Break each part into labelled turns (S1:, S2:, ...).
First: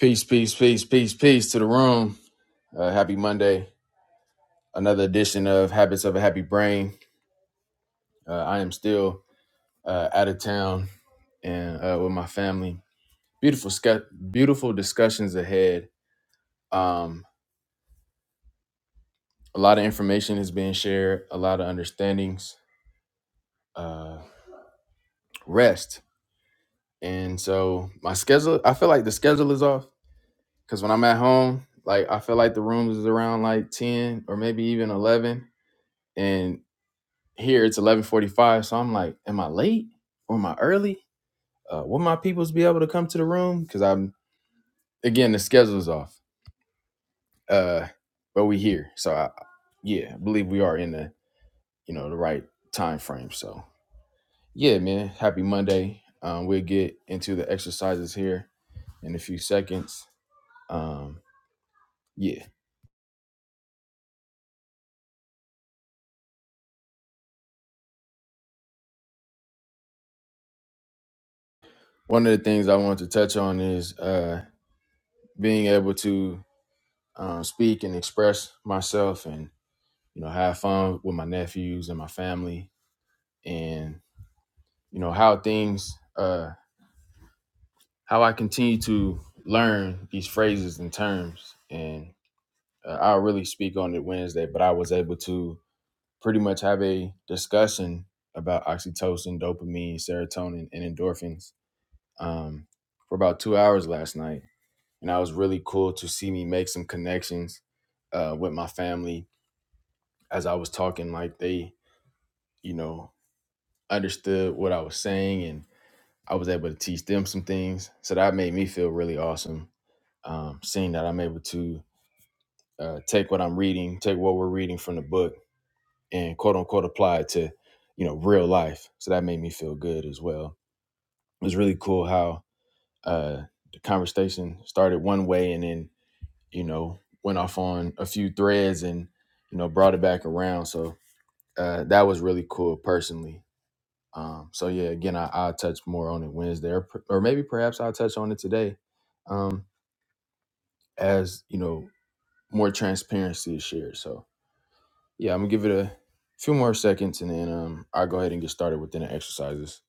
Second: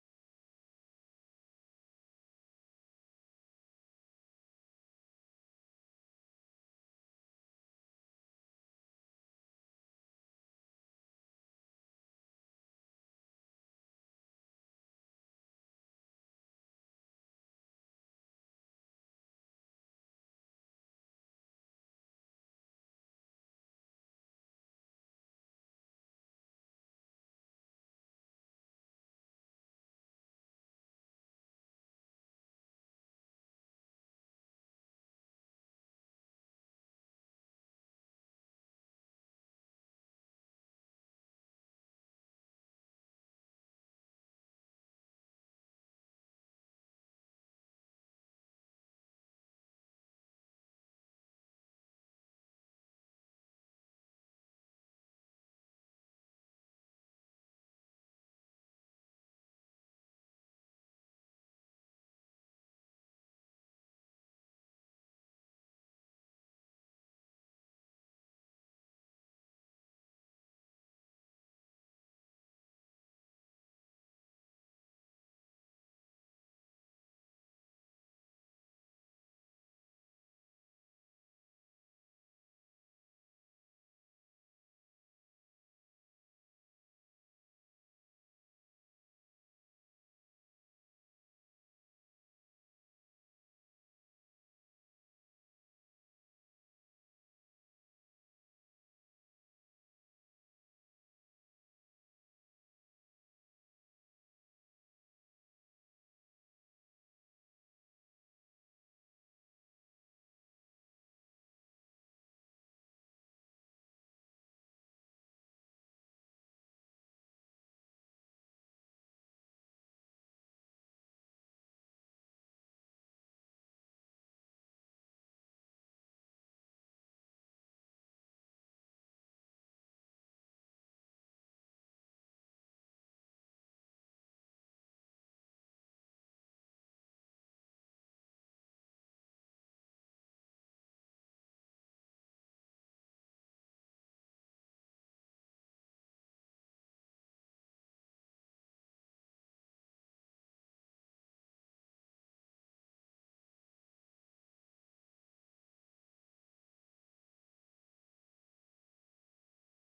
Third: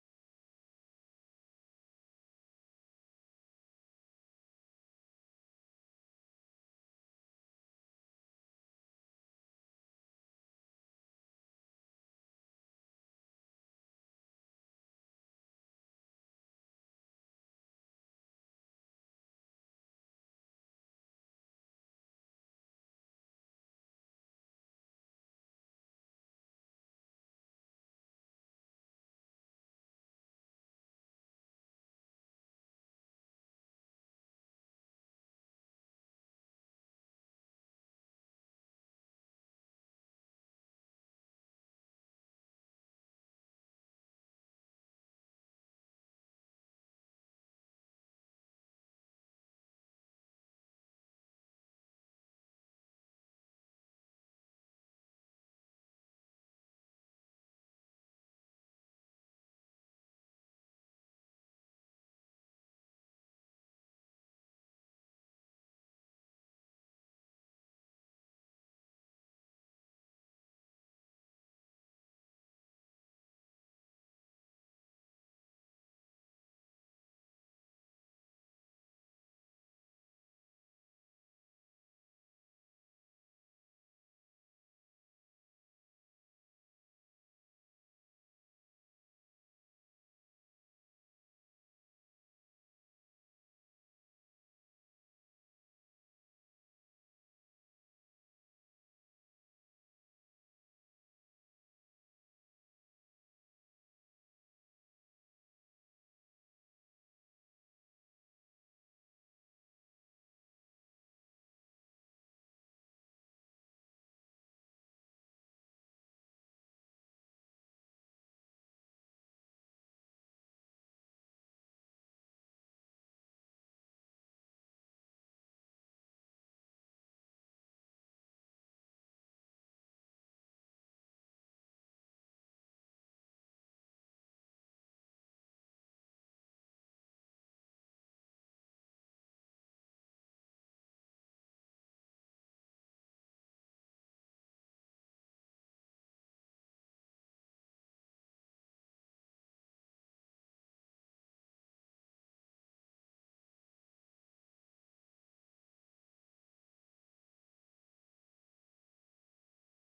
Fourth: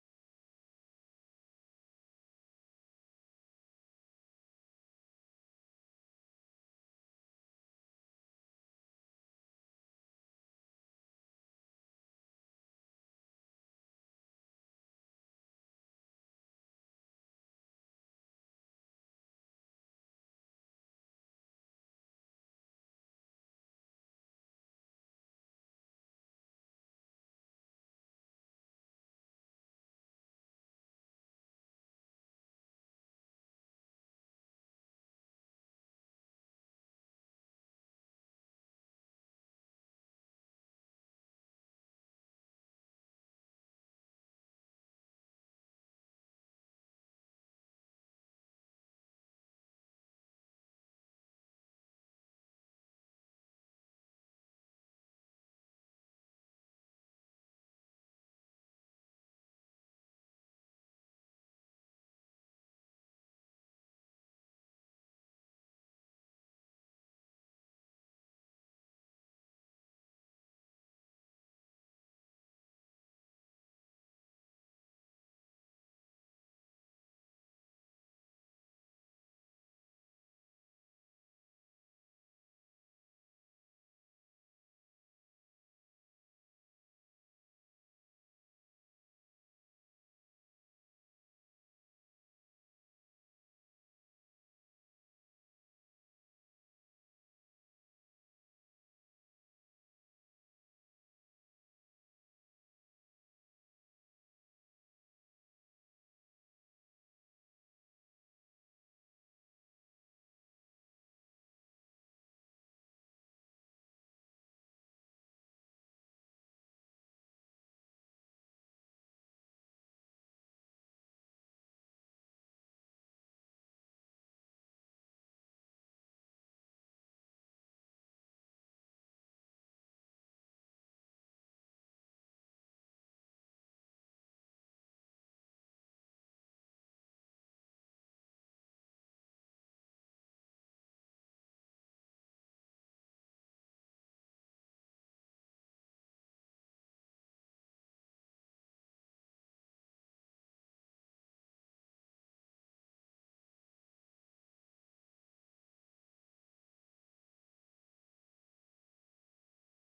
S1: Peace, peace, peace, peace, peace to the room. Uh, happy Monday. Another edition of Habits of a Happy Brain. Uh, I am still uh, out of town and uh, with my family. Beautiful, scu- beautiful discussions ahead. Um, a lot of information is being shared, a lot of understandings, uh, rest. And so my schedule, I feel like the schedule is off because when I'm at home, like I feel like the room is around like 10 or maybe even 11 and here it's 11:45, so I'm like, am I late or am I early? Uh, will my peoples be able to come to the room? Because I'm again the schedule's off. Uh, but we here, so I, yeah, I believe we are in the you know the right time frame. So yeah, man, happy Monday. Um, we'll get into the exercises here in a few seconds. Um, yeah, one of the things I want to touch on is uh, being able to um, speak and express myself and. you know, have fun with my nephews and my family and, you know, how things, uh, how I continue to learn these phrases and terms. And uh, I'll really speak on it Wednesday, but I was able to pretty much have a discussion about oxytocin, dopamine, serotonin, and endorphins um, for about two hours last night. And that was really cool to see me make some connections uh, with my family as I was talking, like they, you know, understood what I was saying and. I was able to teach them some things. So that made me feel really awesome. Um, seeing that I'm able to uh, take what I'm reading, take what we're reading from the book, and quote unquote apply it to, you know, real life. So that made me feel good as well. It was really cool how uh, the conversation started one way and then, you know, went off on a few threads and, you know, brought it back around. So uh, that was really cool personally. Um, so yeah, again, I, I'll touch more on it Wednesday, or, per- or maybe perhaps I'll touch on it today, um, as you know, more transparency is shared. So yeah, I'm gonna give it a few more seconds, and then um, I'll go ahead and get started within the exercises.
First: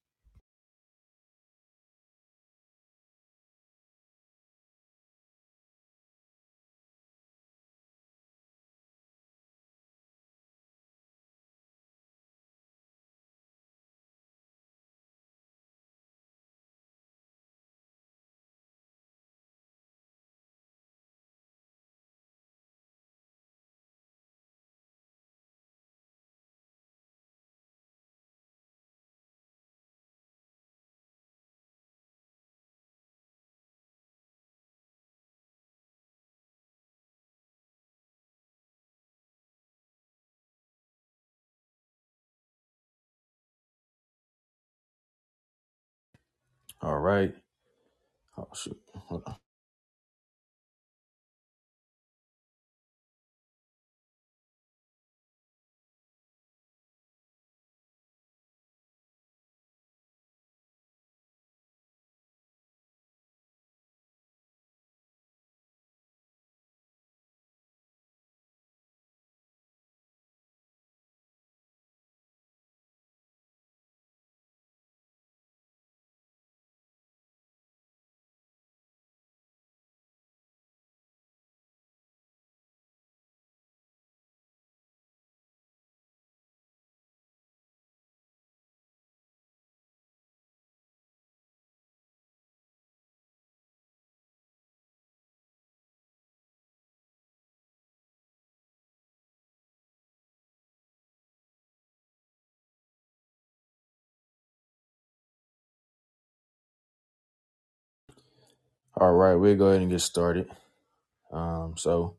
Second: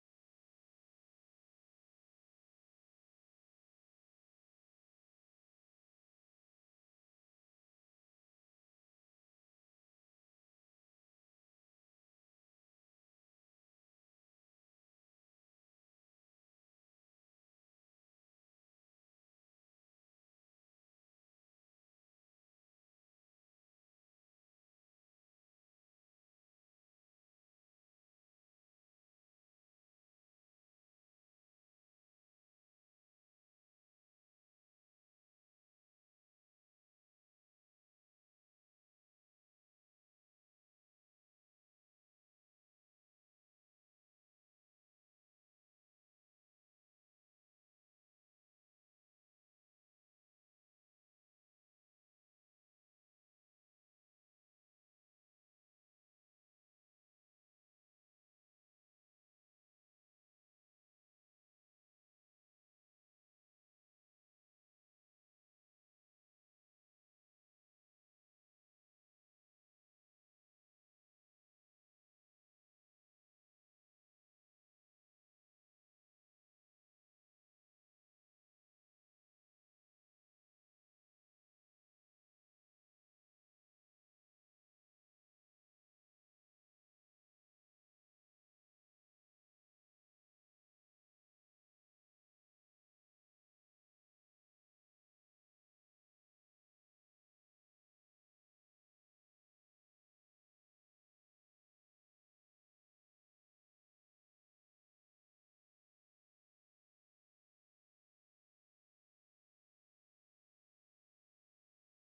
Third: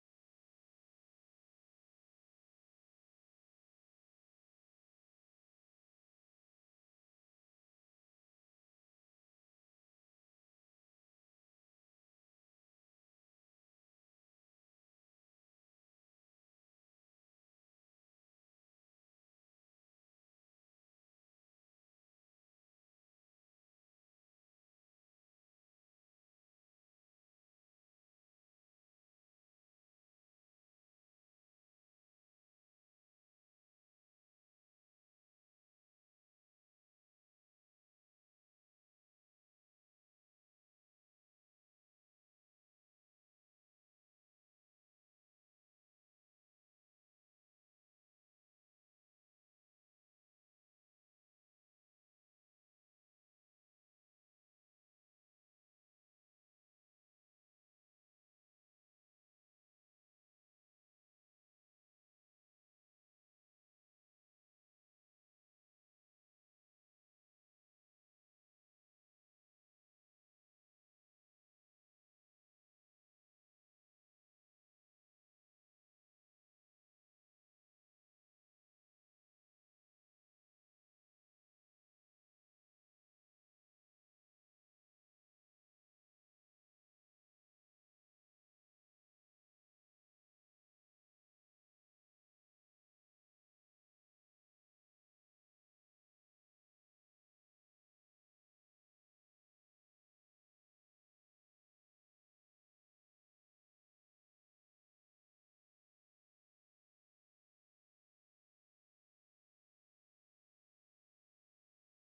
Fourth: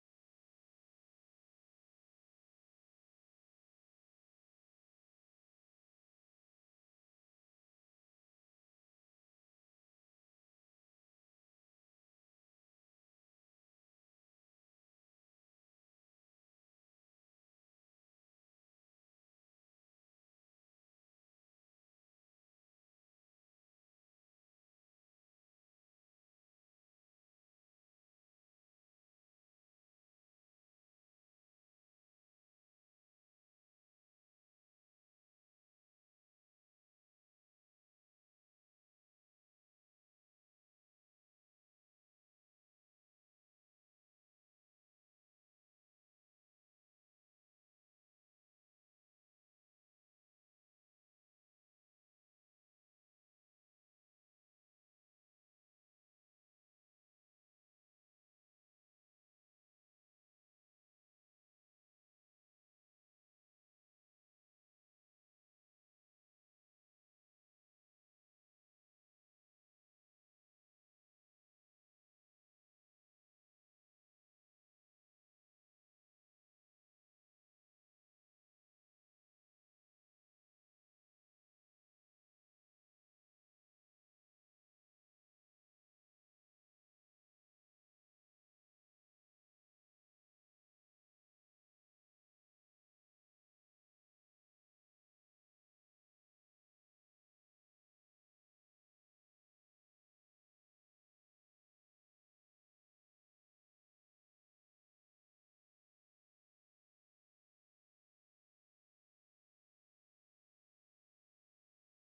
S1: All right. Oh shoot. Hold on. All right, we'll go ahead and get started. Um, so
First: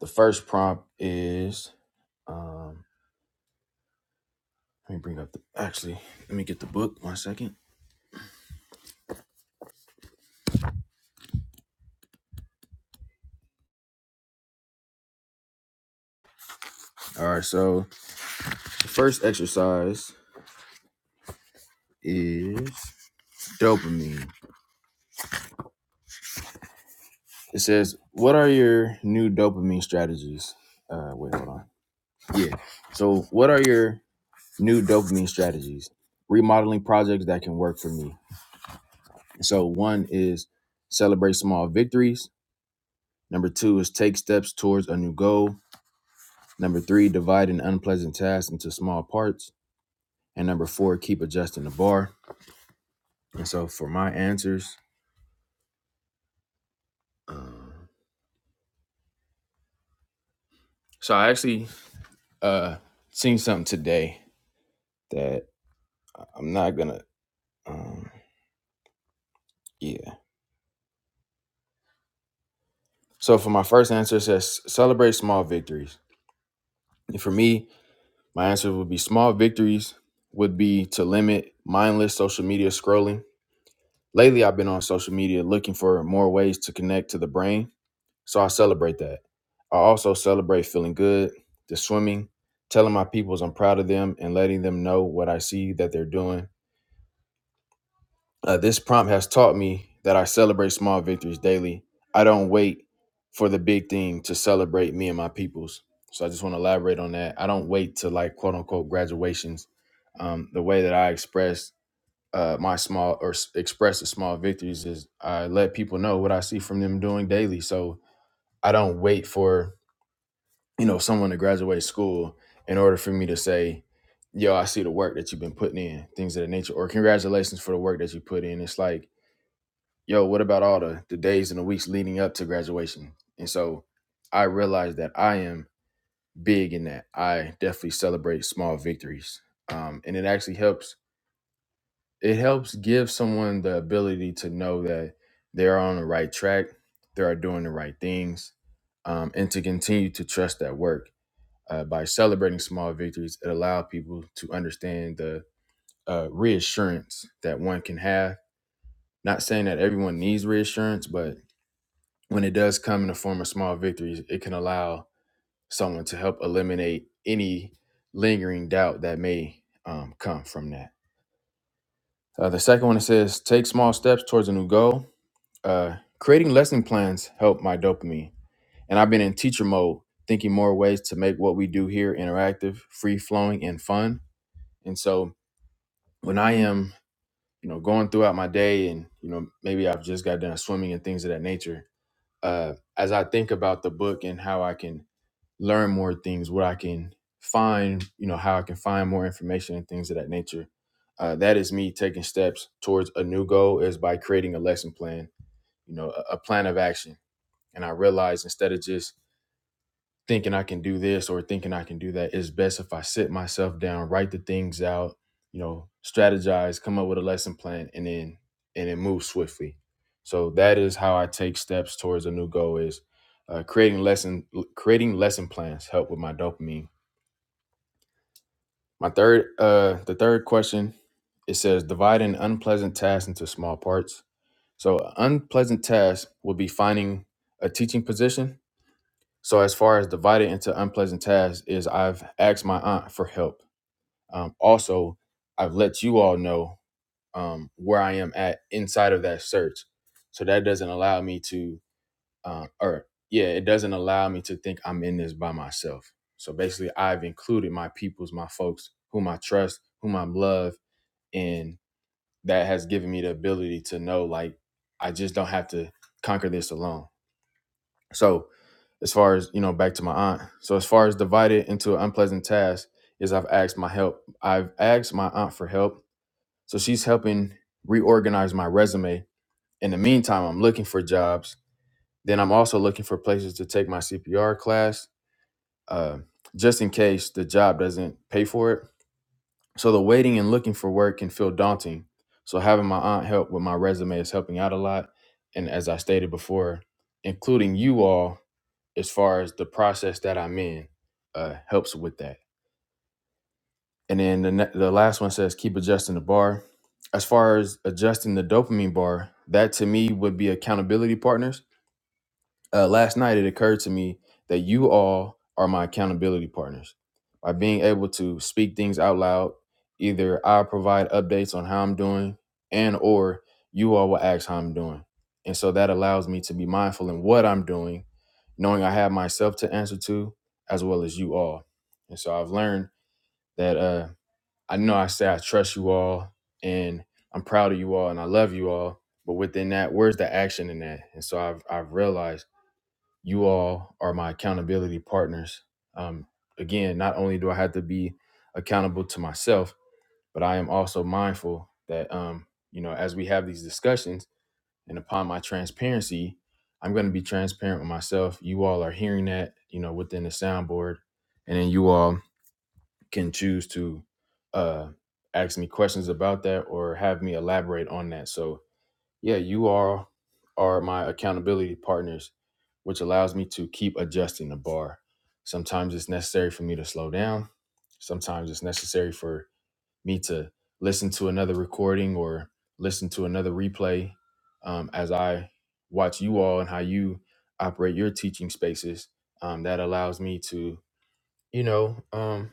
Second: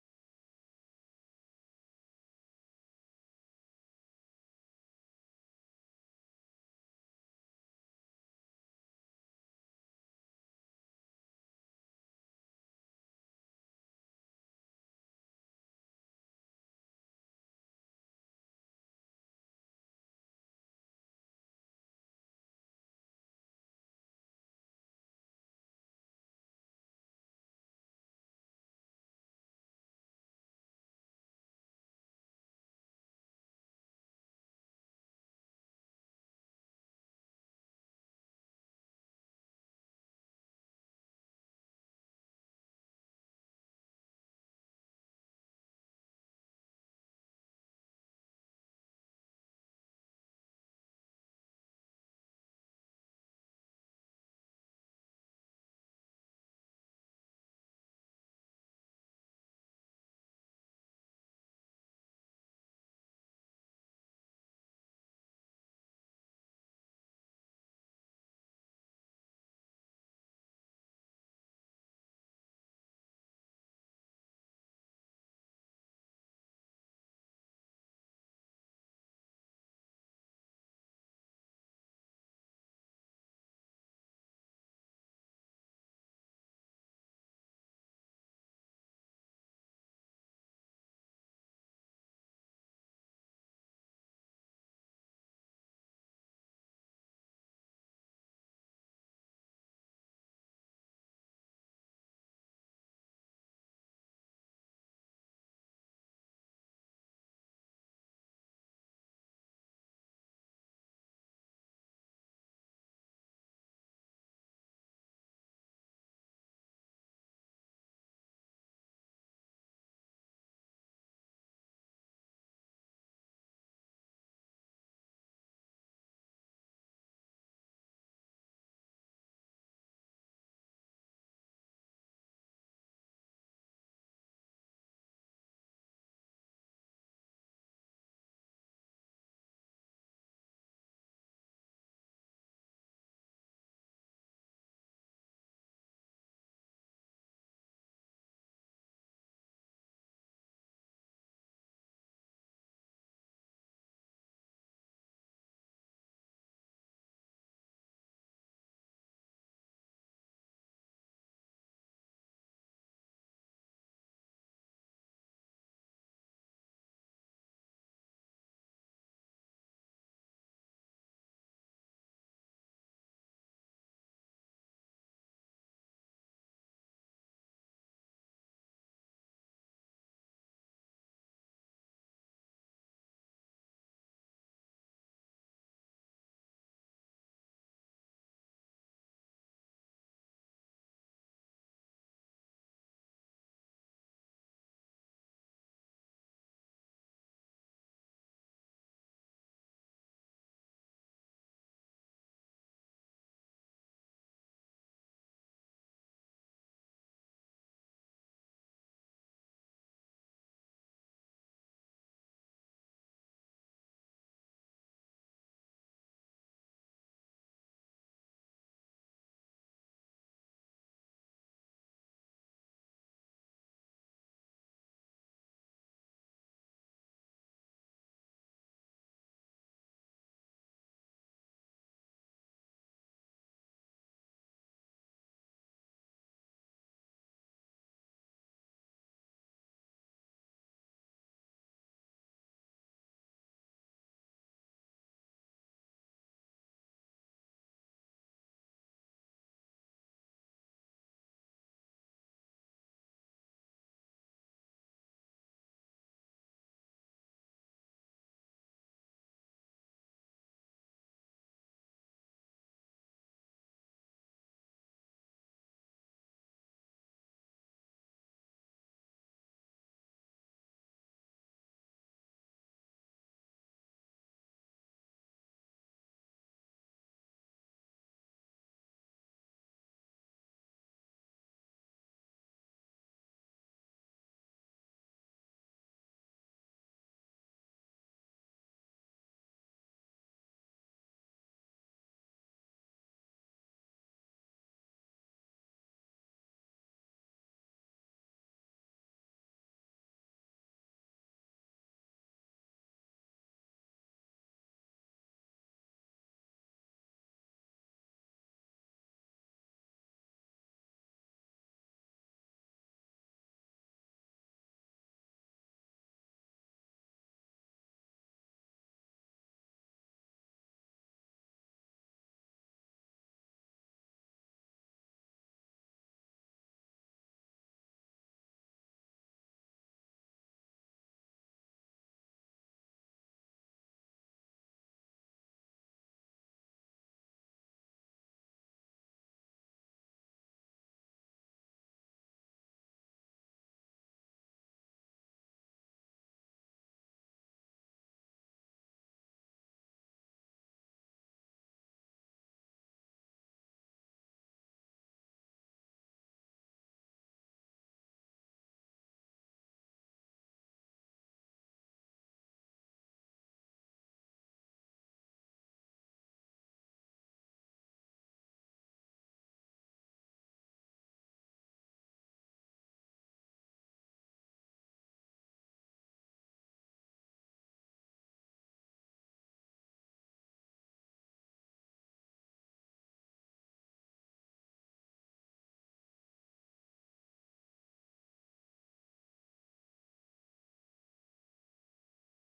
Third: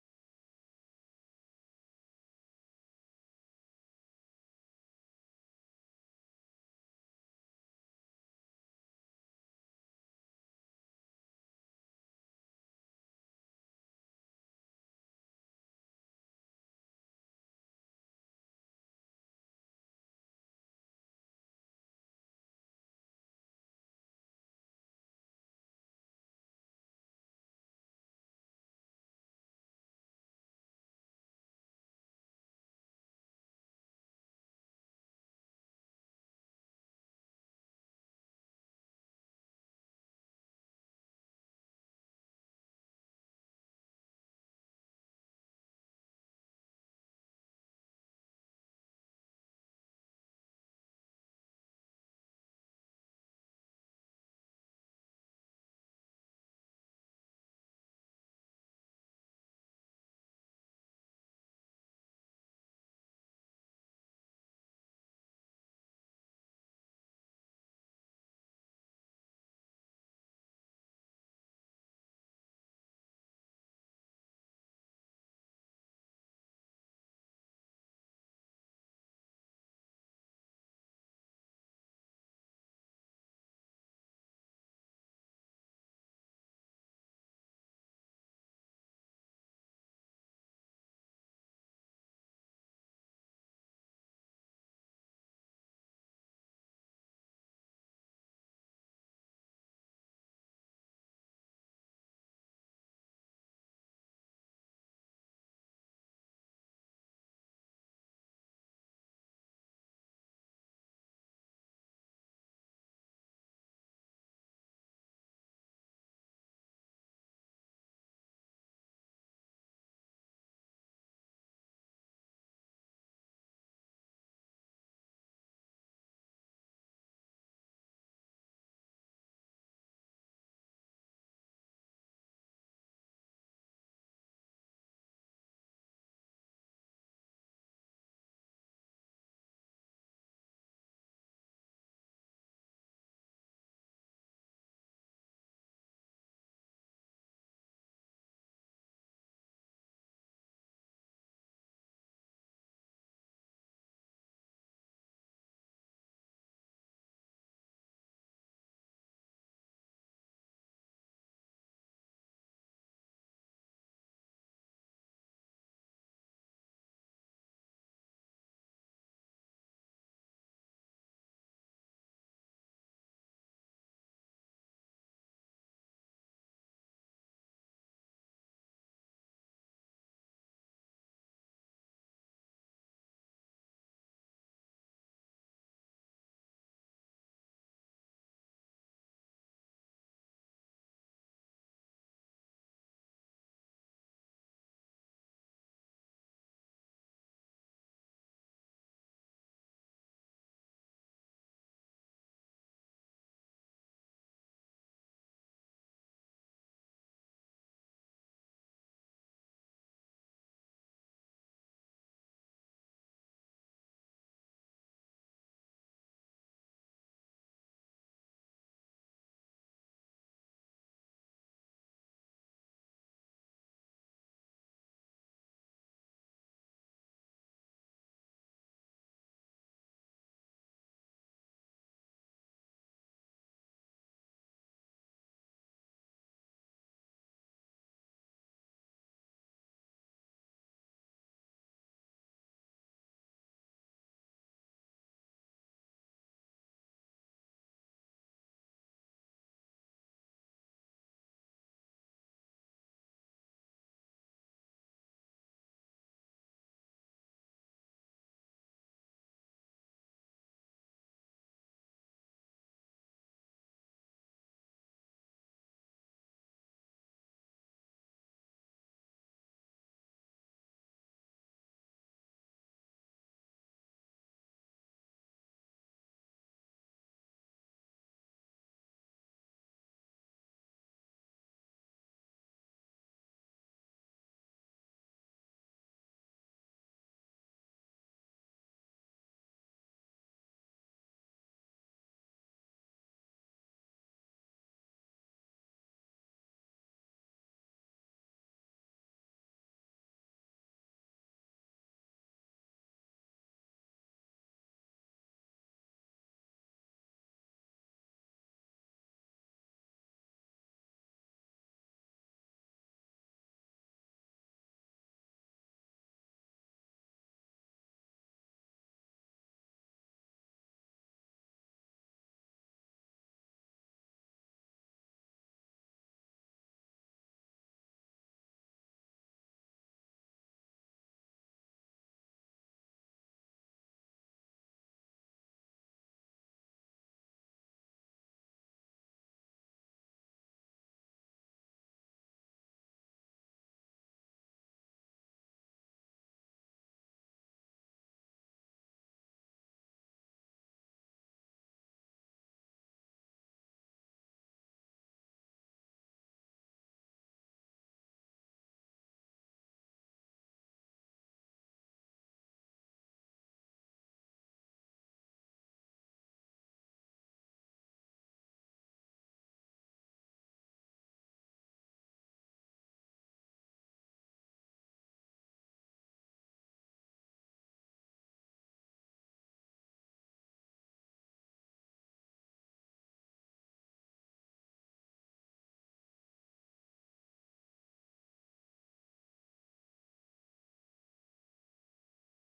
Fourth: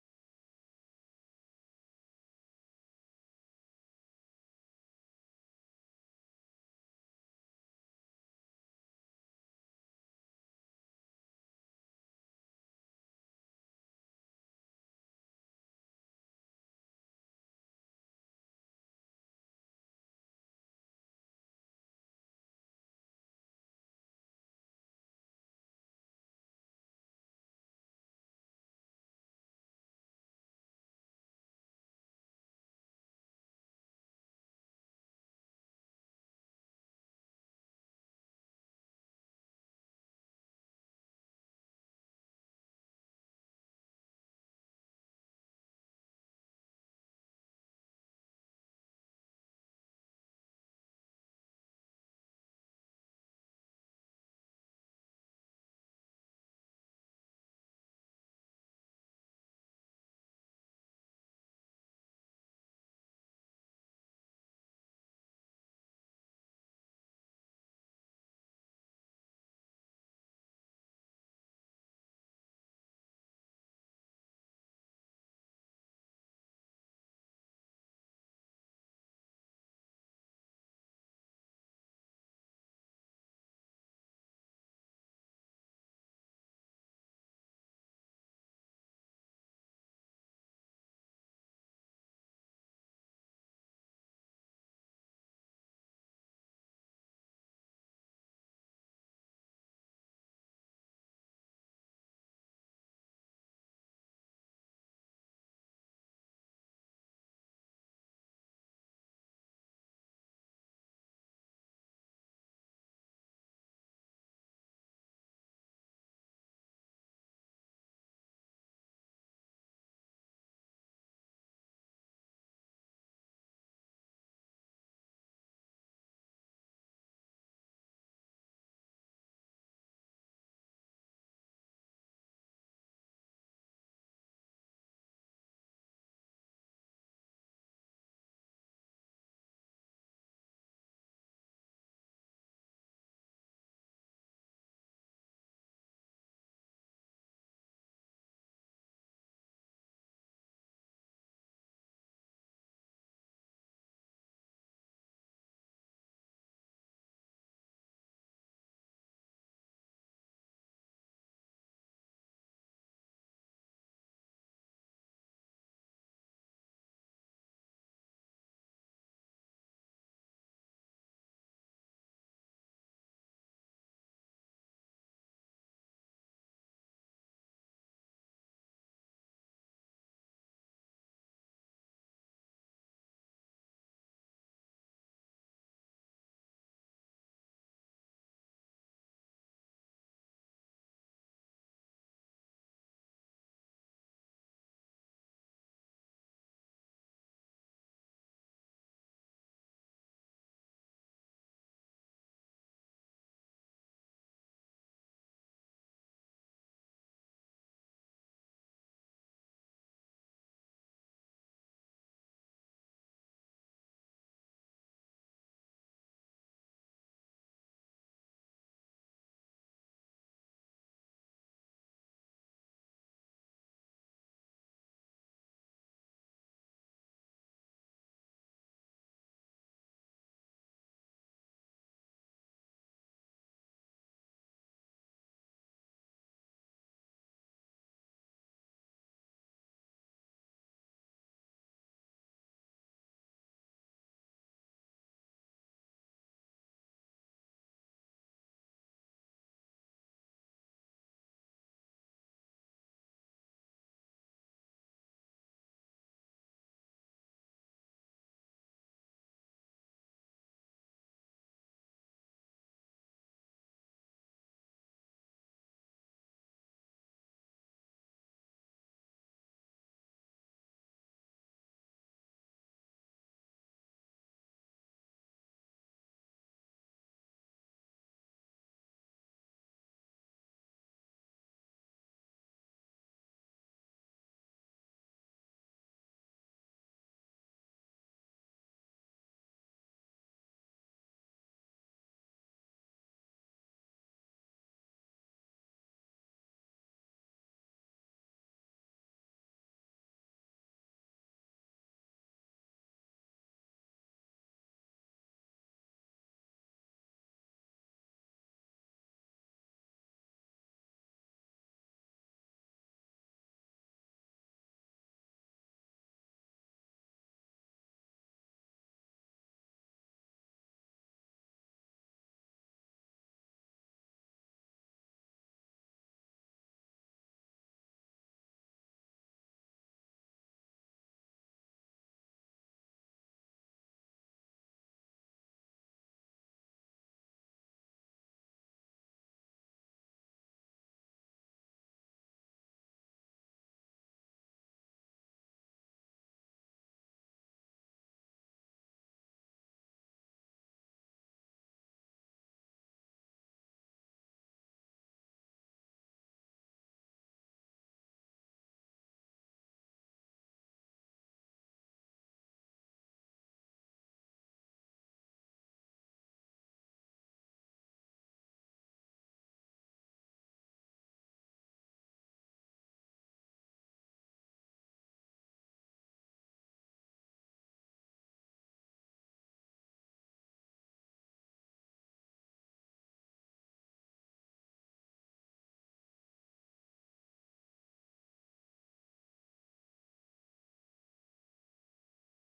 S1: the first prompt is um, let me bring up the actually let me get the book one second. All right, so the first exercise is dopamine. It says, "What are your new dopamine strategies?" Uh, wait, hold on. Yeah. So, what are your new dopamine strategies? Remodeling projects that can work for me. So, one is celebrate small victories. Number two is take steps towards a new goal. Number three, divide an unpleasant task into small parts. And number four, keep adjusting the bar. And so, for my answers, um, so I actually uh seen something today that I'm not gonna. Um, yeah. So for my first answer, it says celebrate small victories. And for me, my answer would be small victories would be to limit mindless social media scrolling. Lately, I've been on social media looking for more ways to connect to the brain. So I celebrate that. I also celebrate feeling good, the swimming, telling my peoples I'm proud of them and letting them know what I see that they're doing Uh, this prompt has taught me that I celebrate small victories daily. I don't wait for the big thing to celebrate me and my peoples. So I just want to elaborate on that. I don't wait to like quote unquote graduations. Um, the way that I express uh, my small or s- express the small victories is I let people know what I see from them doing daily. So I don't wait for you know someone to graduate school in order for me to say, "Yo, I see the work that you've been putting in," things of that nature, or "Congratulations for the work that you put in." It's like yo, what about all the, the days and the weeks leading up to graduation? And so I realized that I am big in that. I definitely celebrate small victories. Um, and it actually helps, it helps give someone the ability to know that they're on the right track, they are doing the right things, um, and to continue to trust that work. Uh, by celebrating small victories, it allows people to understand the uh, reassurance that one can have. Not saying that everyone needs reassurance, but when it does come in the form of small victories, it can allow someone to help eliminate any lingering doubt that may um, come from that. Uh, the second one it says, take small steps towards a new goal. Uh, creating lesson plans help my dopamine, and I've been in teacher mode, thinking more ways to make what we do here interactive, free flowing, and fun. And so when I am, you know, going throughout my day, and you know, maybe I've just got done swimming and things of that nature. Uh, as I think about the book and how I can learn more things, what I can find, you know, how I can find more information and things of that nature. Uh, that is me taking steps towards a new goal is by creating a lesson plan, you know, a, a plan of action. And I realized instead of just thinking I can do this or thinking I can do that. It's best if I sit myself down, write the things out, you know, strategize, come up with a lesson plan, and then and then move swiftly. So that is how I take steps towards a new goal is uh, creating lesson creating lesson plans help with my dopamine. My third uh the third question it says divide an unpleasant task into small parts. So unpleasant task would be finding a teaching position so as far as divided into unpleasant tasks is I've asked my aunt for help. Um, also, I've let you all know um, where I am at inside of that search. So that doesn't allow me to, uh, or yeah, it doesn't allow me to think I'm in this by myself. So basically, I've included my peoples, my folks, whom I trust, whom I love, and that has given me the ability to know like I just don't have to conquer this alone so as far as you know back to my aunt so as far as divided into an unpleasant task is i've asked my help i've asked my aunt for help so she's helping reorganize my resume in the meantime i'm looking for jobs then i'm also looking for places to take my cpr class uh, just in case the job doesn't pay for it so the waiting and looking for work can feel daunting so having my aunt help with my resume is helping out a lot and as i stated before including you all as far as the process that I'm in uh, helps with that. And then the, ne- the last one says keep adjusting the bar. As far as adjusting the dopamine bar, that to me would be accountability partners uh, last night it occurred to me that you all are my accountability partners. By being able to speak things out loud, either I provide updates on how I'm doing and or you all will ask how I'm doing. And so that allows me to be mindful in what I'm doing, knowing I have myself to answer to as well as you all. And so I've learned that uh, I know I say I trust you all and I'm proud of you all and I love you all, but within that, where's the action in that? And so I've I've realized you all are my accountability partners. Um, again, not only do I have to be accountable to myself, but I am also mindful that, um, you know, as we have these discussions and upon my transparency, I'm going to be transparent with myself. You all are hearing that, you know, within the soundboard. And then you all can choose to uh, ask me questions about that or have me elaborate on that. So, yeah, you are are my accountability partners, which allows me to keep adjusting the bar. Sometimes it's necessary for me to slow down. Sometimes it's necessary for me to listen to another recording or listen to another replay um, as I watch you all and how you operate your teaching spaces. Um, that allows me to, you know, um,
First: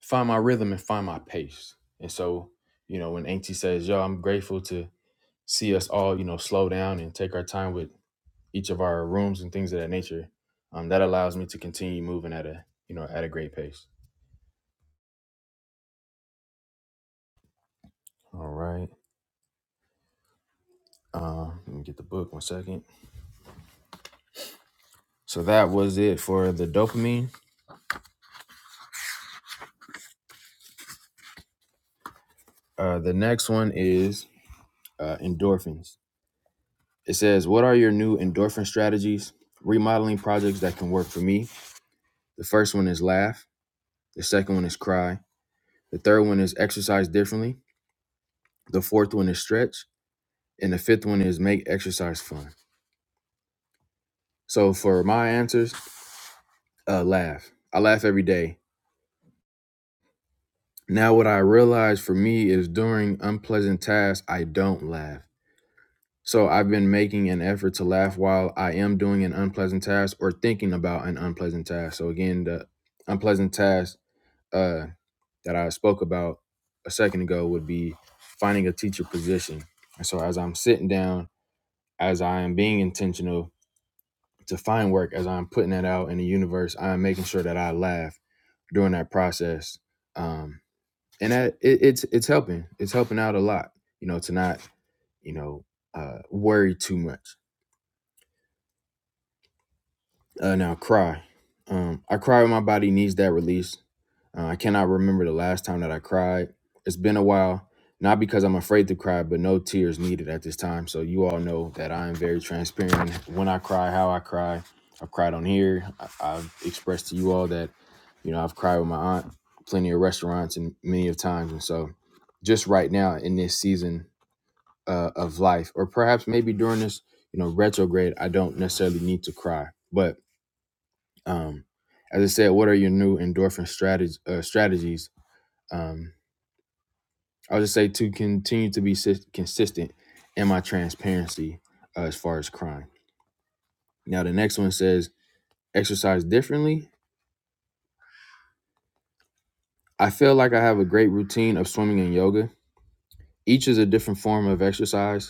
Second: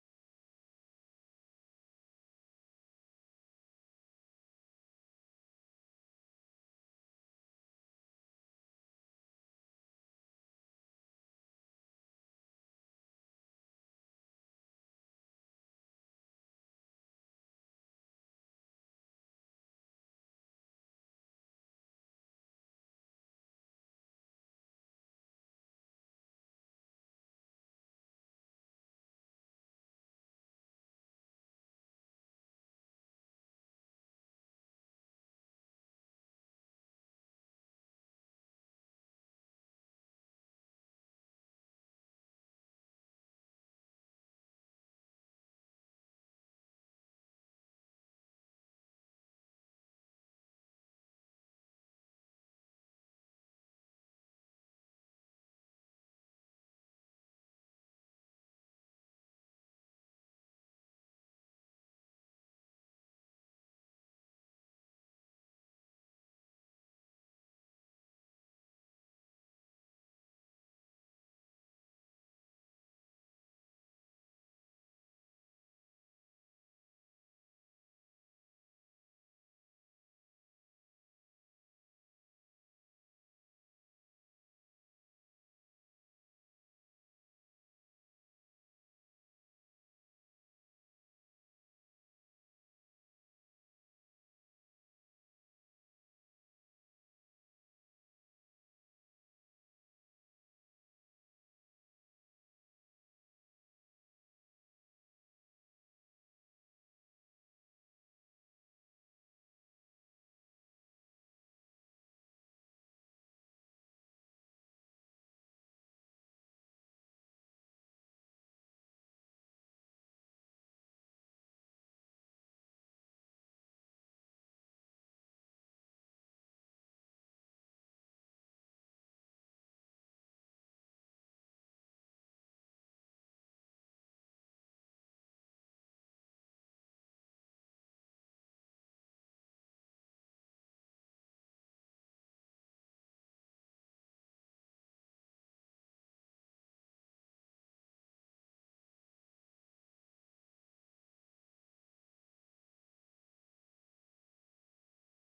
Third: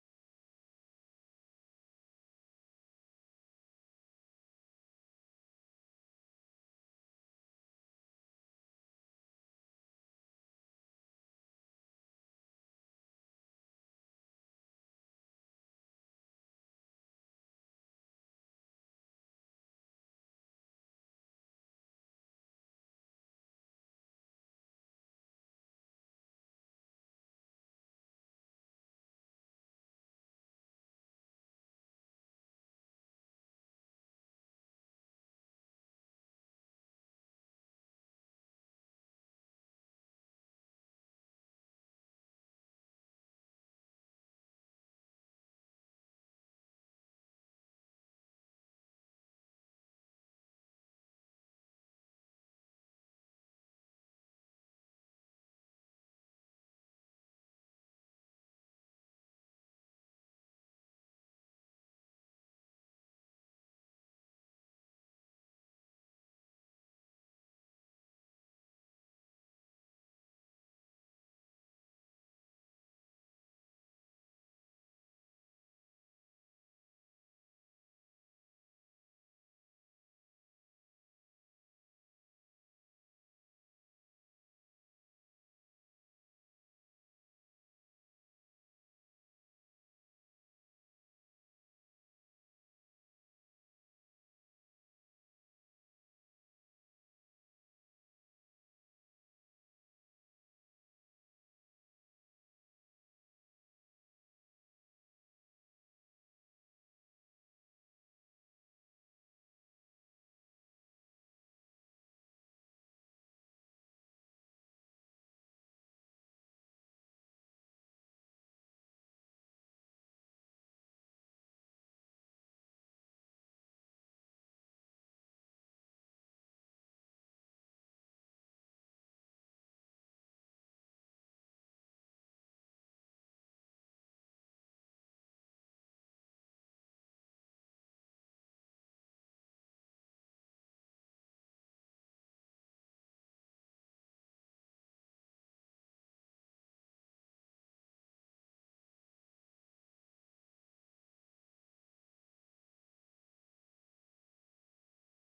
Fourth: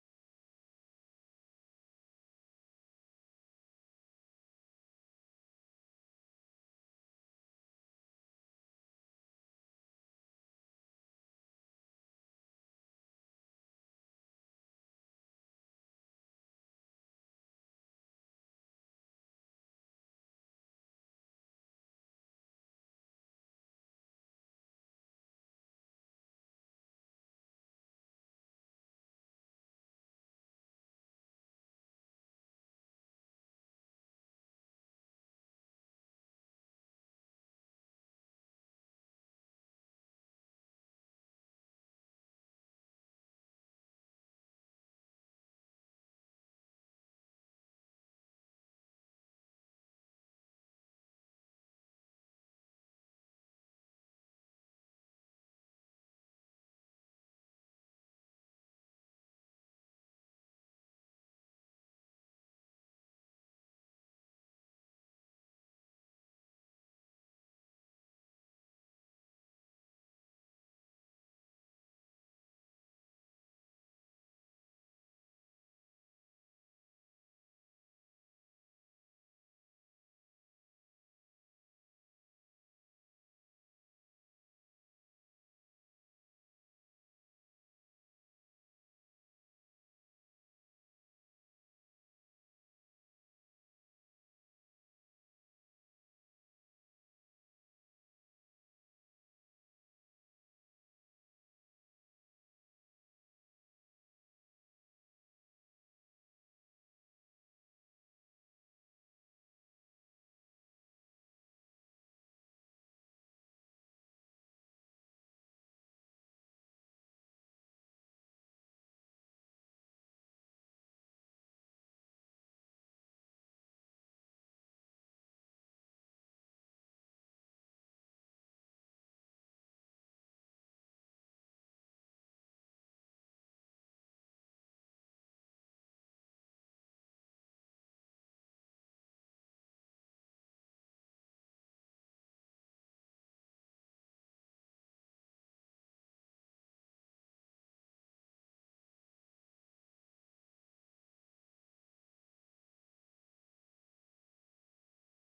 S1: find my rhythm and find my pace. And so, you know, when Auntie says, yo, I'm grateful to see us all, you know, slow down and take our time with each of our rooms and things of that nature. Um, that allows me to continue moving at a, you know, at a great pace. All right. Uh, let me get the book one second. So that was it for the dopamine. Uh, the next one is uh, endorphins. It says, What are your new endorphin strategies? Remodeling projects that can work for me. The first one is laugh. The second one is cry. The third one is exercise differently. The fourth one is stretch. And the fifth one is make exercise fun. So for my answers, uh, laugh. I laugh every day. Now, what I realize for me is during unpleasant tasks, I don't laugh. So I've been making an effort to laugh while I am doing an unpleasant task or thinking about an unpleasant task. So again, the unpleasant task uh, that I spoke about a second ago would be finding a teacher position. And so as I'm sitting down, as I am being intentional to find work, as I'm putting that out in the universe, I'm making sure that I laugh during that process um and that it, it's it's helping it's helping out a lot you know to not you know uh worry too much Uh, now cry. Um, I cry when my body needs that release. Uh, I cannot remember the last time that I cried. It's been a while, not because I'm afraid to cry, but no tears needed at this time. So you all know that I am very transparent when I cry, how I cry. I've cried on here. I, I've expressed to you all that, you know, I've cried with my aunt plenty of restaurants and many of times. And so just right now in this season uh, of life, or perhaps maybe during this, you know, retrograde, I don't necessarily need to cry. But um, as I said, what are your new endorphin strategy, uh, strategies? Um, I'll just say to continue to be sis- consistent in my transparency uh, as far as crime. Now, the next one says exercise differently. I feel like I have a great routine of swimming and yoga. Each is a different form of exercise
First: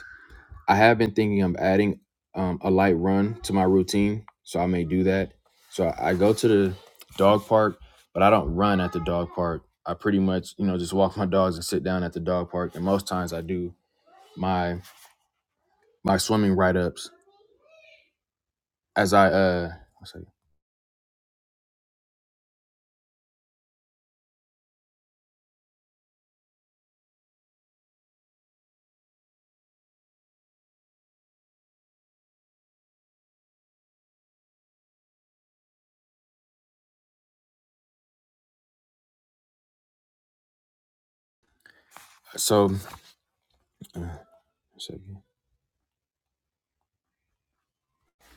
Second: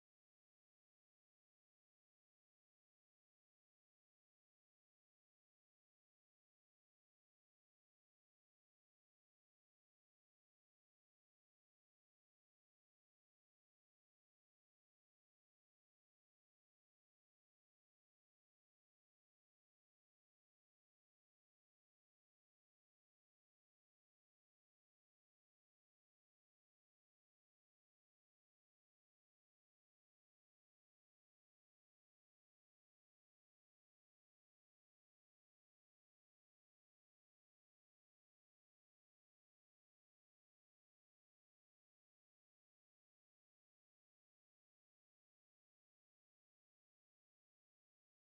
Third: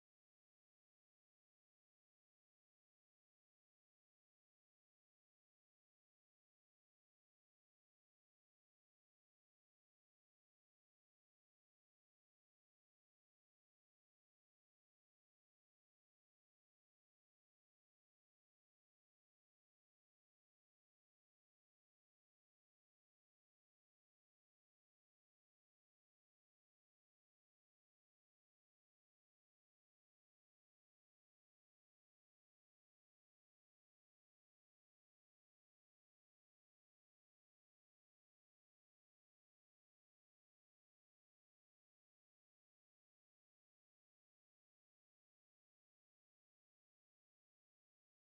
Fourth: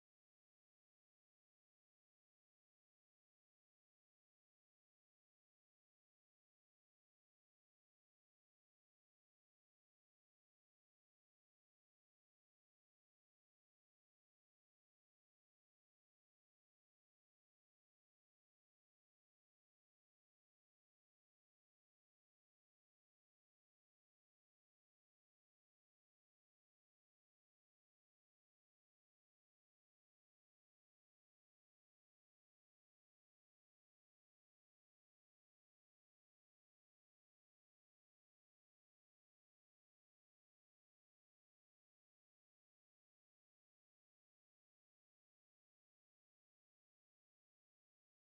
S1: I have been thinking of adding um, a light run to my routine, so I may do that. So I I go to the dog park, but I don't run at the dog park. I pretty much, you know, just walk my dogs and sit down at the dog park. And most times I do my my swimming write ups as I uh. One second. So, uh, one second.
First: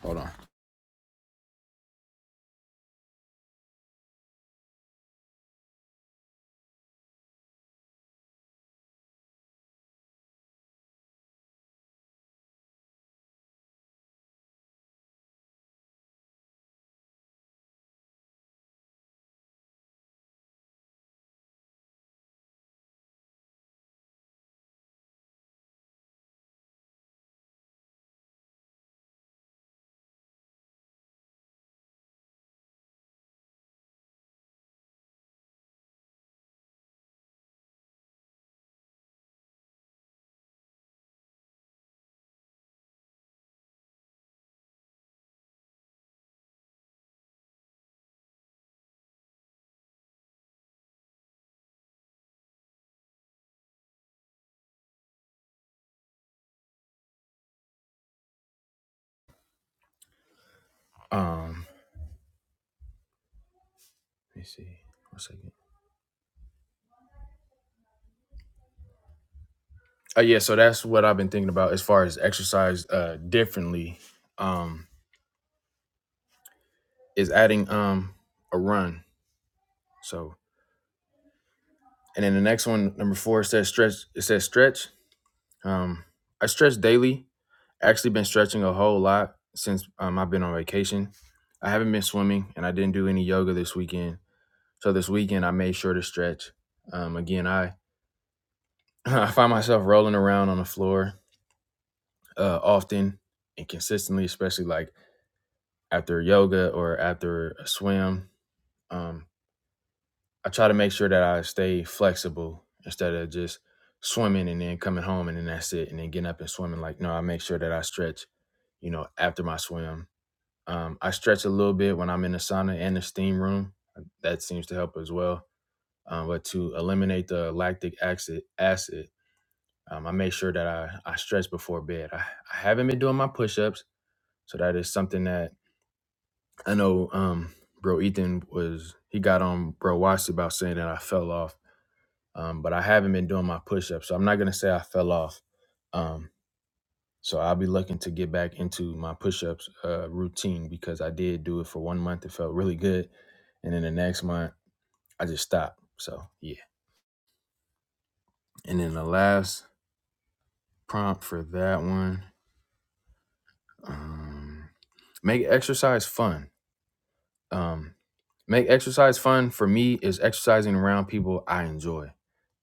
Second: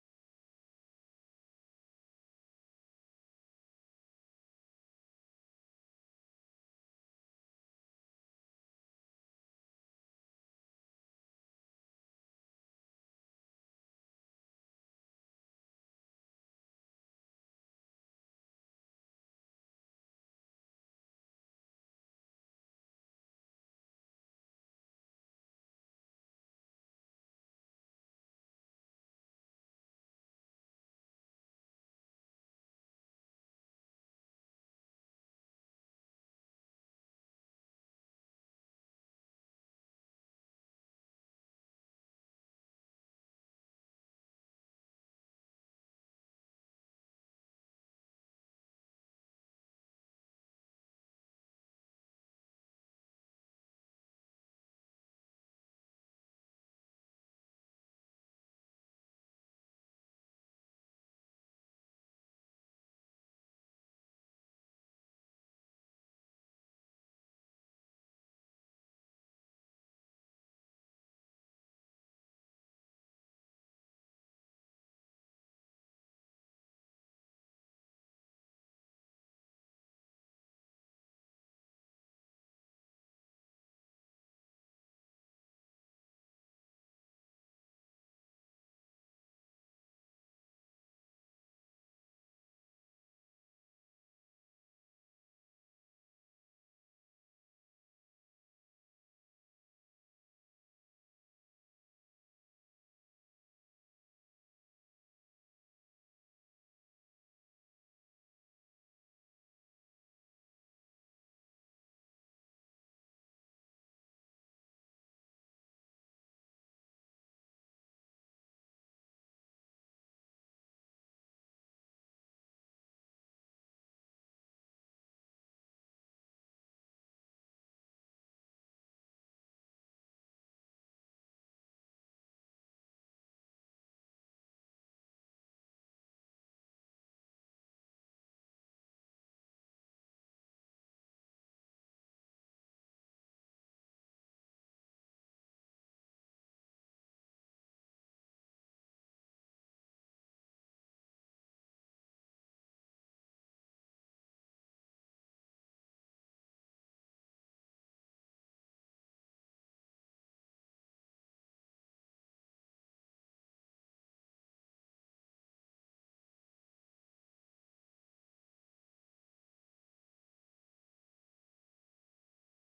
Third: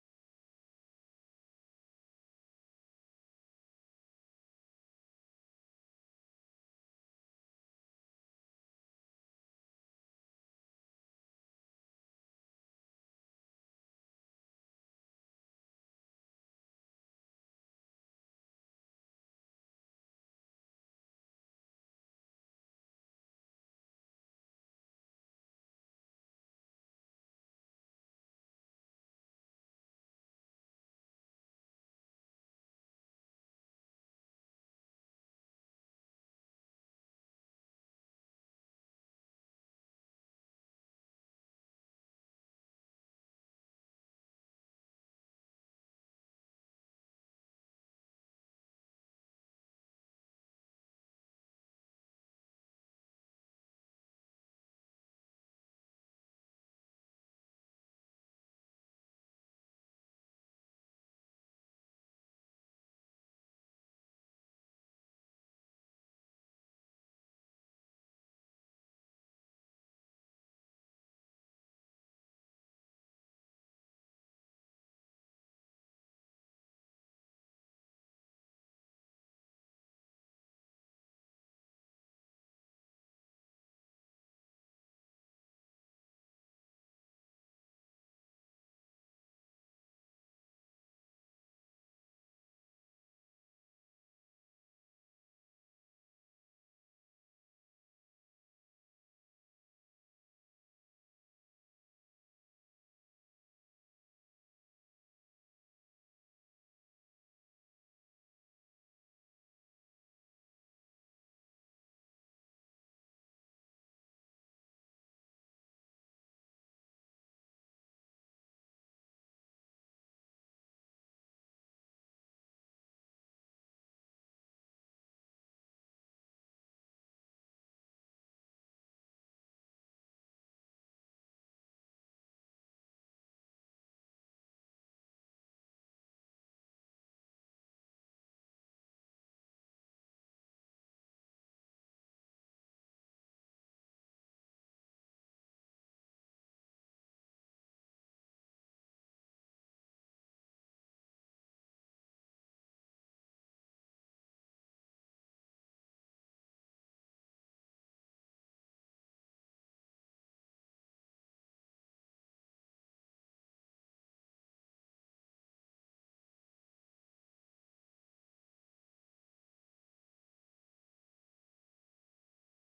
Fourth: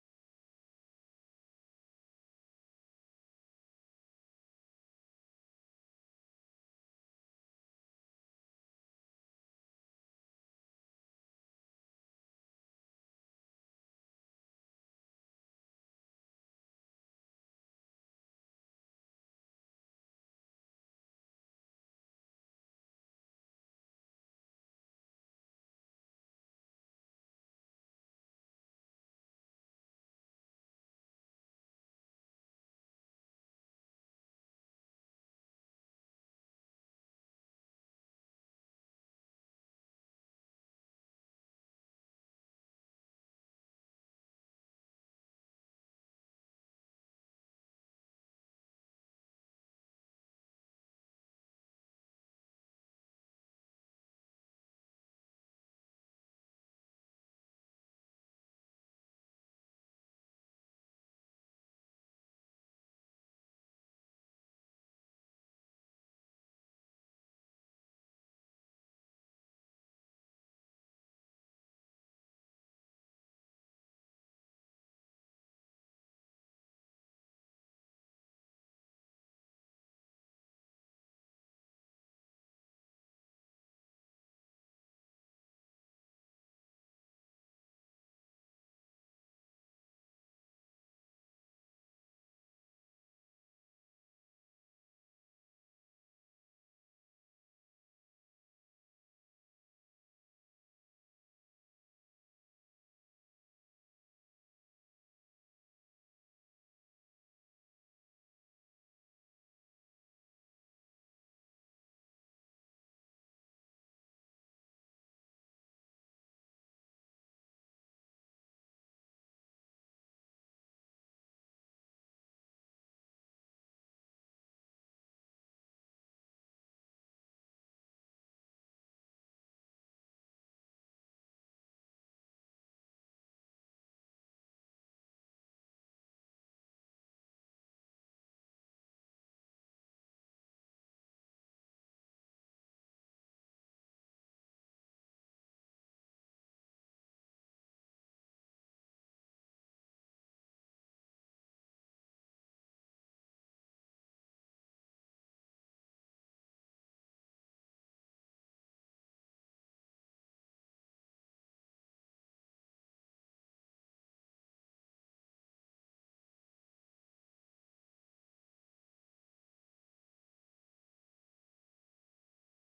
S1: Hold on. Um, let me see. One second. Uh, yeah, so that's what I've been thinking about as far as exercise uh differently. Um, is adding um a run. So And then the next one, number four, it says stretch. It says stretch. Um, I stretch daily. Actually, been stretching a whole lot since um, I've been on vacation. I haven't been swimming, and I didn't do any yoga this weekend. So this weekend, I made sure to stretch. Um, again, I I find myself rolling around on the floor uh, often and consistently, especially like after yoga or after a swim. Um, I try to make sure that I stay flexible instead of just swimming and then coming home and then that's it and then getting up and swimming. Like no, I make sure that I stretch. You know, after my swim, um, I stretch a little bit when I'm in the sauna and the steam room. That seems to help as well. Um, but to eliminate the lactic acid, acid, um, I make sure that I, I stretch before bed. I, I haven't been doing my push-ups, so that is something that I know. Um, bro, Ethan was he got on bro Watts about saying that I fell off um, but I haven't been doing my push-ups. So I'm not gonna say I fell off. Um, so I'll be looking to get back into my push-ups uh, routine because I did do it for one month. It felt really good, and then the next month I just stopped. So yeah. And then the last prompt for that one, um, make exercise fun. Um, make exercise fun for me is exercising around people I enjoy.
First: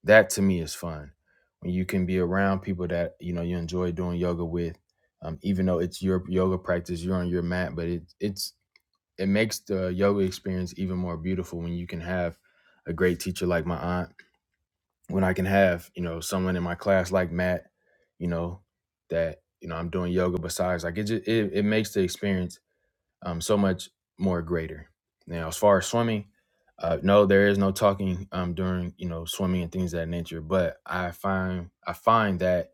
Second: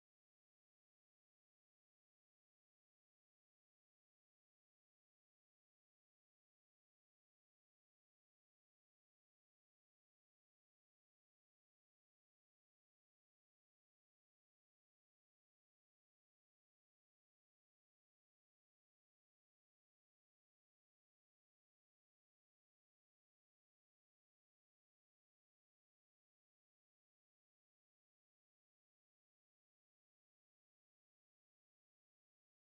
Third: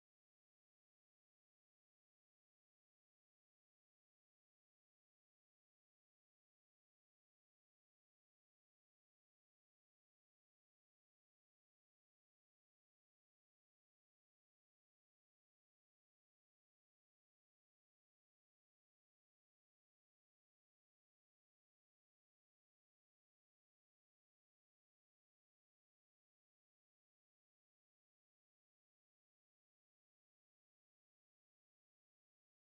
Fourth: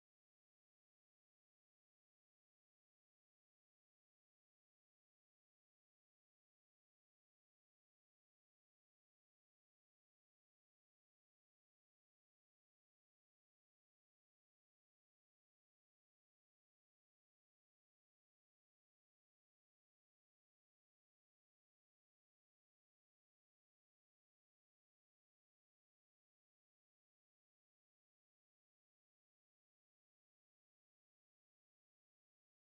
S1: That to me is fun. When you can be around people that you know you enjoy doing yoga with, um, even though it's your yoga practice, you're on your mat, but it it's it makes the yoga experience even more beautiful when you can have a great teacher like my aunt. When I can have you know someone in my class like Matt, you know that you know I'm doing yoga besides, like it just it, it makes the experience um, so much more greater. Now, as far as swimming, uh, no, there is no talking um, during you know swimming and things of that nature. But I find I find that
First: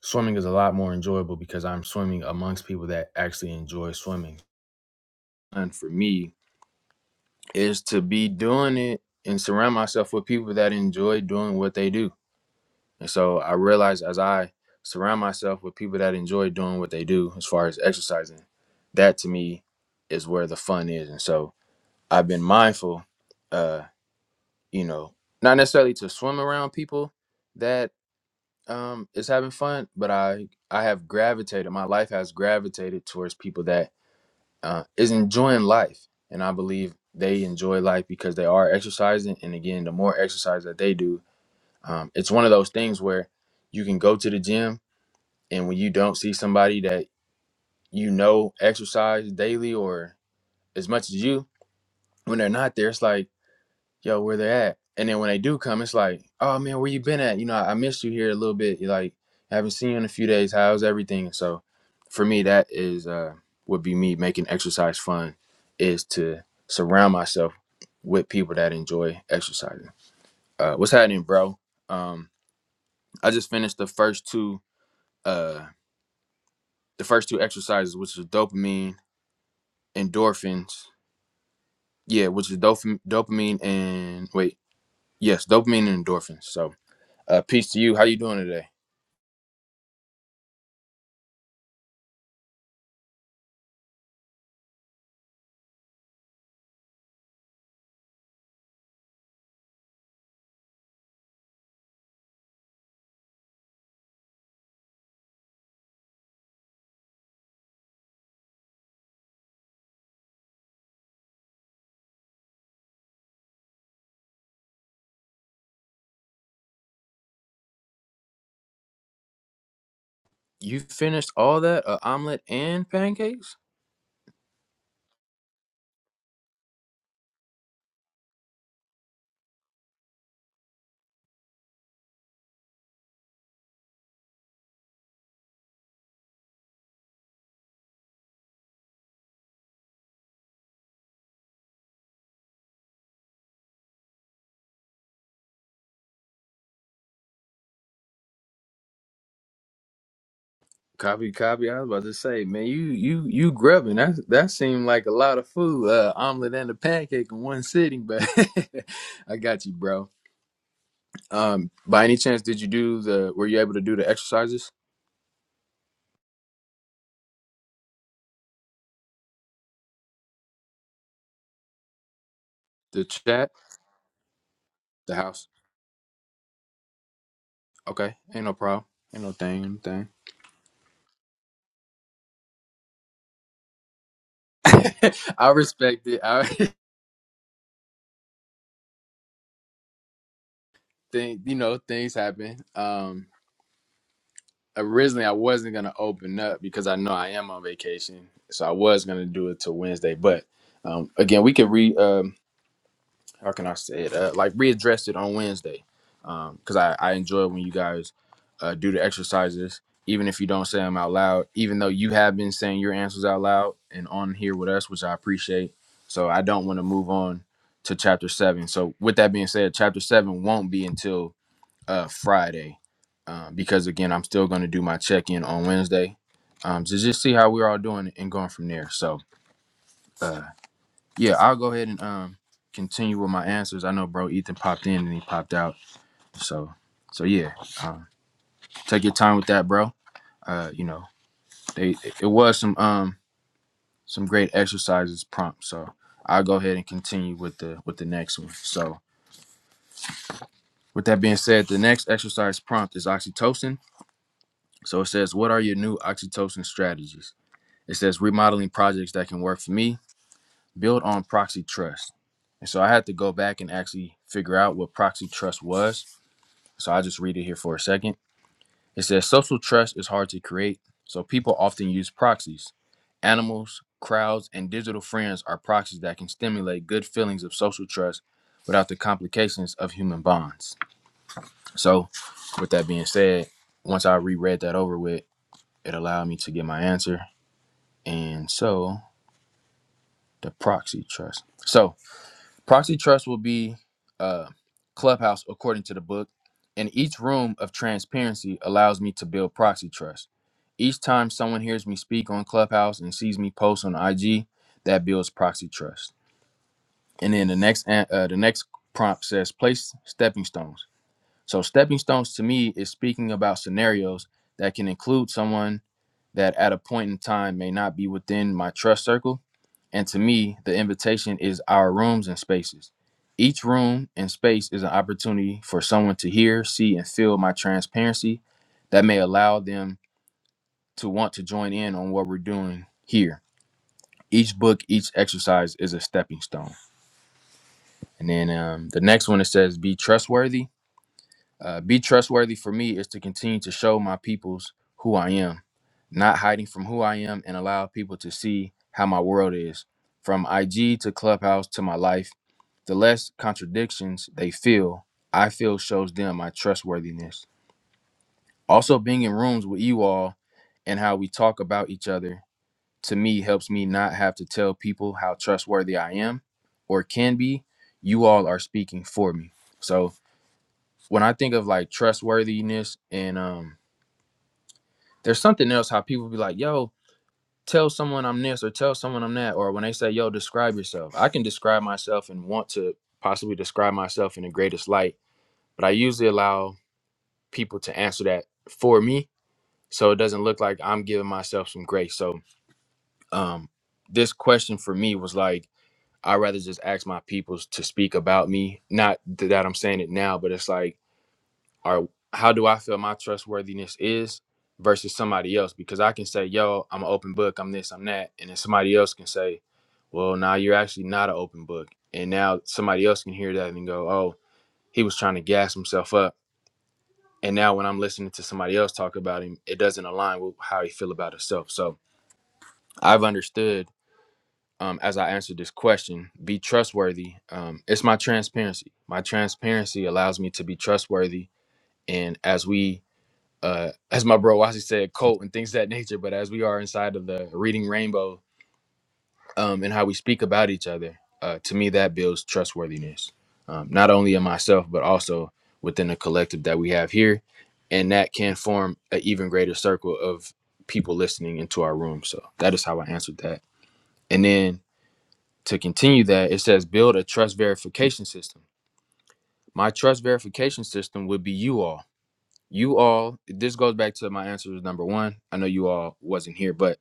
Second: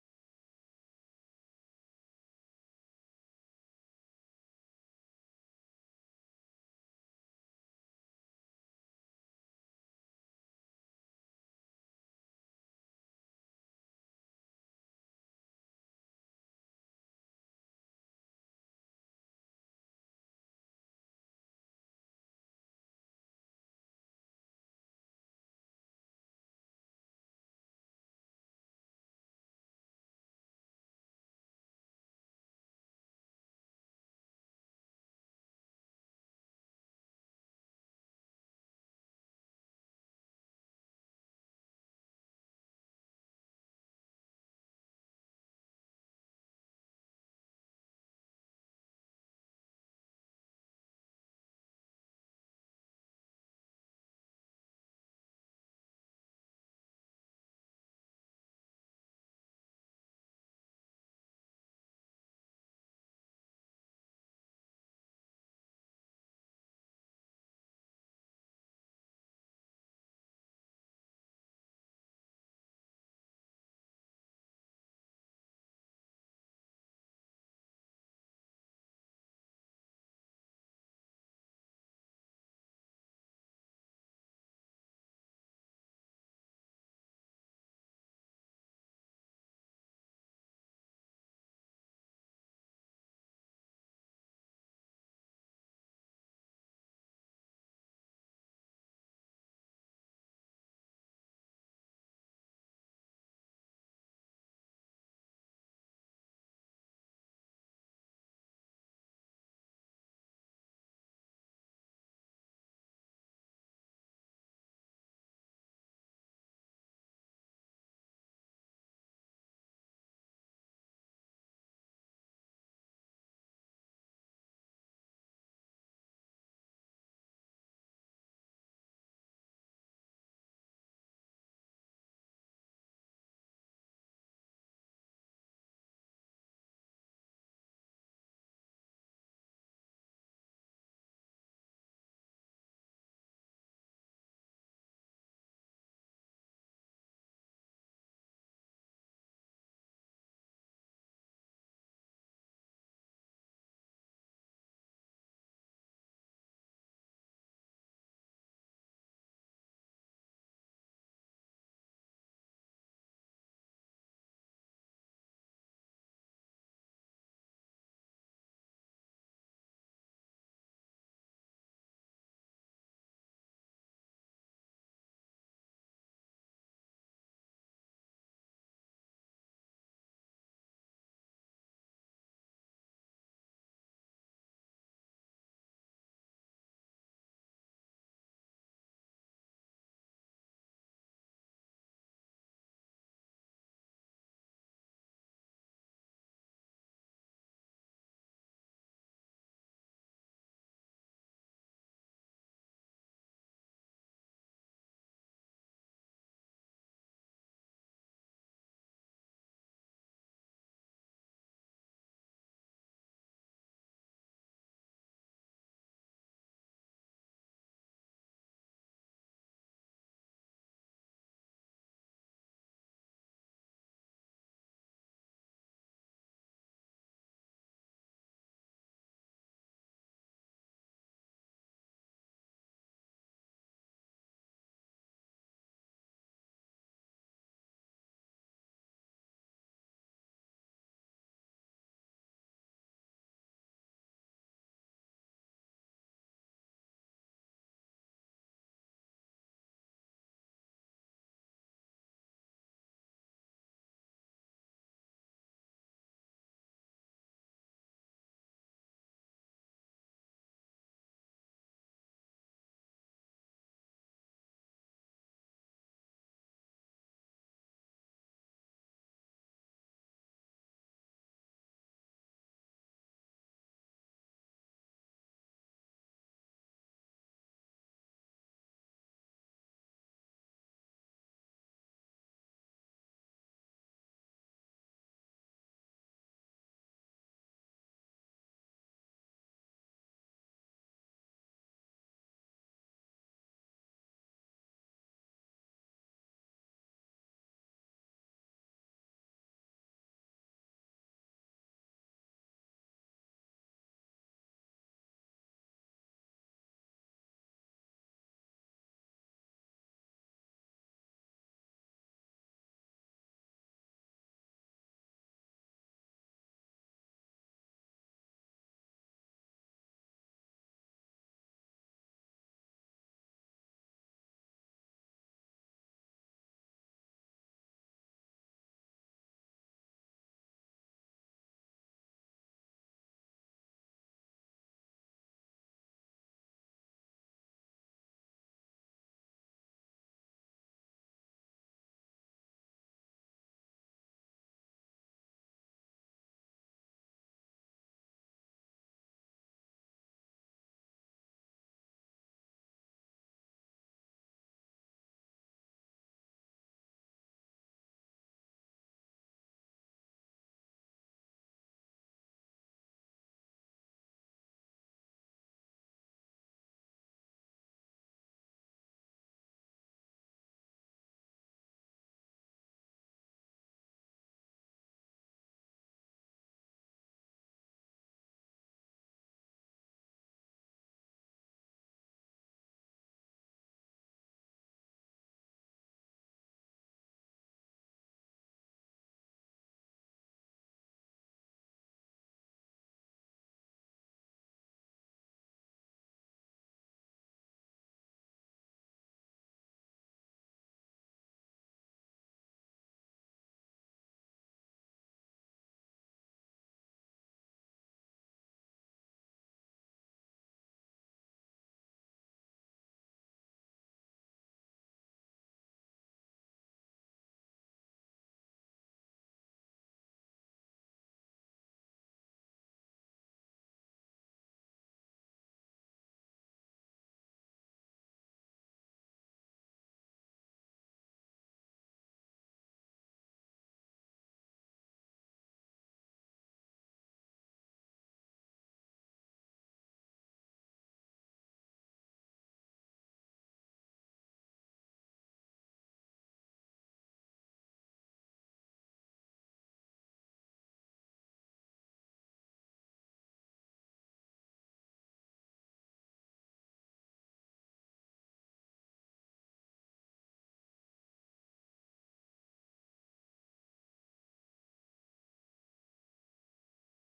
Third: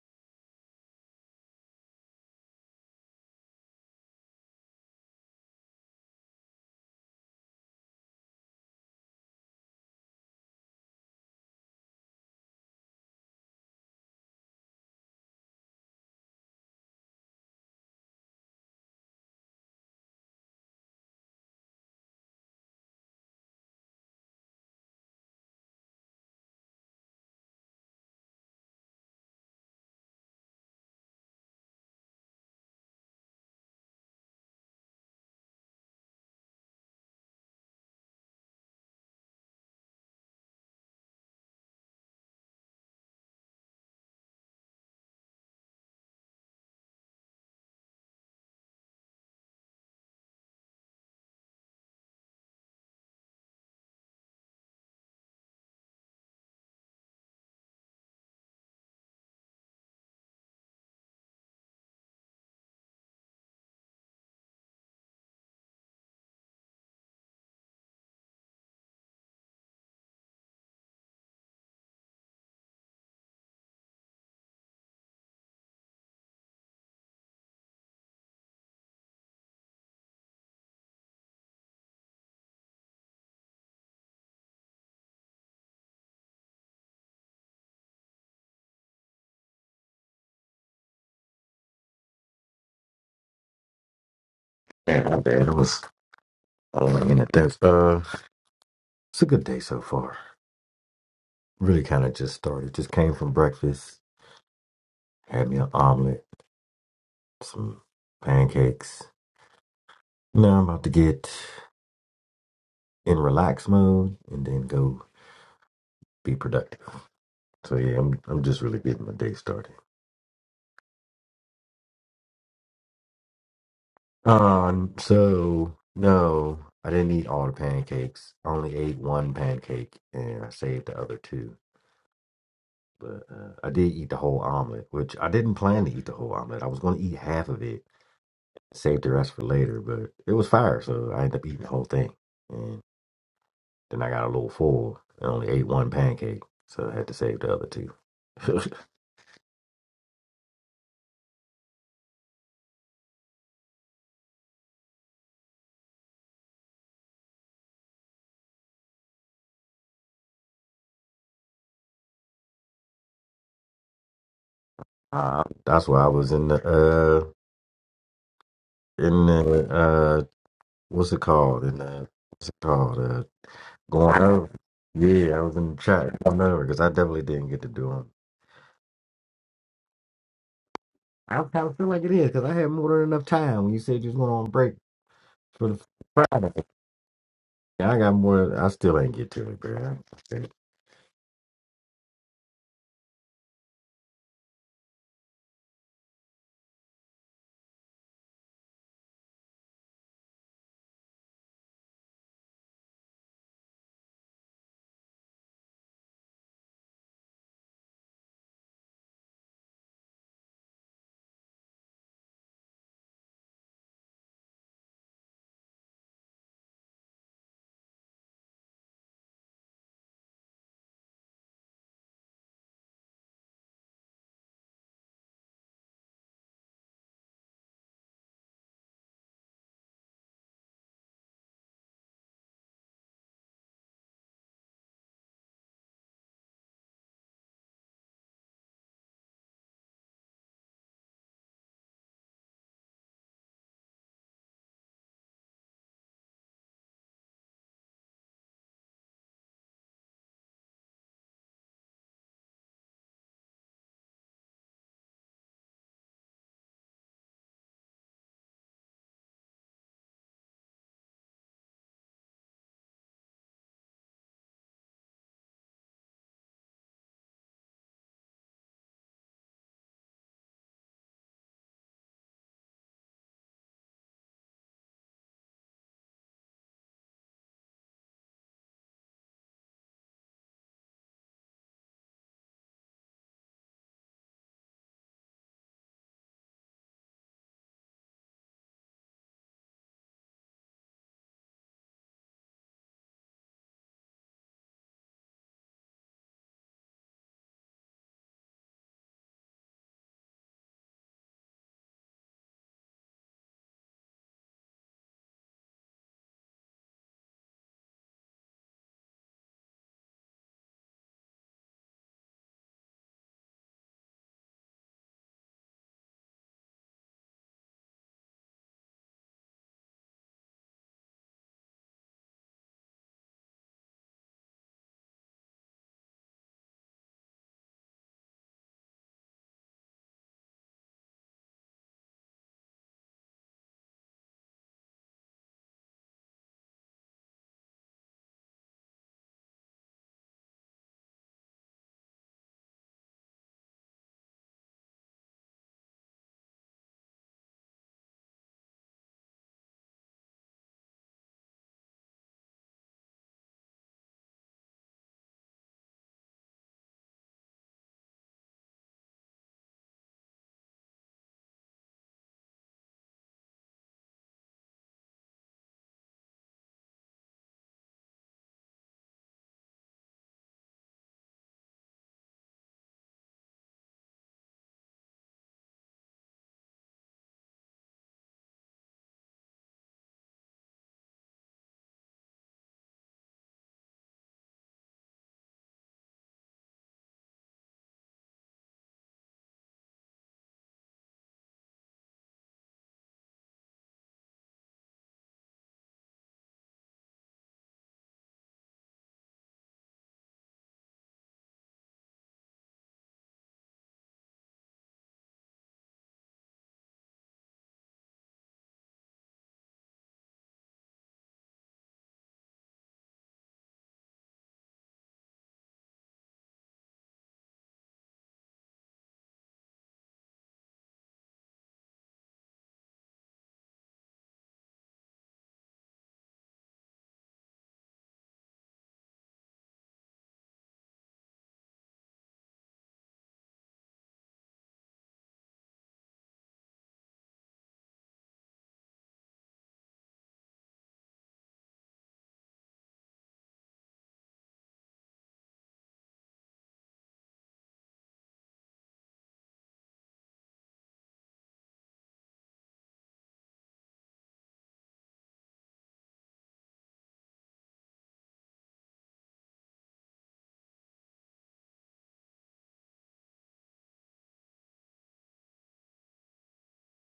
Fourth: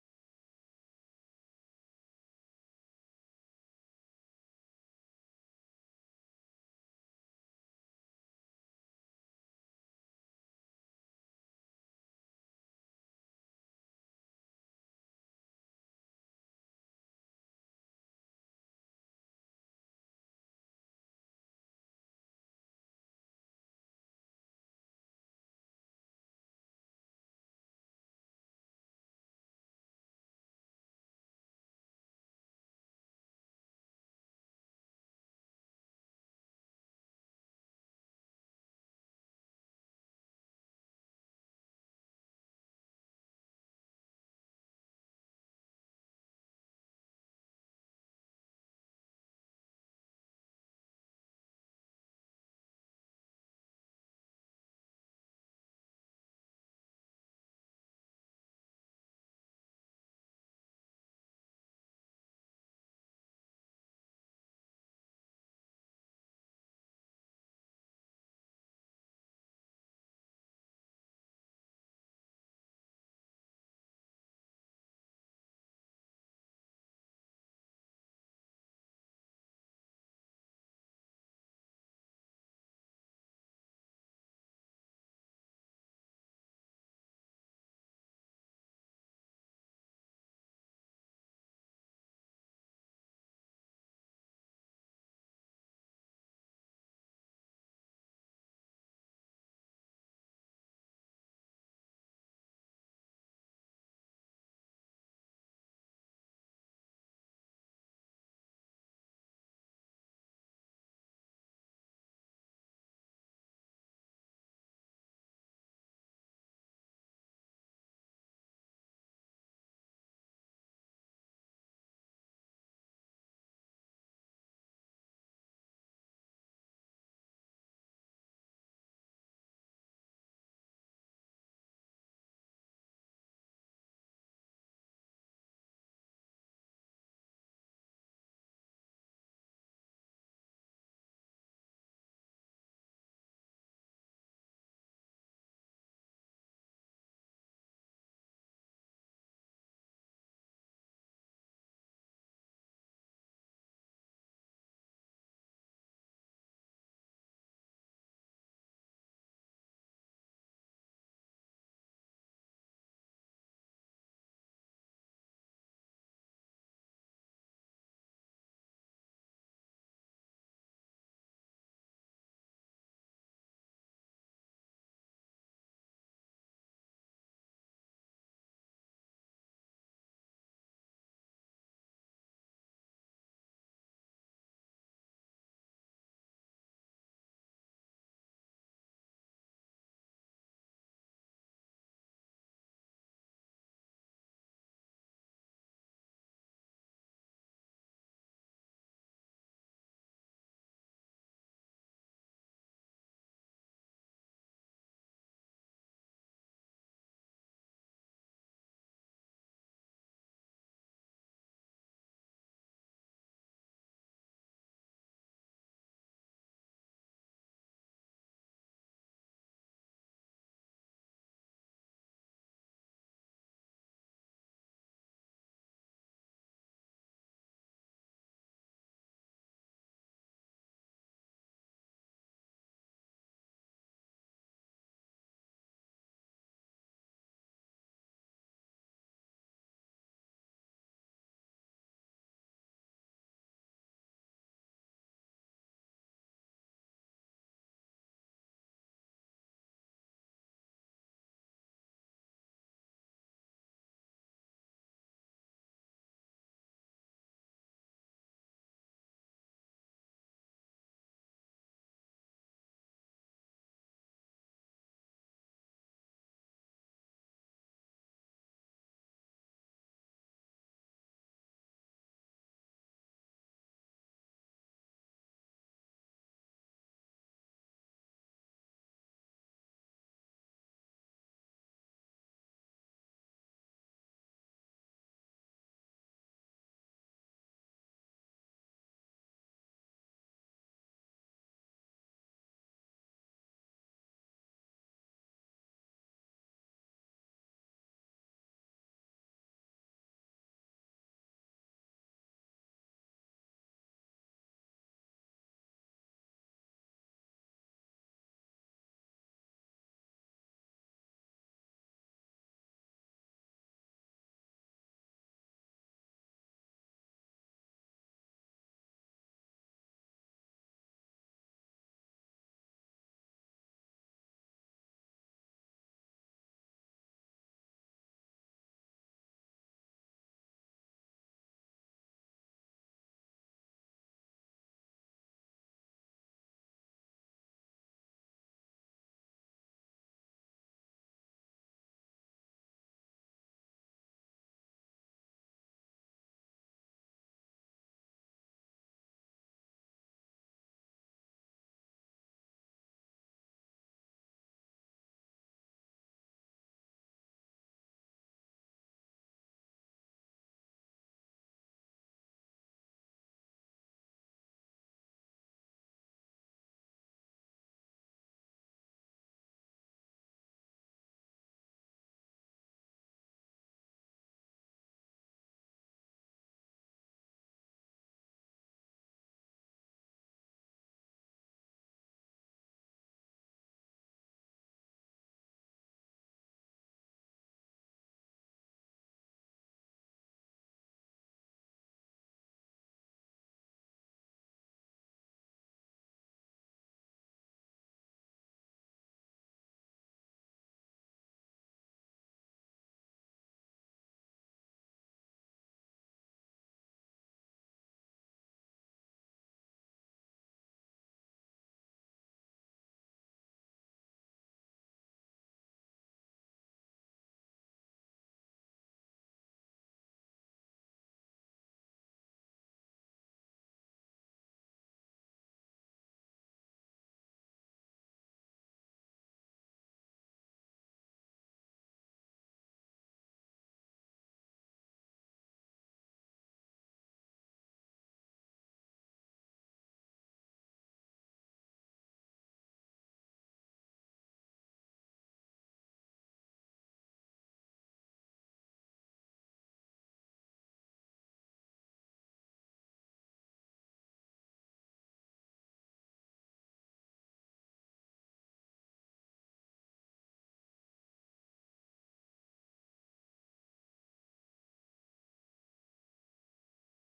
S1: swimming is a lot more enjoyable because I'm swimming amongst people that actually enjoy swimming. And for me, is to be doing it and surround myself with people that enjoy doing what they do. And so I realize as I surround myself with people that enjoy doing what they do, as far as exercising, that to me is where the fun is. And so I've been mindful, uh, you know, not necessarily to swim around people that um is having fun, but I I have gravitated. My life has gravitated towards people that uh, is enjoying life, and I believe they enjoy life because they are exercising. And again, the more exercise that they do, um, it's one of those things where you can go to the gym, and when you don't see somebody that you know exercise daily or as much as you, when they're not there, it's like yo, where they at? And then when they do come, it's like, oh man, where you been at? You know, I, I missed you here a little bit. You Like, haven't seen you in a few days. How's everything? So, for me, that is uh, would be me making exercise fun, is to surround myself with people that enjoy exercising. Uh, what's happening, bro? Um, I just finished the first two, uh, the first two exercises, which is dopamine, endorphins. Yeah, which is dopam- dopamine and wait, yes, dopamine and endorphins. So Uh, peace to you. How you doing today?
S2: Man, my bad. It was only a minute. That's uh, it's a good day so far. Really, kind of just started. Just came from breakfast. Had me an omelet, some pancakes. Now I'm about to get in relax mode and then go be productive. So yeah, I'm I'm just really getting my day started.
S1: You finished all that uh, omelet and pancakes?
S2: Um, so no, I didn't eat all the pancakes. I only ate one pancake and I saved the other two. But uh, I did eat the whole omelet, which I didn't plan to eat the whole omelet. I was going to eat half of it Saved the rest for later, but it was fire, so I ended up eating the whole thing. And then I got a little full and only ate one pancake, so I had to save the other two.
S1: Copy, copy. I was about to say, man, you you you grubbing. That that seemed like a lot of food. Uh, omelet and a pancake in one sitting, but I got you, bro. Um, by any chance, did you do the? Were you able to do the exercises,
S2: uh, that's why I was in the uh in the uh what's it called? In the what's it called?
S1: the
S2: Uh,
S1: chat,
S2: going over.
S1: the
S2: Yeah, I
S1: house?
S2: was in the chat going over because I definitely didn't get to do them.
S1: Okay, ain't no problem. Ain't no thing, ain't no
S2: I kind of feel like it is because I had more than enough time when you said you was going on break
S1: thing. I
S2: for the
S1: respect it. I
S2: Friday. Yeah, I got more. I still ain't get to it, bro.
S1: think you know things happen. Um, originally I wasn't gonna open up because I know I am on vacation, so I was gonna do it till Wednesday. But um, again, we could re um, how can I say it? Uh, like readdress it on Wednesday because I I enjoy when you guys uh, do the exercises, even if you don't say them out loud. Even though you have been saying your answers out loud and on here with us, which I appreciate. So I don't want to move on to chapter seven. So with that being said, chapter seven won't be until uh, Friday um, because again, I'm still going to do my check in on Wednesday um, to just see how we're all doing and going from there. So uh, yeah, I'll go ahead and um, continue with my answers. I know, bro, Ethan popped in and he popped out. So so yeah, um, take your time with that, bro. Uh, you know, they it was some um some great exercises prompt. So I'll go ahead and continue with the with the next one. So with that being said, the next exercise prompt is oxytocin So it says, What are your new oxytocin strategies? It says, Remodeling projects that can work for me, build on proxy trust. And so I had to go back and actually figure out what proxy trust was. So i just read it here for a second. It says, Social trust is hard to create, so people often use proxies. Animals, crowds, and digital friends are proxies that can stimulate good feelings of social trust without the complications of human bonds. So, with that being said, once I reread that over with, it allowed me to get my answer and so the proxy trust. So proxy trust will be uh, clubhouse according to the book, and each room of transparency allows me to build proxy trust. Each time someone hears me speak on Clubhouse and sees me post on IG, that builds proxy trust. And then the next an- uh, the next prompt says place stepping stones. So stepping stones to me is speaking about scenarios that can include someone that at a point in time may not be within my trust circle. And to me, the invitation is our rooms and spaces. Each room and space is an opportunity for someone to hear, see, and feel my transparency that may allow them to want to join in on what we're doing here. Each book, each exercise is a stepping stone. And then um, the next one it says, be trustworthy Uh, be trustworthy for me is to continue to show my peoples who I am, not hiding from who I am and allow people to see how my world is. From IG to Clubhouse to my life, the less contradictions they feel, I feel shows them my trustworthiness. Also, being in rooms with you all and how we talk about each other to me helps me not have to tell people how trustworthy I am or can be. You all are speaking for me. So, when I think of like trustworthiness and um there's something else how people be like, yo, tell someone I'm this or tell someone I'm that or when they say, yo, describe yourself. I can describe myself and want to possibly describe myself in the greatest light, but I usually allow people to answer that for me so it doesn't look like I'm giving myself some grace. So um this question for me was like I'd rather just ask my peoples to speak about me. Not th- that I'm saying it now, but it's like or how do I feel my trustworthiness is versus somebody else? Because I can say, yo, I'm an open book, I'm this, I'm that. And then somebody else can say, well, now you're actually not an open book. And now somebody else can hear that and go, oh, he was trying to gas himself up. And now when I'm listening to somebody else talk about him, it doesn't align with how he feel about himself. So I've understood um, as I answered this question, be trustworthy. Um, it's my transparency. My transparency allows me to be trustworthy. And as we uh, as my bro Wasi said, cult and things of that nature. But as we are inside of the reading rainbow um, and how we speak about each other, uh, to me that builds trustworthiness, um, not only in myself but also within the collective that we have here, and that can form an even greater circle of people listening into our room. So that is how I answered that. And then to continue that, it says build a trust verification system. My trust verification system would be you all. you all this goes back to my answer was number one i know you all wasn't here but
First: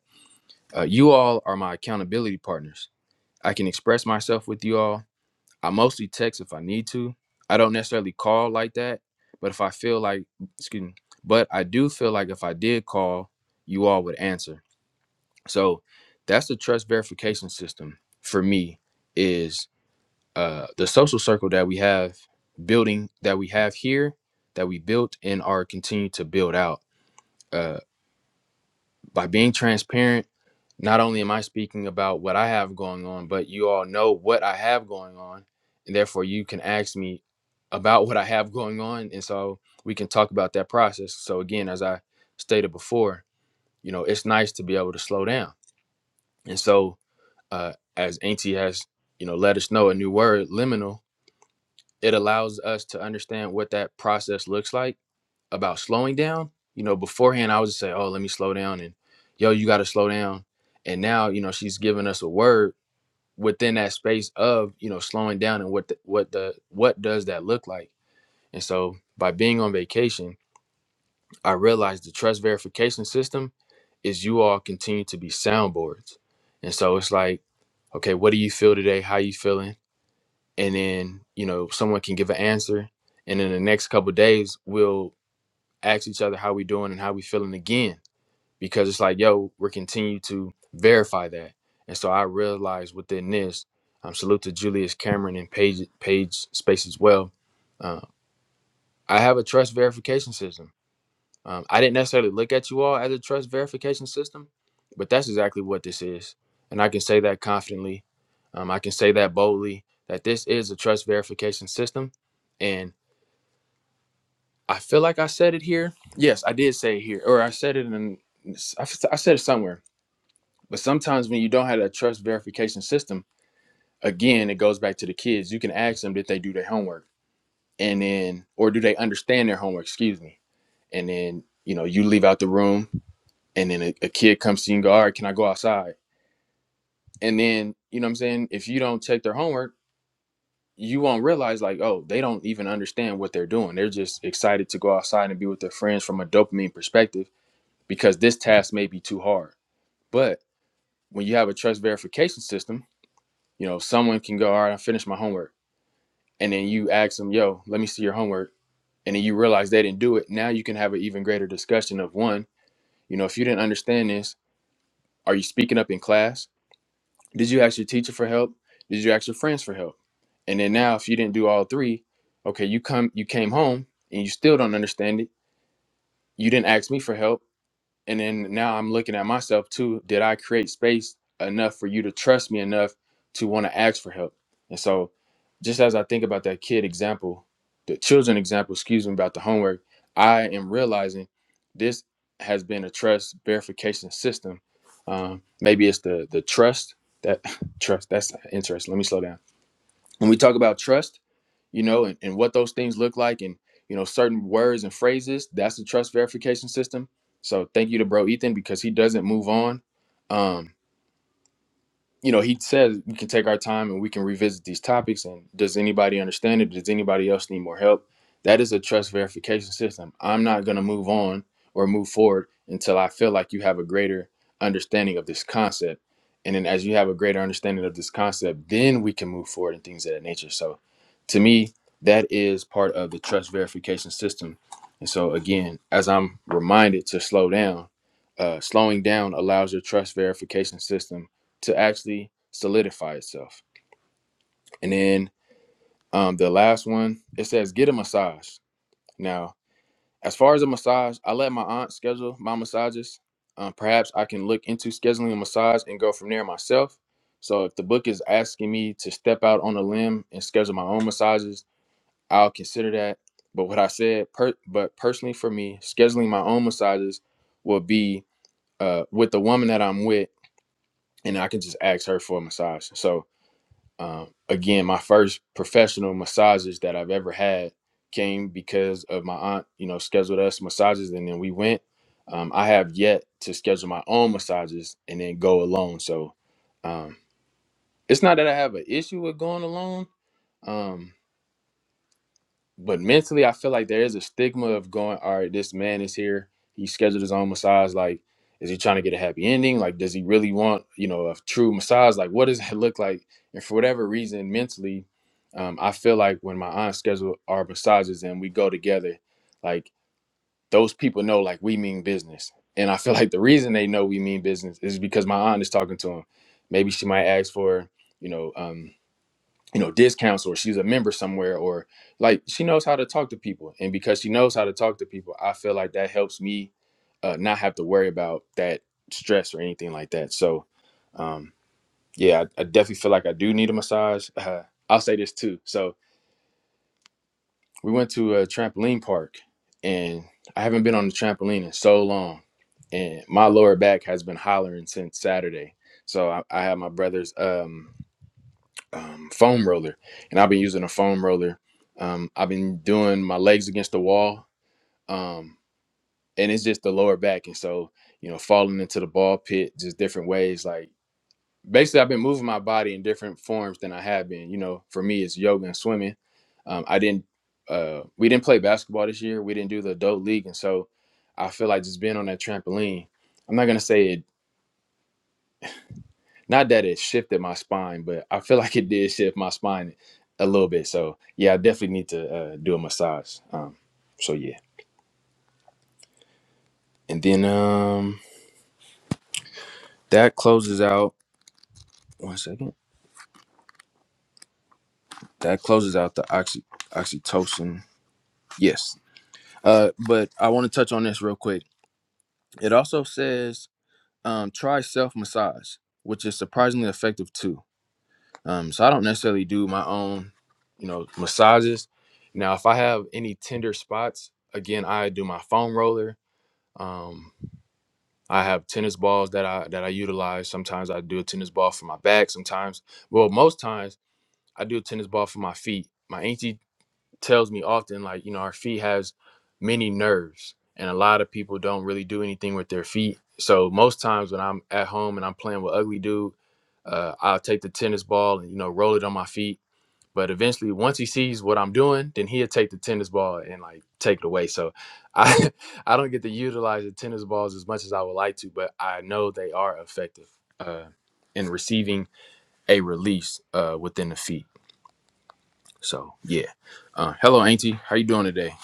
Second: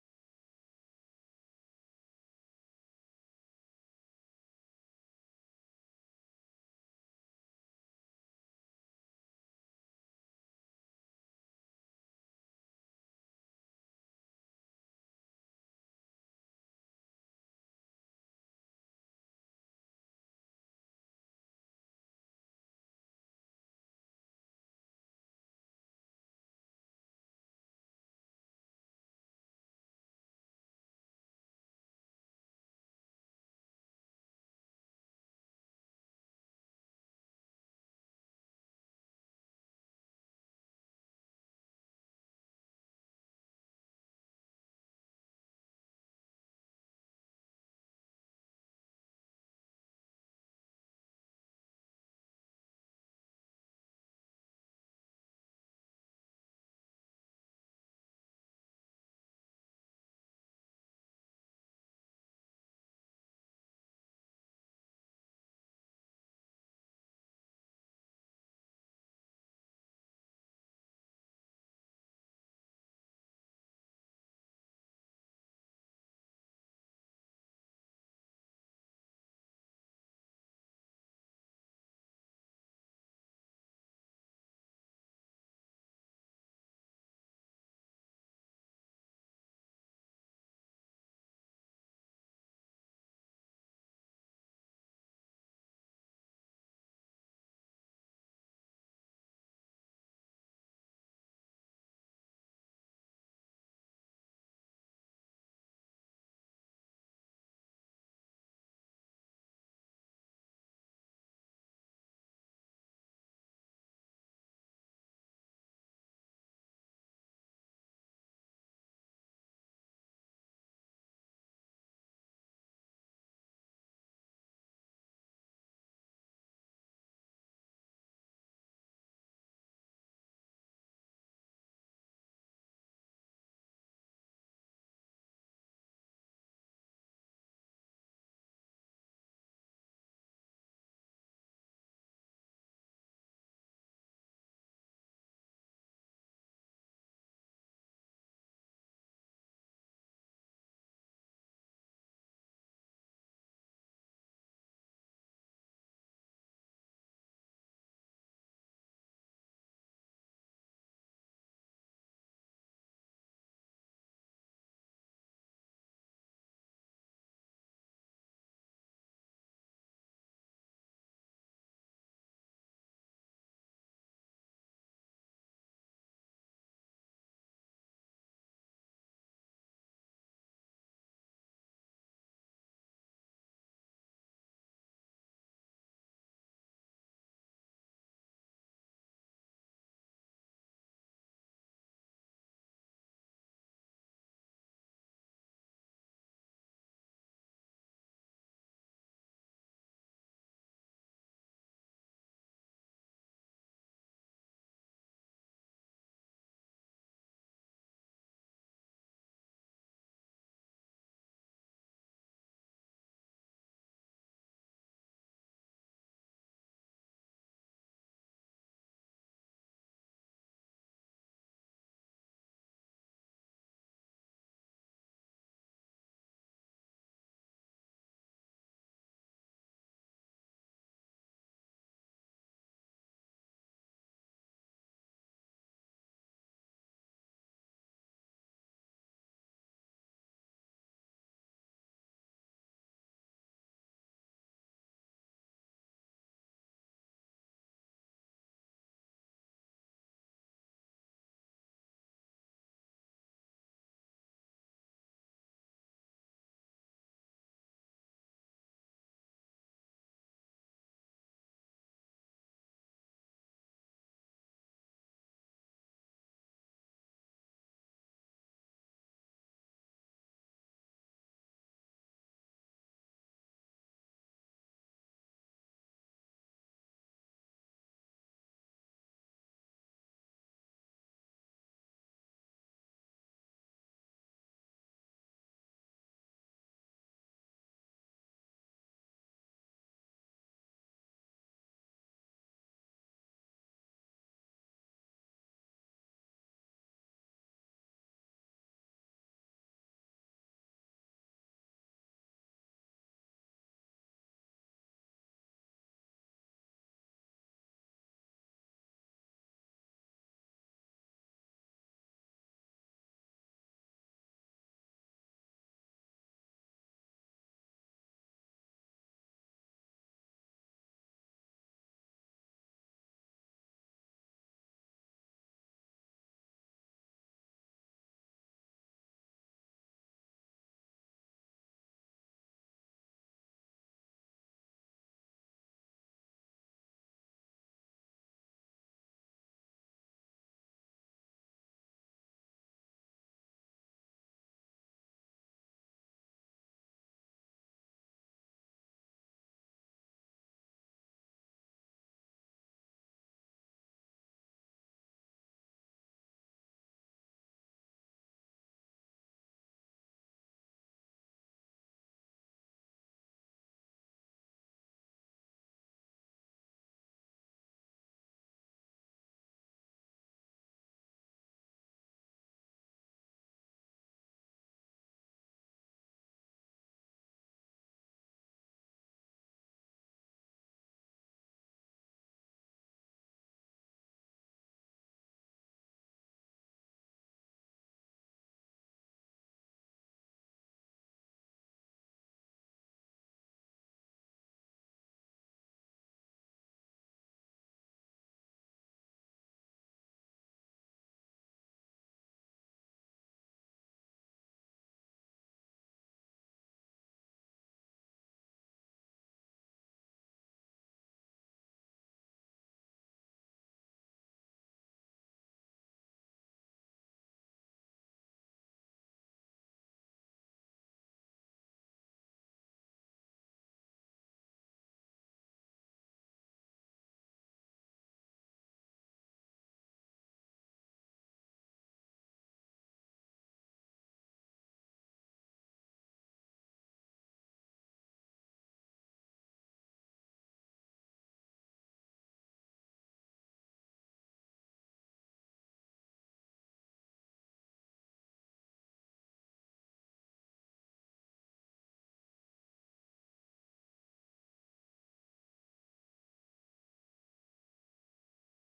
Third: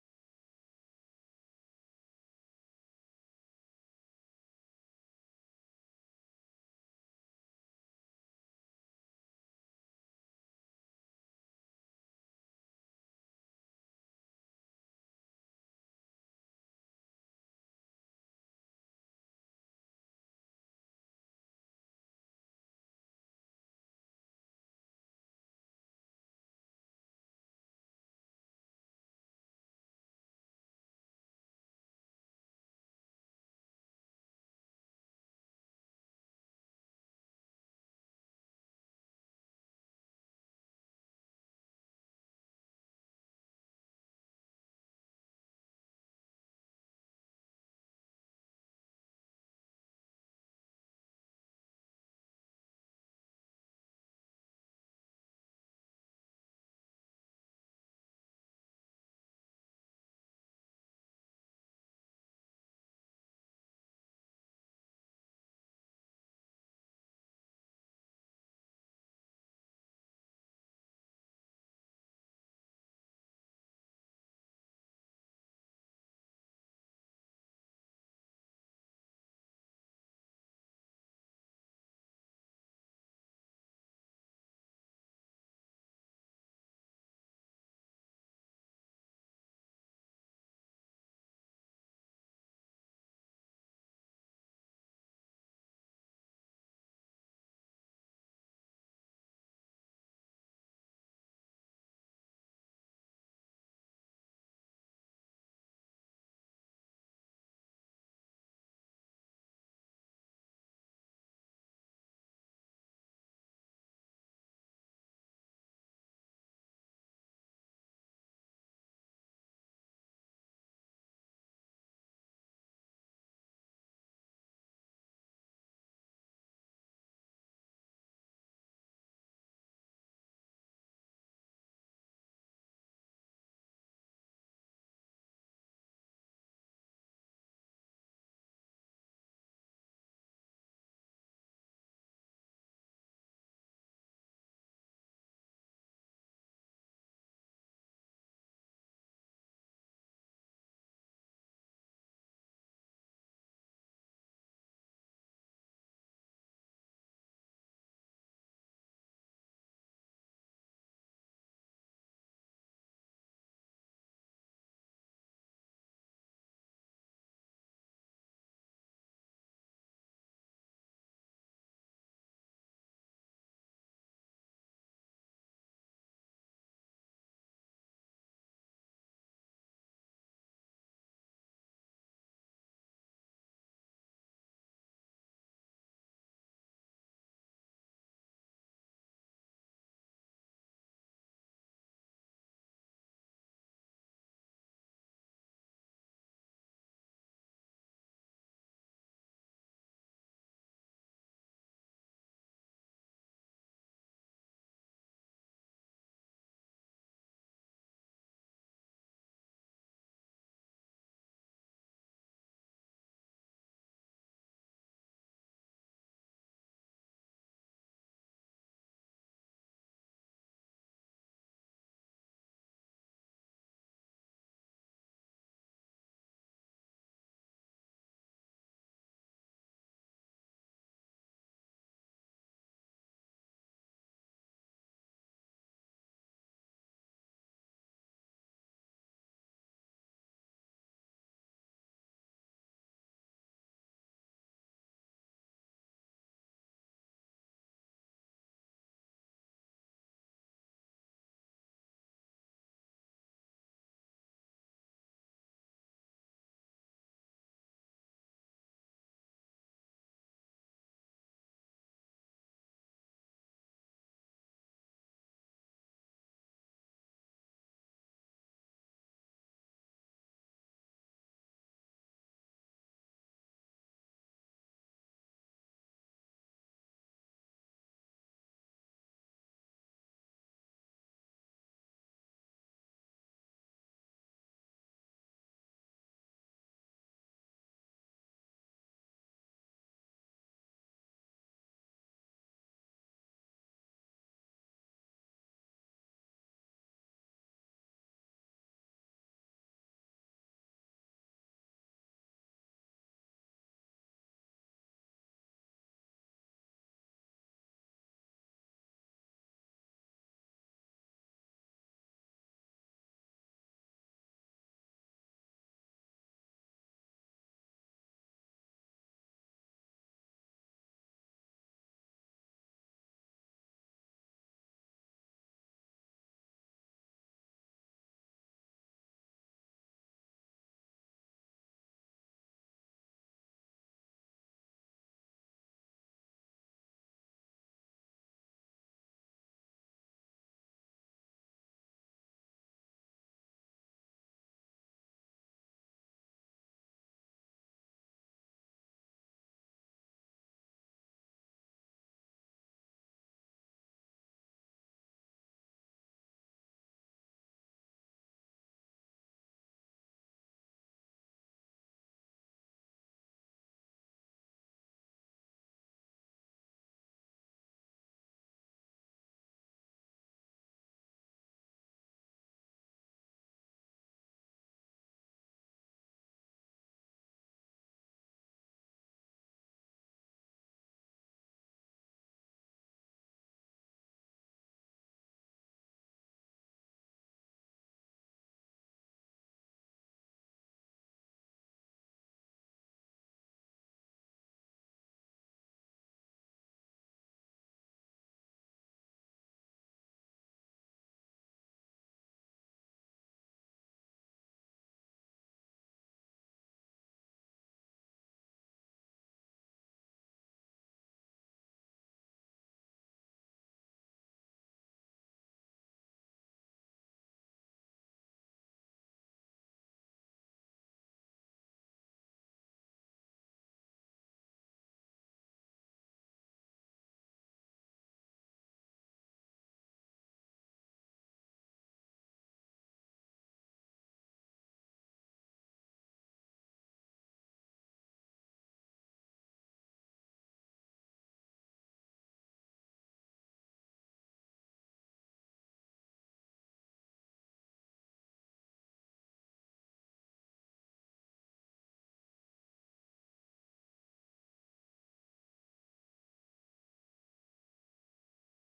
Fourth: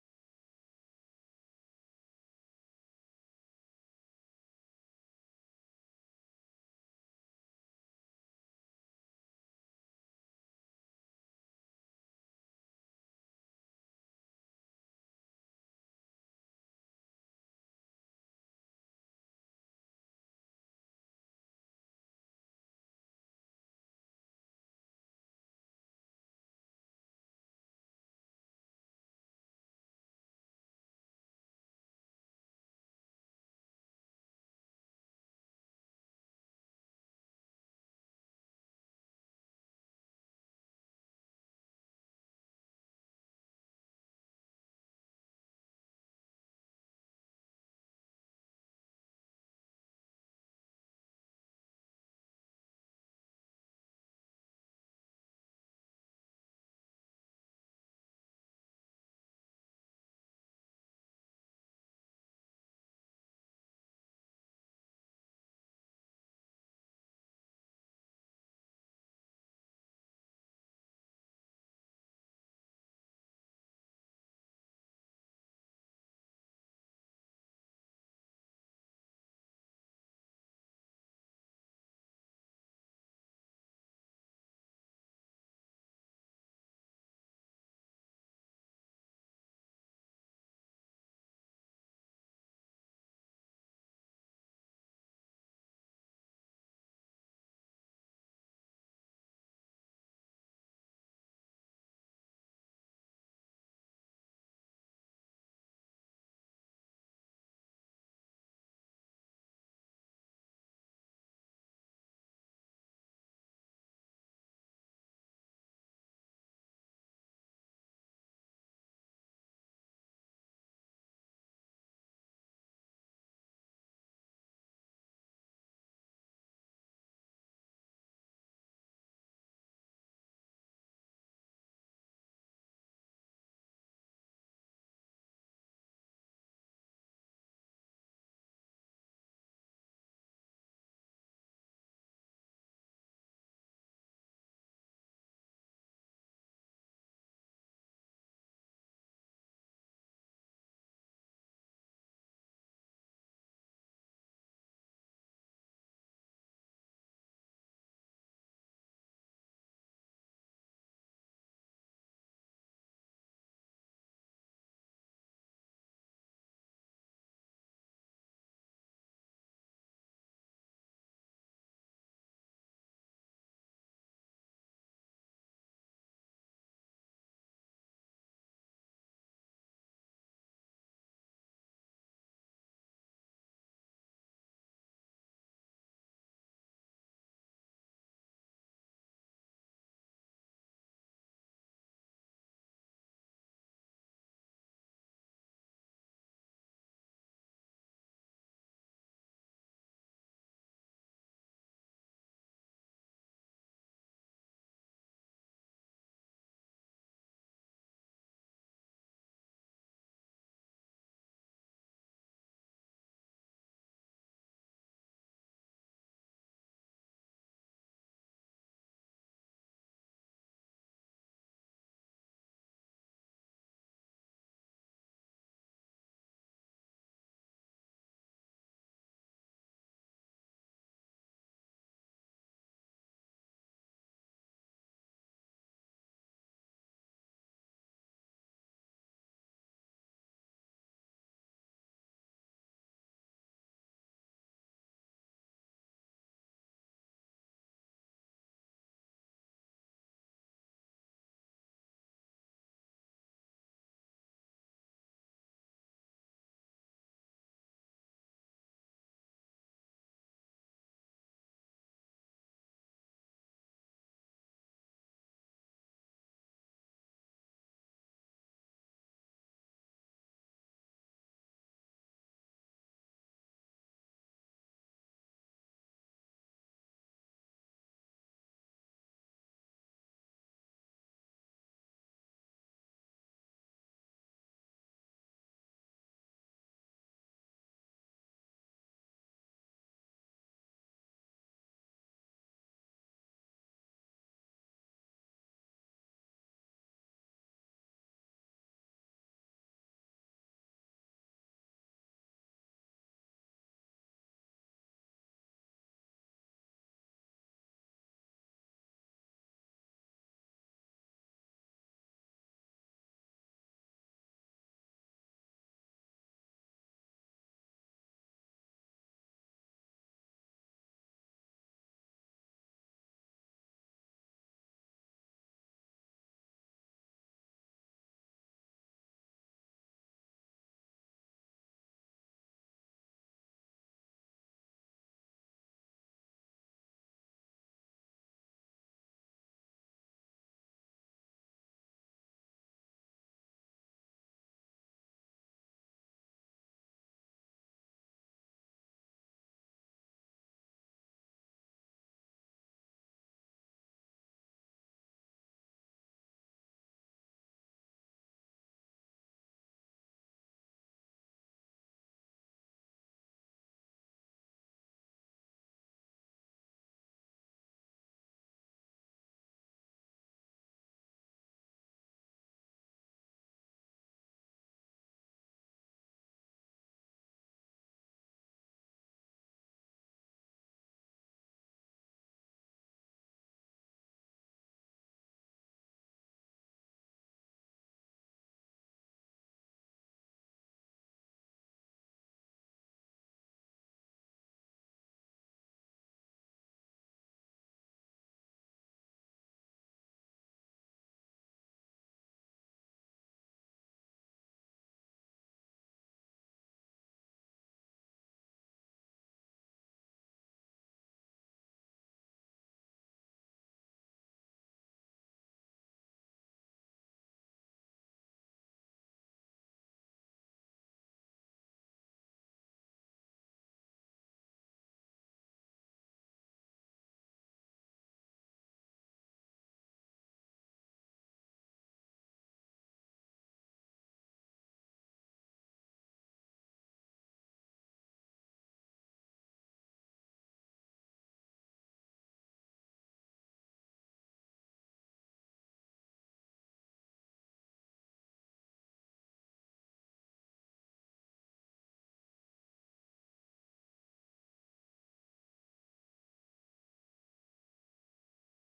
S1: uh, you all are my accountability partners i can express myself with you all i mostly text if i need to i don't necessarily call like that but if i feel like excuse me but i do feel like if i did call you all would answer so that's the trust verification system for me is uh, the social circle that we have building that we have here that we built and are continue to build out Uh, by being transparent, not only am I speaking about what I have going on, but you all know what I have going on. And therefore, you can ask me about what I have going on. And so we can talk about that process. So, again, as I stated before, you know, it's nice to be able to slow down. And so, uh, as Auntie has, you know, let us know a new word, liminal, it allows us to understand what that process looks like about slowing down, you know, beforehand I would just say, "Oh, let me slow down," and "Yo, you got to slow down." And now, you know, she's giving us a word within that space of you know slowing down and what the, what the what does that look like? And so, by being on vacation, I realized the trust verification system is you all continue to be soundboards. And so it's like, okay, what do you feel today? How you feeling? And then, you know, someone can give an answer. And in the next couple of days, we'll ask each other how we doing and how we feeling again because it's like, yo, we're continue to verify that. And so I realized within this, um, salute to Julius Cameron and Page Page Space as well. Uh, I have a trust verification system. Um, I didn't necessarily look at you all as a trust verification system, but that's exactly what this is. And I can say that confidently. Um, I can say that boldly that this is a trust verification system. And I feel like I said it here. Yes, I did say it here, or I said it in. I, I said it somewhere But sometimes when you don't have a trust verification system, again, it goes back to the kids. You can ask them, did they do their homework? And then, or do they understand their homework? Excuse me. And then, you know, you leave out the room and then a, a kid comes to you and go, all right, can I go outside? And then, you know what I'm saying? If you don't check their homework, you won't realize like, oh, they don't even understand what they're doing. They're just excited to go outside and be with their friends from a dopamine perspective because this task may be too hard. But when you have a trust verification system, You know, someone can go, all right, I finished my homework. And then you ask them, yo, let me see your homework. And then you realize they didn't do it. Now you can have an even greater discussion of one, you know, if you didn't understand this, are you speaking up in class? Did you ask your teacher for help? Did you ask your friends for help? And then now if you didn't do all three, okay, you come you came home and you still don't understand it. You didn't ask me for help And then now I'm looking at myself too. Did I create space enough for you to trust me enough to want to ask for help? And so, just as I think about that kid example, the children example, excuse me, about the homework, I am realizing this has been a trust verification system. Um, maybe it's the the trust that trust. That's interesting. Let me slow down. When we talk about trust you know, and, and what those things look like and, you know, certain words and phrases. That's the trust verification system. So thank you to bro Ethan because he doesn't move on. Um, you know, he says we can take our time and we can revisit these topics. And does anybody understand it? Does anybody else need more help? That is a trust verification system. I'm not going to move on or move forward until I feel like you have a greater understanding of this concept. And then as you have a greater understanding of this concept, then we can move forward and things of that nature. So to me, that is part of the trust verification system. And so again, as I'm reminded to slow down, uh, slowing down allows your trust verification system to actually solidify itself. And then um, the last one, it says get a massage. Now, as far as a massage, I let my aunt schedule my massages. Um, perhaps I can look into scheduling a massage and go from there myself. So if the book is asking me to step out on a limb and schedule my own massages, I'll consider that. But what I said, per- but personally for me, scheduling my own massages will be uh, with the woman that I'm with, and I can just ask her for a massage. So Um, again, my first professional massages that I've ever had came because of my aunt, you know, scheduled us massages and then we went. Um, I have yet to schedule my own massages and then go alone. So um, it's not that I have an issue with going alone. Um, but mentally, I feel like there is a stigma of going, all right, this man is here. He scheduled his own massage. Like, is he trying to get a happy ending? Like, does he really want, you know, a true massage? Like, what does it look like? And for whatever reason, mentally, um, I feel like when my aunt scheduled our massages and we go together, like those people know, like we mean business. And I feel like the reason they know we mean business is because my aunt is talking to him. Maybe she might ask for, you know, um, you know discounts or she's a member somewhere or like she knows how to talk to people and because she knows how to talk to people i feel like that helps me uh, not have to worry about that stress or anything like that so um, yeah I, I definitely feel like i do need a massage uh, i'll say this too so we went to a trampoline park and i haven't been on the trampoline in so long and my lower back has been hollering since saturday so i, I had my brother's um, um, foam roller, and I've been using a foam roller. Um, I've been doing my legs against the wall, um, and it's just the lower back, and so you know, falling into the ball pit, just different ways. Like basically, I've been moving my body in different forms than I have been. You know, for me, it's yoga and swimming. Um, I didn't, uh, we didn't play basketball this year. We didn't do the adult league, and so I feel like just being on that trampoline. I'm not gonna say it Not that it shifted my spine, but I feel like it did shift my spine a little bit. So yeah, I definitely need to uh, do a massage. Um, so yeah, and then um, that closes out. One second. That closes out the oxy oxytocin. Yes. Uh, but I want to touch on this real quick. It also says um, try self massage, which is surprisingly effective too. Um, so I don't necessarily do my own, you know, massages. Now, if I have any tender spots, again, I do my foam roller. Um, I have tennis balls that I that I utilize. Sometimes I do a tennis ball for my back. Sometimes, well, most times I do a tennis ball for my feet. My auntie tells me often, like, you know, our feet has many nerves, and a lot of people don't really do anything with their feet. So most times when I'm at home and I'm playing with Ugly Dude, uh, I'll take the tennis ball and you know roll it on my feet but eventually, once he sees what I'm doing, then he'll take the tennis ball and like take it away. So I I don't get to utilize the tennis balls as much as I would like to, but I know they are effective uh, in receiving a release uh, within the feet. So yeah. Uh, hello, Auntie. How you doing today?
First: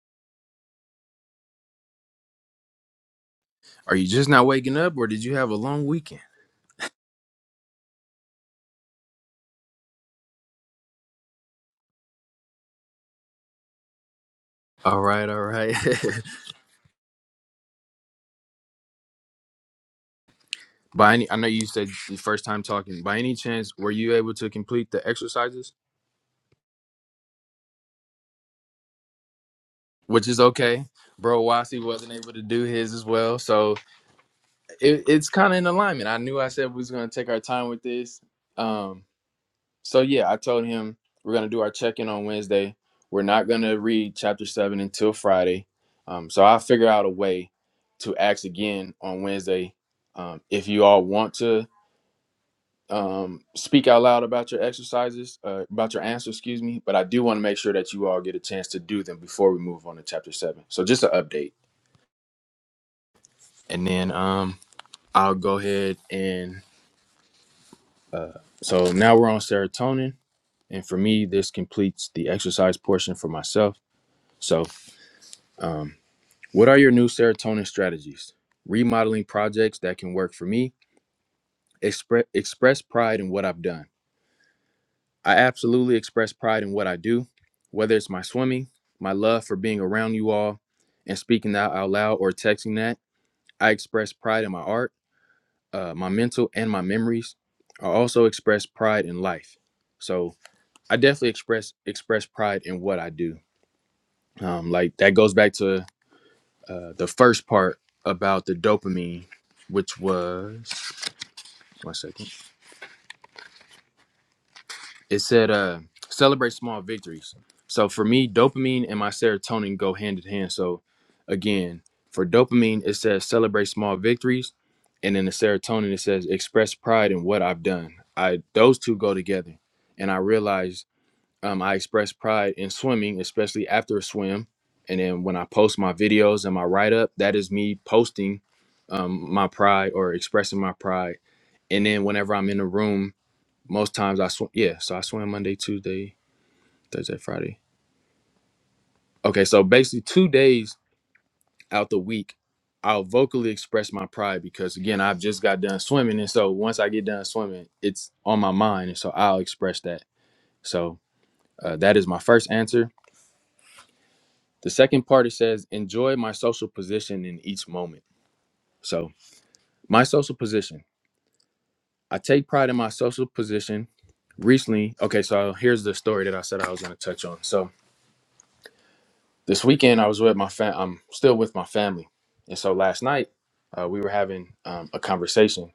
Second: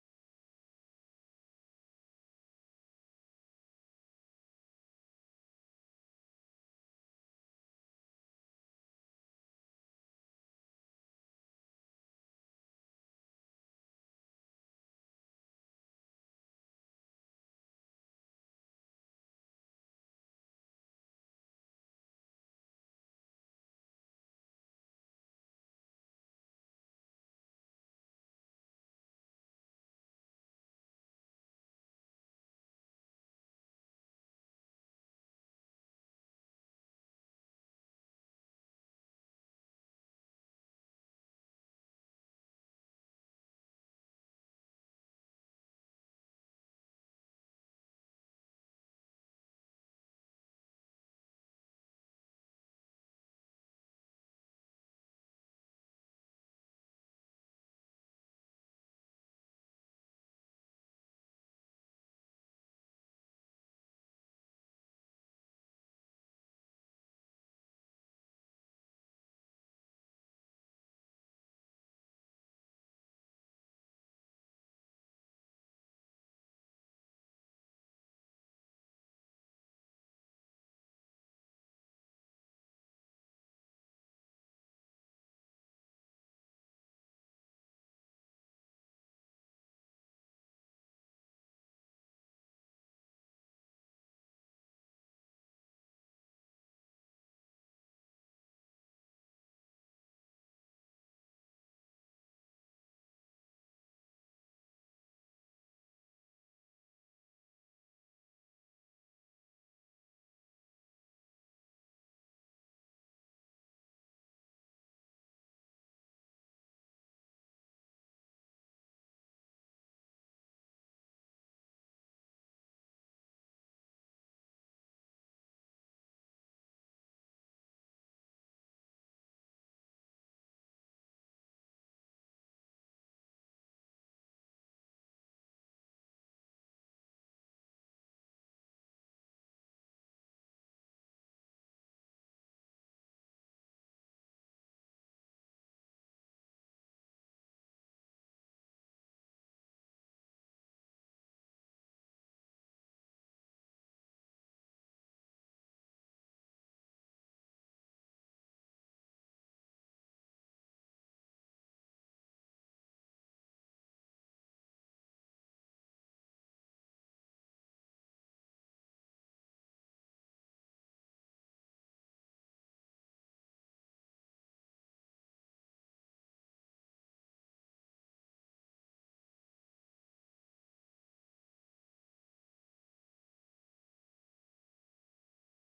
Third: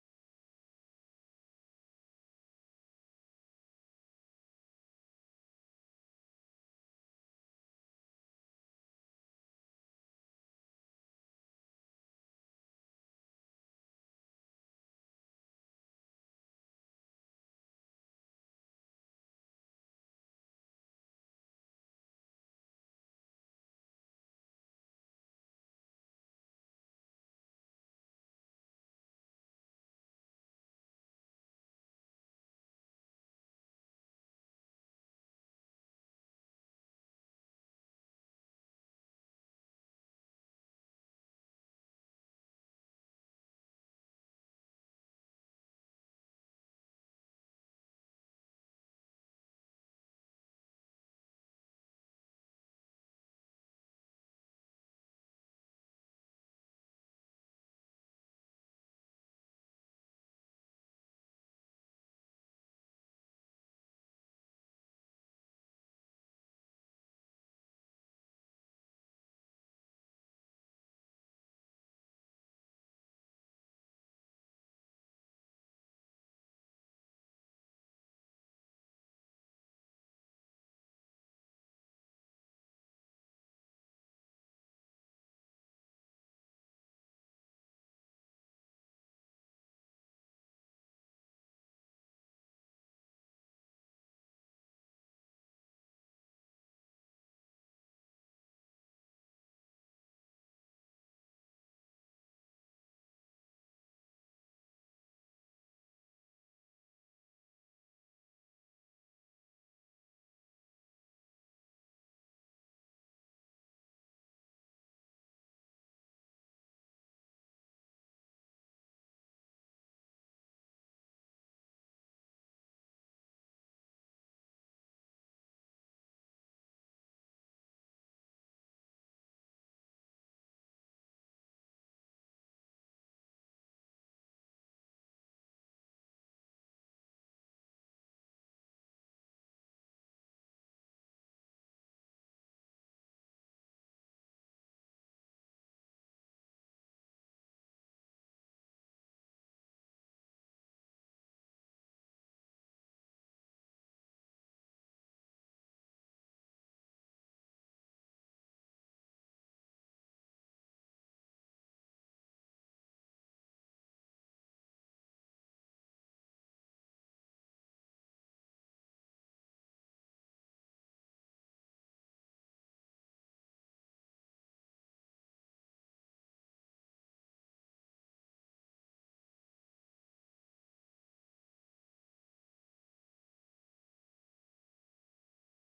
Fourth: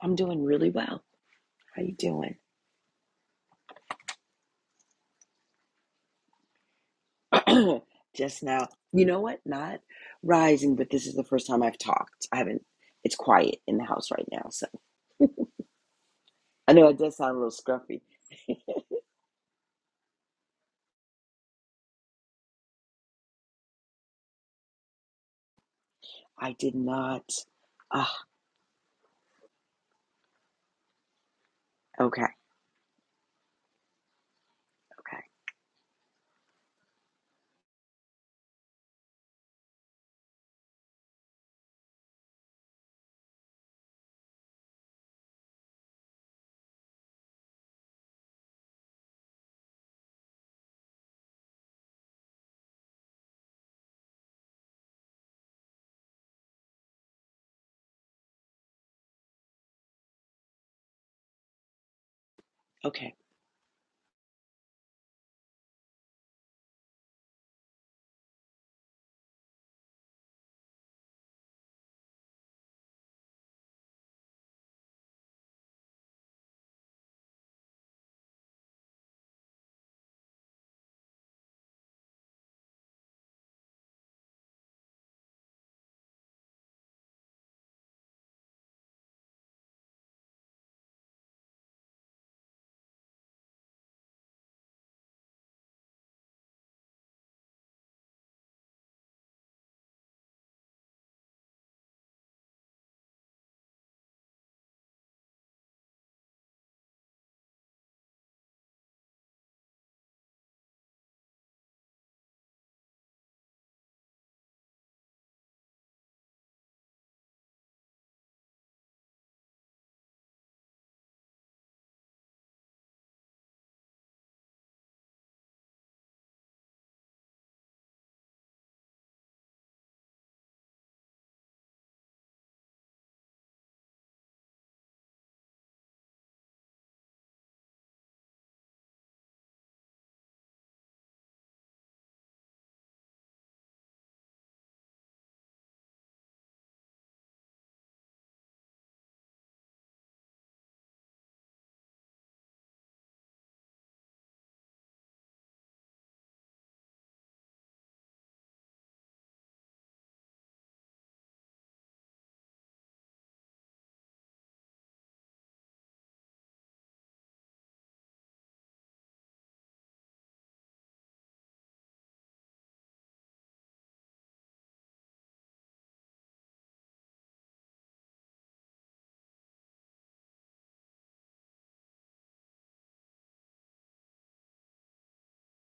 S3: I'm doing really well. How you doing?
S1: Are you just not waking up, or did you have a long weekend?
S3: Just now. You know what? Not rising, but this is the first time I've talked. I haven't. It's quiet in the house right now, so
S1: All right, all right.
S3: I know it does sound a little scruffy.
S1: by any, I know you said the first time talking. By any chance, were you able to complete the exercises?
S3: I did not. Ah,
S1: which is okay. Bro, Wasi wasn't
S3: okay,
S1: able to do his as well, so it,
S3: okay,
S1: it's kind of in alignment. I knew I said we was gonna take our time with this. Um, so yeah, I told him we're gonna do our check-in on Wednesday. We're not gonna read chapter seven until Friday. Um, so I'll figure out a way to ask again on Wednesday. Um, if you all want to um, speak out loud about your exercises, uh, about your answers, excuse me. But I do want to make sure that you all get a chance to do them before we move on to chapter seven. So just an update.
S3: okay.
S1: and then um I'll go ahead and uh so now we're on serotonin and for me this completes the exercise portion for myself. So um what are your new serotonin strategies? Remodeling projects that can work for me. Express express pride in what I've done. I absolutely express pride in what I do, whether it's my swimming, my love for being around you all and speaking that out loud or texting that. I express pride in my art uh, my mental and my memories. I also express pride in life. So I definitely express express pride in what I do. Um, like that goes back to uh, the first part about the dopamine, which was one second. It said, uh, celebrate small victories. So for me, dopamine and my serotonin go hand in hand. So again, for dopamine, it says celebrate small victories. And then the serotonin, it says express pride in what I've done. I those two go together. And I realized um, I express pride in swimming, especially after a swim. And then when I post my videos and my write up, that is me posting um, my pride or expressing my pride. And then whenever I'm in a room most times I swim. Yeah, so I swim Monday, Tuesday, Thursday, Friday. Okay, so basically two days out the week, I'll vocally express my pride because again, I've just got done swimming, and so once I get done swimming, it's on my mind, and so I'll express that. So uh, that is my first answer. The second part it says, enjoy my social position in each moment. So my social position, I take pride in my social position recently okay so here's the story that i said i was going to touch on so this weekend I was with my fam. I'm still with my family, and so last night uh, we were having um, a conversation,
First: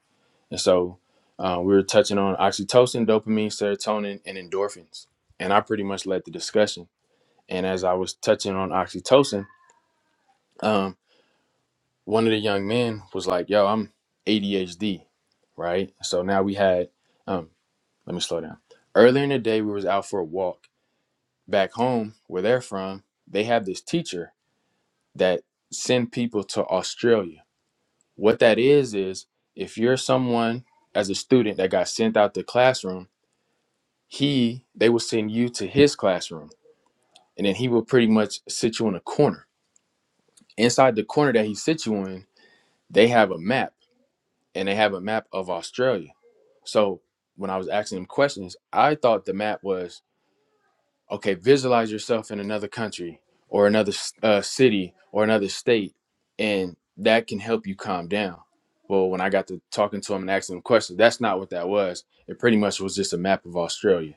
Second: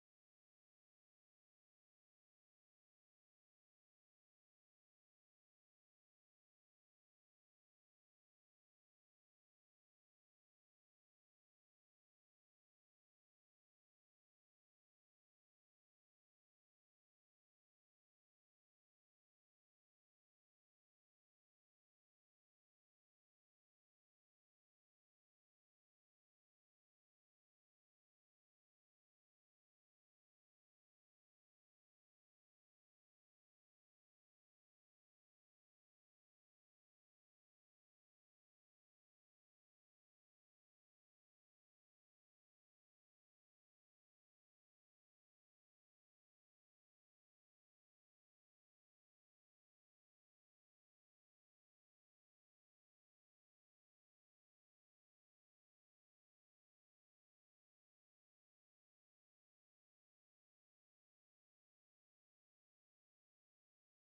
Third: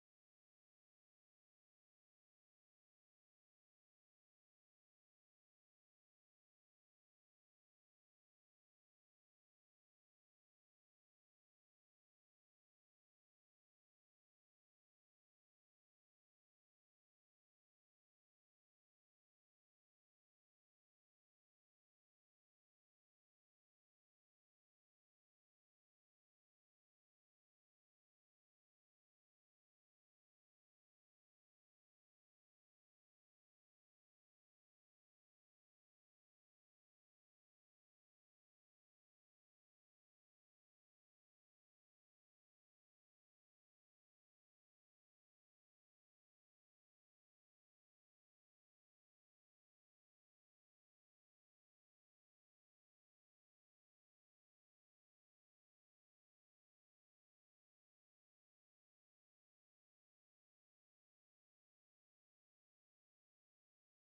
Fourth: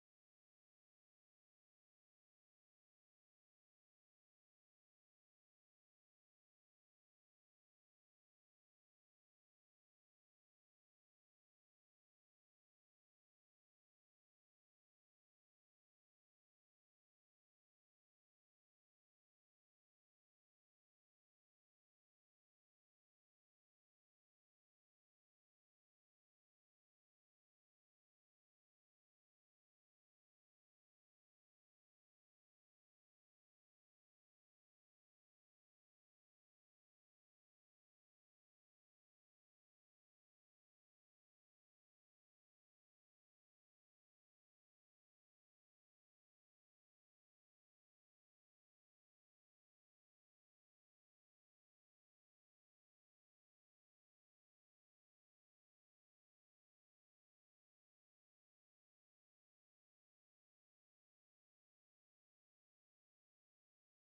S1: and so uh, we were touching on oxytocin, dopamine, serotonin, and endorphins, and I pretty much led the discussion. And as I was touching on oxytocin, um, one of the young men was like, "Yo, I'm ADHD, right?" So now we had. Um, let me slow down. Earlier in the day, we was out for a walk back home where they're from. They have this teacher that send people to Australia. What that is is if you're someone as a student that got sent out the classroom, he they will send you to his classroom and then he will pretty much sit you in a corner. Inside the corner that he sits you in, they have a map and they have a map of Australia. So when I was asking him questions, I thought the map was okay, visualize yourself in another country or another uh, city or another state, and that can help you calm down. Well, when I got to talking to him and asking him questions, that's not what that was. It pretty much was just a map of Australia.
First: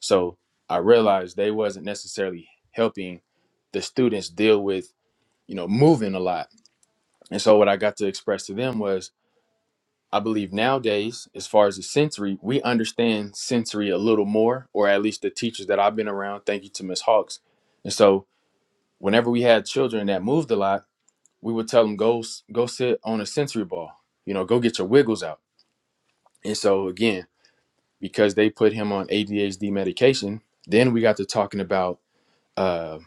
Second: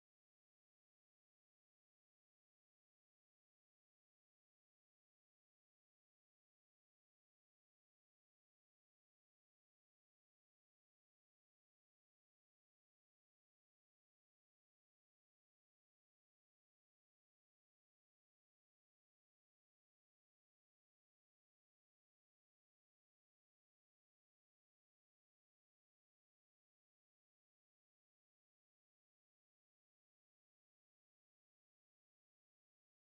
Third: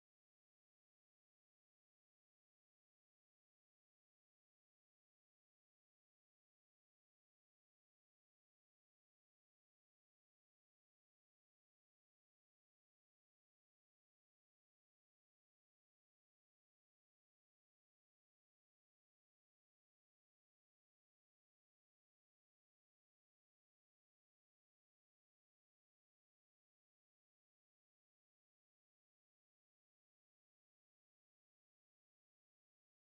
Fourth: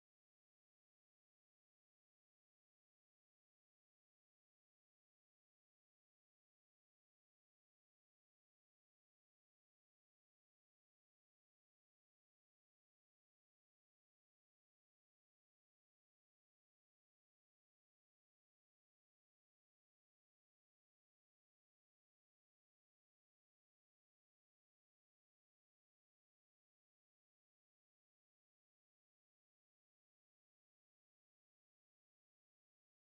S1: So I realized they wasn't necessarily helping the students deal with, you know, moving a lot. And so what I got to express to them was I believe nowadays, as far as the sensory, we understand sensory a little more, or at least the teachers that I've been around. Thank you to Miss Hawks. And so, whenever we had children that moved a lot, we would tell them go s- go sit on a sensory ball. You know, go get your wiggles out. And so again, because they put him on ADHD medication, then we got to talking about uh,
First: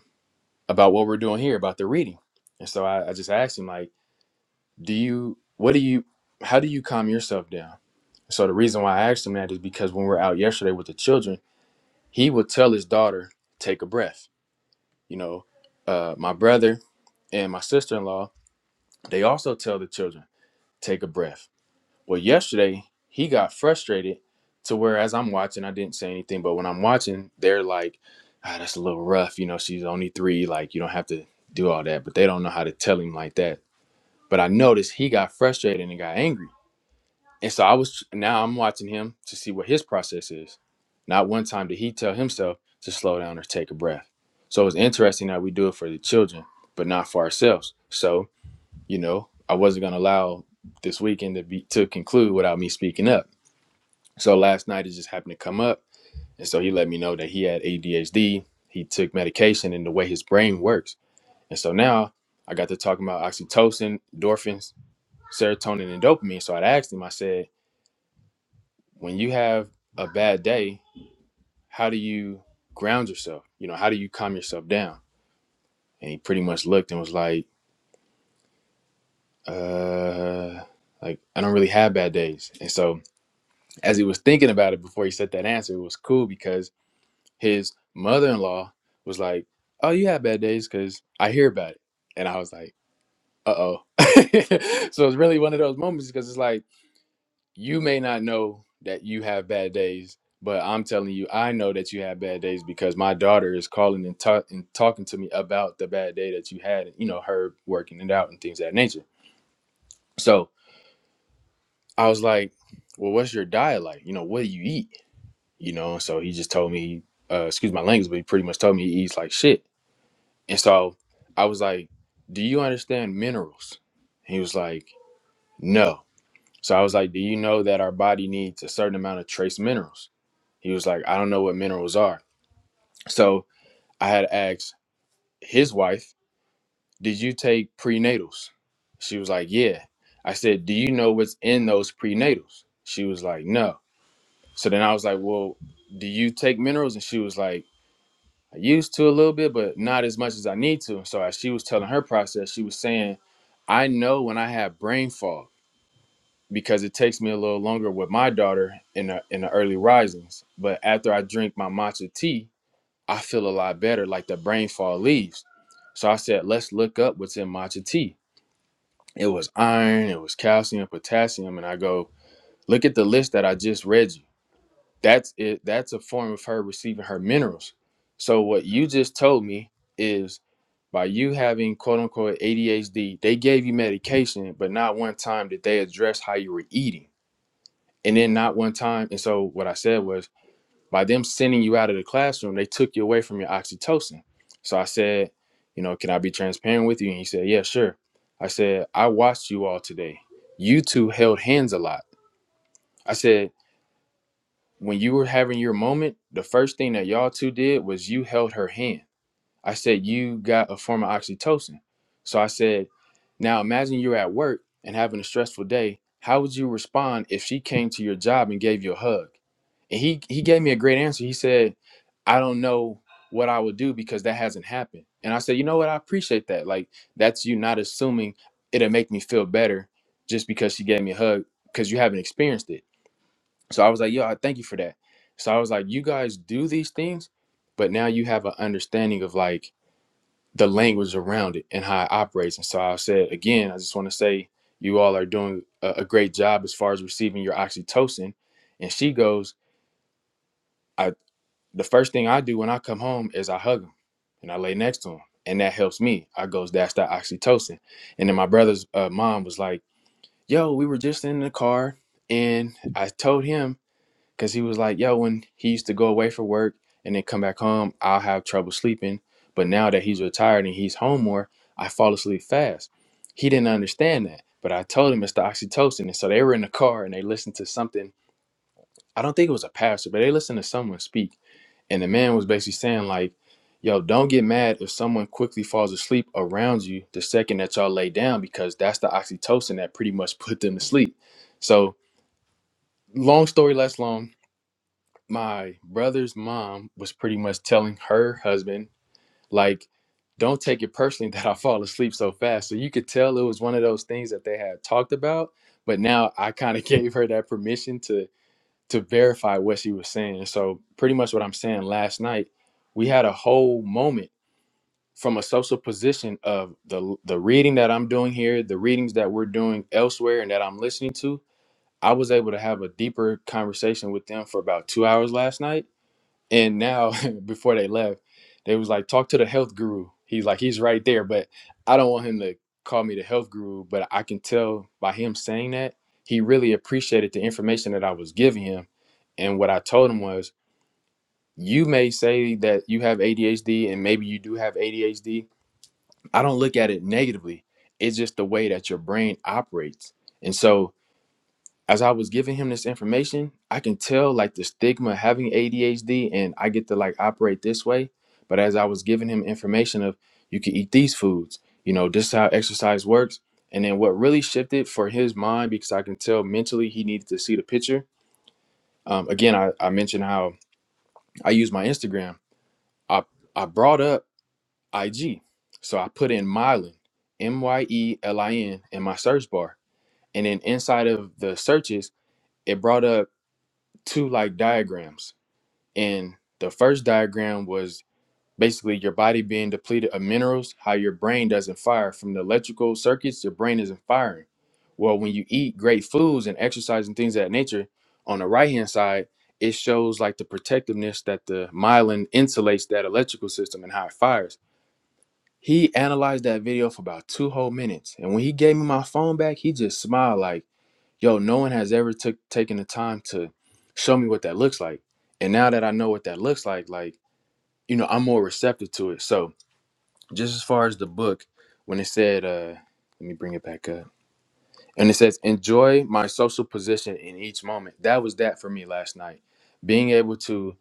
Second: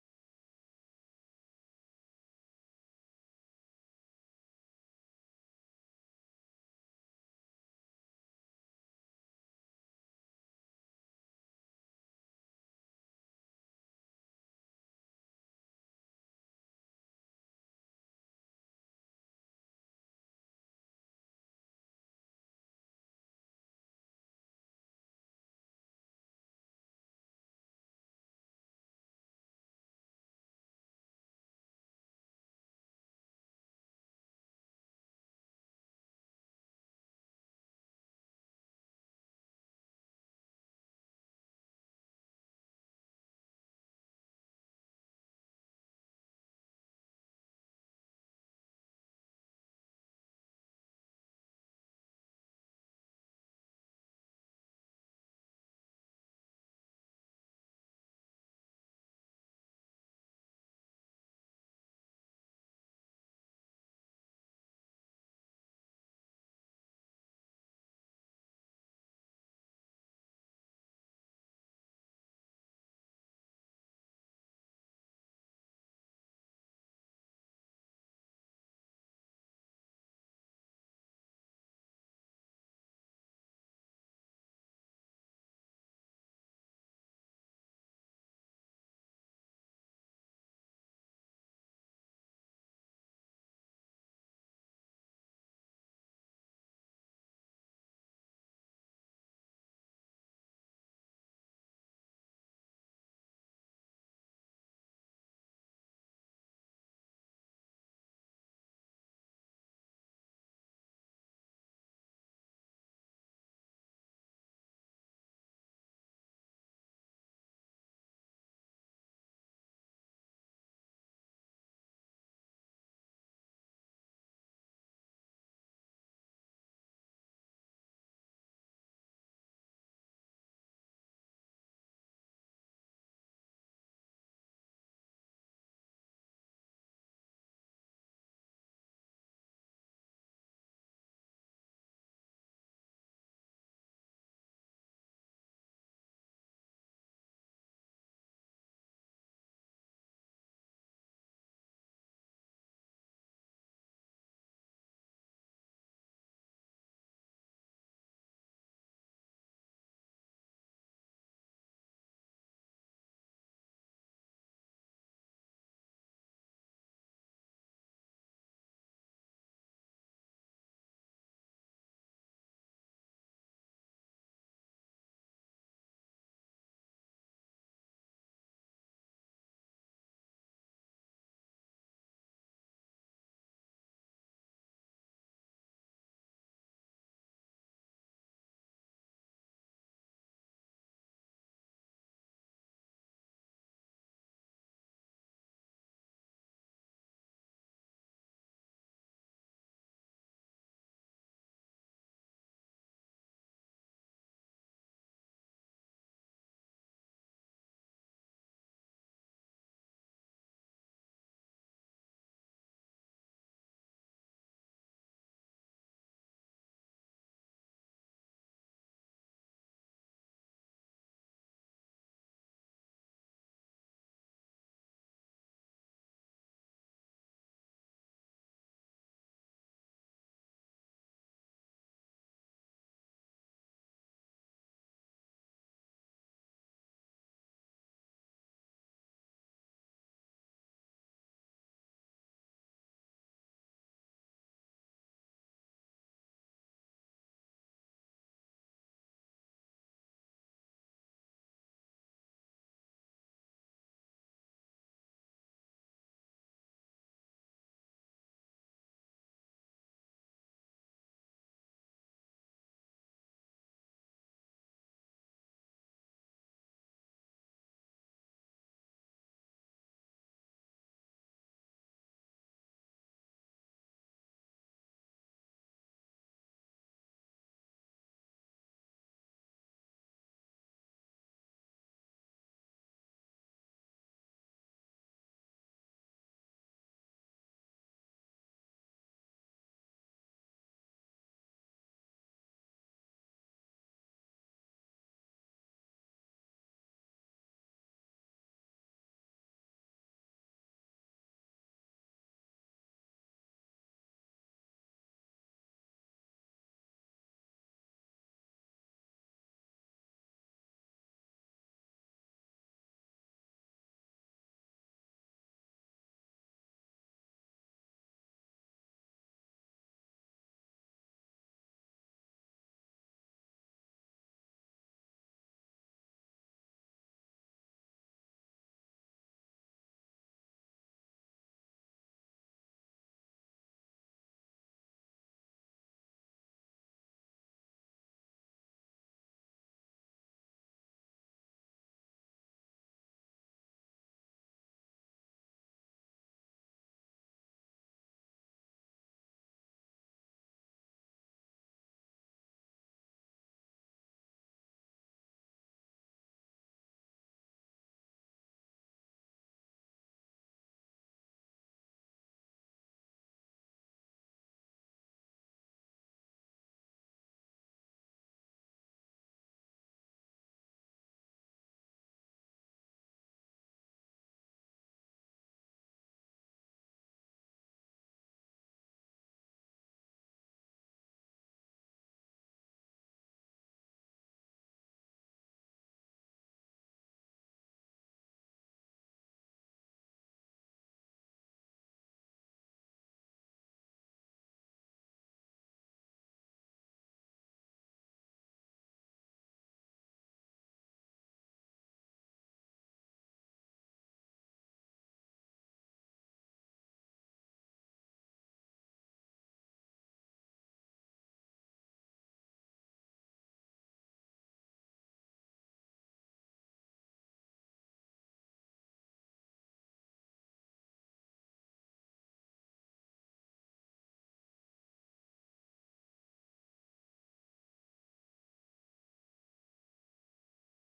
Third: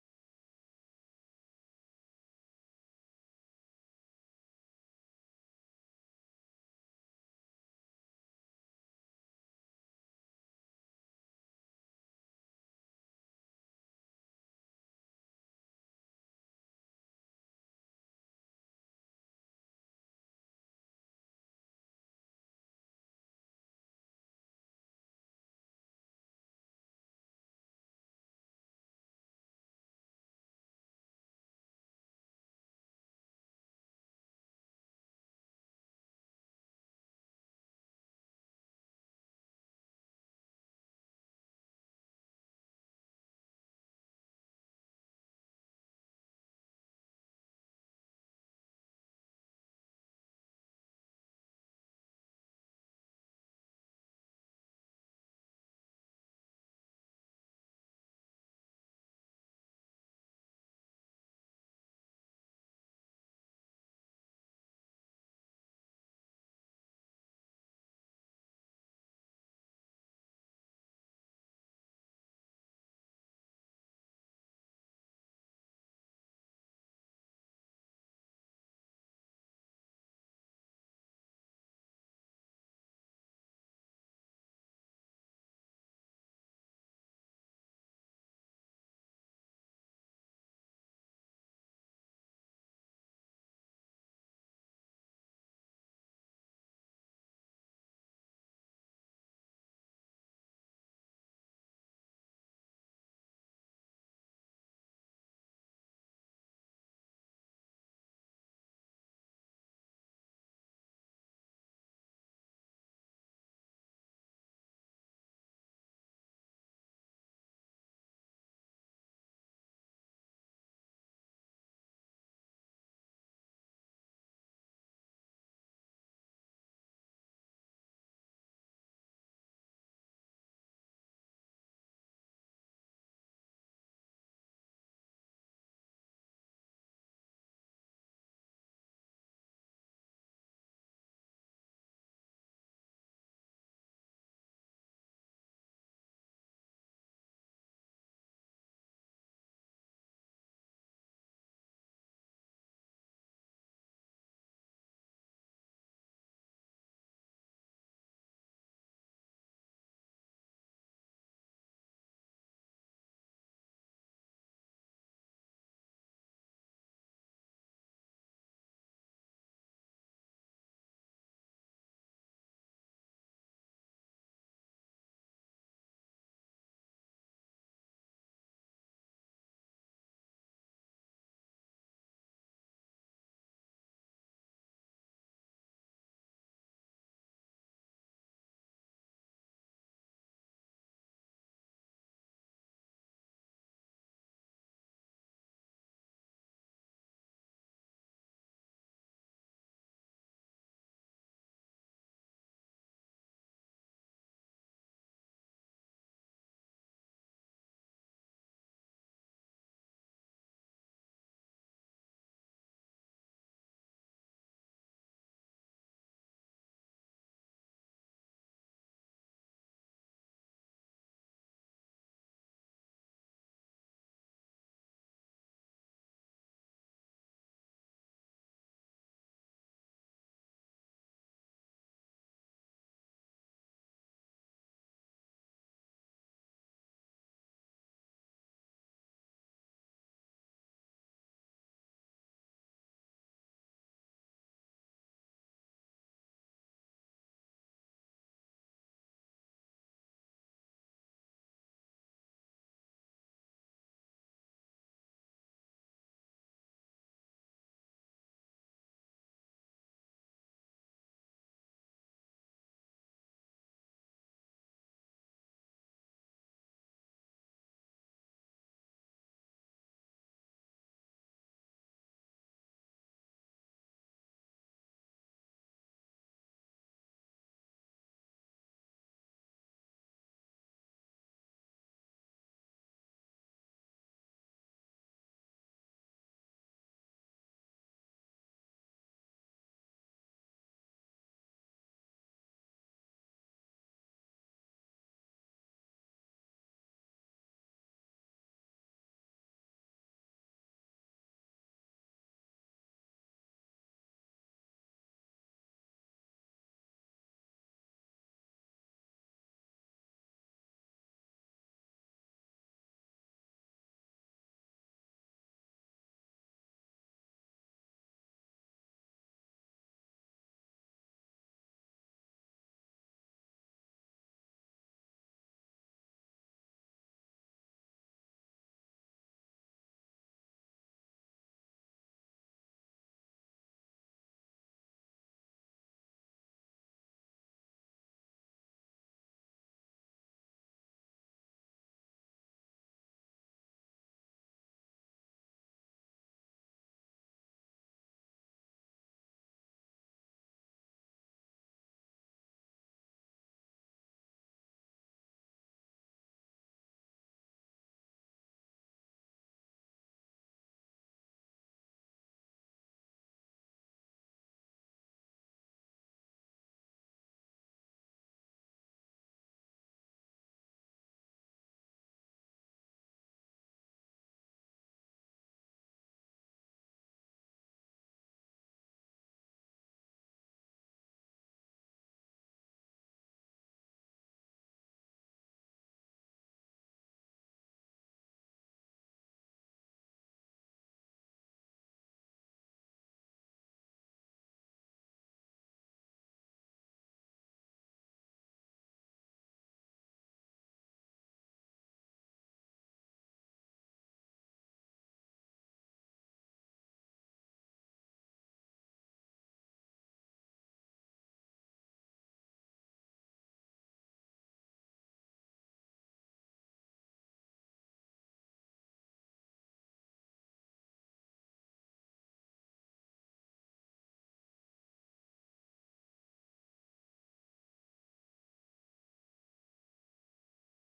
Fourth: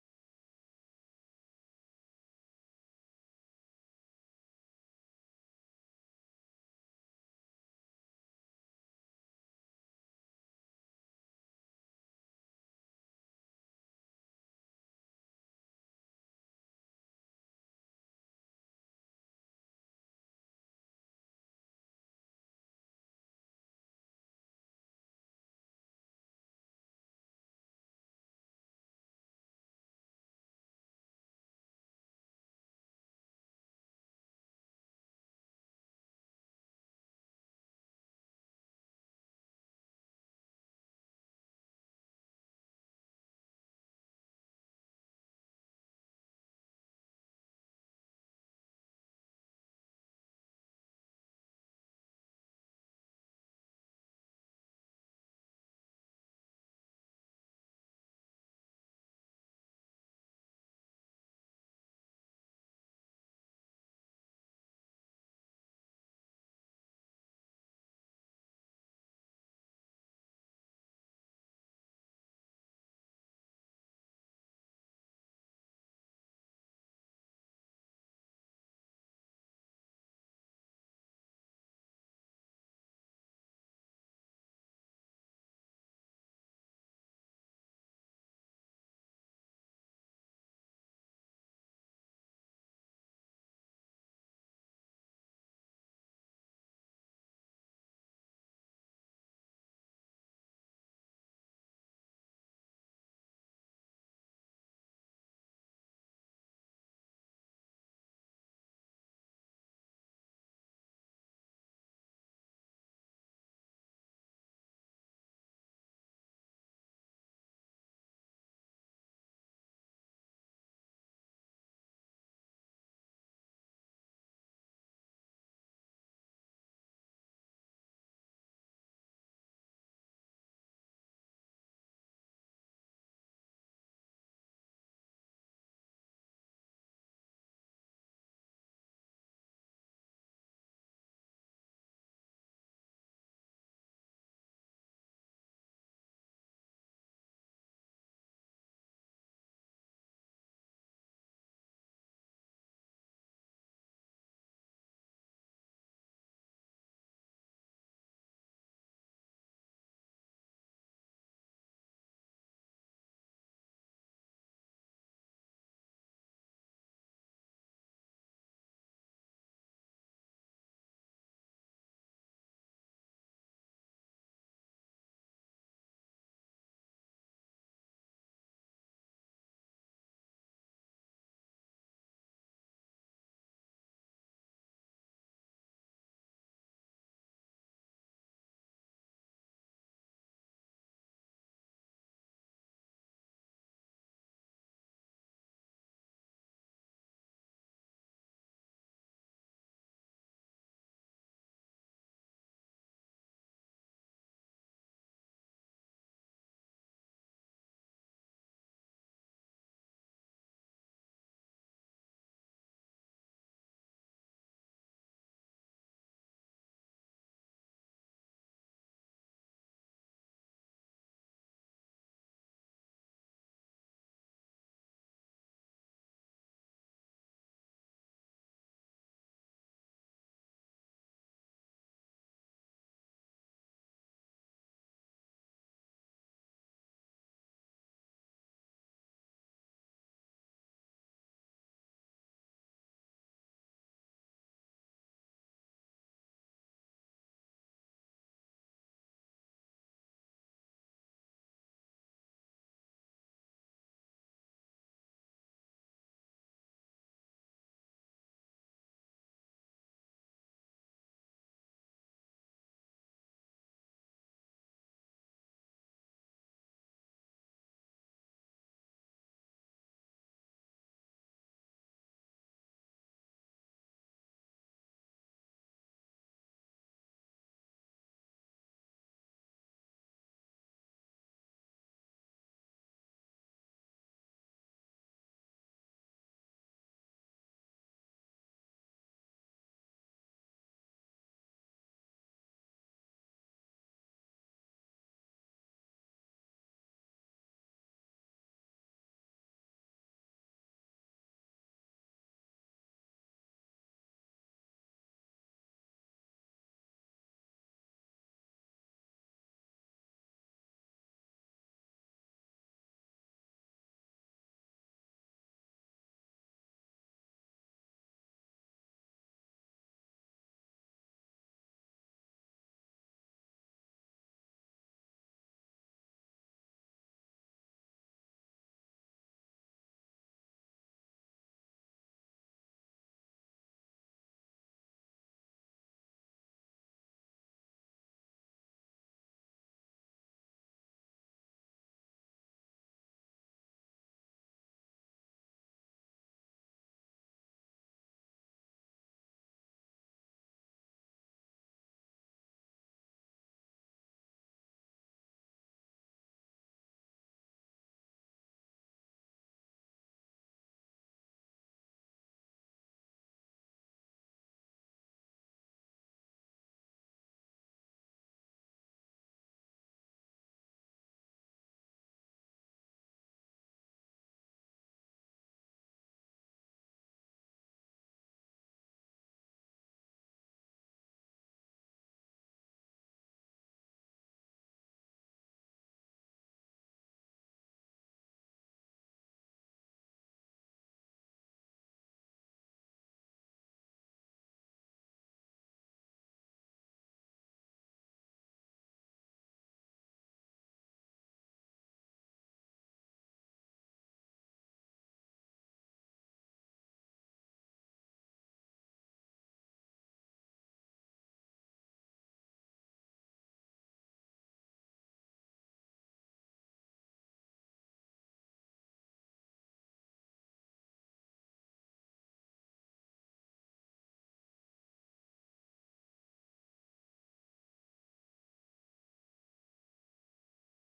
S1: about what we're doing here about the reading. And so I, I just asked him like, do you what do you how do you calm yourself down? So the reason why I asked him that is because when we were out yesterday with the children, he would tell his daughter, "Take a breath." You know, uh, my brother and my sister-in-law, they also tell the children, "Take a breath." Well, yesterday he got frustrated to where as I'm watching, I didn't say anything, but when I'm watching, they're like, "Ah, that's a little rough." You know, she's only three. Like, you don't have to do all that, but they don't know how to tell him like that. But I noticed he got frustrated and got angry. And so I was now I'm watching him to see what his process is. Not one time did he tell himself to slow down or take a breath. So it was interesting that we do it for the children, but not for ourselves. So, you know, I wasn't gonna allow this weekend to be to conclude without me speaking up. So last night it just happened to come up. And so he let me know that he had ADHD. He took medication and the way his brain works. And so now I got to talking about oxytocin, endorphins, serotonin, and dopamine. So I asked him, I said, when you have a bad day, how do you ground yourself? You know, how do you calm yourself down? And he pretty much looked and was like, uh, like I don't really have bad days. And so as he was thinking about it before he said that answer, it was cool because his mother-in-law was like, "Oh, you have bad days because I hear about it." And I was like, "Uh oh." so it's really one of those moments because it's like you may not know that you have bad days, but I'm telling you, I know that you have bad days because my daughter is calling and, ta- and talking to me about the bad day that you had, and you know, her working it out and things of that nature. So I was like, well, what's your diet like? You know, what do you eat? You know, so he just told me, uh, excuse my language, but he pretty much told me he eats like shit. And so I was like, do you understand minerals? He was like, no. So I was like, Do you know that our body needs a certain amount of trace minerals? He was like, I don't know what minerals are. So I had asked his wife, Did you take prenatals? She was like, Yeah. I said, Do you know what's in those prenatals? She was like, No. So then I was like, Well, do you take minerals? And she was like, I used to a little bit, but not as much as I need to. So as she was telling her process, she was saying, I know when I have brain fog. because it takes me a little longer with my daughter in the in the early risings. But after I drink my matcha tea, I feel a lot better, like the brain fog leaves. So I said, let's look up what's in matcha tea. It was iron, it was calcium, potassium, and I go, look at the list that I just read you. That's it. That's a form of her receiving her minerals. So what you just told me is by you having quote unquote ADHD, they gave you medication, but not one time did they address how you were eating and then not one time. And so what I said was, by them sending you out of the classroom, they took you away from your oxytocin. So I said, you know, can I be transparent with you? And he said, yeah, sure. I said, I watched you all today. You two held hands a lot. I said, when you were having your moment, the first thing that y'all two did was you held her hand. I said, you got a form of oxytocin. So I said, now imagine you're at work and having a stressful day. How would you respond if she came to your job and gave you a hug? And he he gave me a great answer. He said, I don't know what I would do because that hasn't happened. And I said, you know what? I appreciate that. Like that's you not assuming it'll make me feel better just because she gave me a hug because you haven't experienced it. So I was like, yo, I thank you for that. So I was like, you guys do these things, but now you have an understanding of like the language around it and how it operates. And so I said again, I just want to say you all are doing a, a great job as far as receiving your oxytocin. And she goes, I the first thing I do when I come home is I hug him and I lay next to him. And that helps me. I goes, that's that oxytocin. And then my brother's uh, mom was like, yo, we were just in the car and I told him Cause he was like, yo, when he used to go away for work and then come back home, I'll have trouble sleeping. But now that he's retired and he's home more, I fall asleep fast. He didn't understand that. But I told him it's the oxytocin. And so they were in the car and they listened to something. I don't think it was a pastor, but they listened to someone speak. And the man was basically saying, like, yo, don't get mad if someone quickly falls asleep around you the second that y'all lay down, because that's the oxytocin that pretty much put them to sleep. So long story less long my brother's mom was pretty much telling her husband like don't take it personally that i fall asleep so fast so you could tell it was one of those things that they had talked about but now i kind of gave her that permission to to verify what she was saying so pretty much what i'm saying last night we had a whole moment from a social position of the the reading that i'm doing here the readings that we're doing elsewhere and that i'm listening to i was able to have a deeper conversation with them for about two hours last night and now, before they left, they was like, talk to the health guru. He's like, he's right there, but I don't want him to call me the health guru. But I can tell by him saying that he really appreciated the information that I was giving him. And what I told him was, you may say that you have ADHD, and maybe you do have ADHD. I don't look at it negatively. It's just the way that your brain operates. And so, as I was giving him this information, I can tell like the stigma of having ADHD and I get to like operate this way. But as I was giving him information of you can eat these foods, you know, this is how exercise works. And then what really shifted for his mind, because I can tell mentally he needed to see the picture. Um, again, I, I mentioned how I use my Instagram. I, I brought up IG. So I put in myelin, M Y E L I N, in my search bar. And then inside of the searches, it brought up two like diagrams and the first diagram was basically your body being depleted of minerals how your brain doesn't fire from the electrical circuits your brain isn't firing well when you eat great foods and exercise and things of that nature on the right hand side it shows like the protectiveness that the myelin insulates that electrical system and how it fires he analyzed that video for about two whole minutes and when he gave me my phone back he just smiled like yo, no one has ever took taken the time to show me what that looks like. And now that I know what that looks like, like, you know, I'm more receptive to it. So just as far as the book, when it said, uh, let me bring it back up. And it says, enjoy my social position in each moment. That was that for me last night. Being able to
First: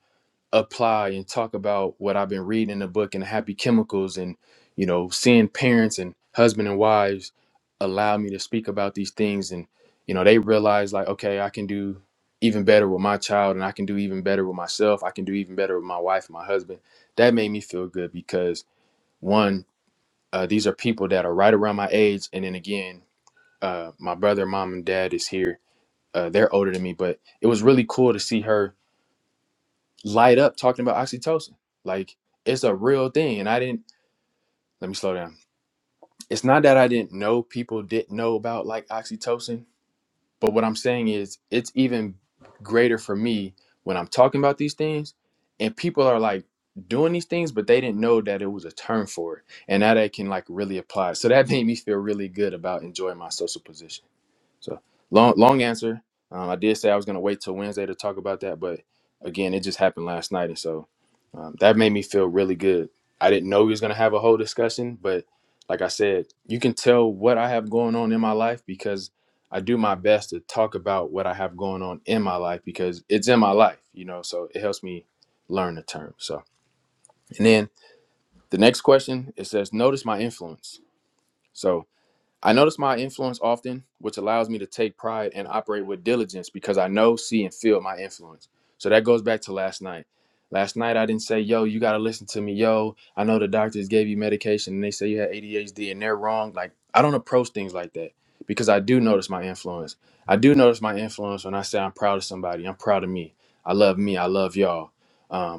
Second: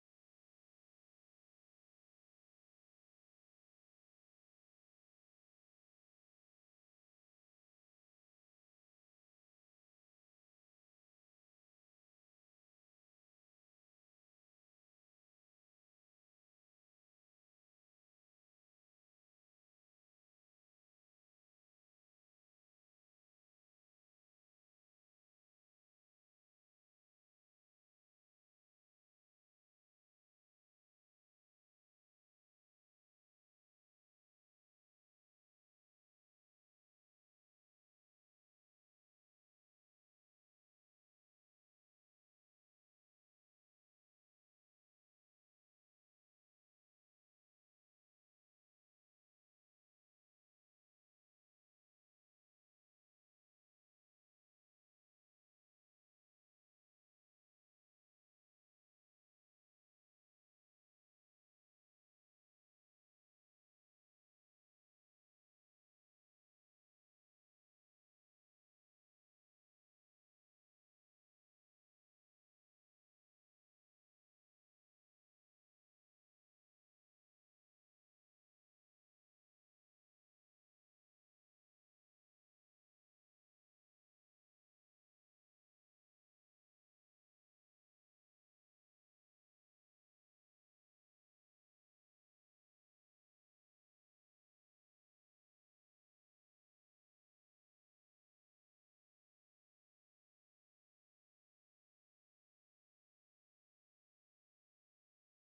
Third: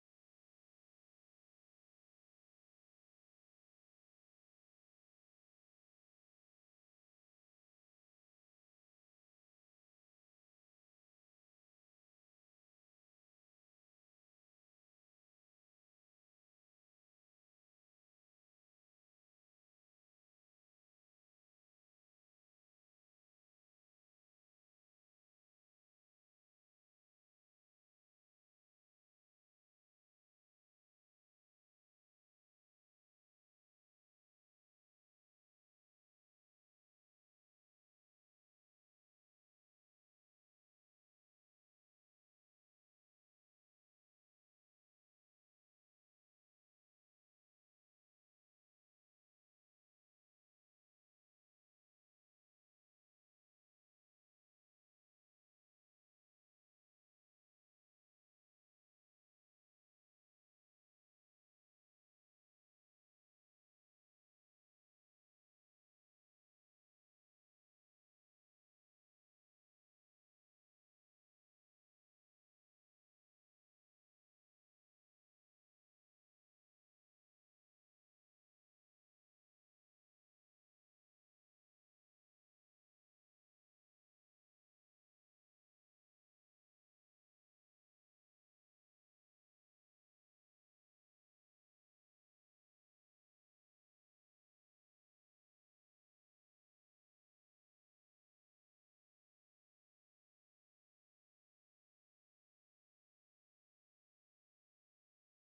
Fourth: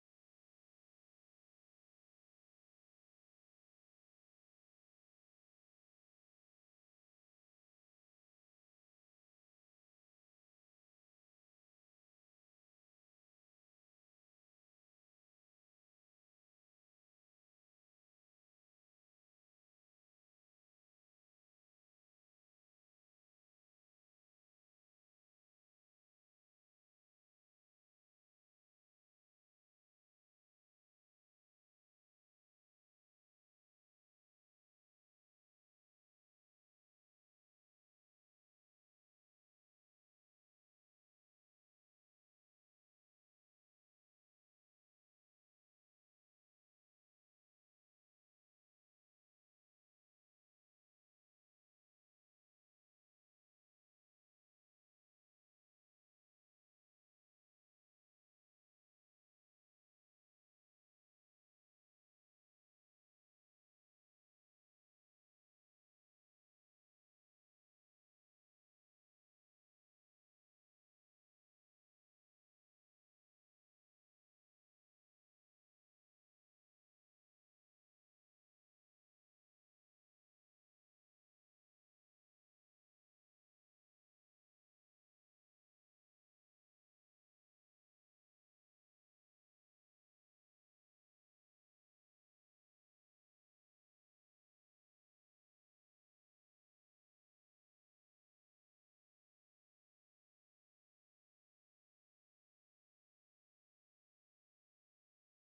S1: apply and talk about what I've been reading in the book and happy chemicals and you know seeing parents and husband and wives allow me to speak about these things and you know they realize like okay I can do even better with my child and I can do even better with myself I can do even better with my wife and my husband that made me feel good because one uh, these are people that are right around my age and then again uh, my brother mom and dad is here uh, they're older than me but it was really cool to see her light up talking about oxytocin. Like it's a real thing. And I didn't let me slow down. It's not that I didn't know people didn't know about like oxytocin, but what I'm saying is it's even greater for me when I'm talking about these things and people are like doing these things, but they didn't know that it was a term for it. And now they can like really apply. it. So that made me feel really good about enjoying my social position. So long, long answer. Um, I did say I was gonna wait till Wednesday to talk about that, but again, it just happened last night, and so um, that made me feel really good. I didn't know we was gonna have a whole discussion, but like I said, you can tell what I have going on in my life because I do my best to talk about what I have going on in my life because it's in my life, you know. So it helps me learn the term. So, and then the next question it says, notice my influence. So. I notice my influence often, which allows me to take pride and operate with diligence because I know, see, and feel my influence. So that goes back to last night. Last night I didn't say, yo, you gotta listen to me, yo. I know the doctors gave you medication and they say you had ADHD and they're wrong. Like I don't approach things like that because I do notice my influence. I do notice my influence when I say I'm proud of somebody. I'm proud of me. I love me. I love y'all. Um,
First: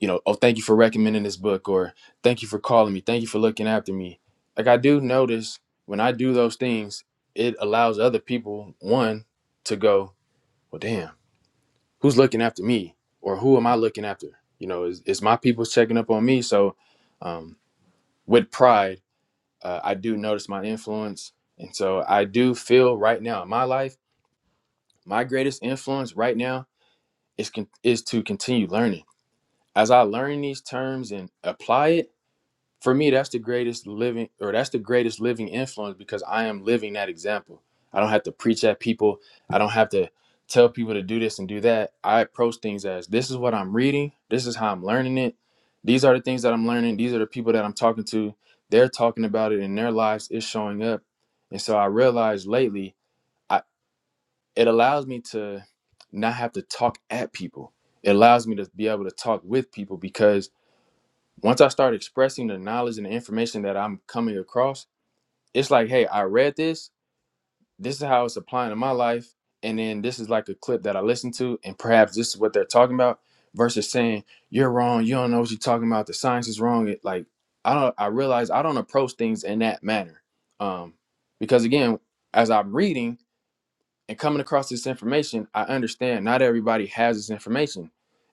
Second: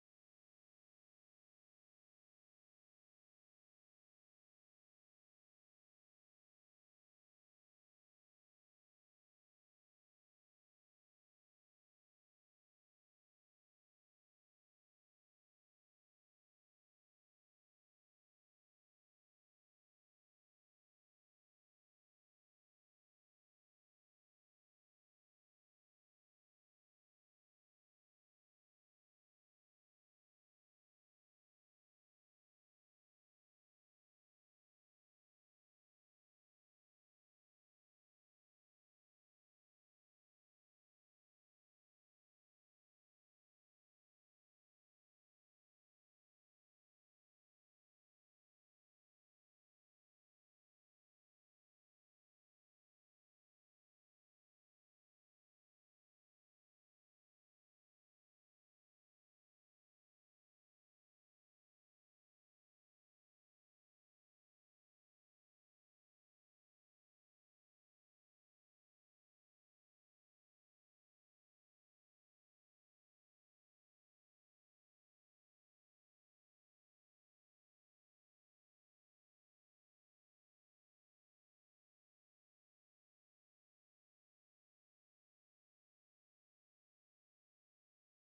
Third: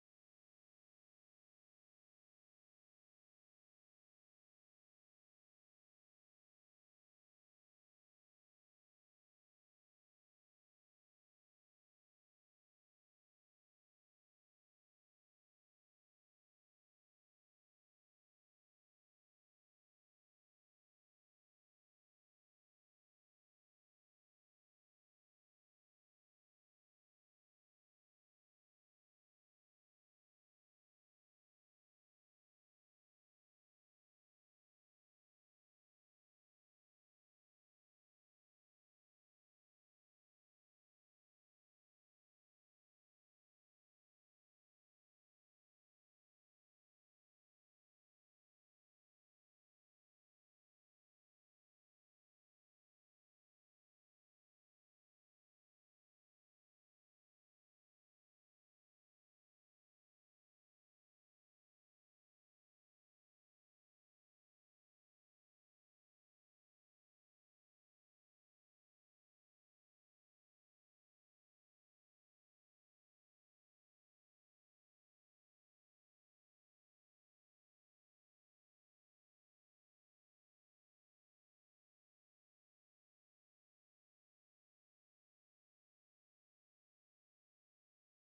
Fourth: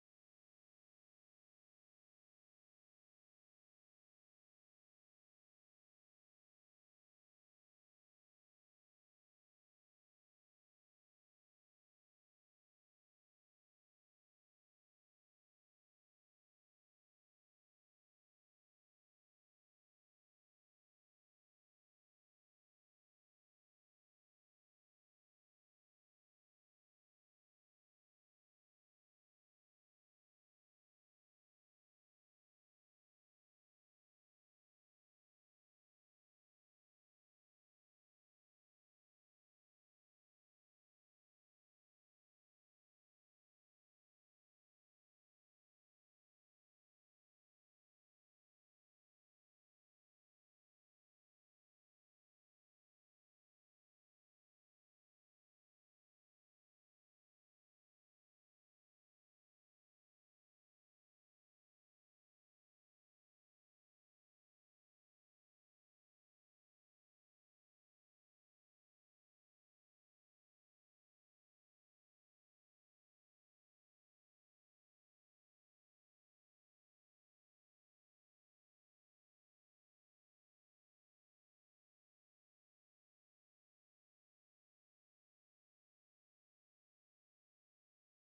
S1: you know, oh, thank you for recommending this book, or thank you for calling me, thank you for looking after me. Like I do notice when I do those things, it allows other people one to go, well, damn, who's looking after me, or who am I looking after? You know, is, is my people checking up on me? So, um, with pride, uh, I do notice my influence, and so I do feel right now in my life, my greatest influence right now is con- is to continue learning. As I learn these terms and apply it for me that's the greatest living or that's the greatest living influence because i am living that example i don't have to preach at people i don't have to tell people to do this and do that i approach things as this is what i'm reading this is how i'm learning it these are the things that i'm learning these are the people that i'm talking to they're talking about it in their lives it's showing up and so i realized lately I, it allows me to not have to talk at people it allows me to be able to talk with people because once I start expressing the knowledge and the information that I'm coming across, it's like, hey, I read this. This is how it's applying to my life. And then this is like a clip that I listened to, and perhaps this is what they're talking about. Versus saying you're wrong, you don't know what you're talking about. The science is wrong. It like I don't. I realize I don't approach things in that manner, um, because again, as I'm reading, and coming across this information, I understand not everybody has this information.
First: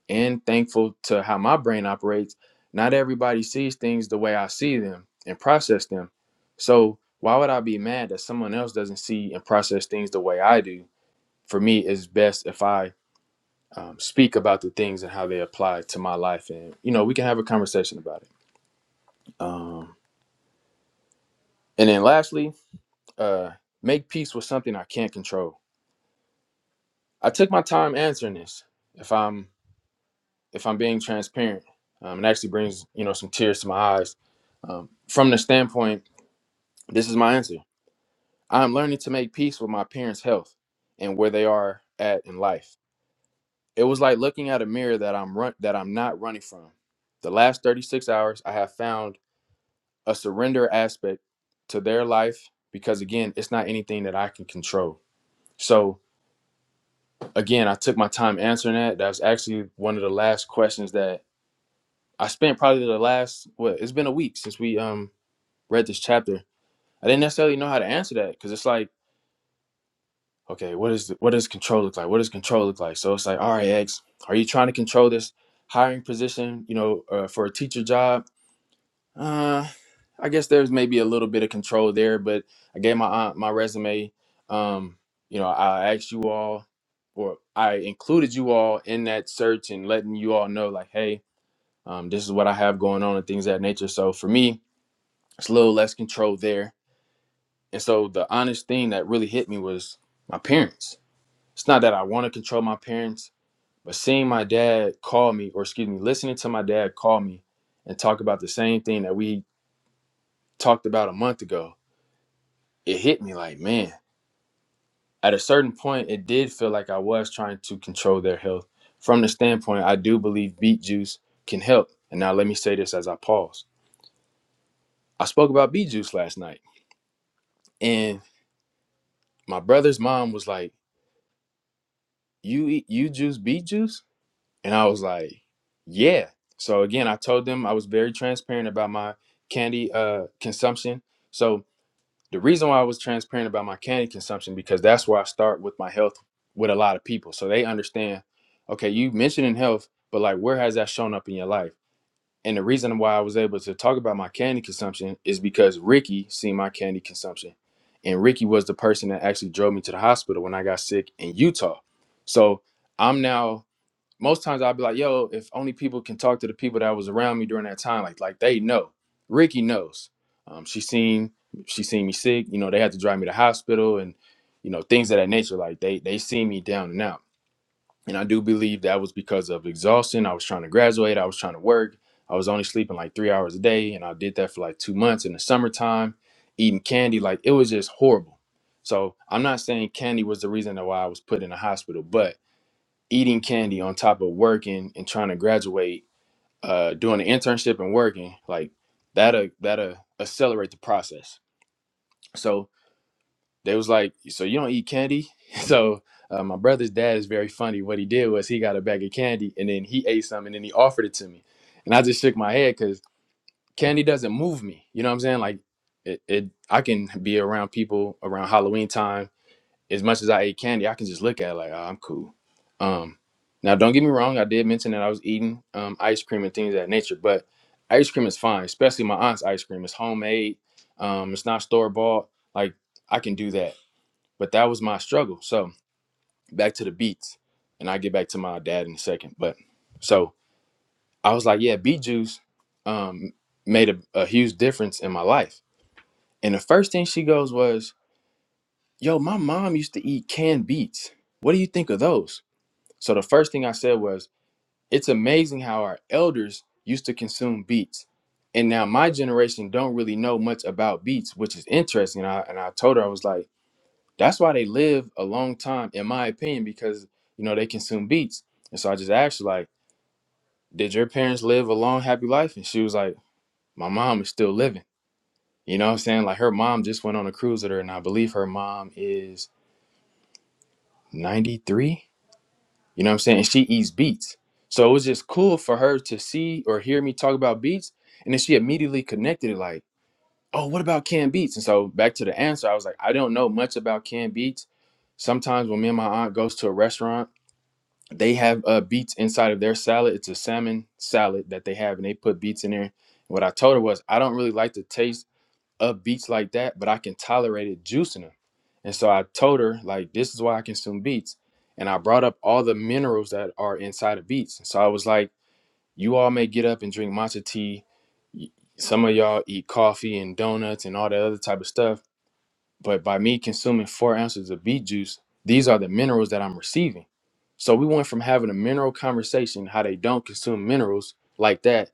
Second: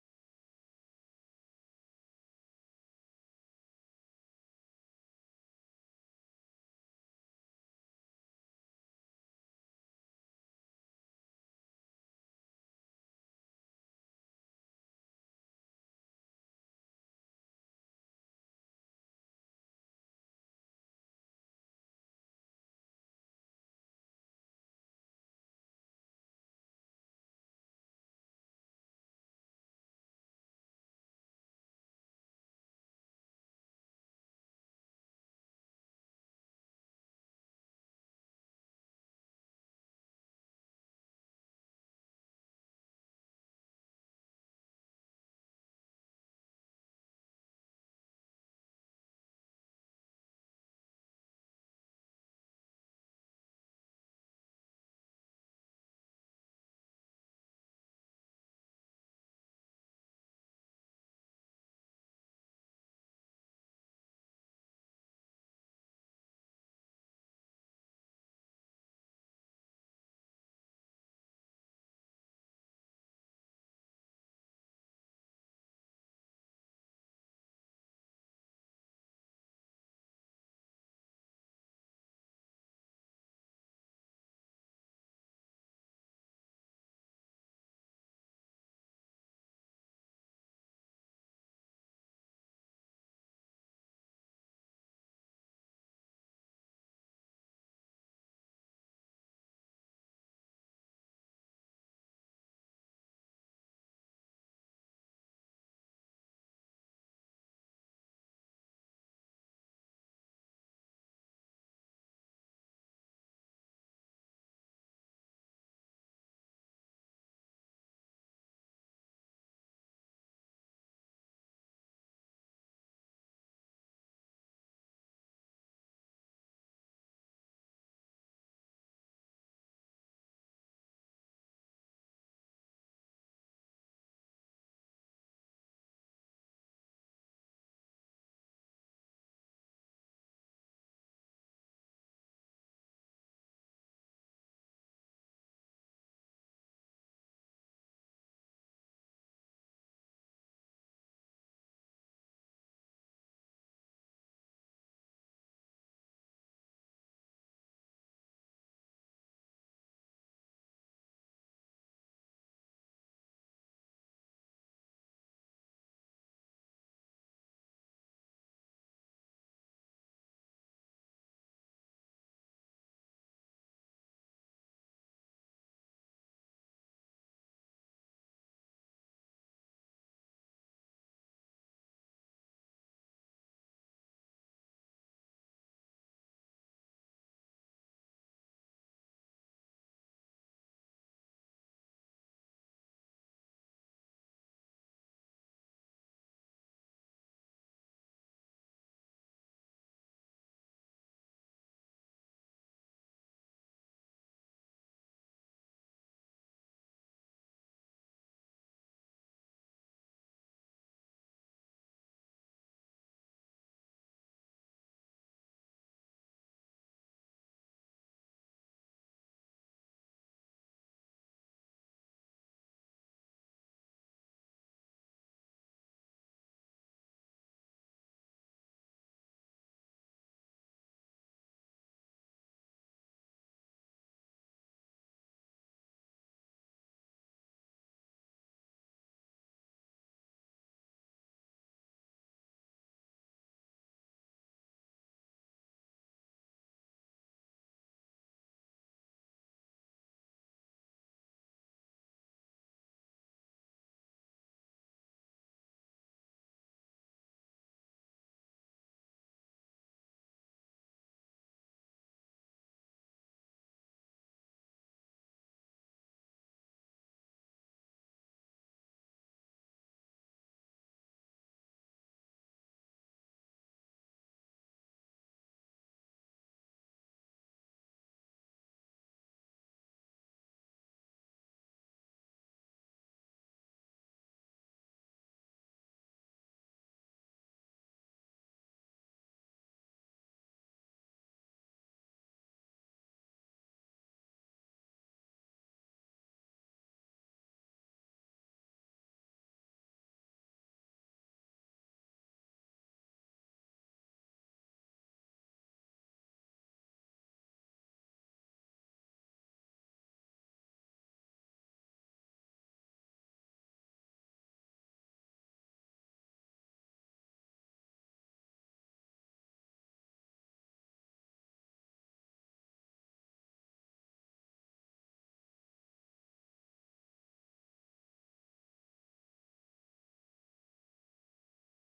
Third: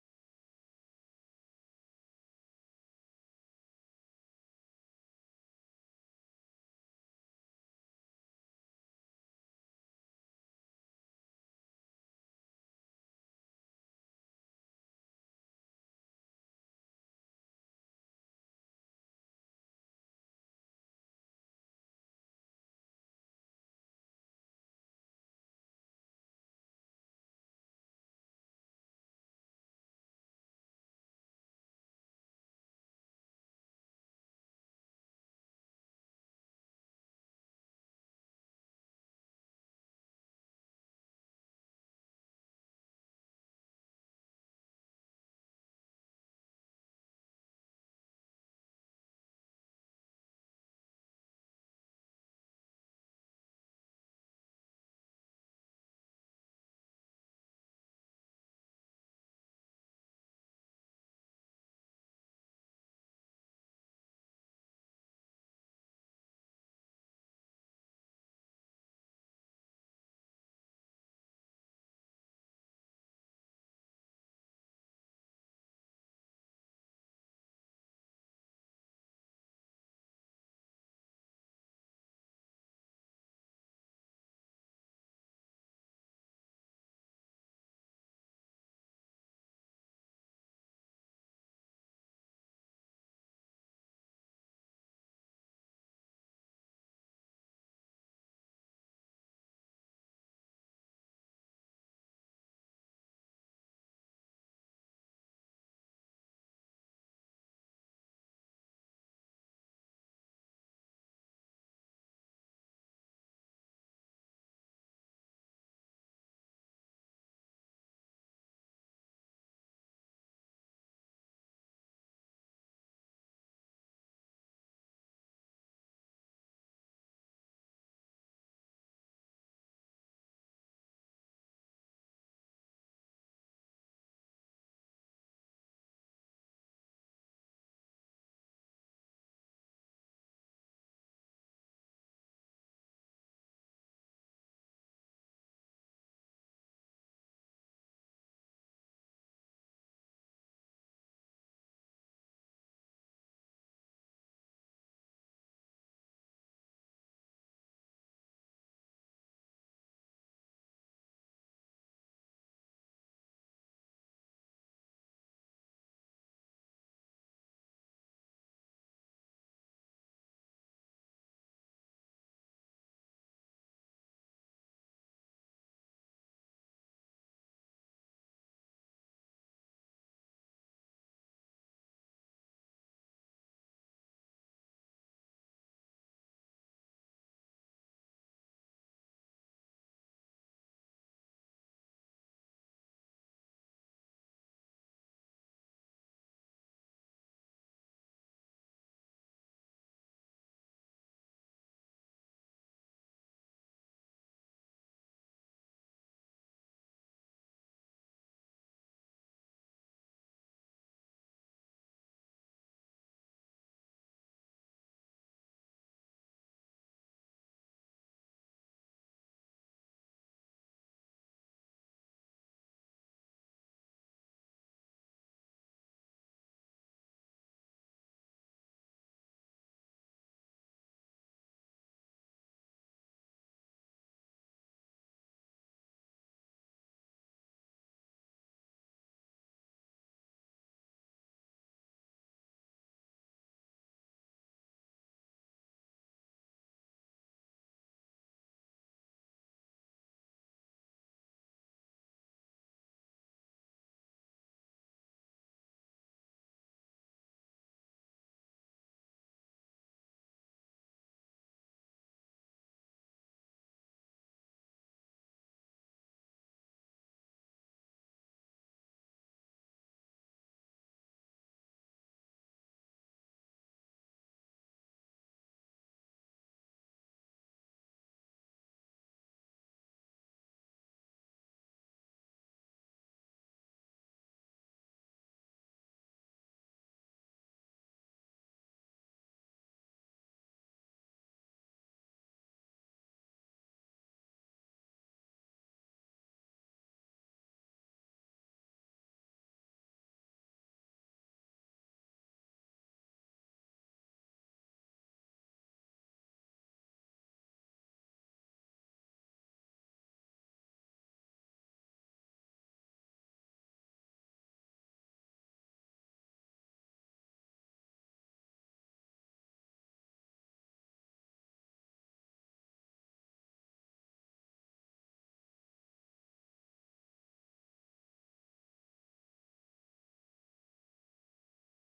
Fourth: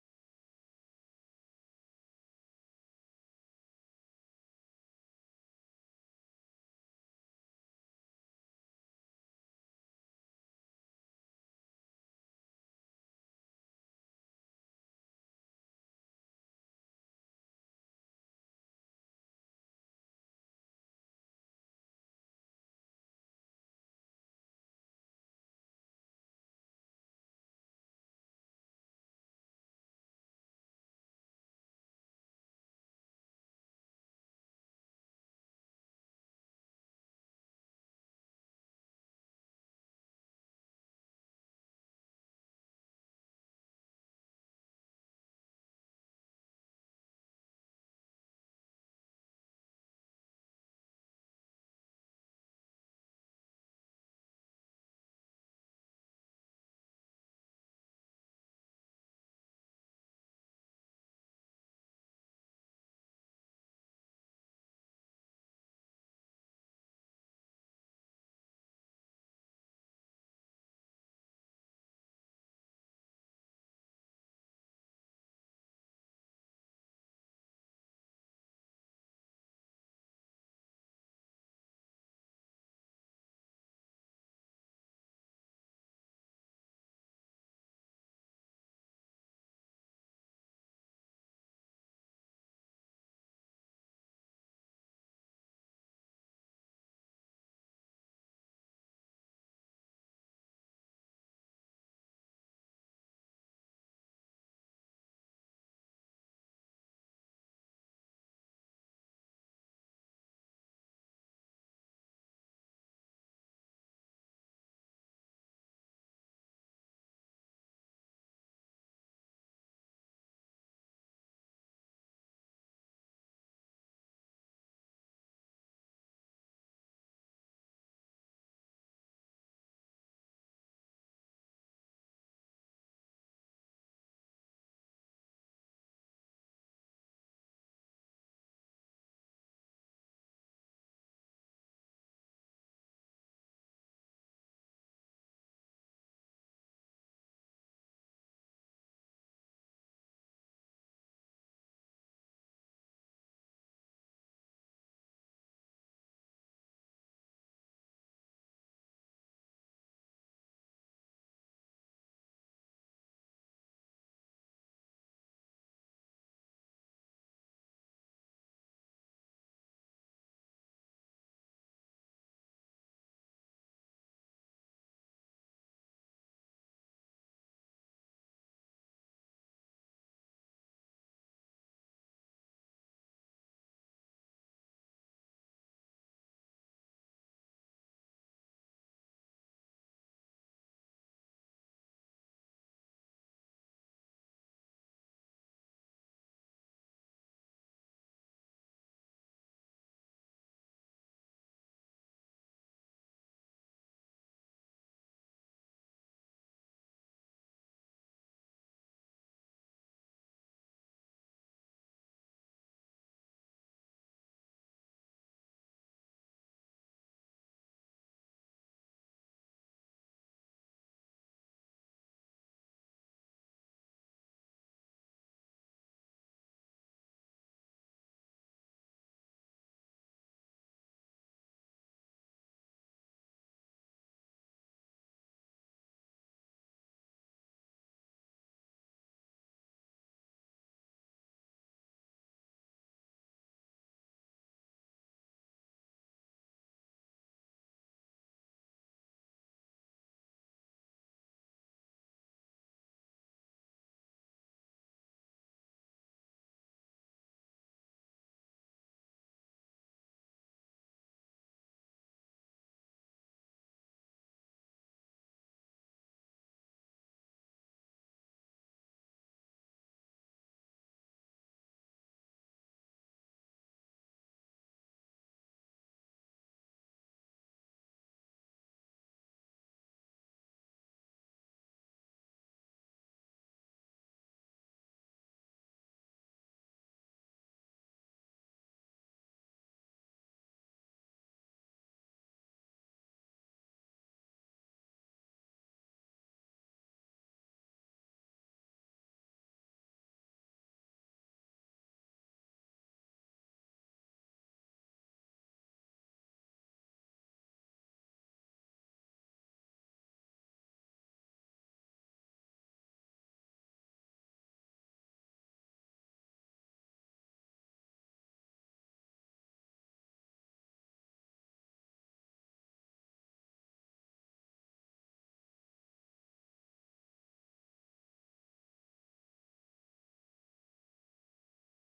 S1: And thankful to how my brain operates, not everybody sees things the way I see them and process them. So why would I be mad that someone else doesn't see and process things the way I do? For me, it's best if I um, speak about the things and how they apply to my life, and you know we can have a conversation about it. Um, and then lastly, uh, make peace with something I can't control. I took my time answering this. If I'm if I'm being transparent, um, it actually brings you know some tears to my eyes. Um, from the standpoint, this is my answer. I am learning to make peace with my parents' health and where they are at in life. It was like looking at a mirror that I'm run- that I'm not running from. The last 36 hours, I have found a surrender aspect to their life because again, it's not anything that I can control. So again, I took my time answering that. That was actually one of the last questions that I spent probably the last what it's been a week since we um read this chapter. I didn't necessarily know how to answer that because it's like, okay, what is the, what does control look like? What does control look like? So it's like, all right, X, are you trying to control this hiring position? You know, uh, for a teacher job? Uh, I guess there's maybe a little bit of control there, but I gave my aunt my resume. Um, you know, I asked you all, or I included you all in that search and letting you all know, like, hey, um, this is what I have going on and things of that nature. So for me, It's a little less control there. And so the honest thing that really hit me was my parents. It's not that I want to control my parents, but seeing my dad call me, or excuse me, listening to my dad call me and talk about the same thing that we talked about a month ago, it hit me like, man, at a certain point, it did feel like I was trying to control their health. From the standpoint, I do believe beet juice can help. And now let me say this as I pause. I spoke about beet juice last night, and my brother's mom was like, you eat you juice beet juice and i was like yeah so again i told them i was very transparent about my candy uh consumption so the reason why i was transparent about my candy consumption because that's where i start with my health with a lot of people so they understand okay you mentioning health but like where has that shown up in your life and the reason why I was able to talk about my candy consumption is because Ricky seen my candy consumption. And Ricky was the person that actually drove me to the hospital when I got sick in Utah. So I'm now most times I'll be like, yo, if only people can talk to the people that was around me during that time, like like they know. Ricky knows. Um, she seen she seen me sick, you know, they had to drive me to the hospital and you know, things of that nature. Like they they see me down now. And I do believe that was because of exhaustion. I was trying to graduate, I was trying to work. I was only sleeping like three hours a day. And I did that for like two months in the summertime, eating candy. Like it was just horrible. So I'm not saying candy was the reason why I was put in the hospital, but eating candy on top of working and trying to graduate, uh, doing an internship and working, like that'll that'll accelerate the process. So they was like, "So you don't eat candy?" So uh, my brother's dad is very funny. What he did was he got a bag of candy and then he ate some and then he offered it to me, and I just shook my head because candy doesn't move me. You know what I'm saying? Like it, it, I can be around people around Halloween time. As much as I ate candy, I can just look at it like, "Oh, I'm cool." Um, now, don't get me wrong. I did mention that I was eating um, ice cream and things of that nature, but ice cream is fine, especially my aunt's ice cream. It's homemade. Um, it's not store bought. Like I can do that but that was my struggle. So back to the beats, and I get back to my dad in a second. But so I was like, yeah, beet juice um, made a, a huge difference in my life. And the first thing she goes was, yo, my mom used to eat canned beets. What do you think of those? So the first thing I said was, it's amazing how our elders used to consume beets. And now my generation don't really know much about beets, which is interesting. And I, and I told her, I was like, That's why they live a long time, in my opinion, because you know they consume beats. And so I just asked her, like, did your parents live a long, happy life? And she was like, my mom is still living. You know what I'm saying? Like her mom just went on a cruise with her, and I believe her mom is 93. You know what I'm saying? And she eats beats. So it was just cool for her to see or hear me talk about beats. And then she immediately connected it, like, oh, what about canned beats? And so back to the answer, I was like, I don't know much about canned beats sometimes when me and my aunt goes to a restaurant they have uh beets inside of their salad. It's a salmon salad that they have, and they put beets in there. What I told her was, I don't really like the taste of beets like that, but I can tolerate it juicing them. And so I told her, like, this is why I consume beets. And I brought up all the minerals that are inside of beets. So I was like, you all may get up and drink matcha tea. Y- Some of y'all eat coffee and donuts and all that other type of stuff but by me consuming four ounces of beet juice, these are the minerals that I'm receiving. So we went from having a mineral conversation, how they don't consume minerals like that,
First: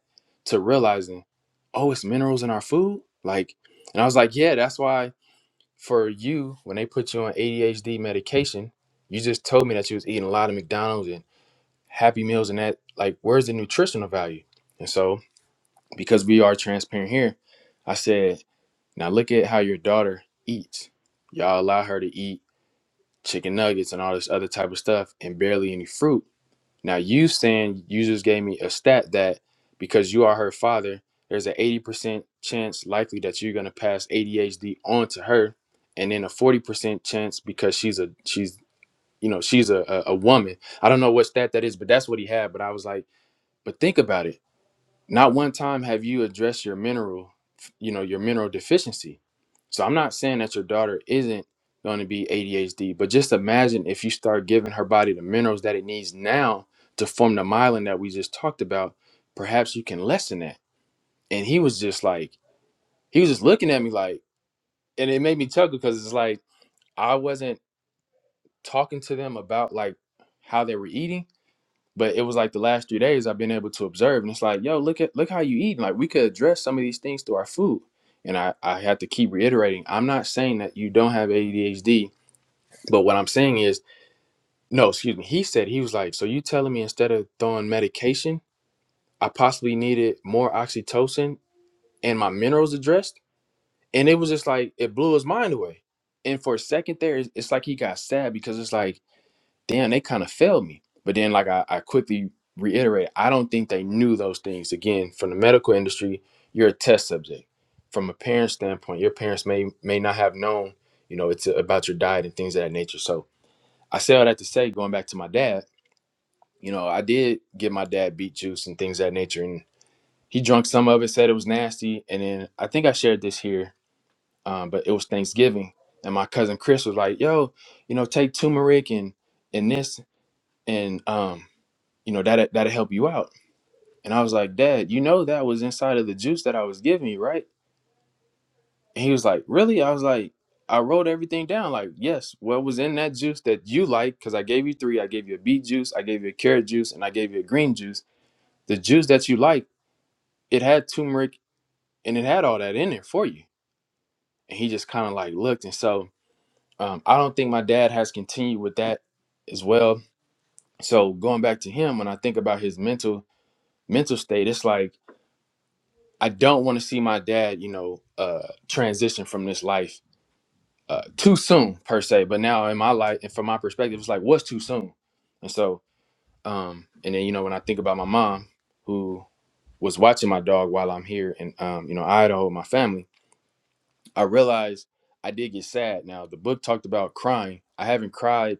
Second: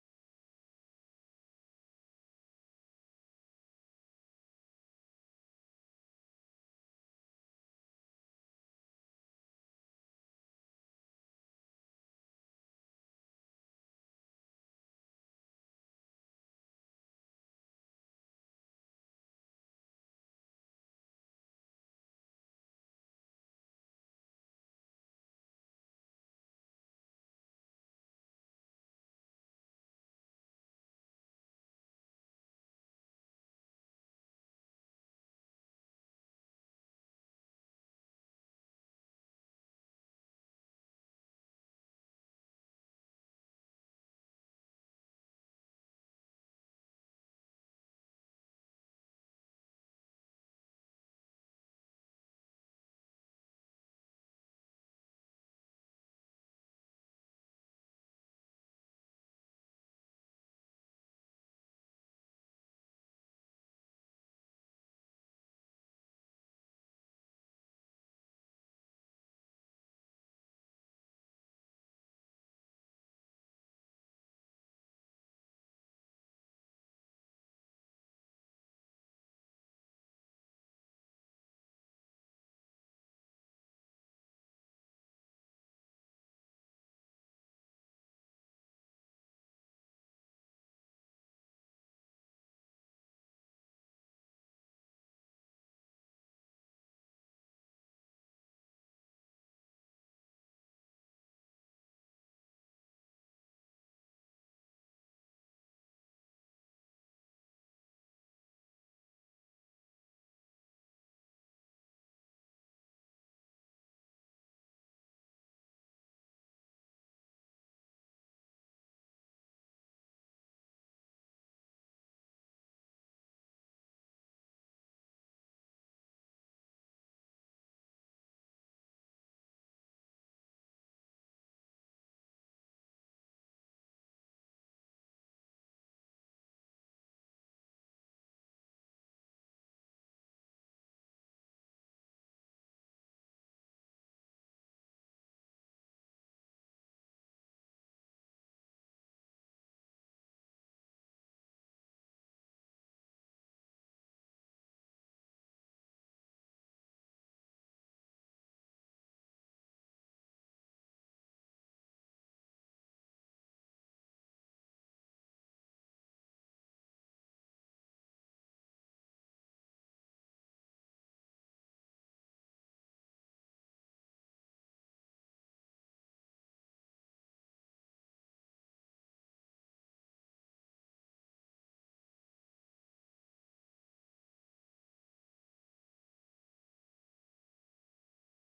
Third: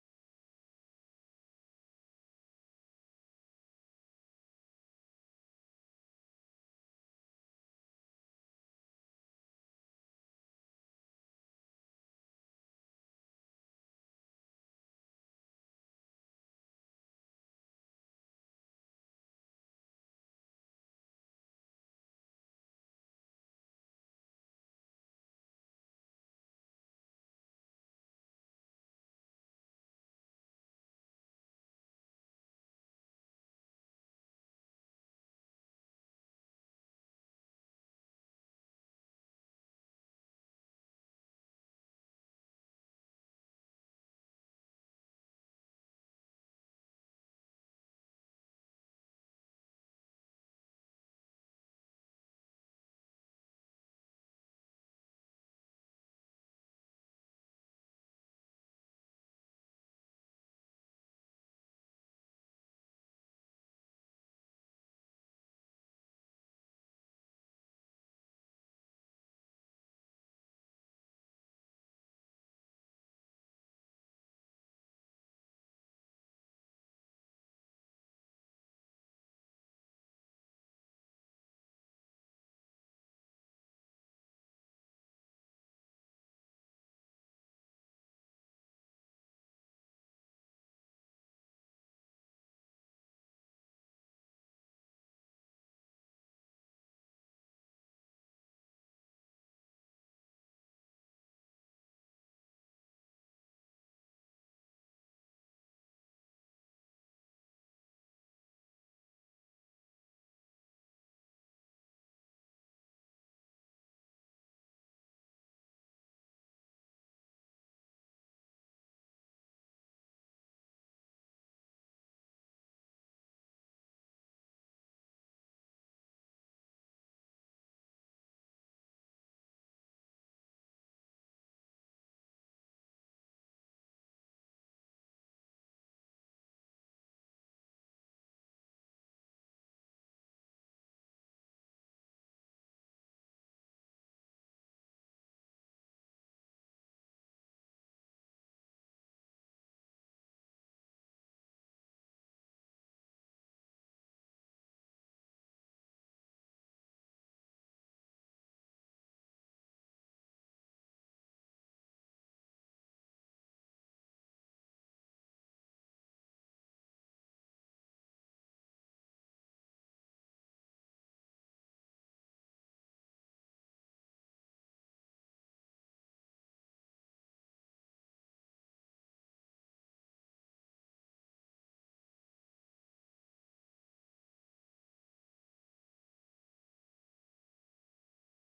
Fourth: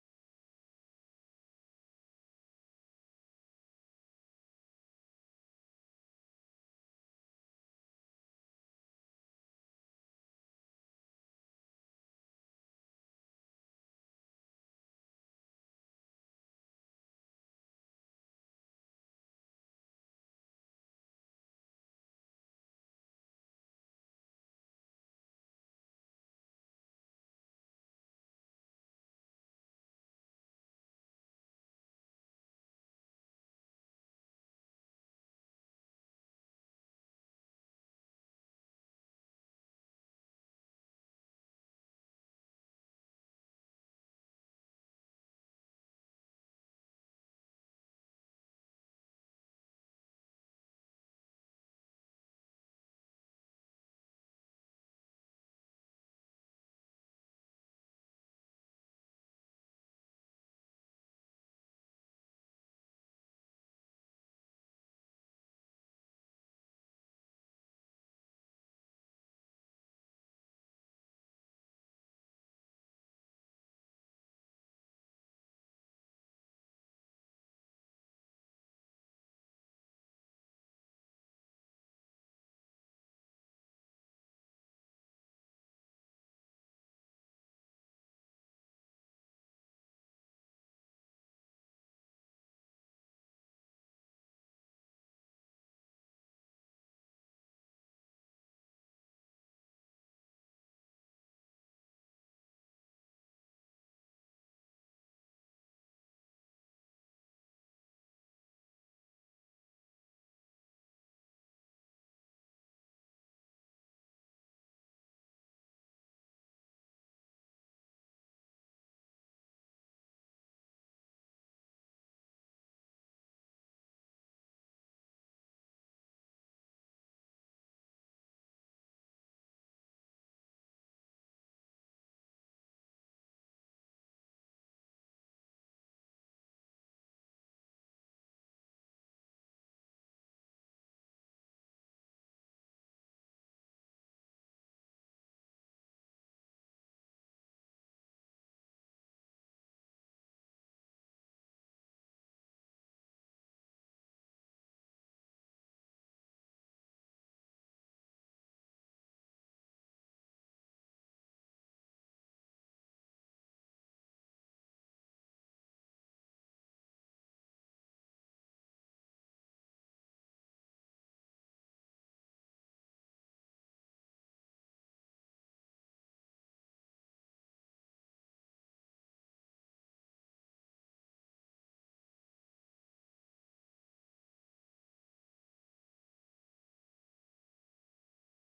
S1: to realizing, oh, it's minerals in our food. Like, and I was like, yeah, that's why for you, when they put you on ADHD medication, you just told me that you was eating a lot of McDonald's and Happy Meals and that. Like, where's the nutritional value? And so, because we are transparent here, I said, now look at how your daughter eats. Y'all allow her to eat chicken nuggets and all this other type of stuff and barely any fruit. Now you saying you just gave me a stat that because you are her father, there's an 80% chance likely that you're gonna pass ADHD on to her, and then a 40% chance because she's a she's you know she's a, a a woman. I don't know what stat that is, but that's what he had. But I was like, but think about it not one time have you addressed your mineral, you know, your mineral deficiency. So I'm not saying that your daughter isn't going to be ADHD, but just imagine if you start giving her body the minerals that it needs now to form the myelin that we just talked about, perhaps you can lessen that. And he was just like, he was just looking at me like, and it made me chuckle because it's like I wasn't talking to them about like how they were eating. But it was like the last three days I've been able to observe, and it's like, yo, look at look how you eat. Like we could address some of these things through our food. And I I had to keep reiterating, I'm not saying that you don't have ADHD, but what I'm saying is, no, excuse me. He said he was like, so you telling me instead of throwing medication, I possibly needed more oxytocin and my minerals addressed, and it was just like it blew his mind away. And for a second there, it's it's like he got sad because it's like damn, they kind of failed me. But then, like I, I quickly reiterate, I don't think they knew those things. Again, from the medical industry, you're a test subject. From a parent standpoint, your parents may may not have known, you know, it's about your diet and things of that nature. So I say all that to say, going back to my dad, you know, I did give my dad beet juice and things of that nature, and he drank some of it, said it was nasty, and then I think I shared this here, um, but it was Thanksgiving, and my cousin Chris was like, "Yo, you know, take turmeric and and this." And um, you know, that that'll help you out. And I was like, Dad, you know that was inside of the juice that I was giving you, right? And he was like, Really? I was like, I wrote everything down. Like, yes, what was in that juice that you like? Because I gave you three. I gave you a beet juice, I gave you a carrot juice, and I gave you a green juice. The juice that you like, it had turmeric and it had all that in there for you. And he just kind of like looked. And so um, I don't think my dad has continued with that as well. So going back to him, when I think about his mental mental state, it's like I don't want to see my dad, you know, uh, transition from this life uh, too soon per se. But now in my life and from my perspective, it's like what's too soon, and so um, and then you know when I think about my mom who was watching my dog while I'm here in um, you know Idaho with my family, I realized I did get sad. Now the book talked about crying. I haven't cried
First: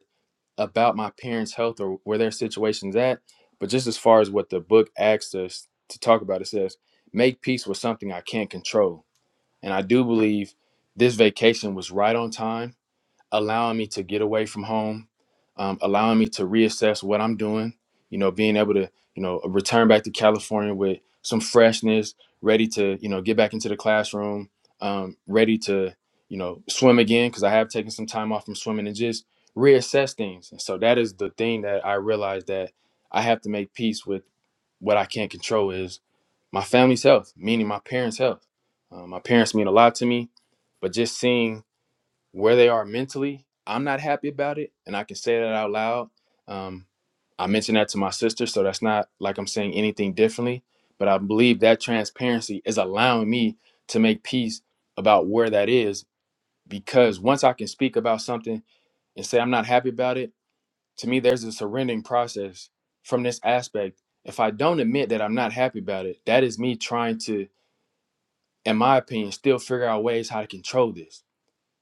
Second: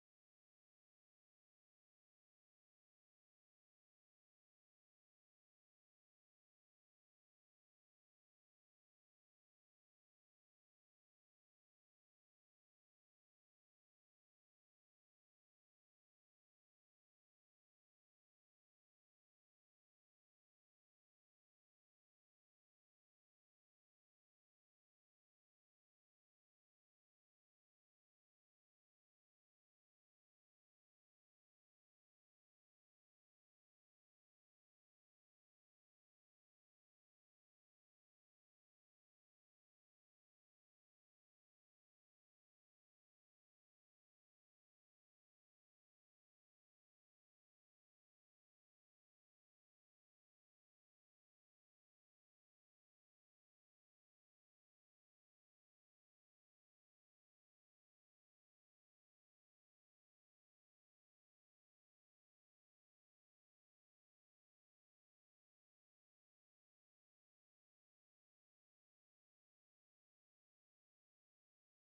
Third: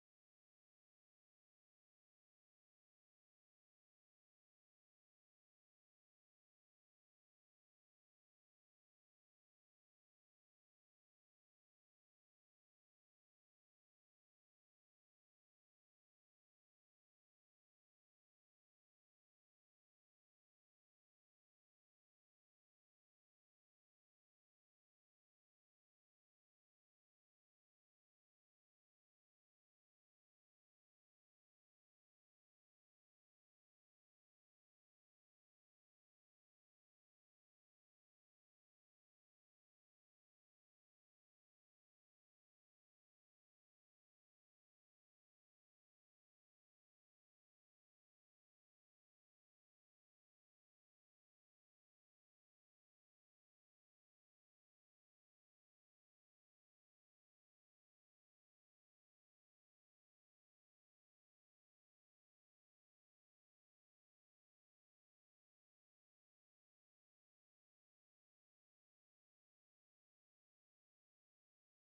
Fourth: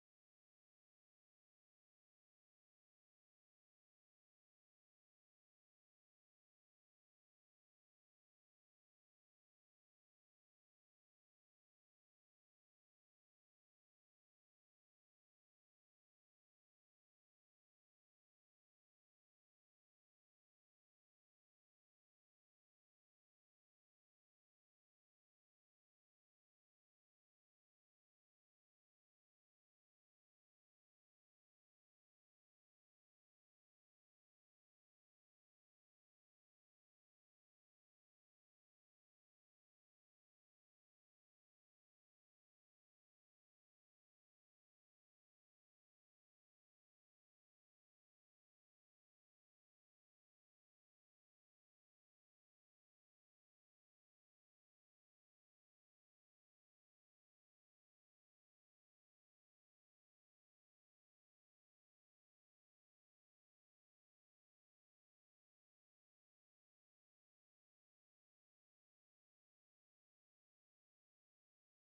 S1: about my parents' health or where their situation's at, but just as far as what the book asked us to talk about, it says make peace with something I can't control and I do believe this vacation was right on time, allowing me to get away from home, um, allowing me to reassess what I'm doing, you know, being able to, you know, return back to California with some freshness, ready to, you know, get back into the classroom, um, ready to, you know, swim again, because I have taken some time off from swimming and just reassess things. And so that is the thing that I realized that I have to make peace with what I can't control is my family's health, meaning my parents' health. Uh, my parents mean a lot to me, but just seeing where they are mentally, I'm not happy about it, and I can say that out loud. Um, I mentioned that to my sister, so that's not like I'm saying anything differently, but I believe that transparency is allowing me to make peace about where that is because once I can speak about something and say I'm not happy about it, to me there's a surrendering process from this aspect if i don't admit that i'm not happy about it that is me trying to in my opinion still figure out ways how to control this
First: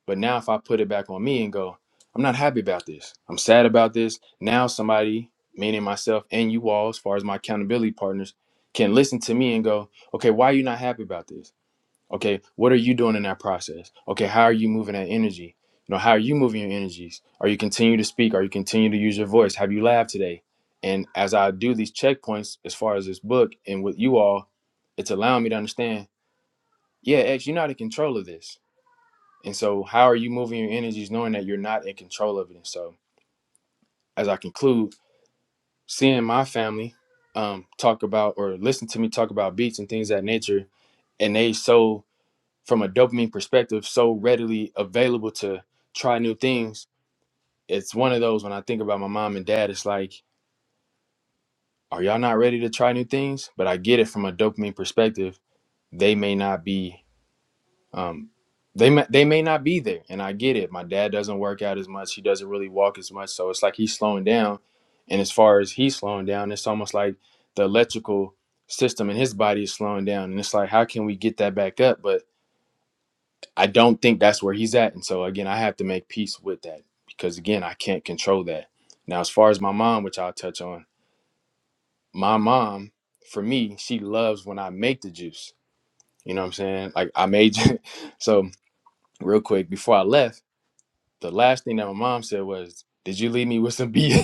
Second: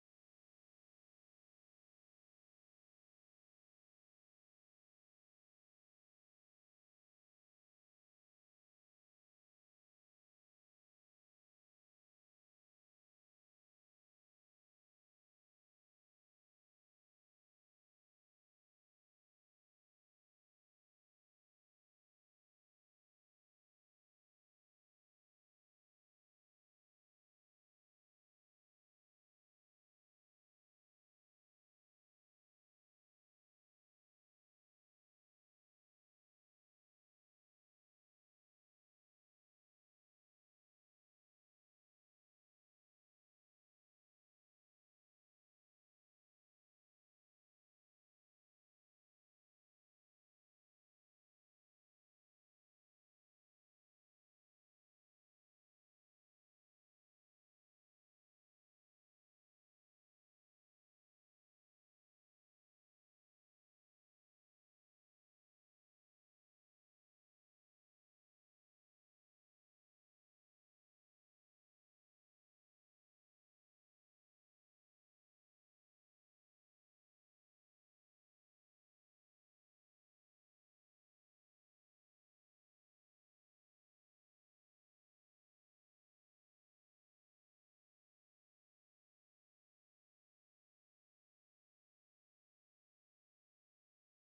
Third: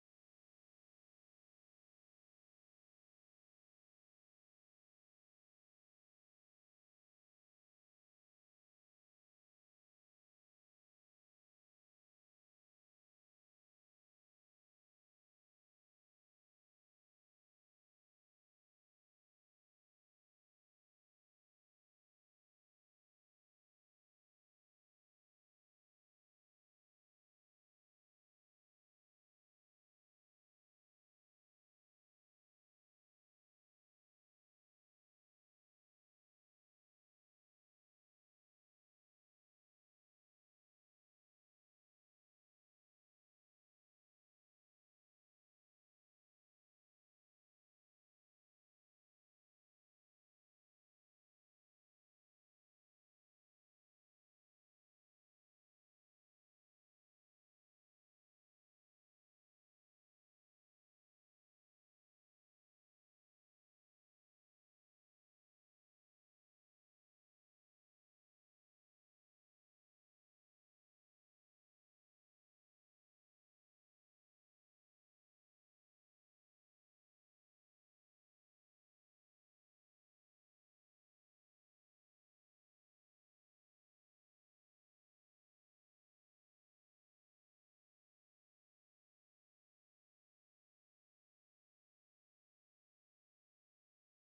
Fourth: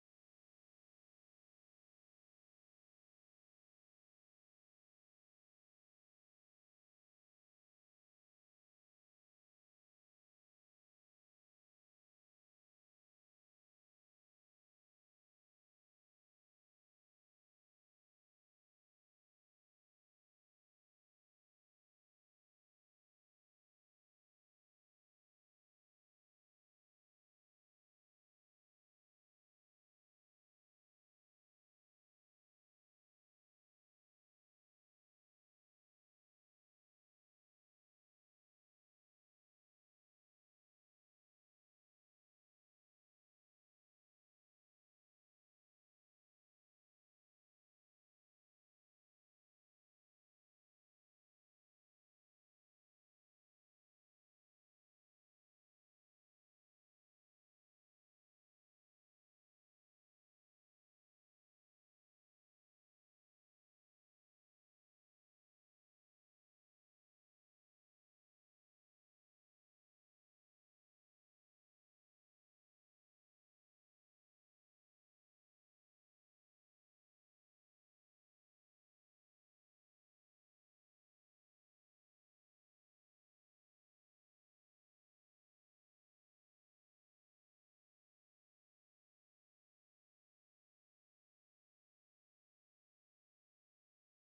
S1: but now if i put it back on me and go i'm not happy about this i'm sad about this now somebody meaning myself and you all as far as my accountability partners can listen to me and go okay why are you not happy about this Okay, what are you doing in that process? Okay, how are you moving that energy? You know, how are you moving your energies? Are you continue to speak? Are you continue to use your voice? Have you laughed today? And as I do these checkpoints as far as this book and with you all, it's allowing me to understand, yeah, X, you're not in control of this. And so how are you moving your energies knowing that you're not in control of it? And so as I conclude, seeing my family um, talk about or listen to me talk about beats and things of that nature, and they so from a dopamine perspective so readily available to try new things it's one of those when i think about my mom and dad it's like are y'all not ready to try new things but i get it from a dopamine perspective they may not be um they may, they may not be there and i get it my dad doesn't work out as much he doesn't really walk as much so it's like he's slowing down and as far as he's slowing down it's almost like the electrical system in his body is slowing down and it's like how can we get that back up but I don't think that's where he's at. And so again, I have to make peace with that because again, I can't control that. Now, as far as my mom, which I'll touch on, my mom, for me, she loves when I make the juice. You know what I'm saying? Like I made so real quick before I left, the last thing that my mom said was, Did you leave me with some beet?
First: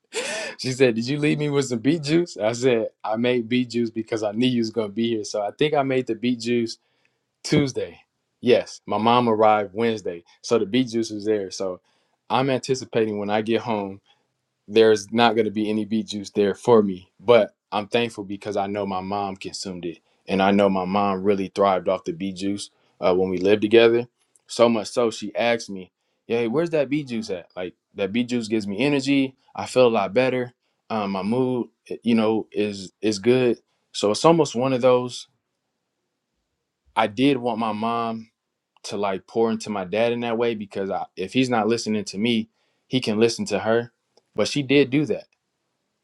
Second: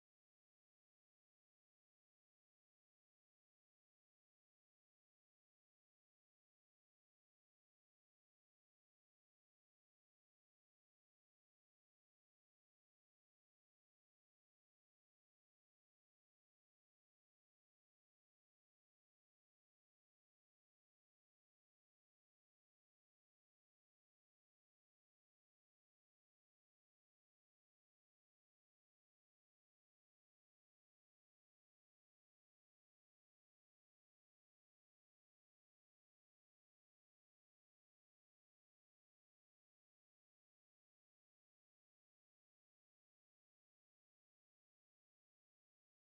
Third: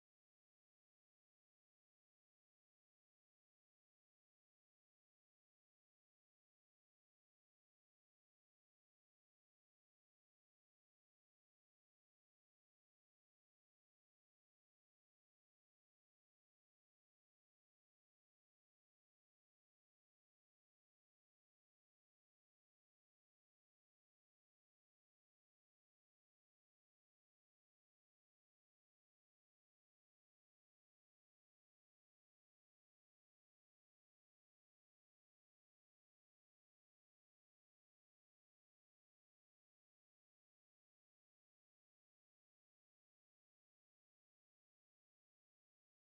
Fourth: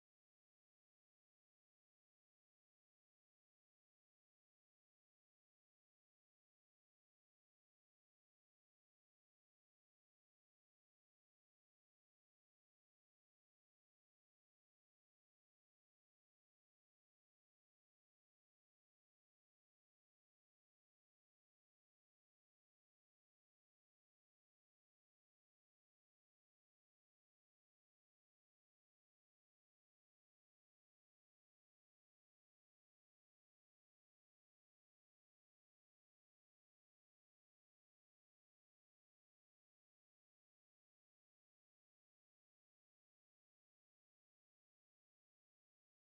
S1: she said, Did you leave me with some beet juice? I said, I made beet juice because I knew you was gonna be here. So I think I made the beet juice Tuesday. Yes, my mom arrived Wednesday, so the beet juice was there. So I'm anticipating when I get home, there's not going to be any beet juice there for me. But I'm thankful because I know my mom consumed it, and I know my mom really thrived off the beet juice uh, when we lived together. So much so, she asked me, "Hey, where's that beet juice at? Like that beet juice gives me energy. I feel a lot better. Um, my mood, eh, you know, is is good. So it's almost one of those. I did want my mom." to like pour into my dad in that way because I, if he's not listening to me, he can listen to her. But she did do that.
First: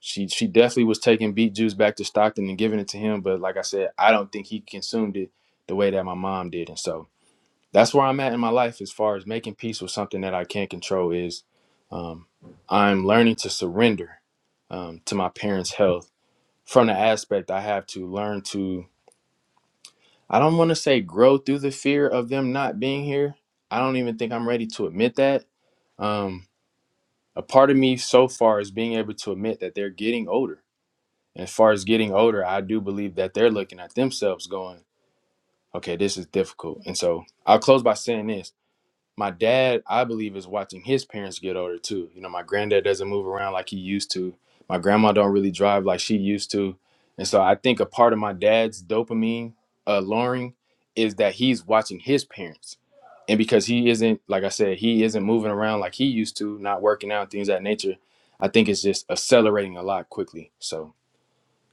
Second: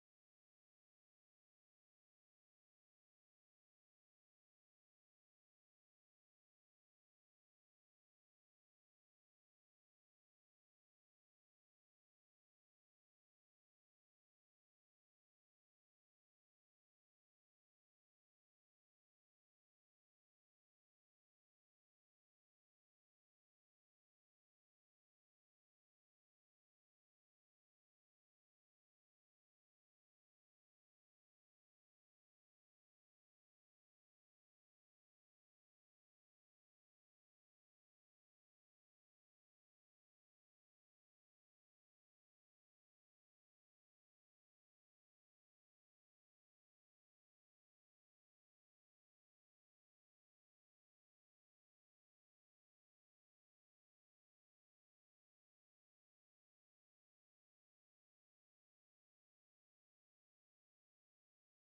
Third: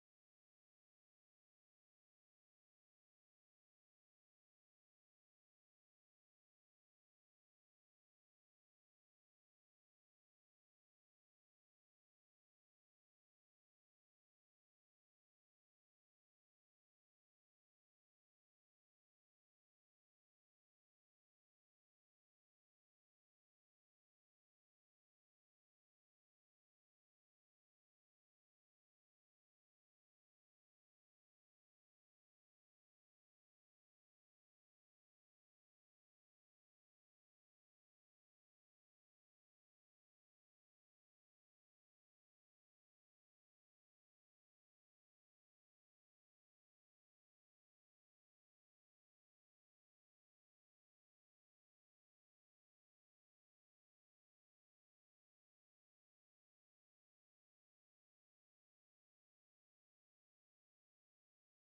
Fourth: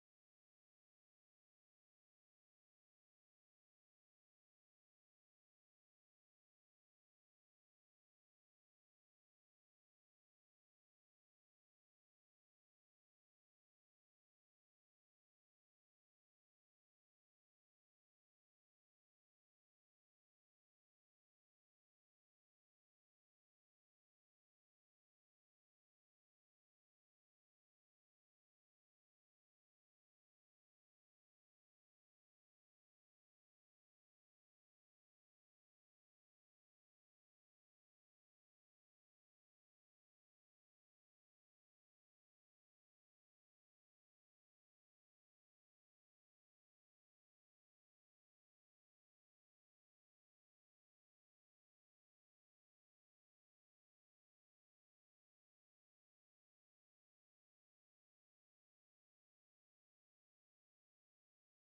S1: She she definitely was taking beet juice back to Stockton and giving it to him. But like I said, I don't think he consumed it the way that my mom did. And so that's where I'm at in my life as far as making peace with something that I can't control is um, I'm learning to surrender um, to my parents' health from the aspect I have to learn to I don't want to say grow through the fear of them not being here. I don't even think I'm ready to admit that. Um, a part of me so far is being able to admit that they're getting older. And As far as getting older, I do believe that they're looking at themselves going, okay, this is difficult. And so I'll close by saying this my dad i believe is watching his parents get older too you know my granddad doesn't move around like he used to my grandma don't really drive like she used to and so i think a part of my dad's dopamine uh, lowering is that he's watching his parents and because he isn't like i said he isn't moving around like he used to not working out things of that nature i think it's just accelerating a lot quickly so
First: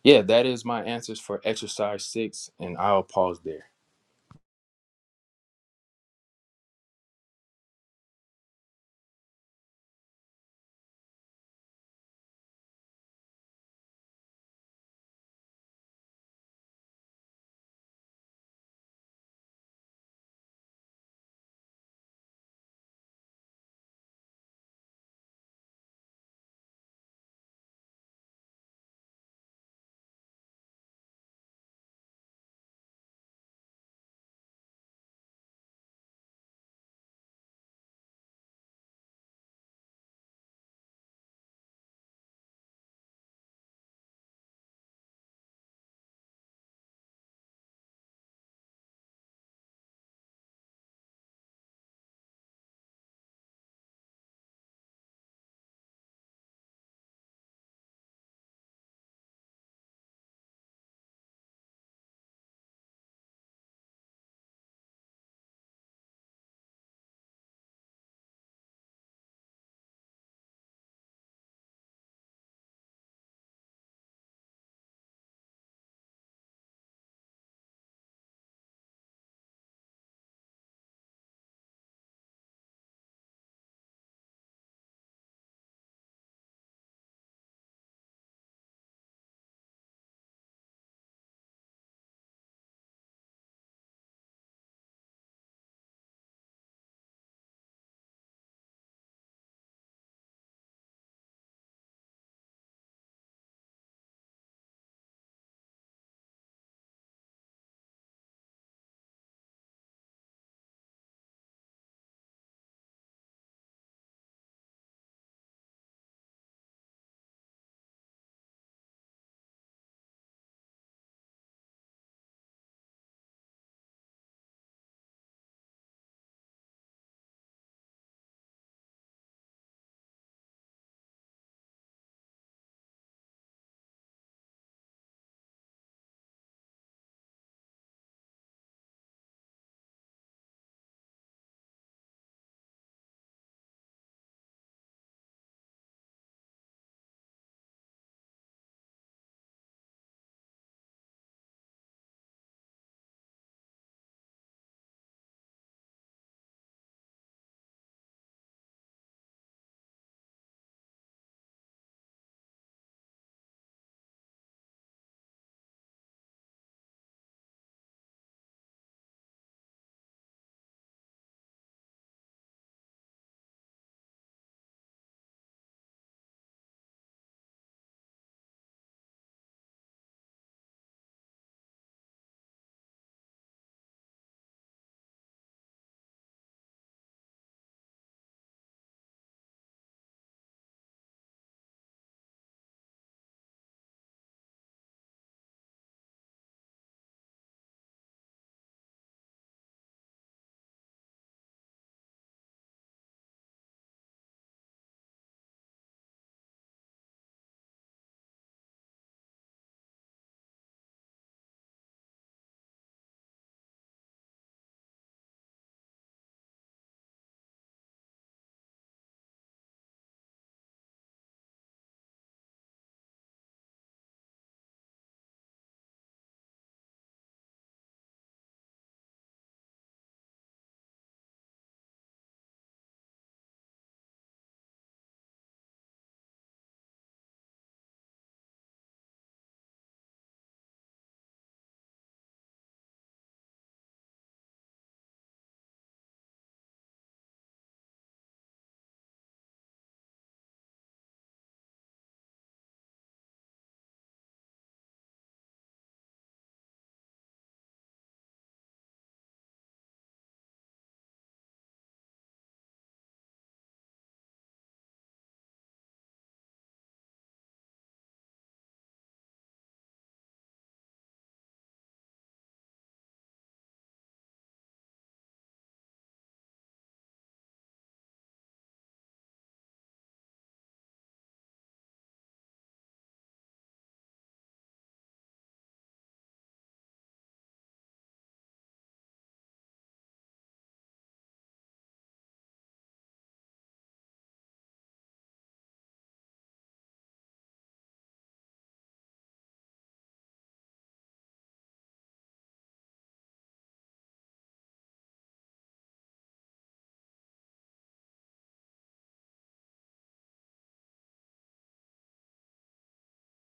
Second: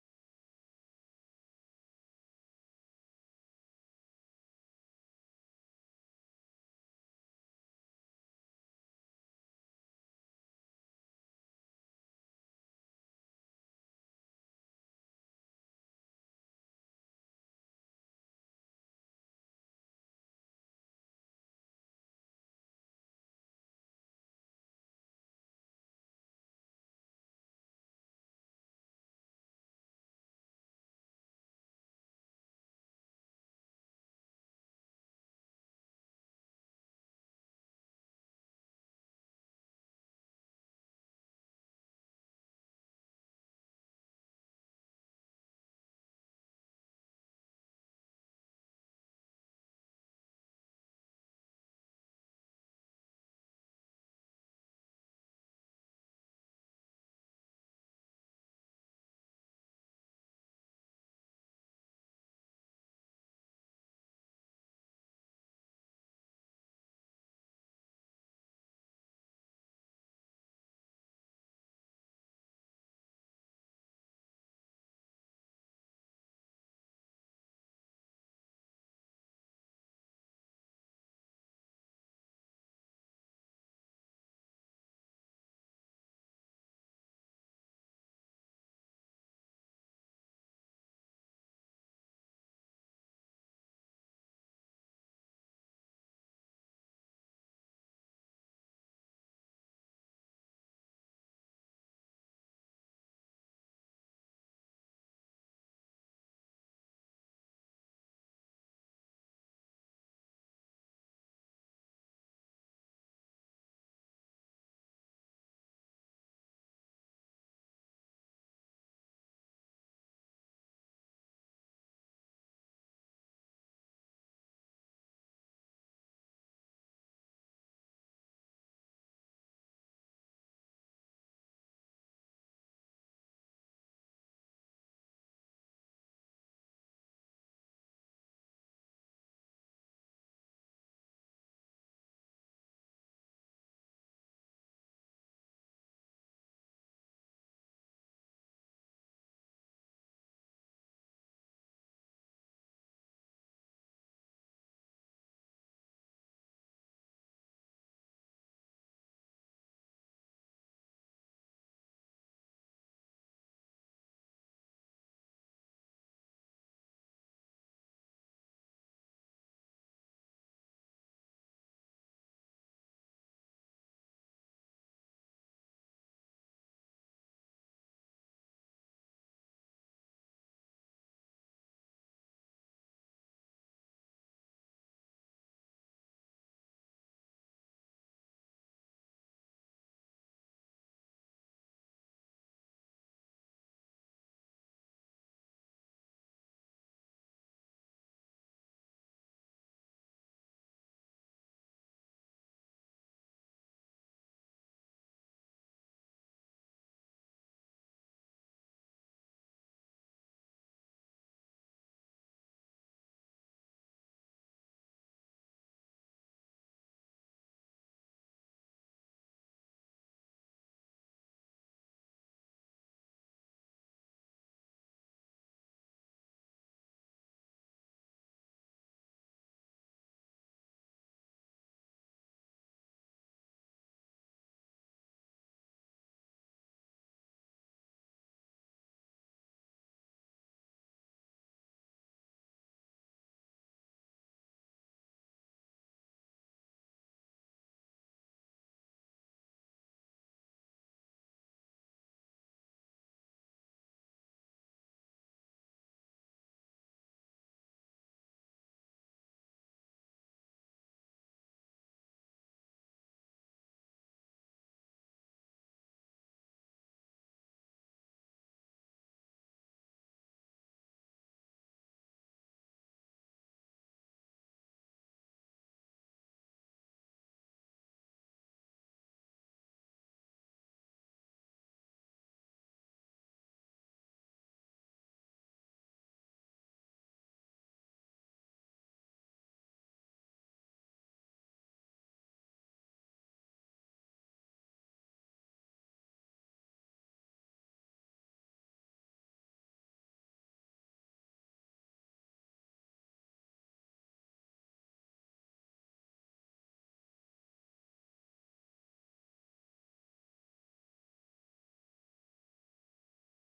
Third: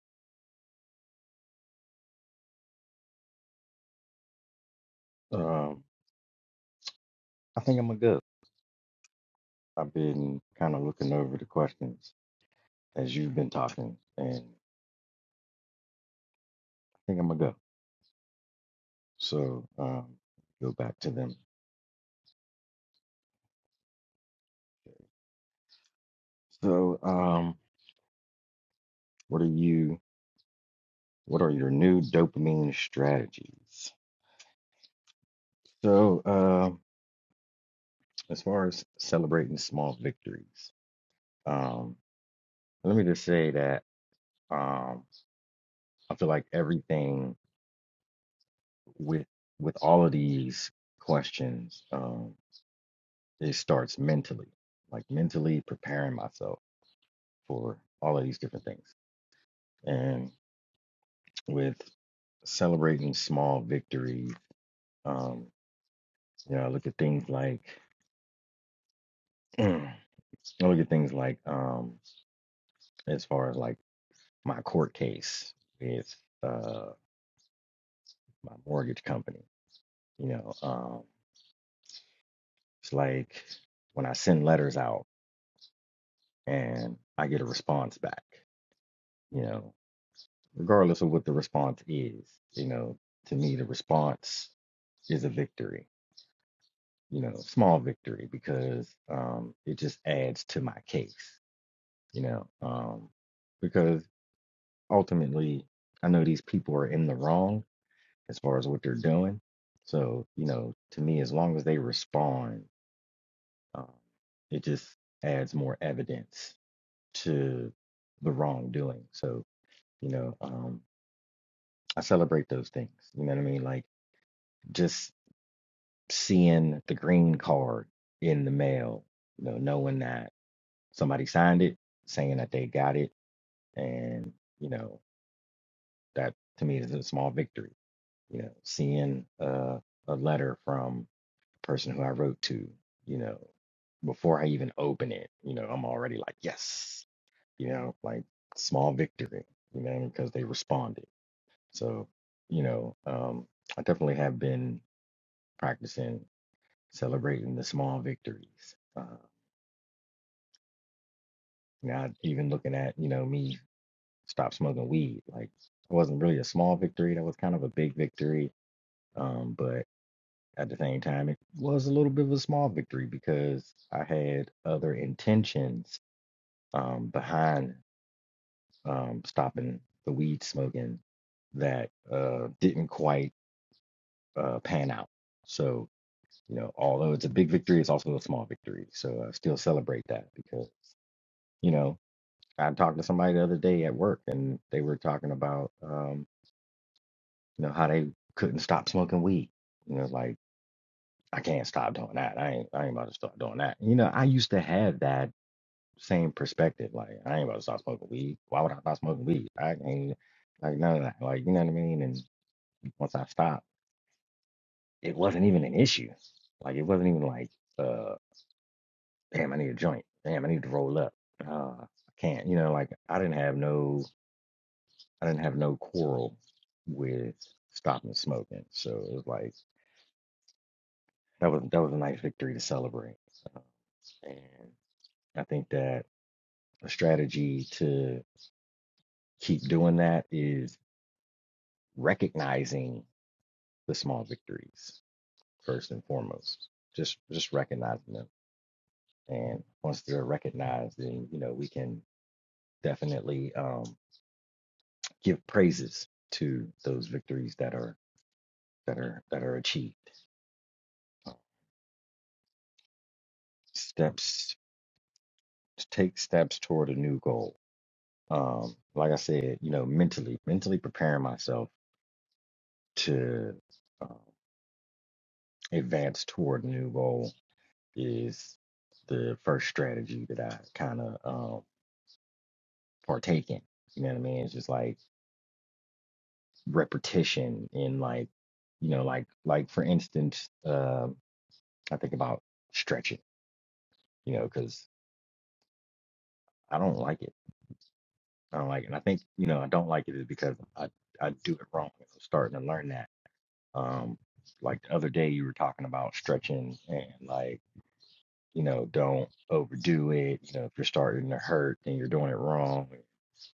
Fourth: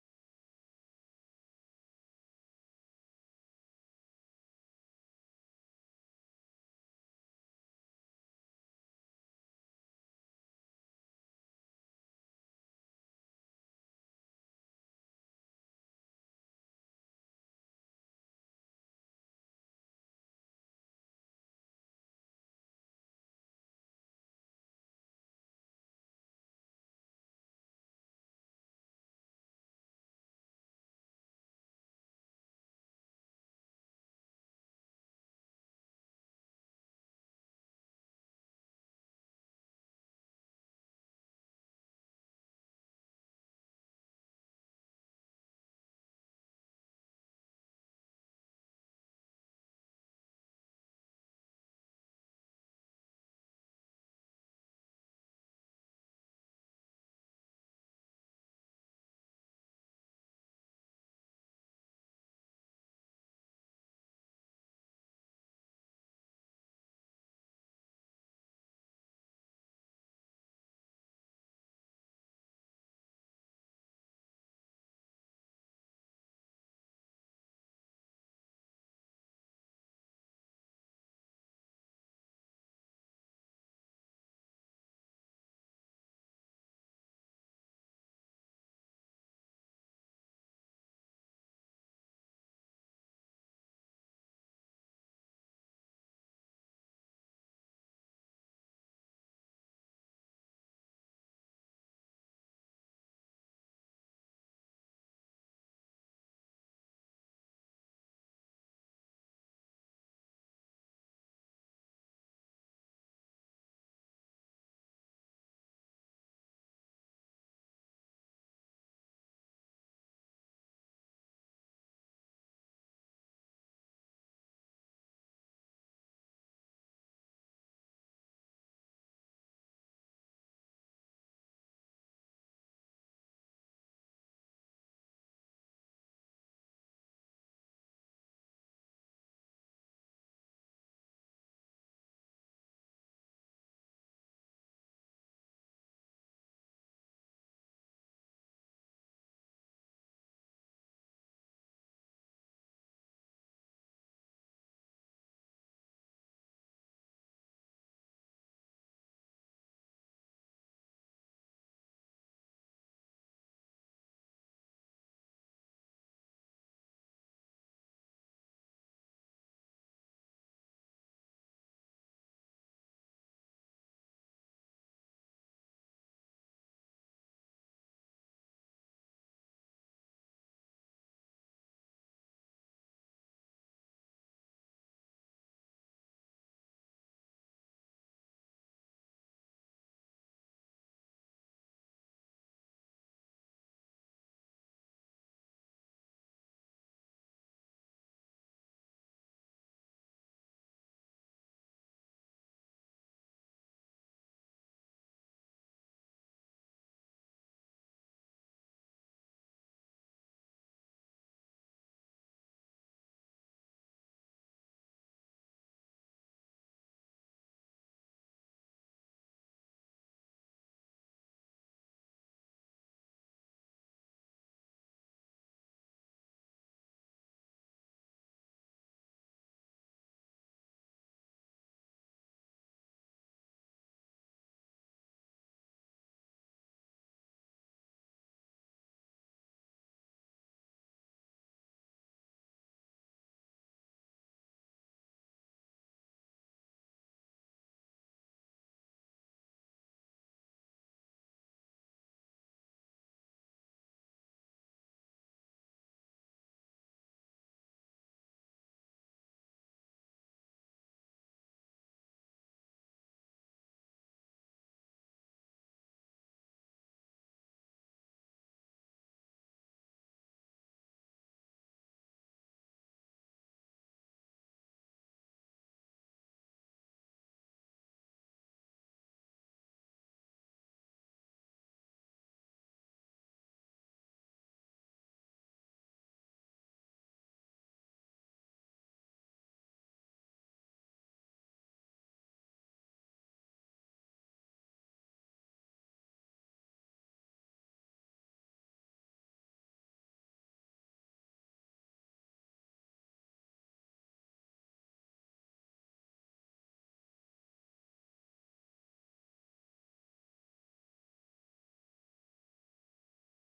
S1: yeah that is my answers for exercise six and i'll pause there
S2: Um, I think I'm good. I've been kind of looking over the questions as you've been talking, and I think I'm gonna go. So um, go back to them. So um, what are you? What are your new dopamine strategies? So um as far as celebrating small victories, um, let me just say that um, I feel like everything with with all of these questions, um, it starts mentally, like mentally preparing myself for all of these different things. And with celebrating small victories, um, you know, I look at things like I look at things like um, as far as like my court case with uh, my mortgage company. You know, um, it's like when I send letters out and I get a response back. You know, regardless of what the response is, you know, to me the response is a victory you know, small victory because um, it just adds to my case, you know, um, because ultimately I know these people are in the wrong as far as what they're doing. So, you know, to me, as long as they respond, um, it just adds more evidence to the wrongdoing. So, you know, um, I celebrate those things. You know what I mean? Like just seeing the green card in the mail, you know, knowing that Somebody signed it saying that they got it, and you know that to me is a small victory. You know, seeing uh, a letter from the person who I wrote to, you know, before I even open it, you know, I'm already like yes, you know, like small victory, you know, because they responded. So you know, um, I definitely have been practicing celebrating the small victories. Uh, now, even looking at you know me stop smoking weed. Like it wasn't really a small victory. That was kind of a big victory. Um, but at the same time, it was a little bit of a small victory because I had other intentions um, behind um, stopping the weed smoking that uh, didn't quite uh, pan out. So, you know, although it's a big victory, it's also a small victory. So I still celebrate that because, you know, I talked to somebody the other day at work and they were talking about um. You know how they couldn't stop smoking weed. You know, like I can't stop doing that. I ain't I ain't about to stop doing that. You know, I used to have that same perspective. Like I ain't about to stop smoking weed. Why would I stop smoking weed? I ain't like none of that. Like you know what I mean. And once I stopped, it wasn't even an issue. Like it wasn't even like uh damn I need a joint. Damn I need to roll up. Uh, I can't. You know, like I didn't have no I didn't have no quarrel with stopping smoking. So it was like that was that was a nice victory to celebrate. So, and I think that a strategy to keep doing that is recognizing the small victories first and foremost. Just just recognizing them, and once they're recognized, then you know we can definitely um, give praises to those victories that are that are that are achieved. Steps take steps toward a new goal. Um, like I said, you know, mentally mentally preparing myself to um, advance toward a new goal is the first strategy that I kind of um, partake in. You know what I mean? It's just like repetition in like, you know, like like for instance, um, I think about stretching. You know, because I don't like it. I don't like it. And I think you know I don't like it is because I I do it wrong. I'm starting to learn that. Um, like the other day you were talking about stretching and like you know, don't overdo it. You know, if you're starting to hurt, then you're doing it wrong.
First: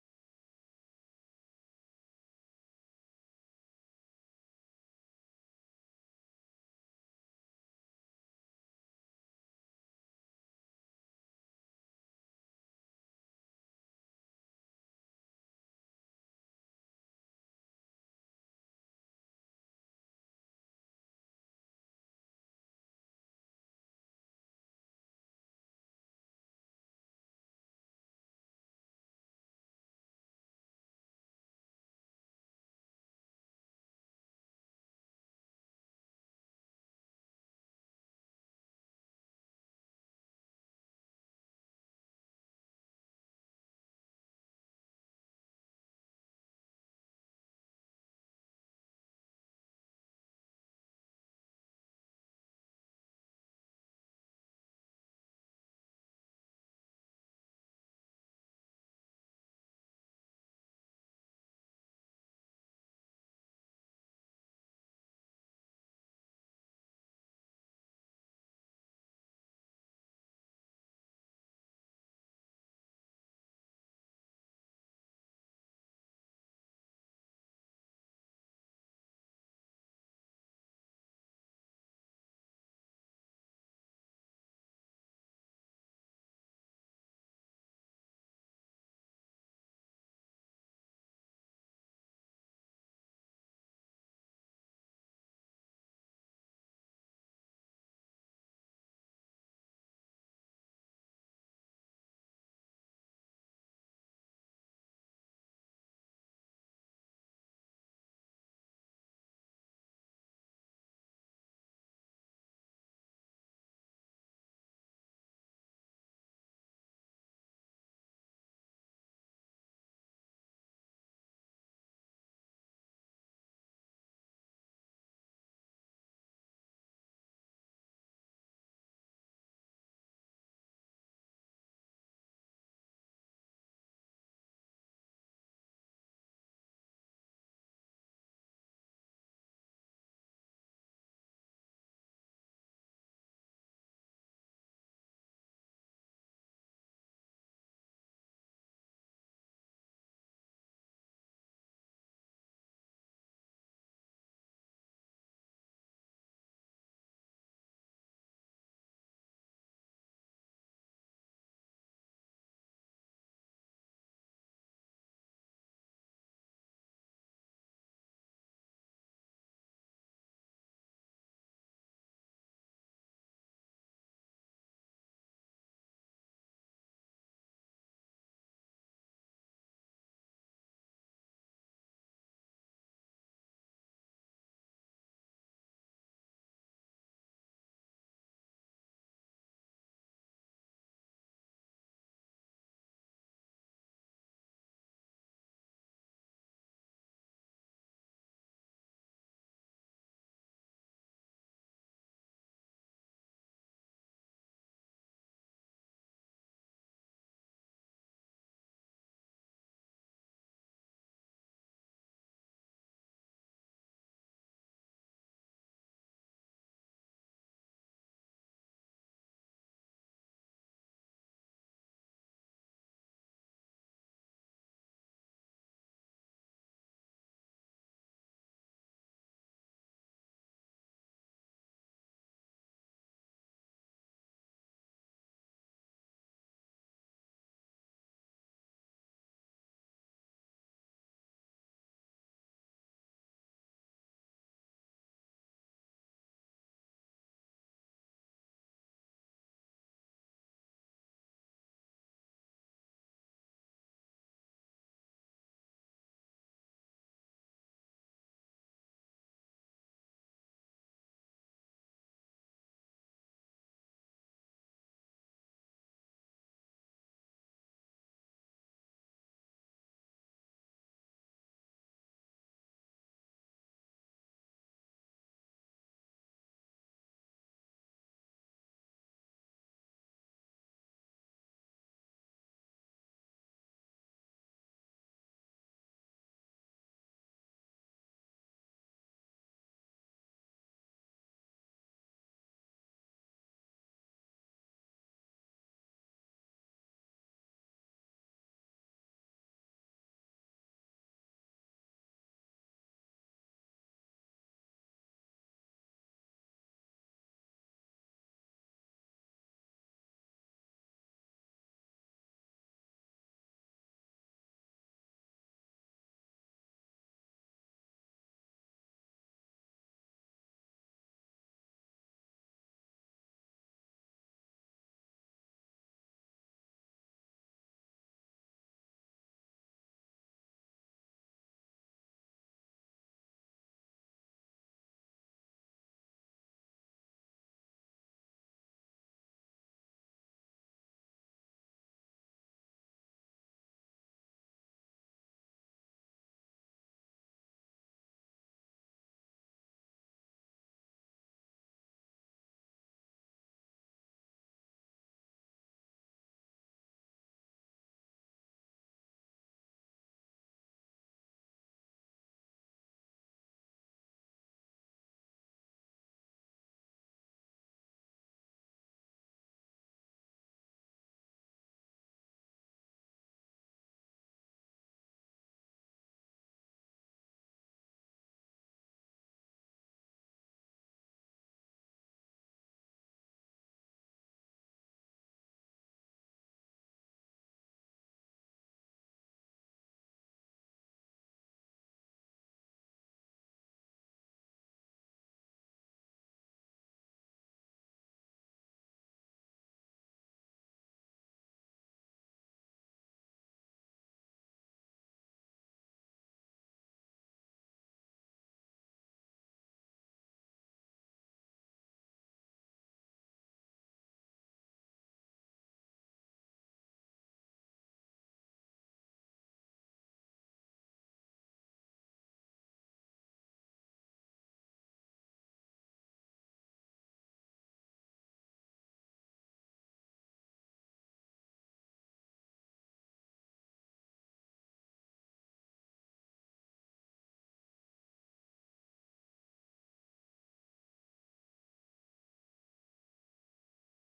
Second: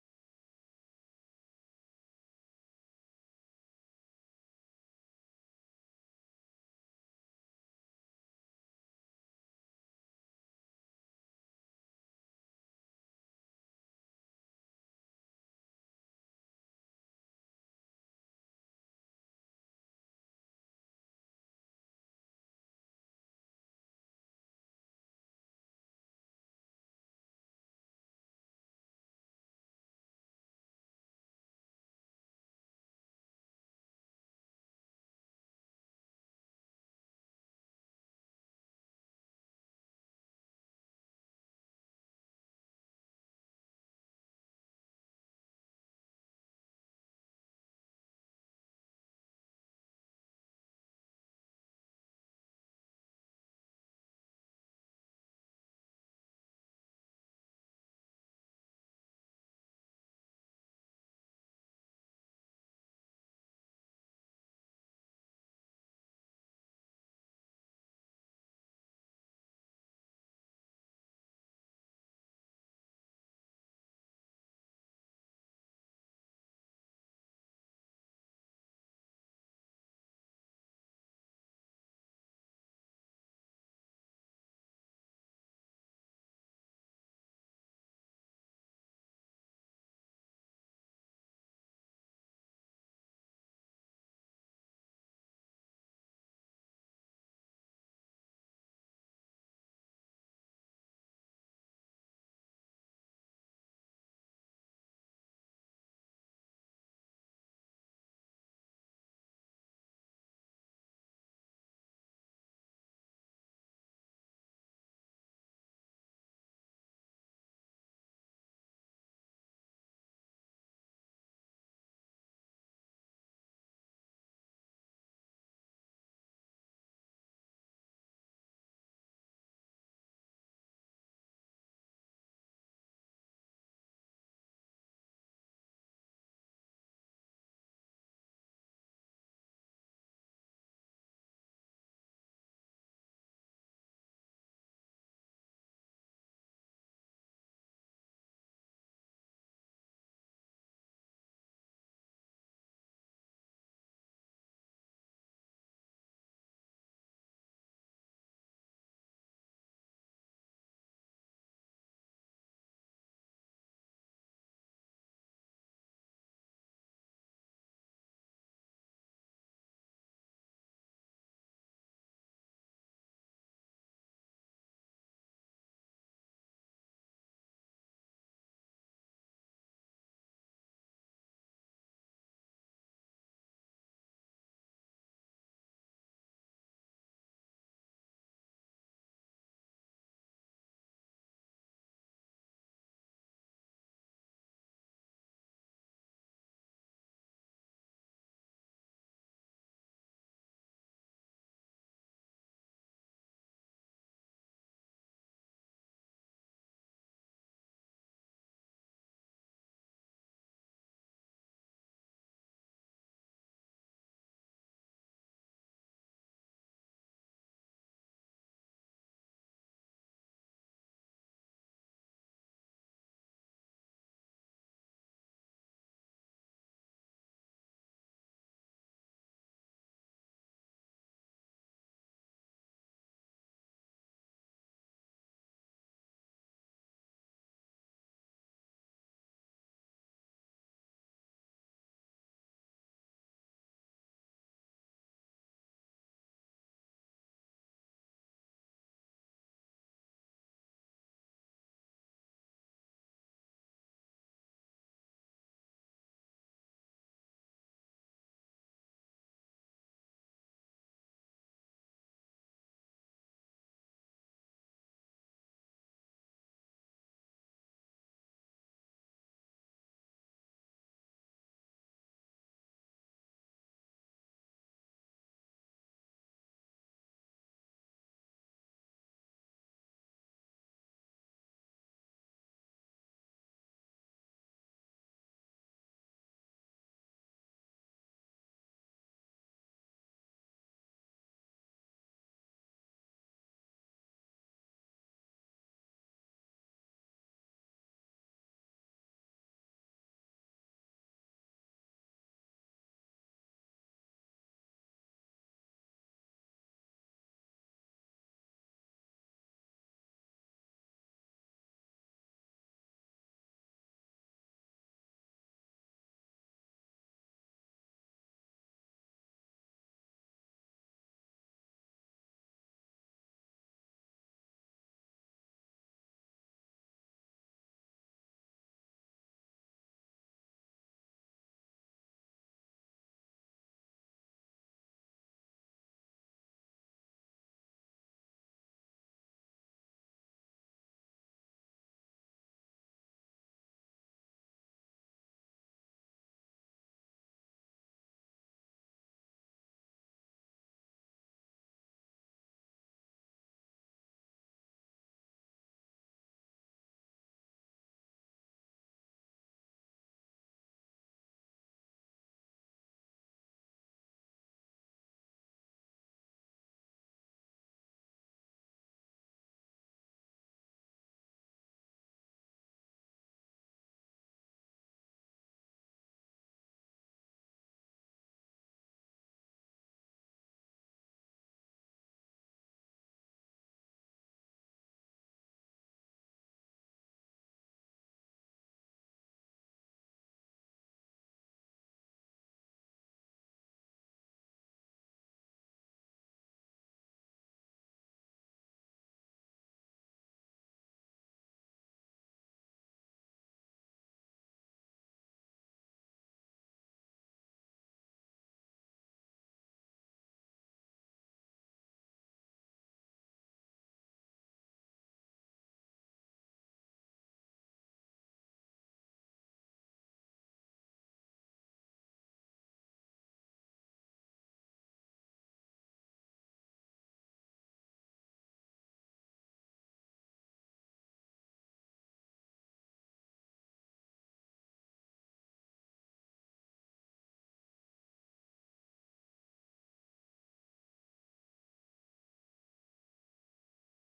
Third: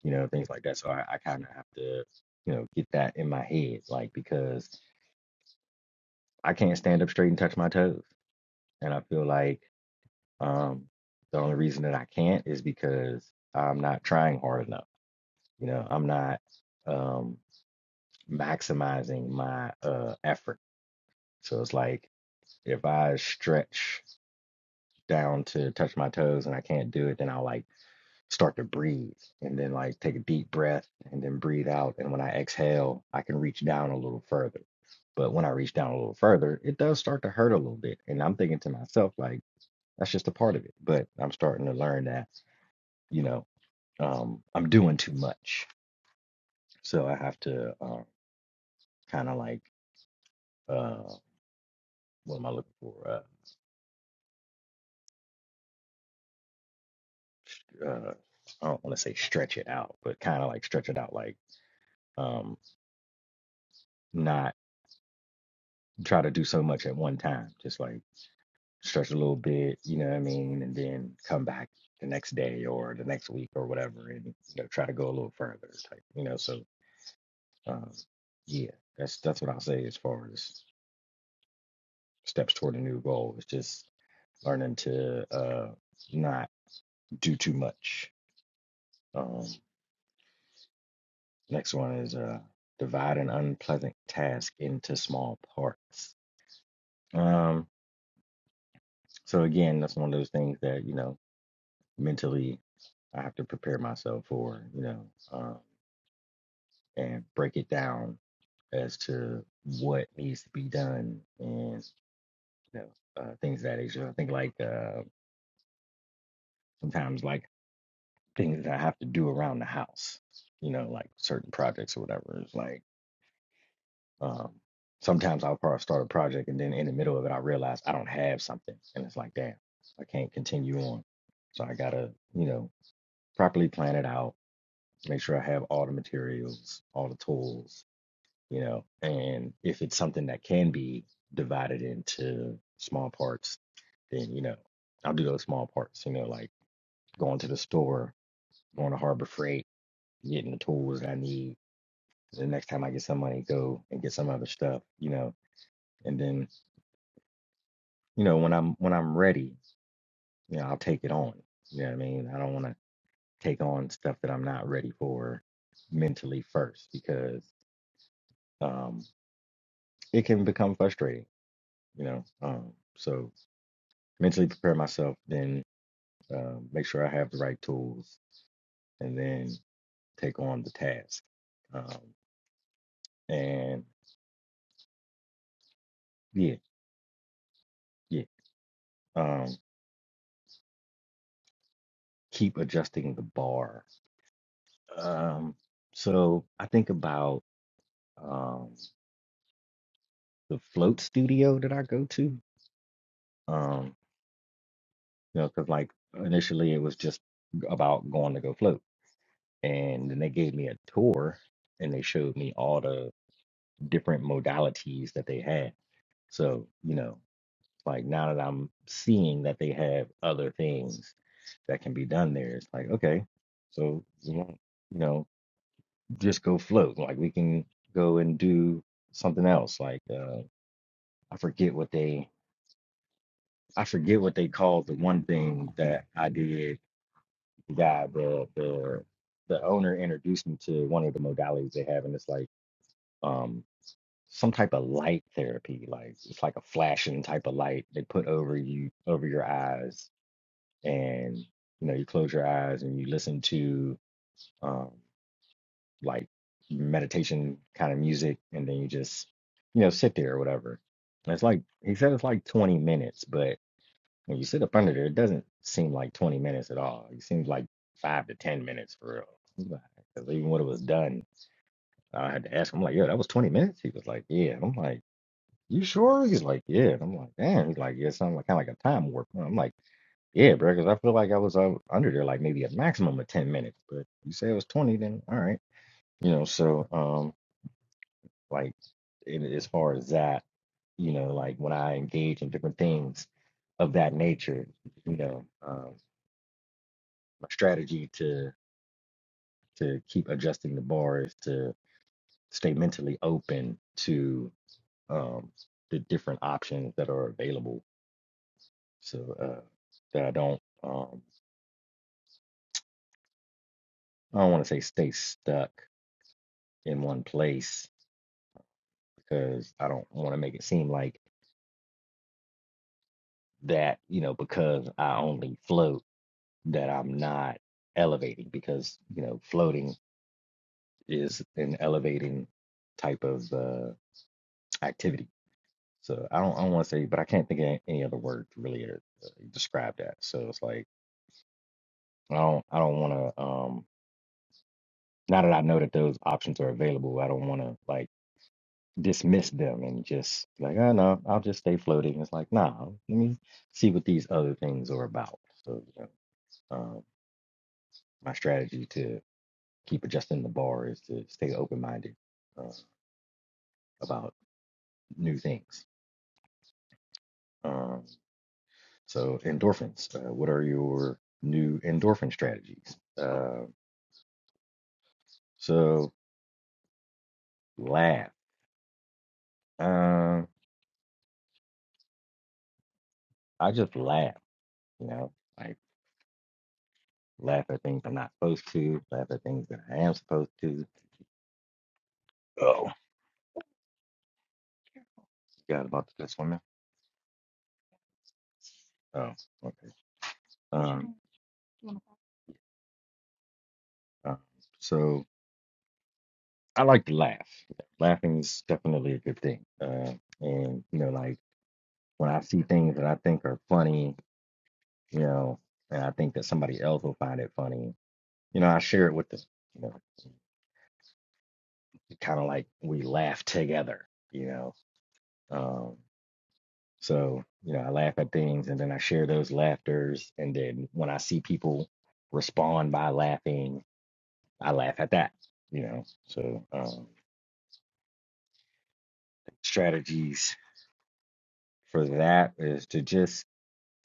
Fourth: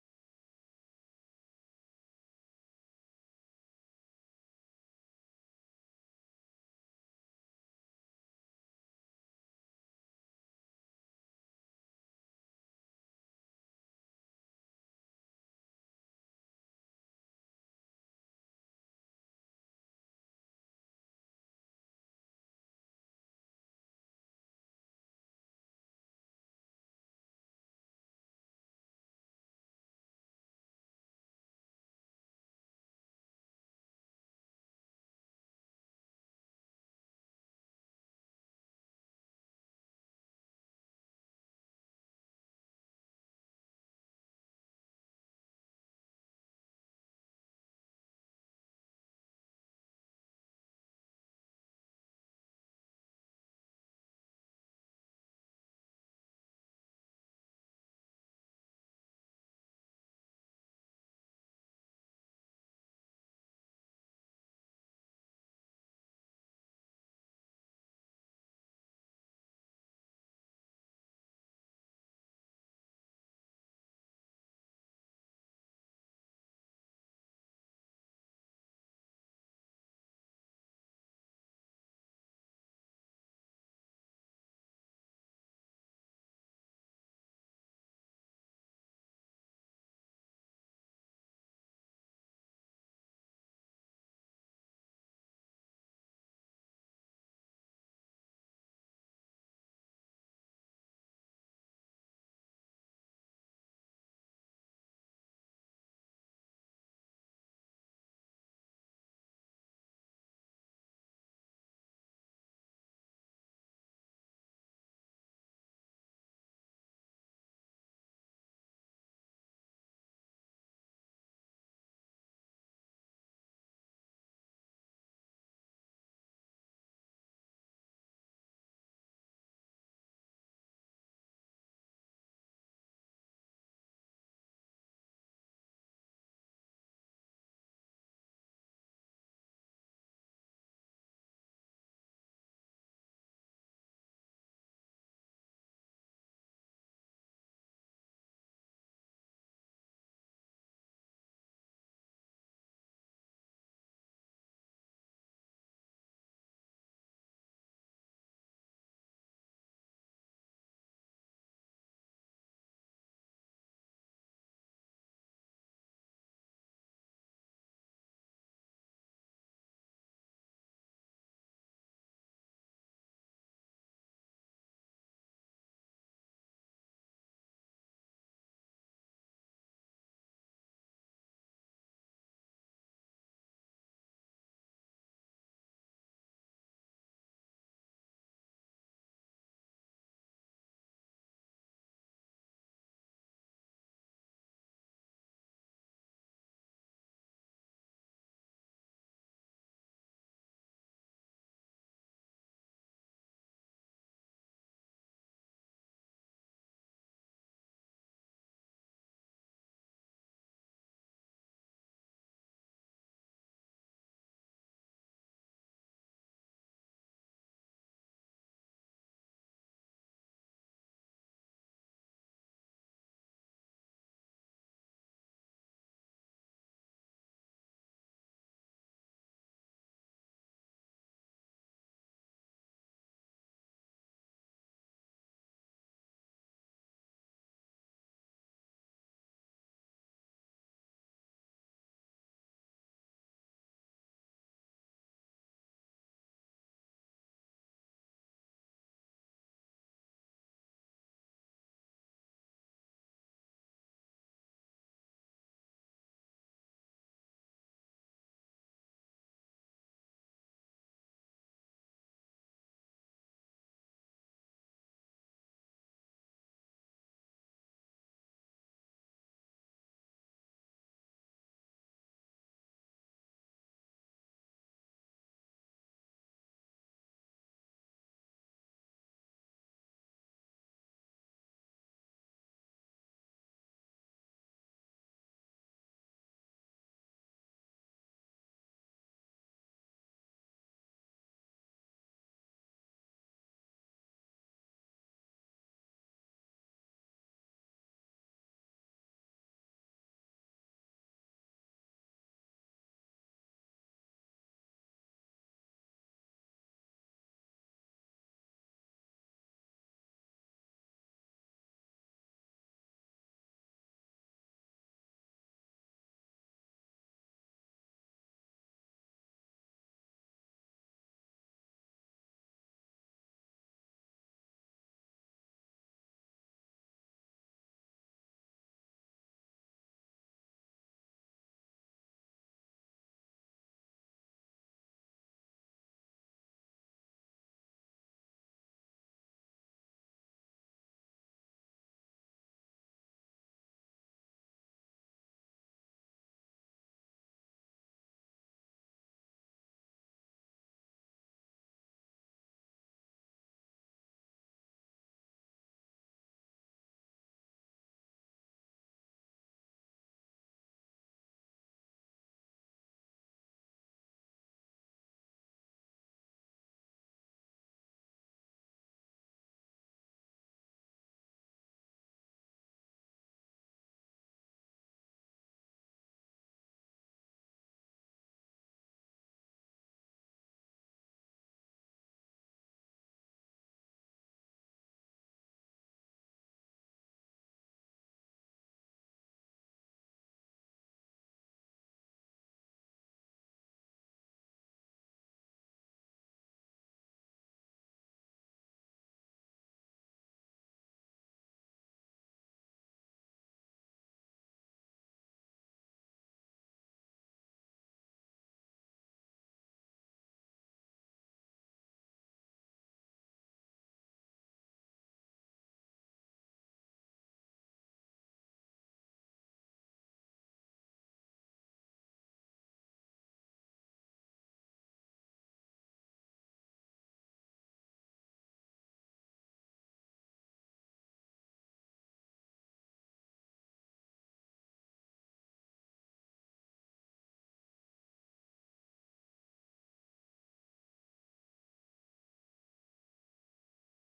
S2: You know, things like that. So I, I kind of have to, you know, get that in my head, like because I can't stand up straight and touch my toes, and I feel like um, the only reason that I can't is because I'm not trying hard enough. You know, I'm not um, maximizing my uh, effort. So it's like if I stretch down to touch my toes and I can't do it, then I'll like start to breathe and then like take a deep breath and then breathe out. And when I exhale, I can reach down a little further. But when I reach down a little further, it does start to hurt a little bit. And I'm thinking to myself, like, that's just a part of it. But I'm starting to learn that, you know, um, I'm doing too much. So I have to uh, kind of like, uh, what am I looking for? Uh, uh, I don't want to say stretch it out, but kind of like stretch it out, like um, not try to do so much at one time. Just like stretch a little bit, you know what I mean, and then come back the next day or the next week or whatever, and you know try to go a little further, type, you know. So, um, yeah, that's that's what I'll say as far as steps toward a new goal. It's just learning to uh, not do too much. Um, next one is uh, divide an unpleasant task into small parts. Um, so again, that's one of those things that you know mentally I have to prepare myself for, you know. um, and break it down as to what needs to be done and you know uh, things that nature. I think like uh, sometimes like things that I have to do around the house, you know, like certain projects or whatever. It's like um, sometimes I'll probably start a project and then in the middle of it I realize I don't have something, and it's like damn, I can't continue on. So I gotta you know properly plan it out, make sure I have all the materials, all the tools, you know, and if it's something that can be divided into small parts, then, you know, I'll do those small parts, you know, like going to the store, going to Harbor Freight, getting the tools that I need. The next time I get some money, go and get some other stuff, you know, and then, you know, when I'm when I'm ready, you know, I'll take it on. You know what I mean? I don't want to take on stuff that I'm not ready for mentally first because um it can become frustrating, you know. Um so mentally prepare myself, then uh, make sure I have the right tools, and then take on the task. Um, and yeah, yeah, um, keep adjusting the bar. Um, so I think about um, the float studio that I go to, um, you know, because like initially it was just about going to go float, and then they gave me a tour and they showed me all the different modalities that they had. So, you know, Like now that I'm seeing that they have other things that can be done there, it's like, okay, so you know, you know, just go float. Like we can go and do something else. Like uh, I forget what they I forget what they called the one thing that I did. The guy, the the the owner introduced me to one of the modalities they have, and it's like um some type of light therapy like it's like a flashing type of light they put over you over your eyes and you know you close your eyes and you listen to um, like meditation kind of music and then you just you know sit there or whatever And it's like he said it's like 20 minutes but when you sit up under there it doesn't seem like 20 minutes at all it seems like five to 10 minutes for real I was like, 'Cause even when it was done I had to ask him I'm like yo that was 20 minutes he was like yeah And I'm like you sure he's like yeah and I'm like damn he's like yeah it sounds like kind of like a time warp And I'm like yeah, bro, because I feel like I was uh, under there like maybe a maximum of 10 minutes, but you say it was 20, then all right. You know, so um like in, as far as that, you know, like when I engage in different things of that nature, you know, um my strategy to to keep adjusting the bar is to stay mentally open to um the different options that are available. So uh that I don't um I don't want to say stay stuck in one place because I don't want to make it seem like that, you know, because I only float that I'm not elevating because, you know, floating is an elevating type of uh, activity. So I don't, I don't want to say, but I can't think of any any other word to really uh, describe that. So it's like, I don't, I don't want to, um, now that I know that those options are available, I don't want to like dismiss them and just like, oh no, I'll just stay floating. It's like, nah, let me see what these other things are about. So, you know. Um, my strategy to keep adjusting the bar is to stay open minded uh, about new things. Um, so, endorphins, uh, what are your new endorphin strategies? Uh, so, laugh. Um, I just laugh, you know, like laugh at things I'm not supposed to, laugh at things that I am supposed to. Oh, forgot about the swimming. Oh, okay. Um, uh, so, I like to laugh. Laughing is definitely a good thing. Uh, and you know, like when I see things that I think are funny, you know, and I think that somebody else will find it funny, you know, I share it with them. You know, kind of like we laugh together. You know, um, so you know, I laugh at things, and then I share those laughters, and then when I see people respond by laughing, I laugh at that. You know, so um, strategies for that is to just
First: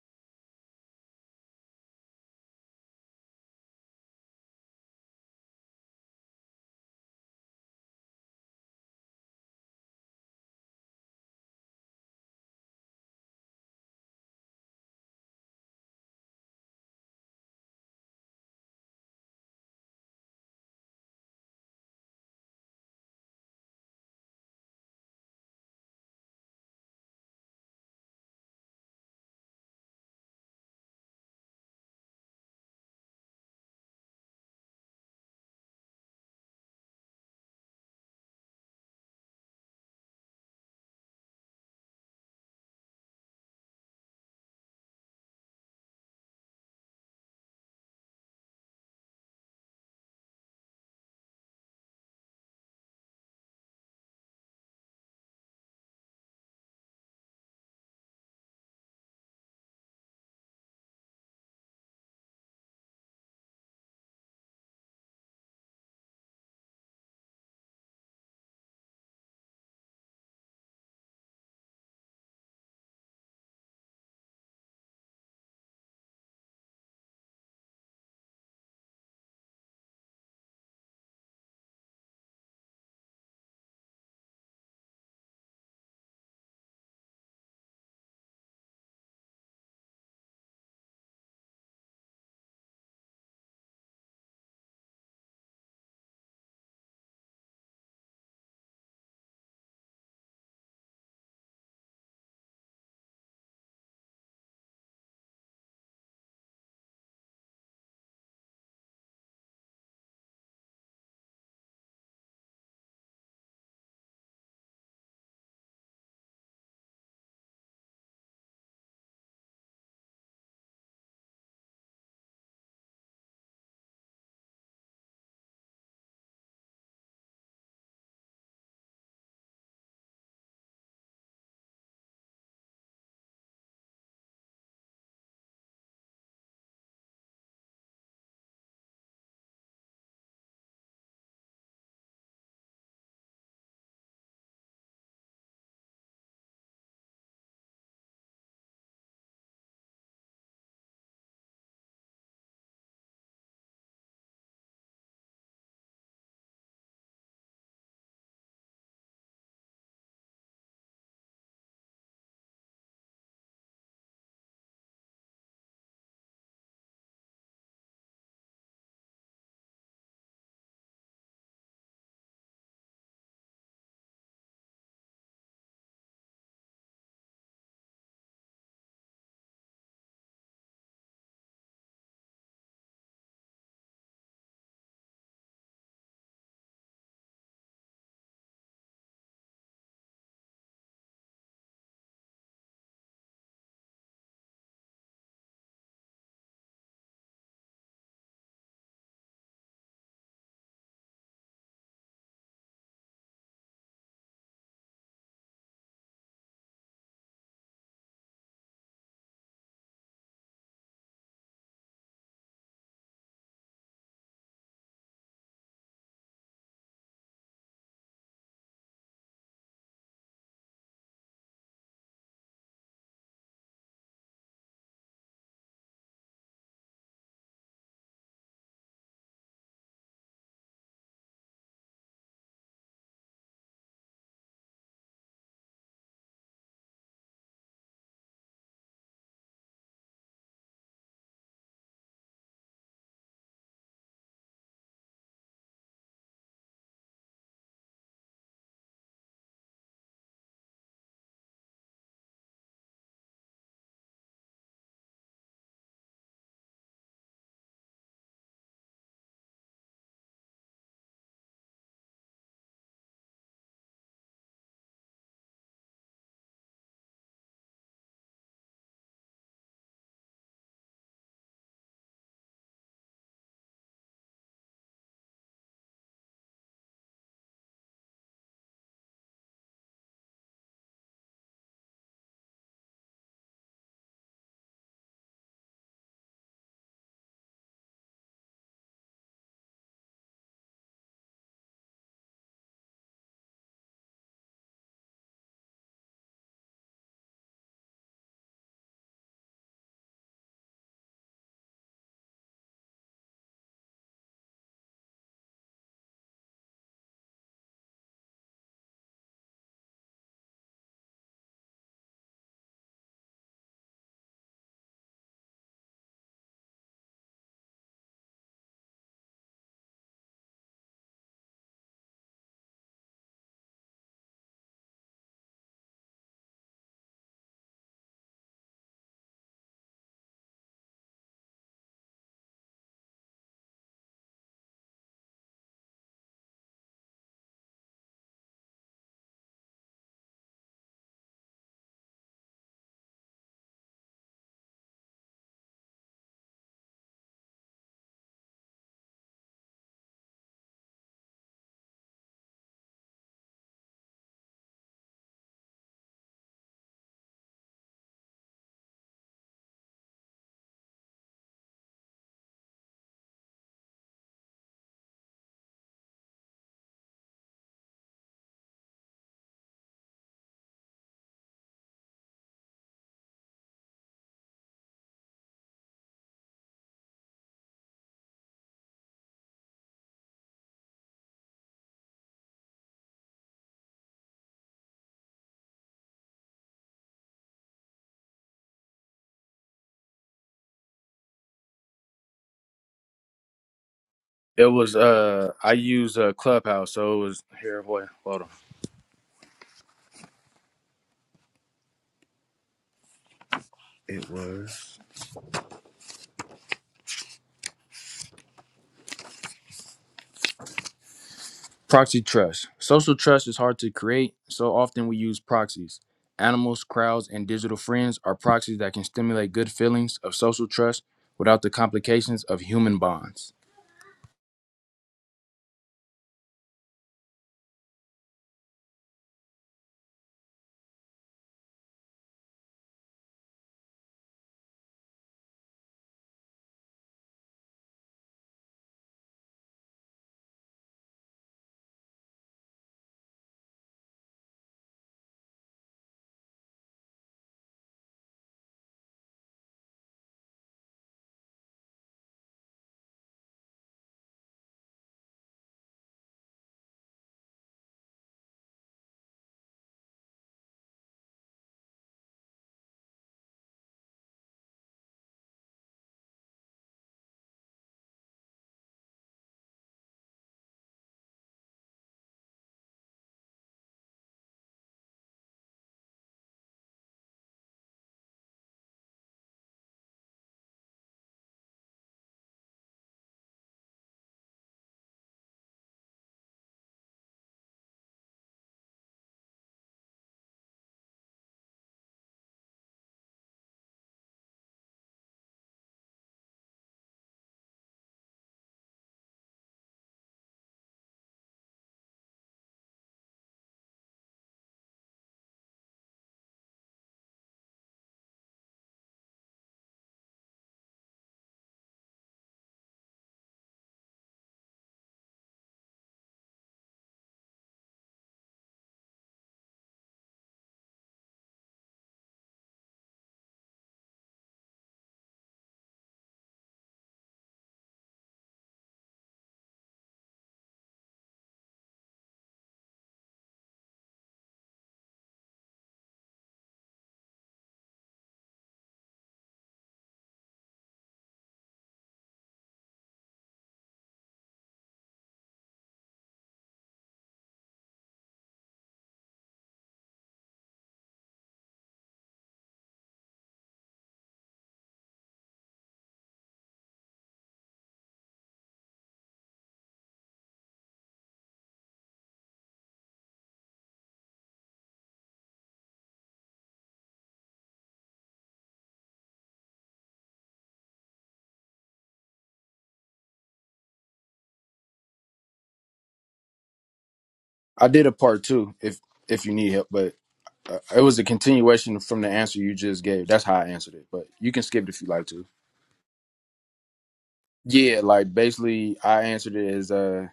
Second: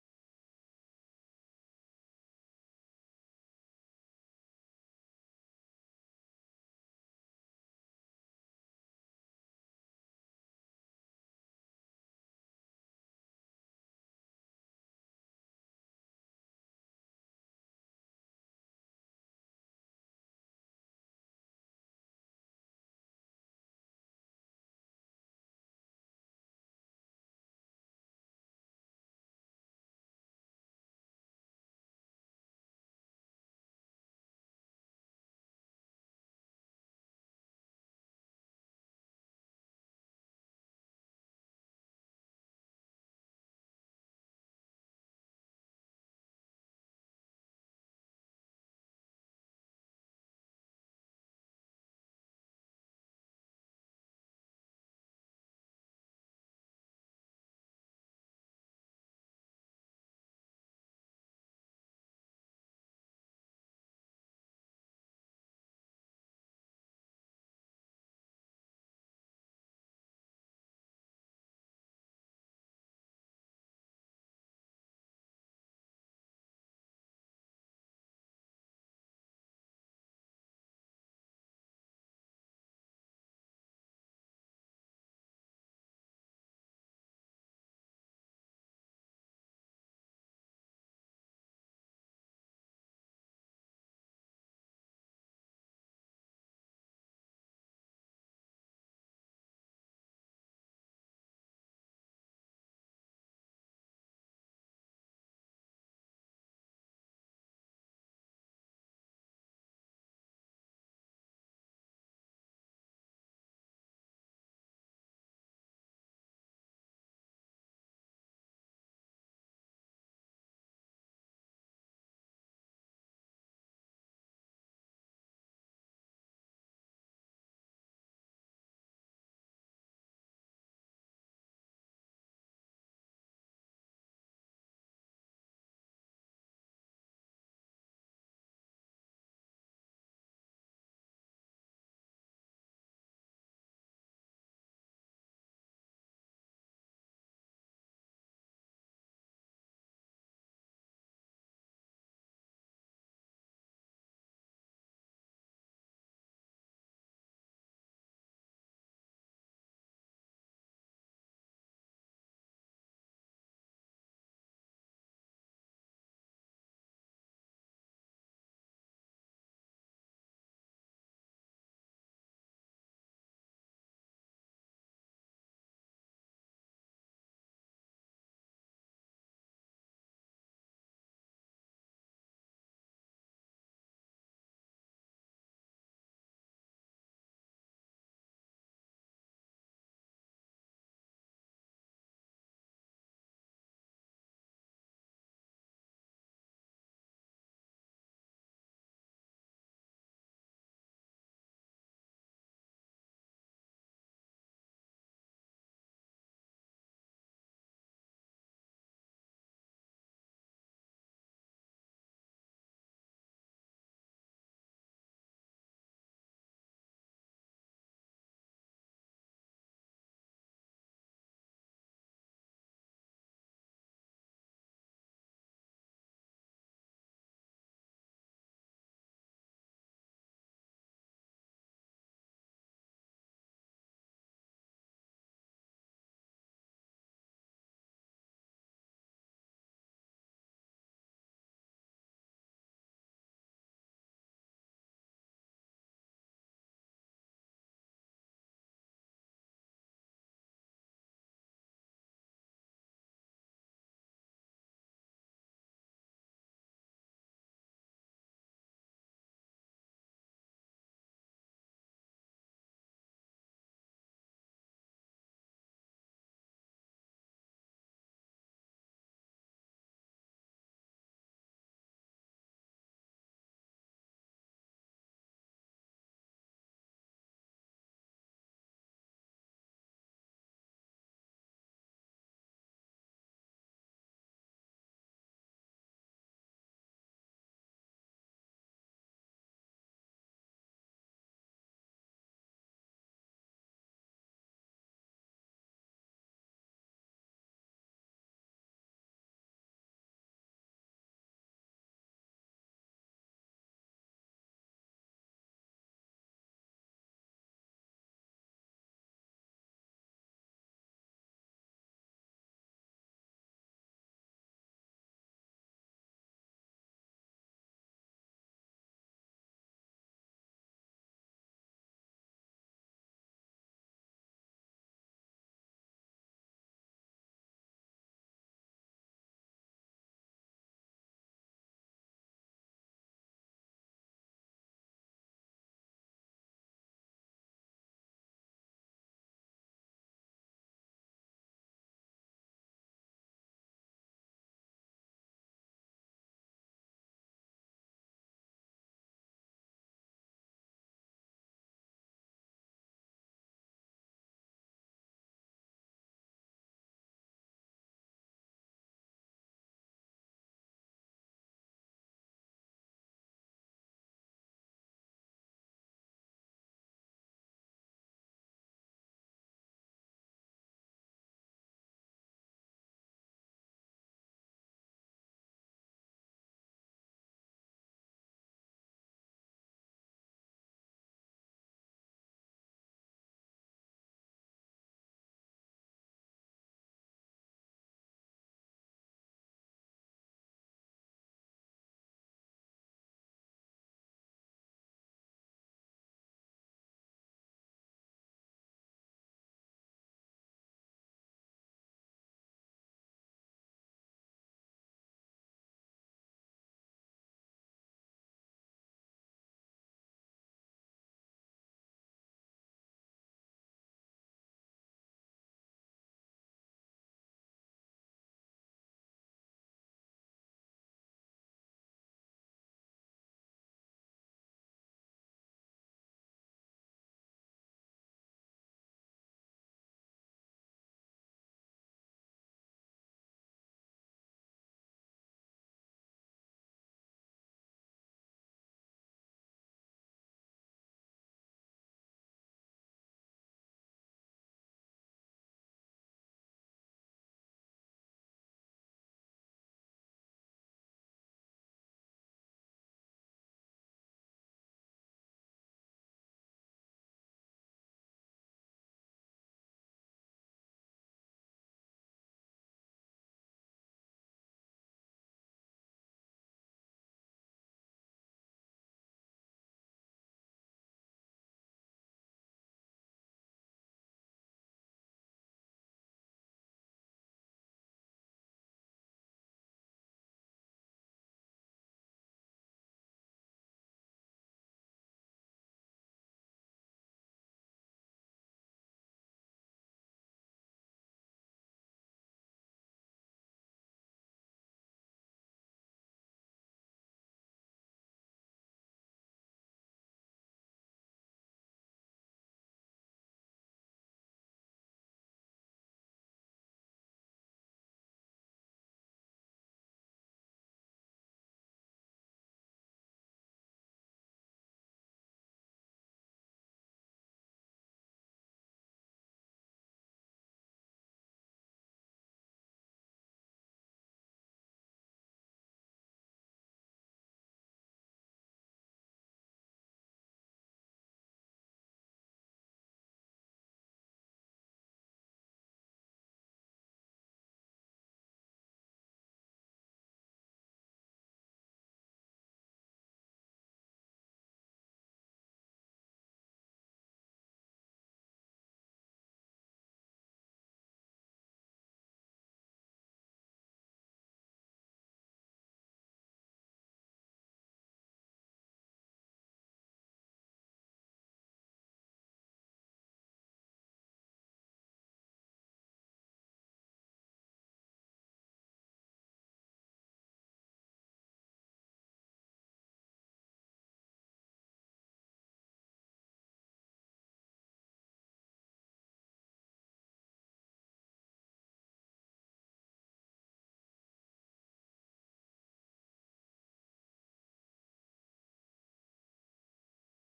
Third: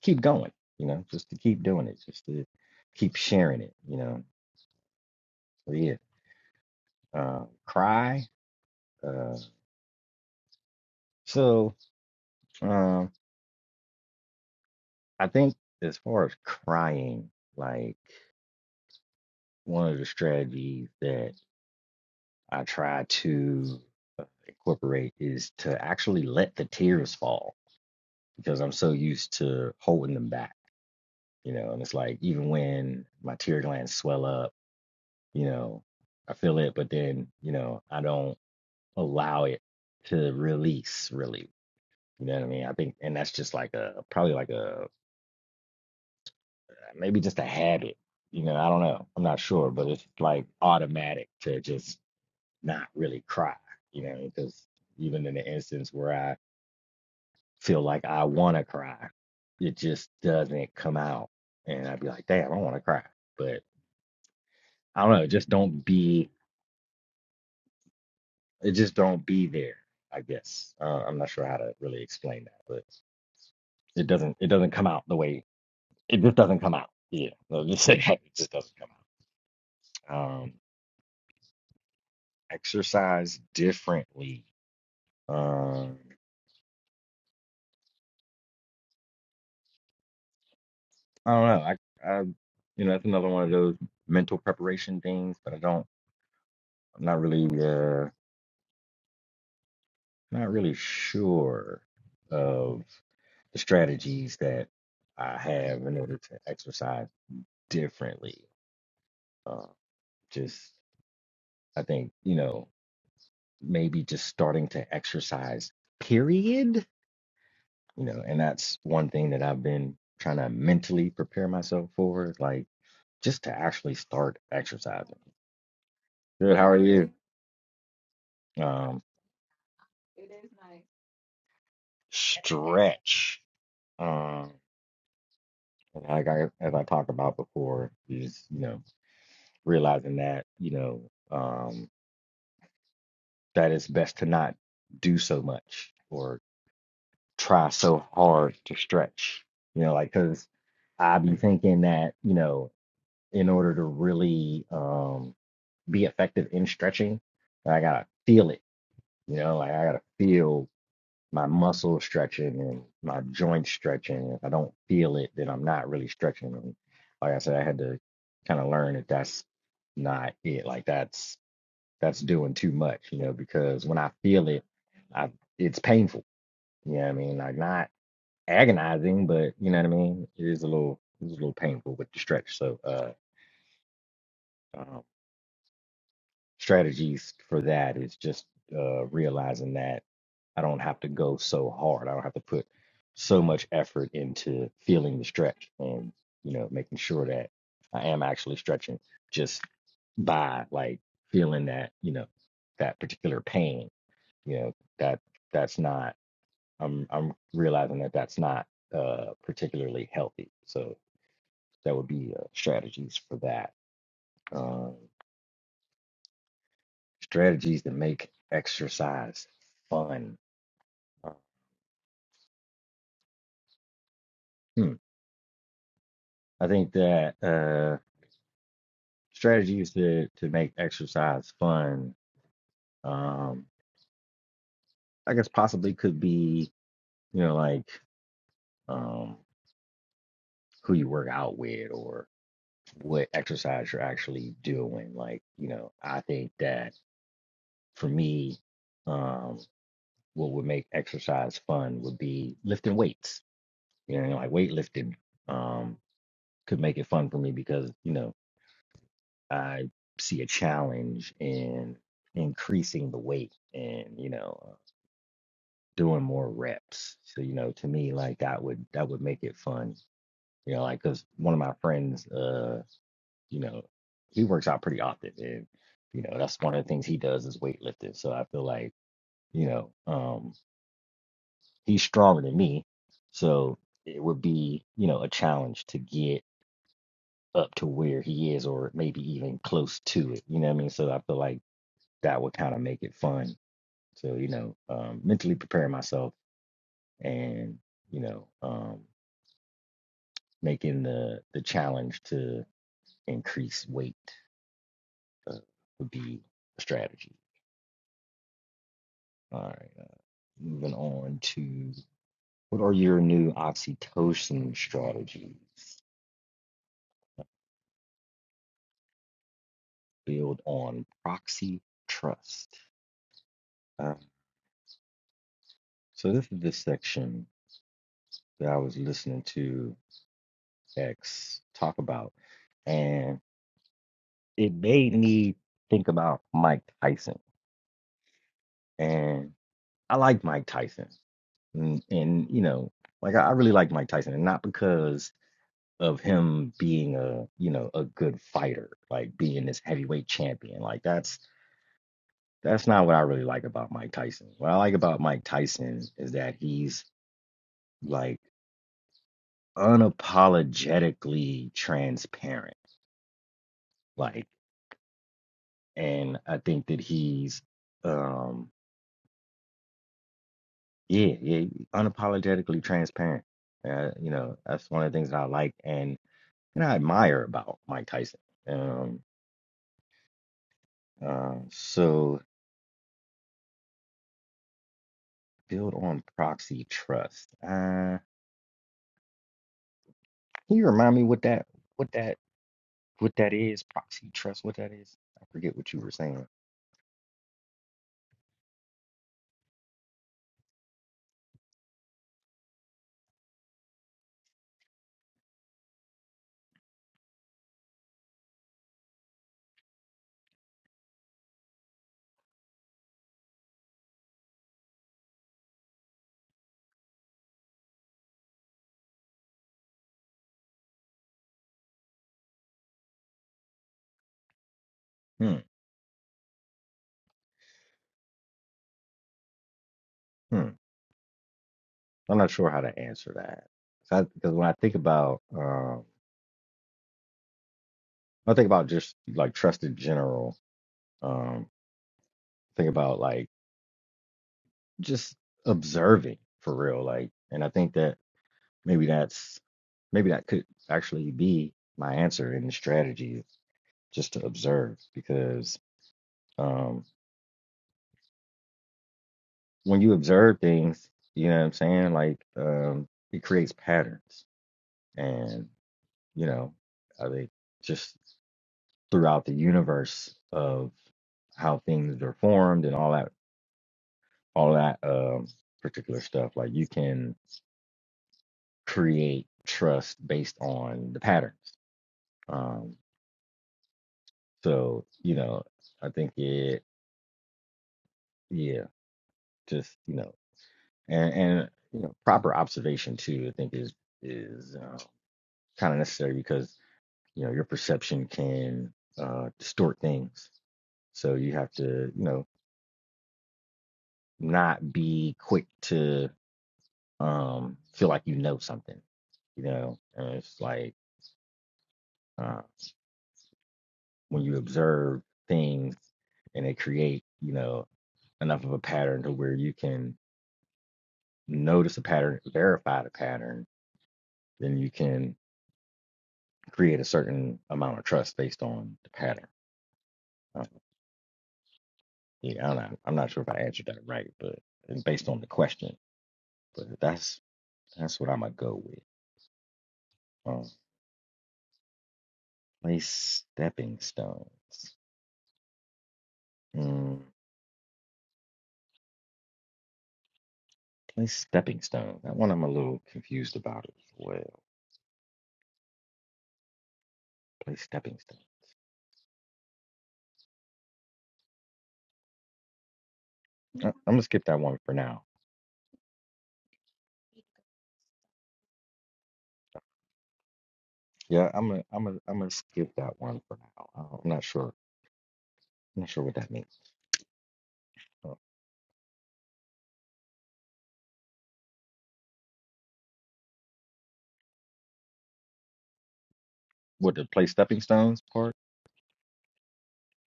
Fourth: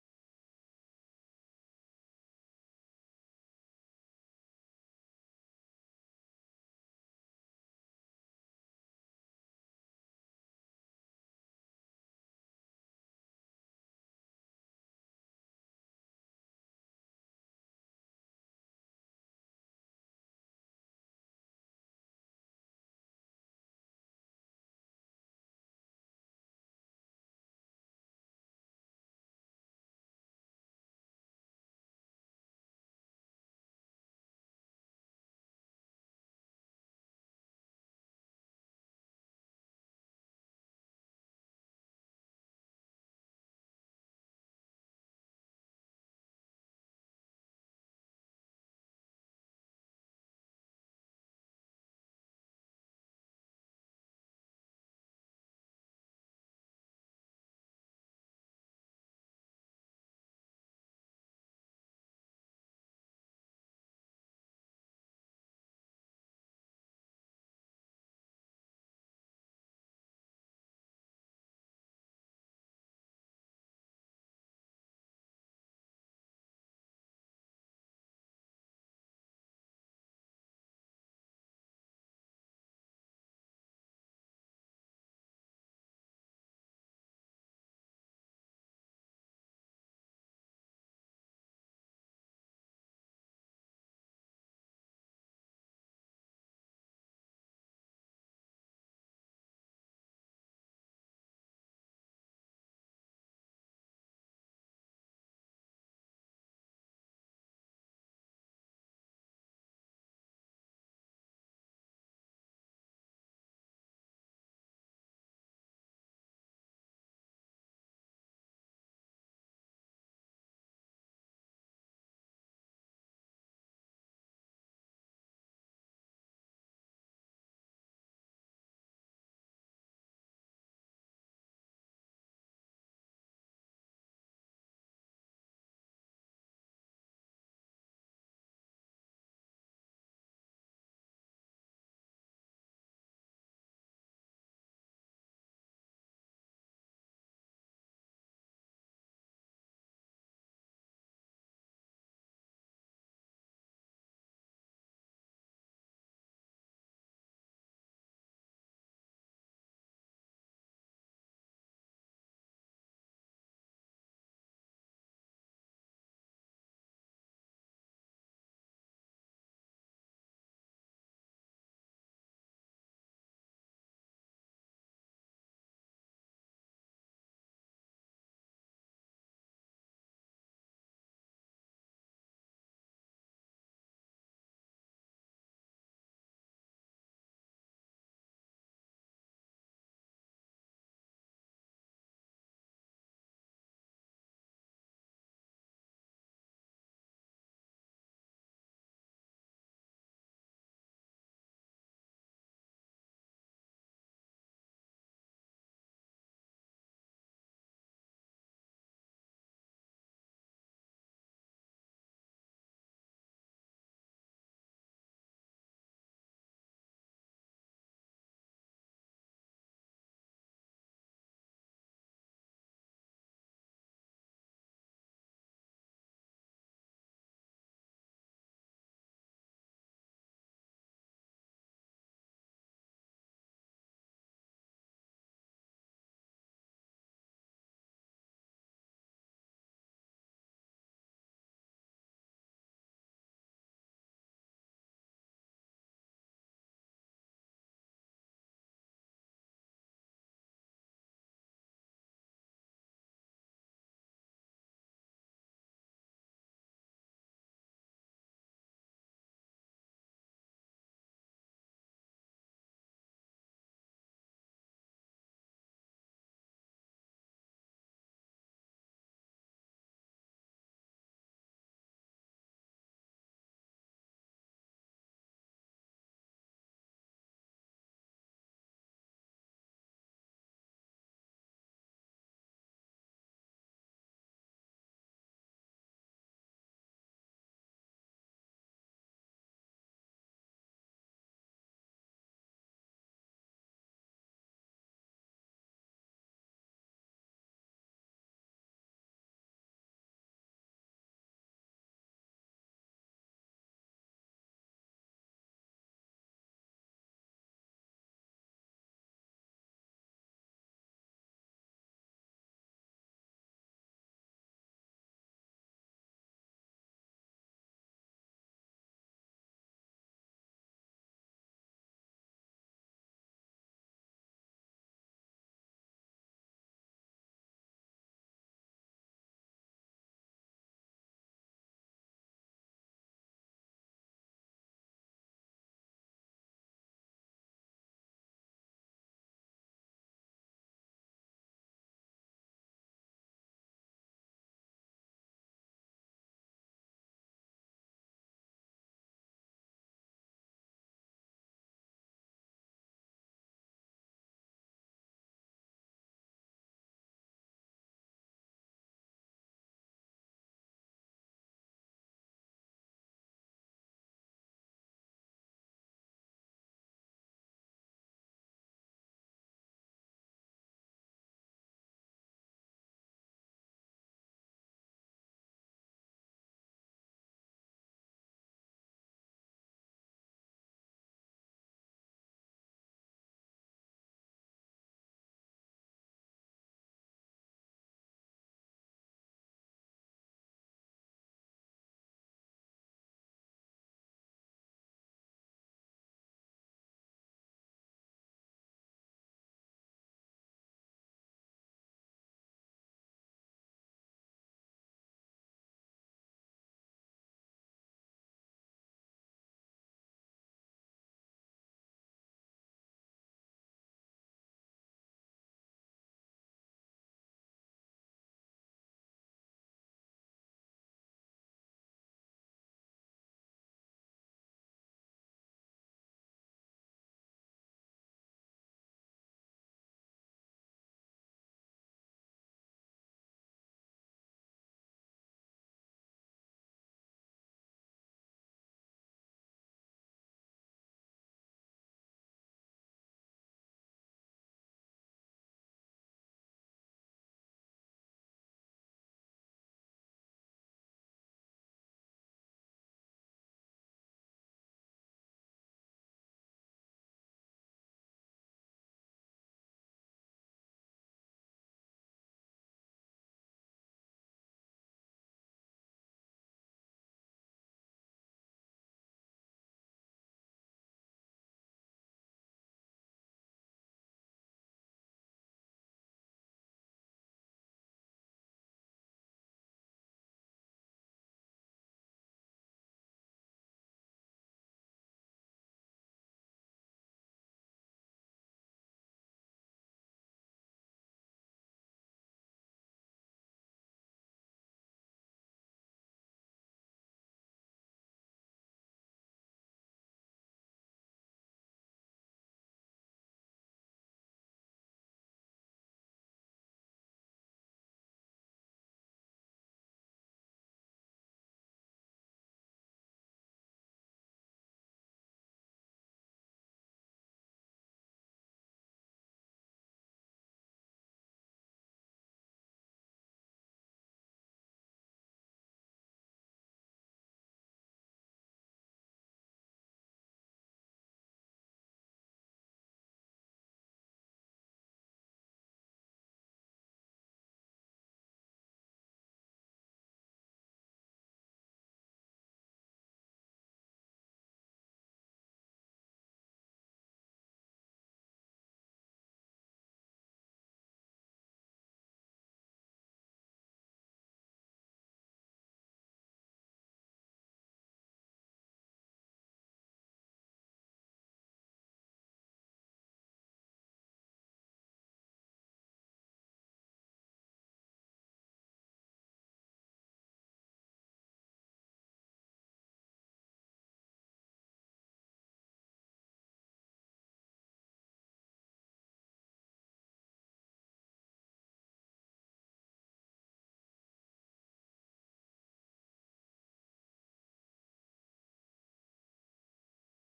S2: keep going, you know, just to keep doing it, just to keep sharing it, you know. So yeah, uh, cry. Uh, so um, I think as far as crying, like one of the strategies that I try to uh, incorporate is to actually let the tears fall because I'm so used to holding them back, you know. And it's like even when my tear glands swell up, you know, I feel it, but then you know I don't allow it to release really you know what i mean i think and that's just like a probably like a maybe just a habit you know i don't know i'm not sure but it's like automatic to just not really cry you know because even in the instance where i feel like i want to cry it just doesn't come out and i'd be like damn i want to cry but i don't know It just don't be it just don't be there i guess uh, i'm not sure how to really explain that but it doesn't it doesn't come out the way It just doesn't come out. Yeah, let's just say that. it just doesn't come out. Um, exercise differently. Um, I don't know. I, I, you know, that's another one of those mental preparation things, but I don't. I'm not really, uh, not really sure of the strategies that I have in order to exercise differently. Uh, just, I think, you know, maybe just starting to exercise. Period you know, and that's one thing that I've been trying to mentally prepare myself for, like just to actually start exercising. Good, how are you? Um, stretch. Um, and like I, as I talked about before, is you know realizing that you know um, that it's best to not do so much or try so hard to stretch. You know, like because I be thinking that you know in order to really um be effective in stretching, I gotta feel it. You know, like I gotta feel my muscle stretching and my joint stretching. If I don't feel it, then I'm not really stretching. And like I said, I had to kind of learn that that's not it. Like that's that's doing too much, you know, because when I feel it, I it's painful. You know what I mean? Like not agonizing, but you know what I mean? It is a little it's a little painful with the stretch. So uh um, strategies for that is just uh, realizing that I don't have to go so hard. I don't have to put so much effort into feeling the stretch and you know making sure that I am actually stretching just by like feeling that you know that particular pain. You know that that's not. I'm I'm realizing that that's not uh, particularly healthy. So that would be uh, strategies for that. Um, strategies that make exercise fun. Hmm. I think that uh, strategies to, to make exercise fun, um, I guess possibly could be, you know, like um, who you work out with or what exercise you're actually doing. Like, you know, I think that for me, um, what would make exercise fun would be lifting weights, you know, like weightlifting um, could make it fun for me because, you know, I see a challenge in increasing the weight and you know doing more reps. So you know, to me, like that would that would make it fun. You know, like because one of my friends, uh, you know, he works out pretty often, and you know that's one of the things he does is weightlifting. So I feel like you know um, he's stronger than me, so it would be you know a challenge to get up to where he is or maybe even close to it. You know what I mean? So I feel like that would kind of make it fun So, you know, um, mentally preparing myself and, you know, um, making the the challenge to increase weight uh, would be a strategy. All right. Moving on to what are your new oxytocin strategies? Build on proxy trust. Uh, so this is the section that I was listening to X talk about, and it made me think about Mike Tyson. And I like Mike Tyson, and, and you know, like I, I really like Mike Tyson, and not because of him being a you know a good fighter, like being this heavyweight champion. Like that's that's not what I really like about Mike Tyson. What I like about Mike Tyson is that he's like unapologetically transparent. Like, and I think that he's um yeah yeah unapologetically transparent. Uh, you know that's one of the things that I like, and. and I admire about Mike Tyson. Um, uh, so build on proxy trust. Uh, can you remind me what that what that what that is? Proxy trust,
S1: it
S2: what that
S1: was
S2: is? I
S1: uh i
S2: forget what you were
S1: use uh,
S2: saying.
S1: clubhouse so it was here boy hold on It was. Proxy trust. Social trust is hard to create, so often we use proxies. Animals, crowds, and digital friends are proxies that can stimulate good feelings of social trust without the complications of human bonds.
S2: Hmm. Hmm. I'm not sure how to answer that. So because when I think about um, I think about just like trust in general. Um, think about like just observing for real. Like, and I think that maybe that's maybe that could actually be my answer in the strategies just to observe because um, when you observe things, you know what I'm saying, like um, it creates patterns. And, you know, I think just throughout the universe of how things are formed and all that, all that um, particular stuff, like you can create trust based on the patterns. Um, so, you know, I think it, yeah, just, you know. and and you know proper observation too i think is is uh, kind of necessary because you know your perception can uh, distort things so you have to you know not be quick to um feel like you know something you know and it's like uh, when you observe things and they create you know enough of a pattern to where you can notice a pattern verify the pattern then you can create a certain amount of trust based on the pattern Uh, yeah, I'm not, I'm not sure if I answered that right, but it's based on the question. But that's that's what I'm gonna go with. Um, place stepping stones. Mm, place stepping stones. That one I'm a little confused about as well. Place stepping stones. I, I'm gonna skip that one for now. Yeah, I'm gonna I'm gonna I'm gonna skip that one for now. I I'm not sure. I'm not sure what that means.
S1: I did a
S2: Uh,
S1: part two, if if you need help, but uh, it was a continuation from the answer you just gave. That's how I answered it, but you can skip it if you like to.
S2: what the place stepping
S1: Yeah,
S2: stones
S1: like
S2: part?
S1: basically, I answered it as uh,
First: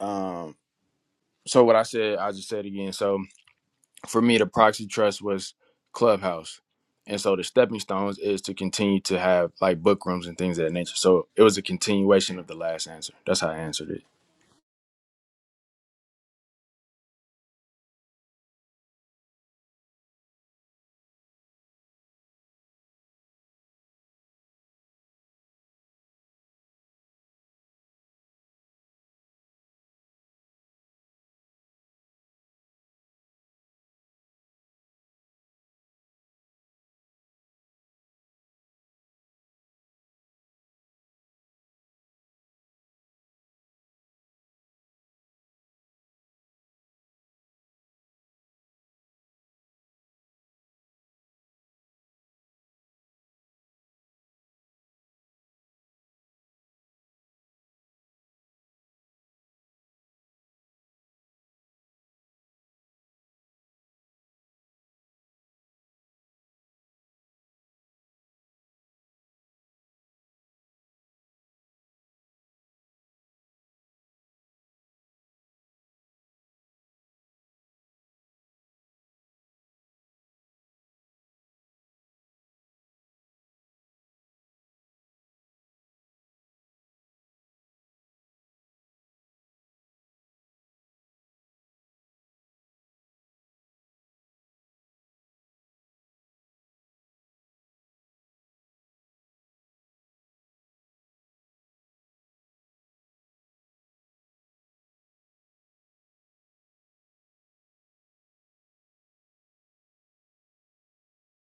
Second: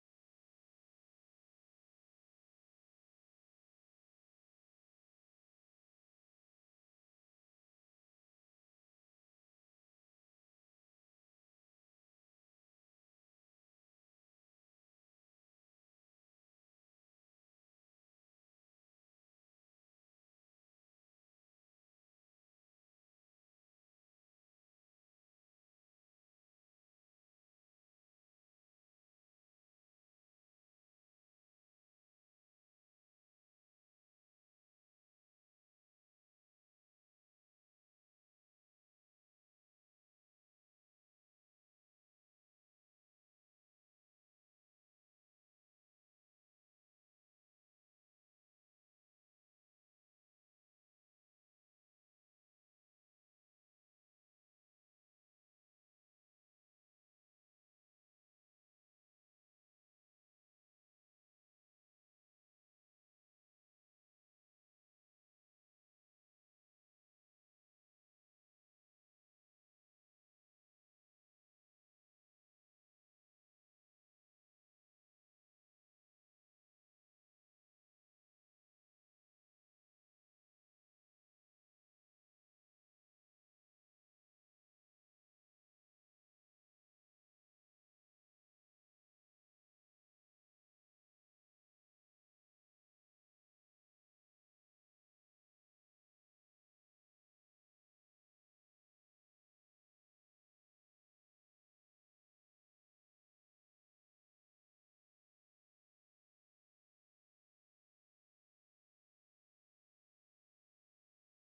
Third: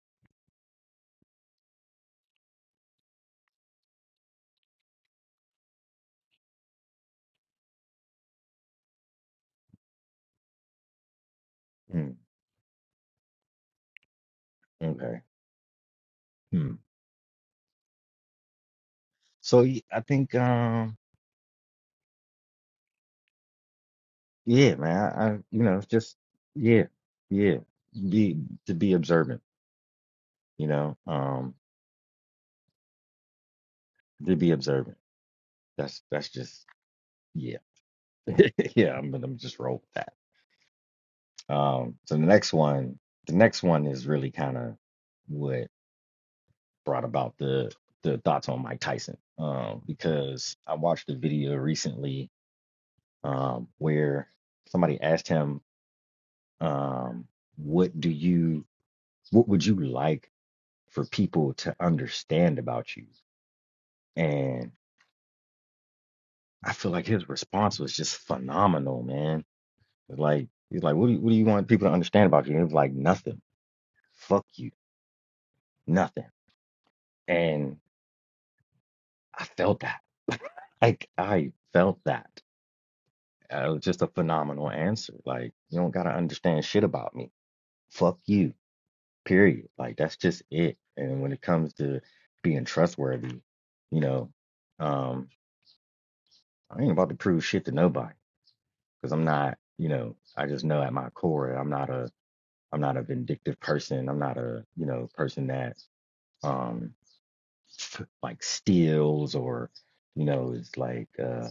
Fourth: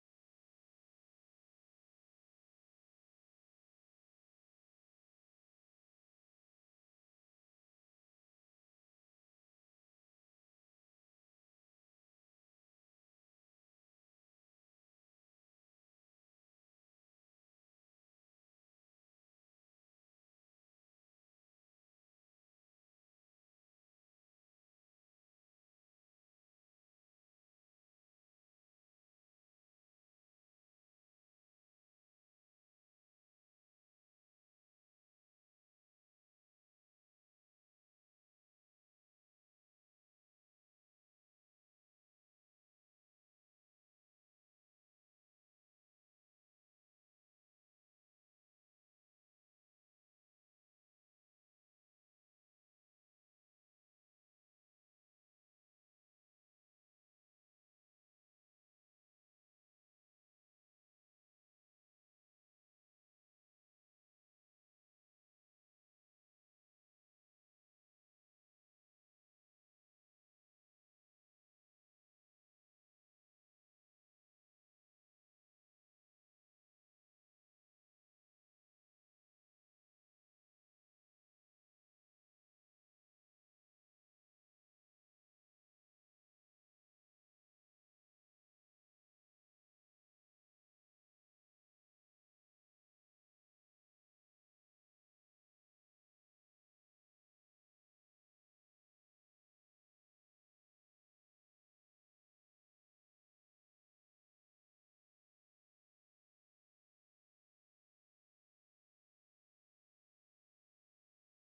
S1: um. So what I said, I just said again. So. for me, the proxy trust was Clubhouse. And so the stepping stones is to continue to have like book rooms and things of that nature. So it was a
S2: Mm,
S1: continuation of the last answer. That's how I answered it.
S2: okay. Hmm. So y- I think. Um. Yeah, man. I, I you know, just yeah, yeah. Be to be observant, you know. Um, to be observant. That's that's just yeah. yeah, I'm gonna just roll with that. Um, so the next one, the next one is really kind of what brought about the the thoughts on Mike Tyson. Um, because I watched a video recently, um, where somebody asked him, um, what do you what would you like? for people to understand about you. And I feel like his response was just phenomenal, man. Like he's like, what do you, what do you want people to understand about you? And it was like nothing. Fuck you, nothing. And I felt that. Like I felt that. Uh, It was just a phenomenal answer. Like you don't gotta understand shit about me. Fuck you. Period. Like that's just it. And when it comes to being trustworthy, you know, um, I ain't about to prove shit to nobody. because I'm not, you know, I just know at my core I'm not a I'm not a vindictive person. I'm not a, you know, person that um like steals or, you know, is like uh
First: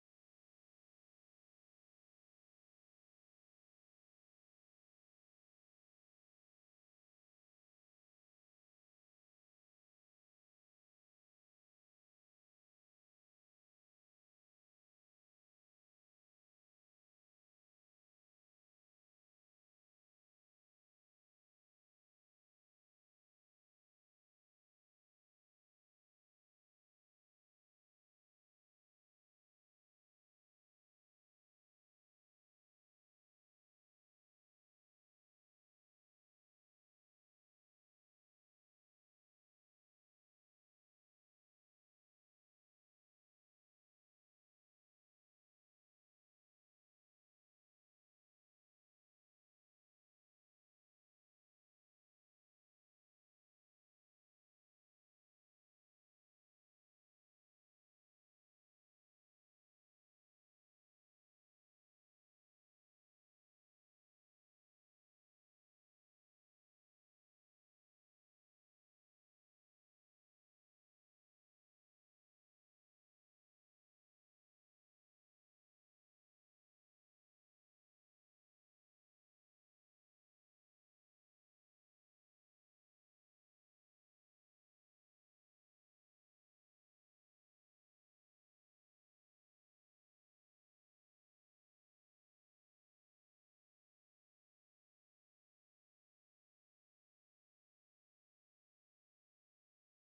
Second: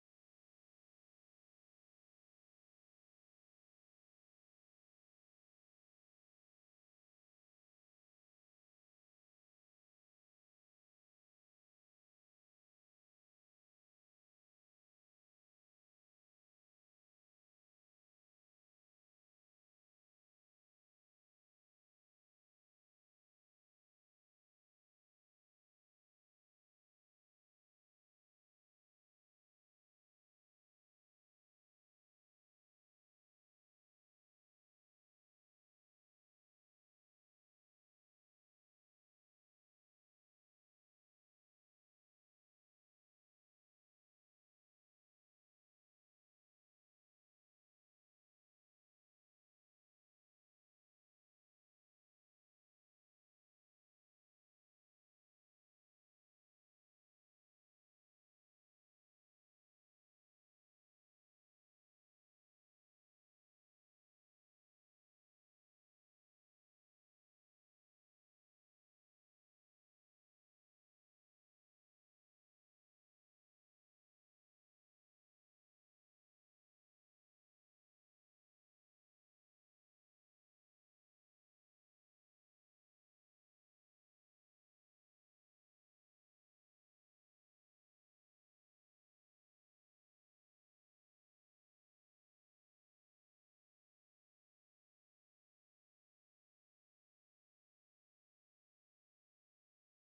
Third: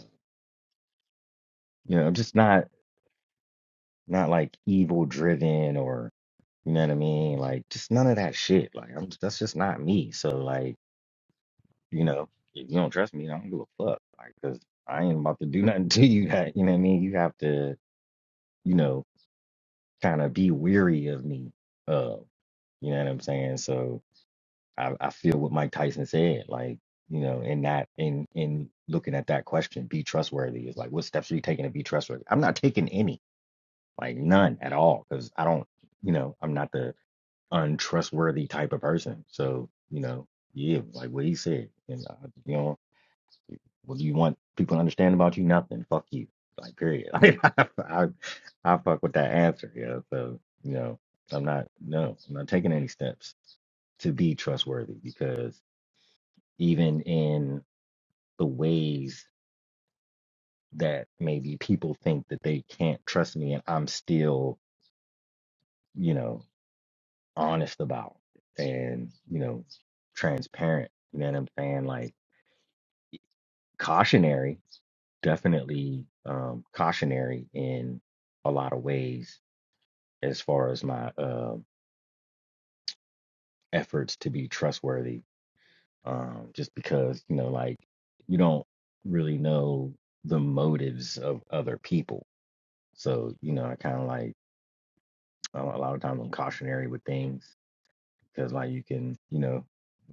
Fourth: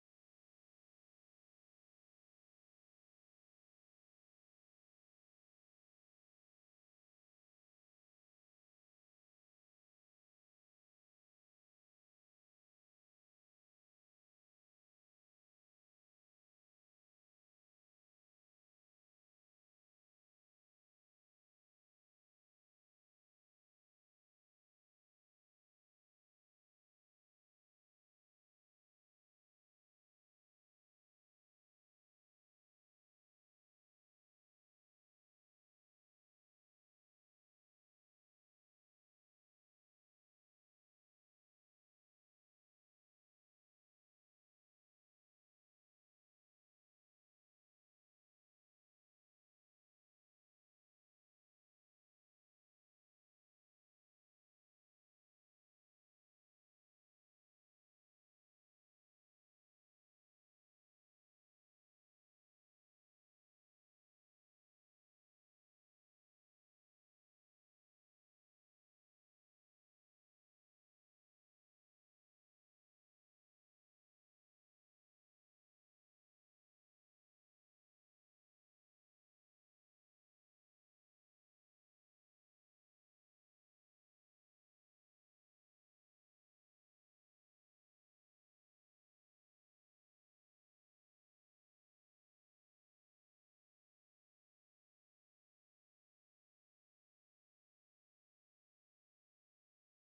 S2: you know, I'm just not not like evil driven or you know what I mean? Like just none of that shit. Like I'm that's just not me. So like, you know, if you don't trust me, I don't give a fuck. Like, cause I ain't about to do nothing to you that, you know what I mean? You have to, you know, kind of be weary of me of. You know what I'm saying? So I, I feel what Mike Tyson said, like, you know, in that in in looking at that question, be trustworthy is like what steps are you taking to be trustworthy? I'm not taking any, like none at all, because I don't, you know, I'm not the untrustworthy type of person. So, you know, yeah, like what he said. And uh, you know, what do you want people to understand about you? Nothing. Fuck you. Like period. I I, I fuck with that answer. Yeah. So you know, I'm not no, I'm not taking any steps to be trustworthy because even in the ways that maybe people think that they can't trust me, and I'm still you know honest about it and you know transparent. You know what I'm saying? Like cautionary, definitely um, cautionary in a lot of ways as far as my uh, efforts to be trustworthy. Um, just because you know, like you don't really know the motives of other people, so you know, I kind of like a a lot of times I'm cautionary with things because like you can you know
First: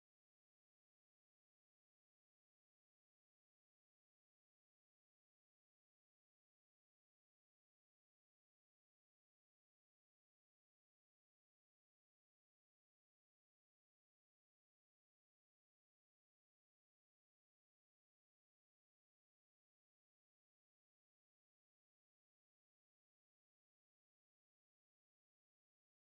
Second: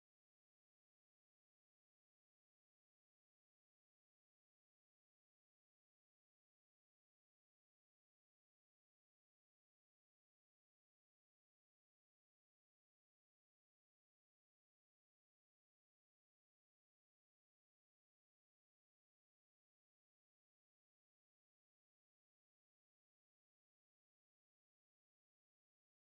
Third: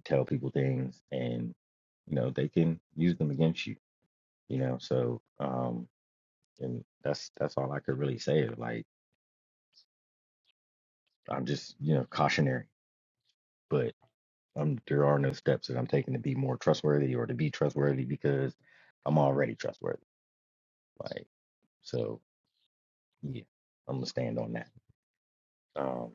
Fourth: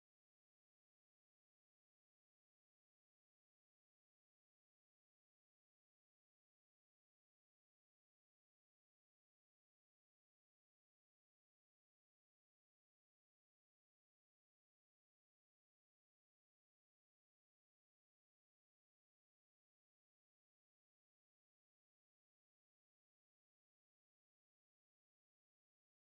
S2: tell people things and you know they can use them against you, you know. So um, and that's that's all I could really say. Like I'm just you know cautionary, but. Um, there are no steps that I'm taking to be more trustworthy or to be trustworthy because I'm already trustworthy. Like, so yeah, I'm gonna stand on that. Um,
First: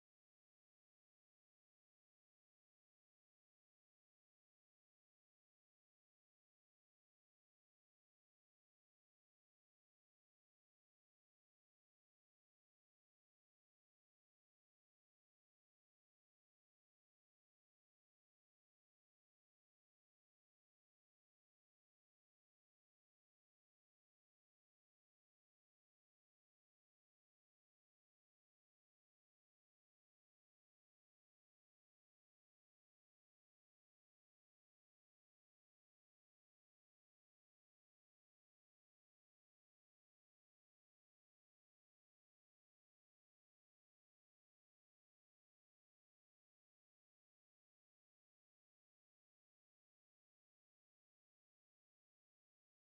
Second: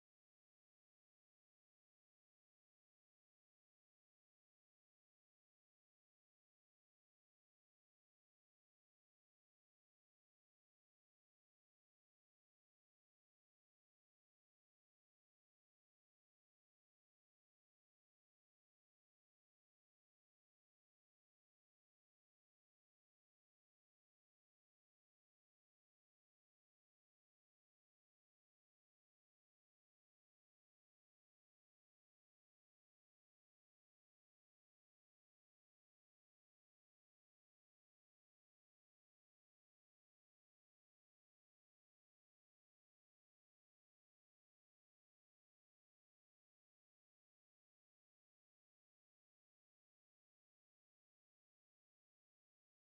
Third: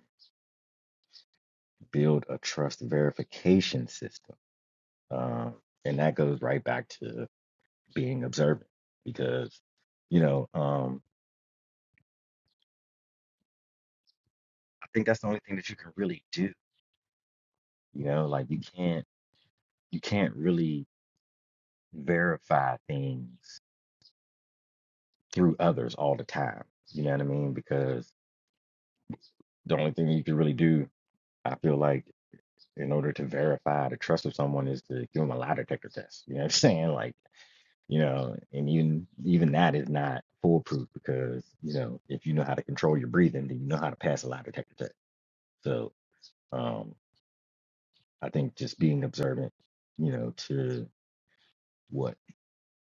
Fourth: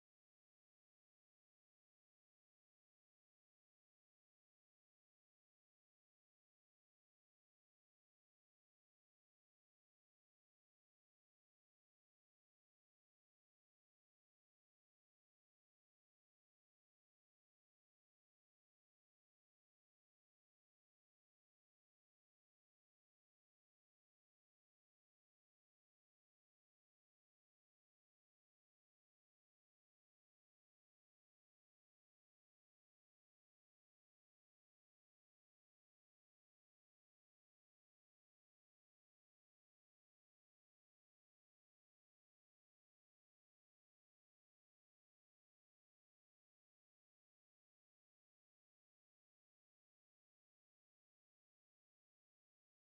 S2: build a trust verification system. Um, and that goes right back to being observant because, you know, um, I think that's the only thing that you can really do. You know, like you can't you can't really verify things through others all the time. You know what I mean? Because the only thing you can really do I feel like in order to verify the trust of someone is to give them a lie detector test. You know what I'm saying? Like, you know, and even even that is not foolproof because, you know, if you know how to control your breathing, then you know how to pass a lie detector test. So um I think just being observant, you know, to what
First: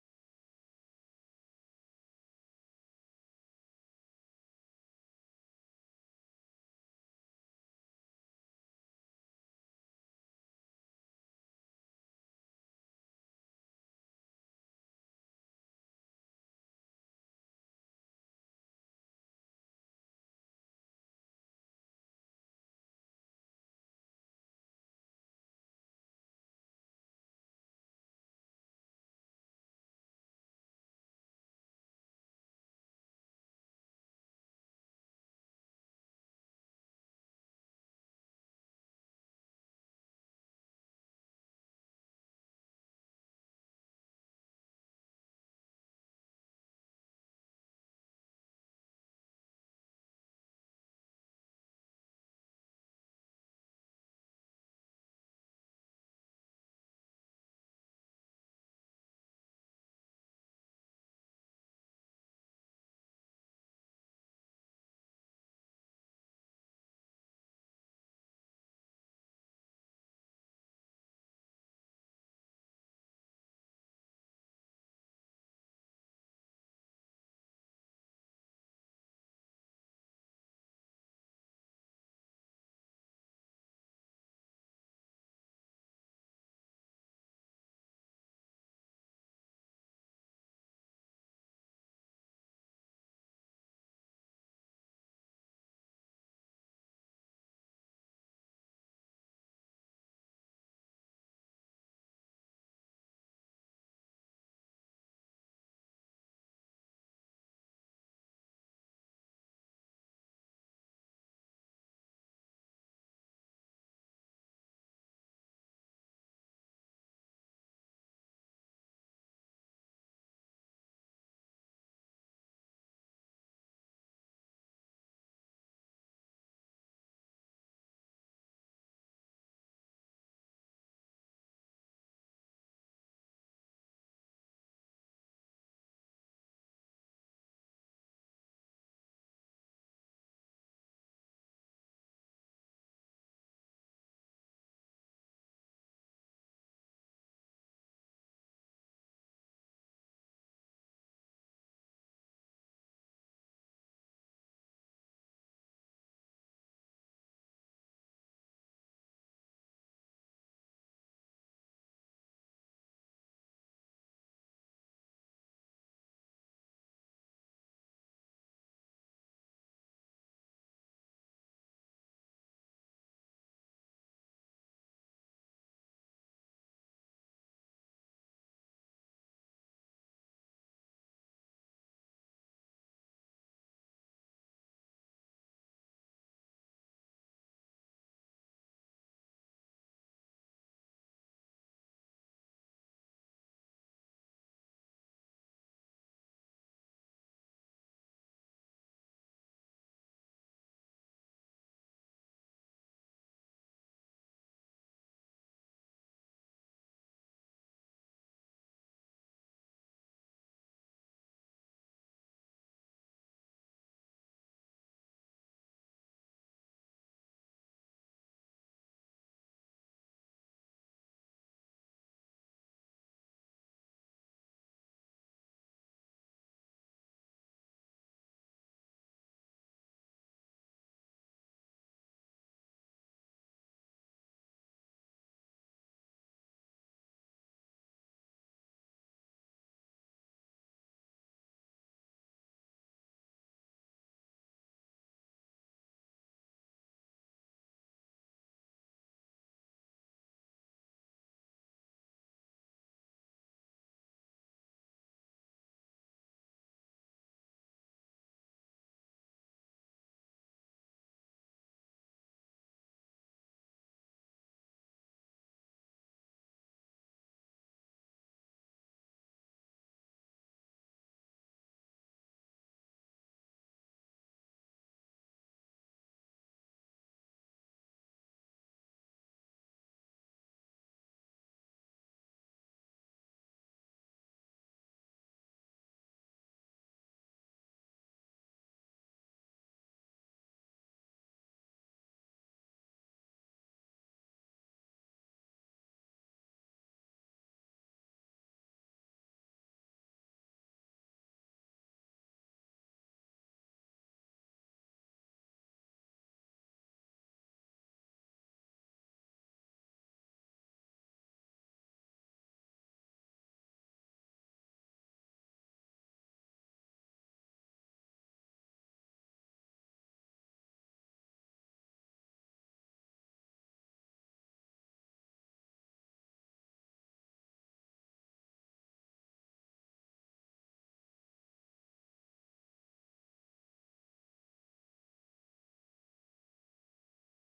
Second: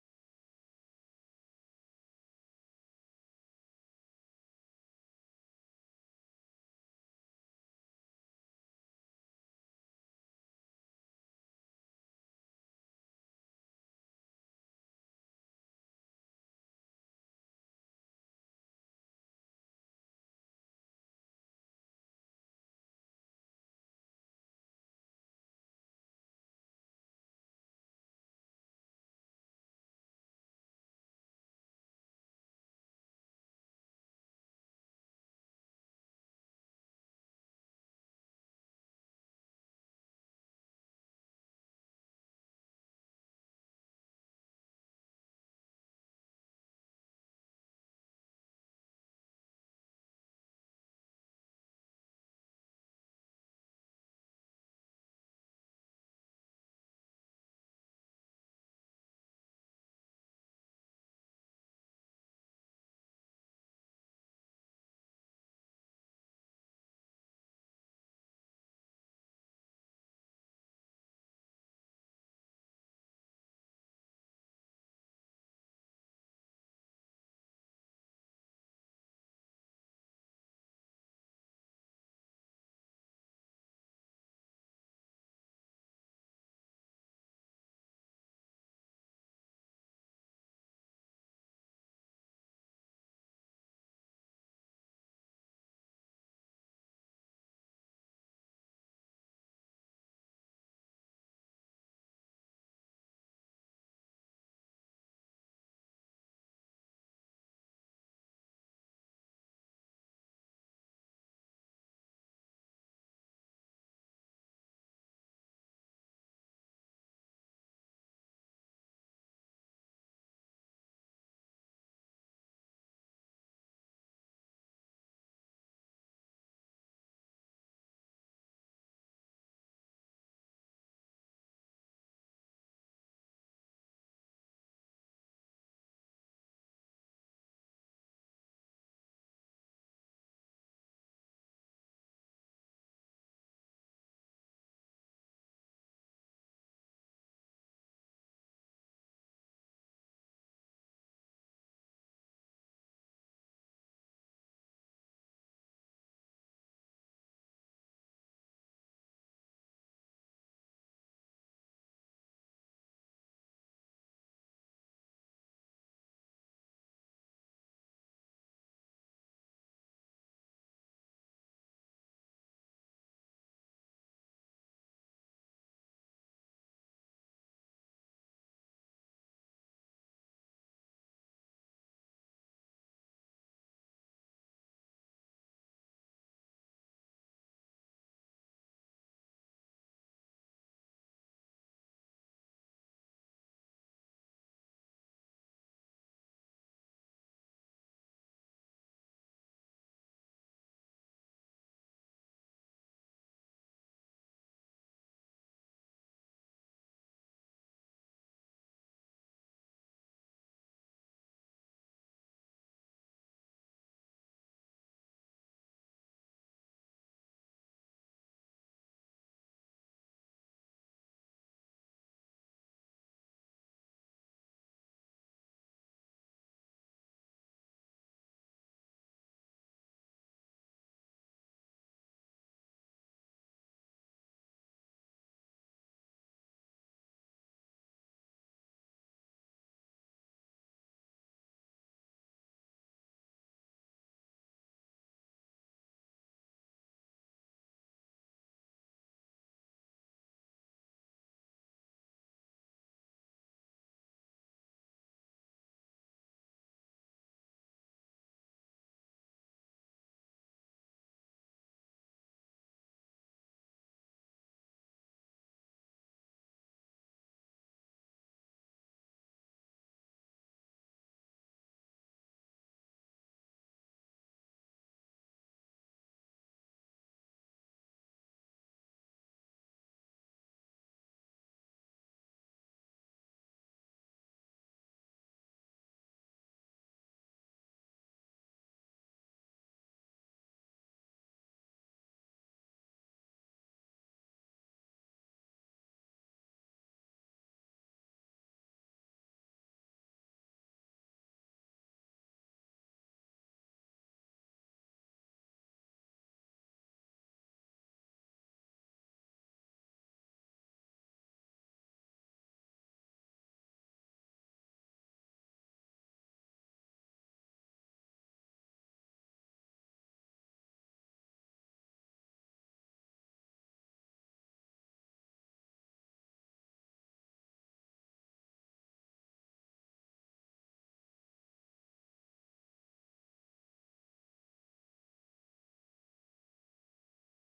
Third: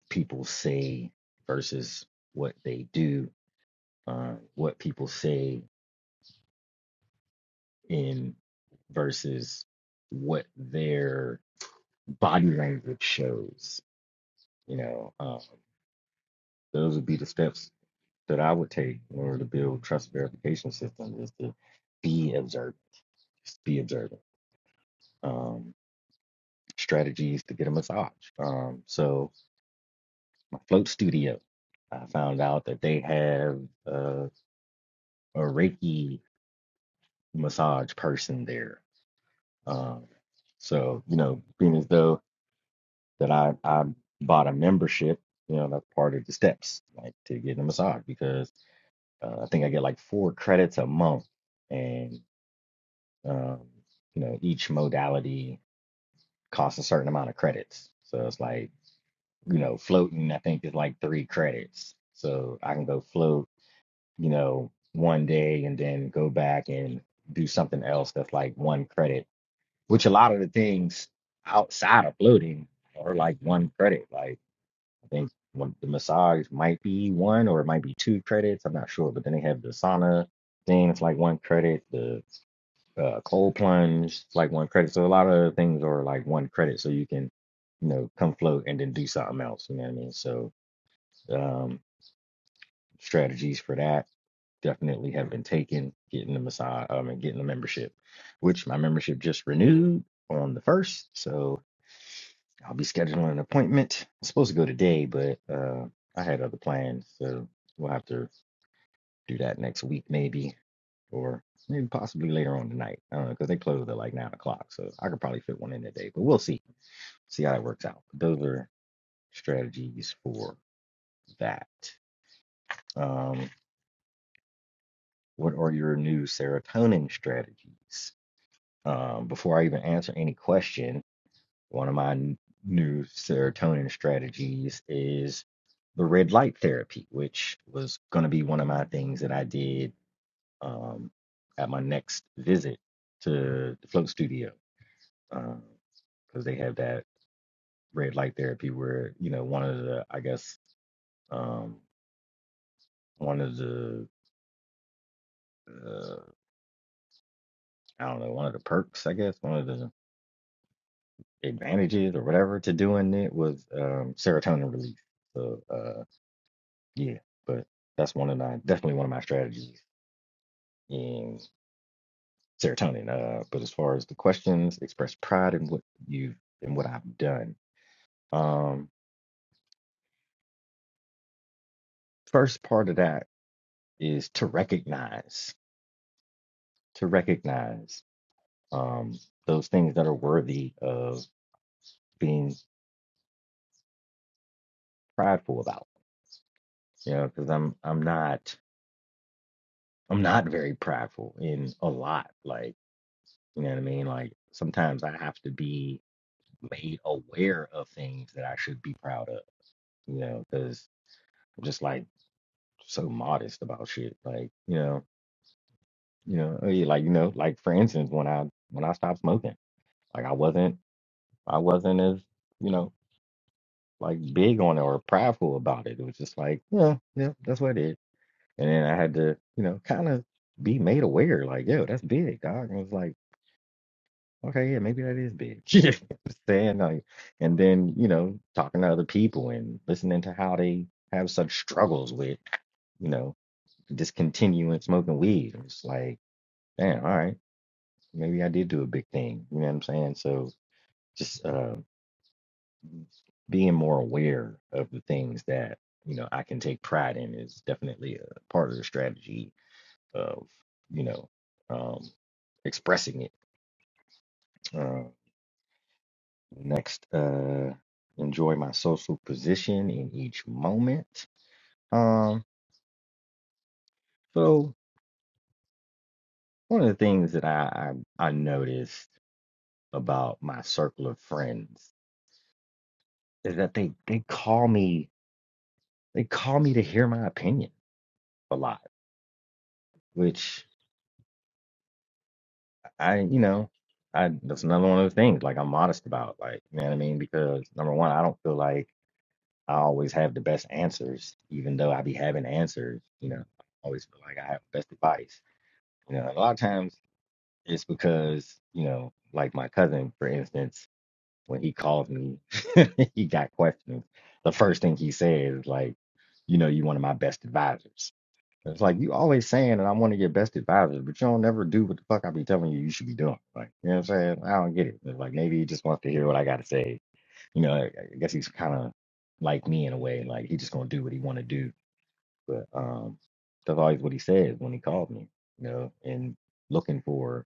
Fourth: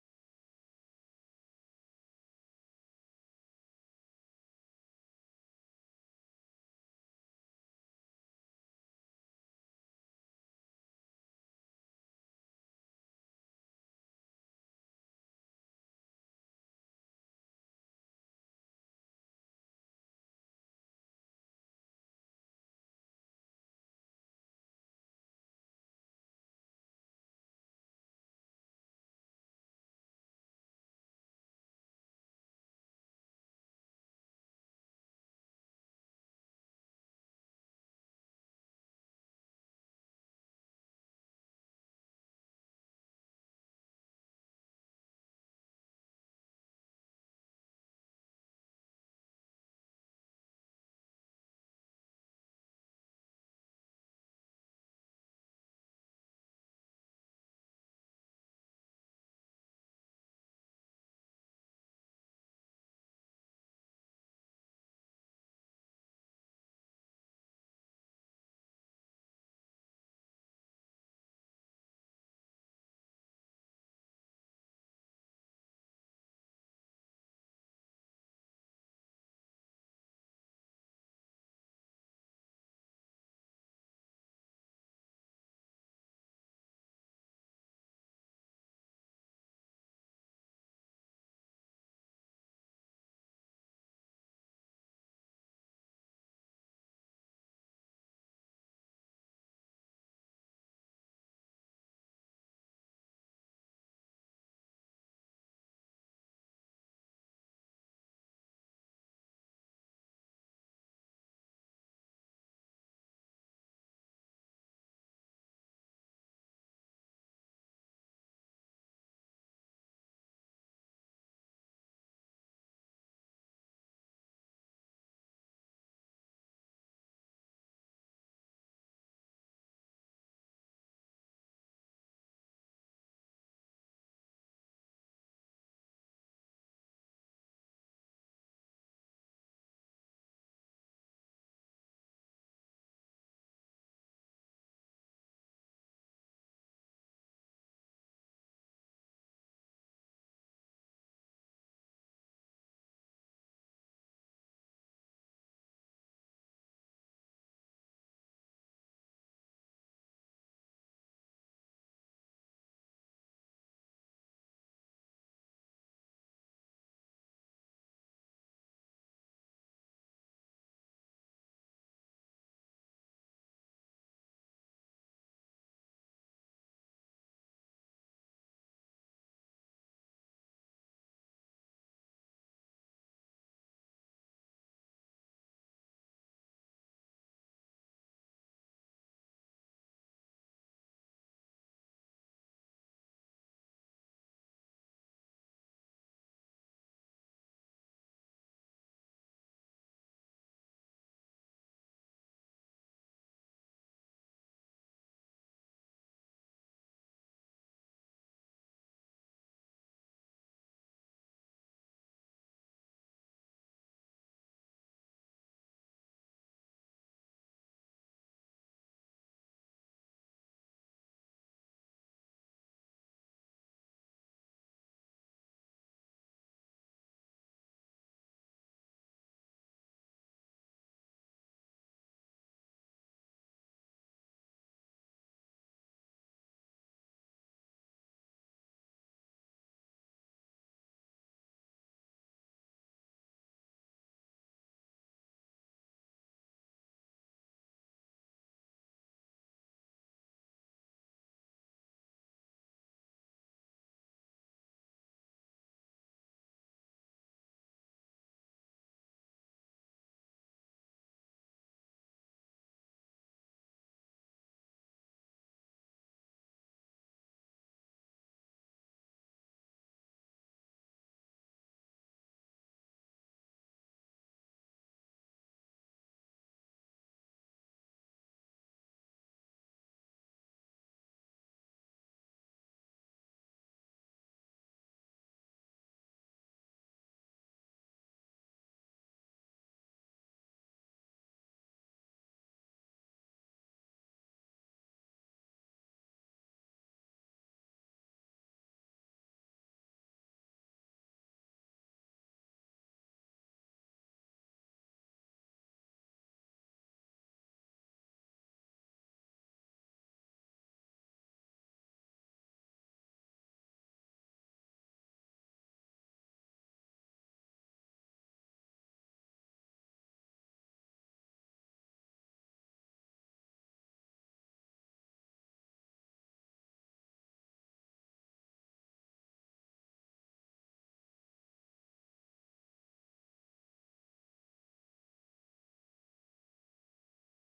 S2: people say versus what they do, uh, what people say in versus what their body language shows, you know. Um Those would be the steps that I would take in order to build trust verification systems is to be observant, just be observant. Um, strategies to get a massage. Um, so my float studio, I found out that they have uh, a Reiki massage person there. Um, so you know, being as though that I I bought a membership, you know, that's part of the steps, like to get a massage because uh, I think I get like four credits a month. And Um, you know, each modality costs a certain amount of credits. So it's like, you know, floating, I think is like three credits. So I can go float, you know, one day and then go back and do something else that's like one credit, which a lot of the things outside of floating are like one credit. Like I think one, the massage might be one or it might be two credits. I'm not sure. But then they have the sauna thing, it's like one credit. The uh, cold plunge, like one credit. So a lot of things are like one credit, so you can, you know, come float and then do something else. You know what I mean? So um, strategies for that definitely have been taken. Getting the massage, I mean, getting the membership, which my membership just renewed on the first, so I'll be scheduling an appointment. I'm supposed to go today, but uh, I had other plans, so we'll have to do that next week maybe. or maybe possibly later on tonight. I don't know because they close at like nine o'clock, so I could probably fit one in today. But we'll see, see how that works out. Those are strategies for that. Um, what are your new serotonin strategies? Um, before I even answer any question, one of my new serotonin strategies is the red light therapy, which was going to be one of my things that I did um, at my next visit to the float studio because they have that red light therapy where you know one of the I guess um, one of the uh, I don't know one of the perks I guess one of the advantages or whatever to doing it was um, serotonin release. So uh, yeah, but that's one of my definitely one of my strategies in serotonin. Uh, but as far as the questions, express pride in what you've in what I've done. Um, first part of that is to recognize to recognize. um, those things that are worthy of being prideful about. You know, because I'm I'm not I'm not very prideful in a lot. Like you know what I mean. Like sometimes I have to be made aware of things that I should be proud of. You know, because I'm just like so modest about shit. Like you know, you know, oh, yeah, like you know, like for instance, when I when I stopped smoking, like I wasn't I wasn't as you know like big on it or prideful about it. It was just like, yeah, yeah, that's what it is And then I had to, you know, kind of be made aware, like, yo, that's big, dog. And I was like, okay, yeah, maybe that is big. You know what I'm Saying like, and then, you know, talking to other people and listening to how they have such struggles with, you know, discontinuing smoking weed. It's like, damn, all right, maybe I did do a big thing. You know what I'm saying? So just uh, being more aware of the things that, you know, I can take pride in is definitely a part of the strategy of you know um, expressing it. Uh, next, uh, enjoy my social position in each moment. Um, so one of the things that I, I I noticed about my circle of friends is that they they call me they call me to hear my opinion a lot, which I you know I that's another one of the things like I'm modest about like you know what I mean because number one I don't feel like I always have the best answers, even though I be having answers. You know, I always feel like I have the best advice. You know, a lot of times it's because you know, like my cousin, for instance, when he calls me, he got questions. The first thing he says is like, you know, you one of my best advisors. And It's like you always saying that I'm one of your best advisors, but you don't never do what the fuck I be telling you you should be doing. Like, you know what I'm saying? I don't get it. It's like maybe he just wants to hear what I got to say you know, I, I guess he's kind of like me in a way. Like he's just gonna do what he want to do. But um, that's always what he says when he called me. You know, and looking for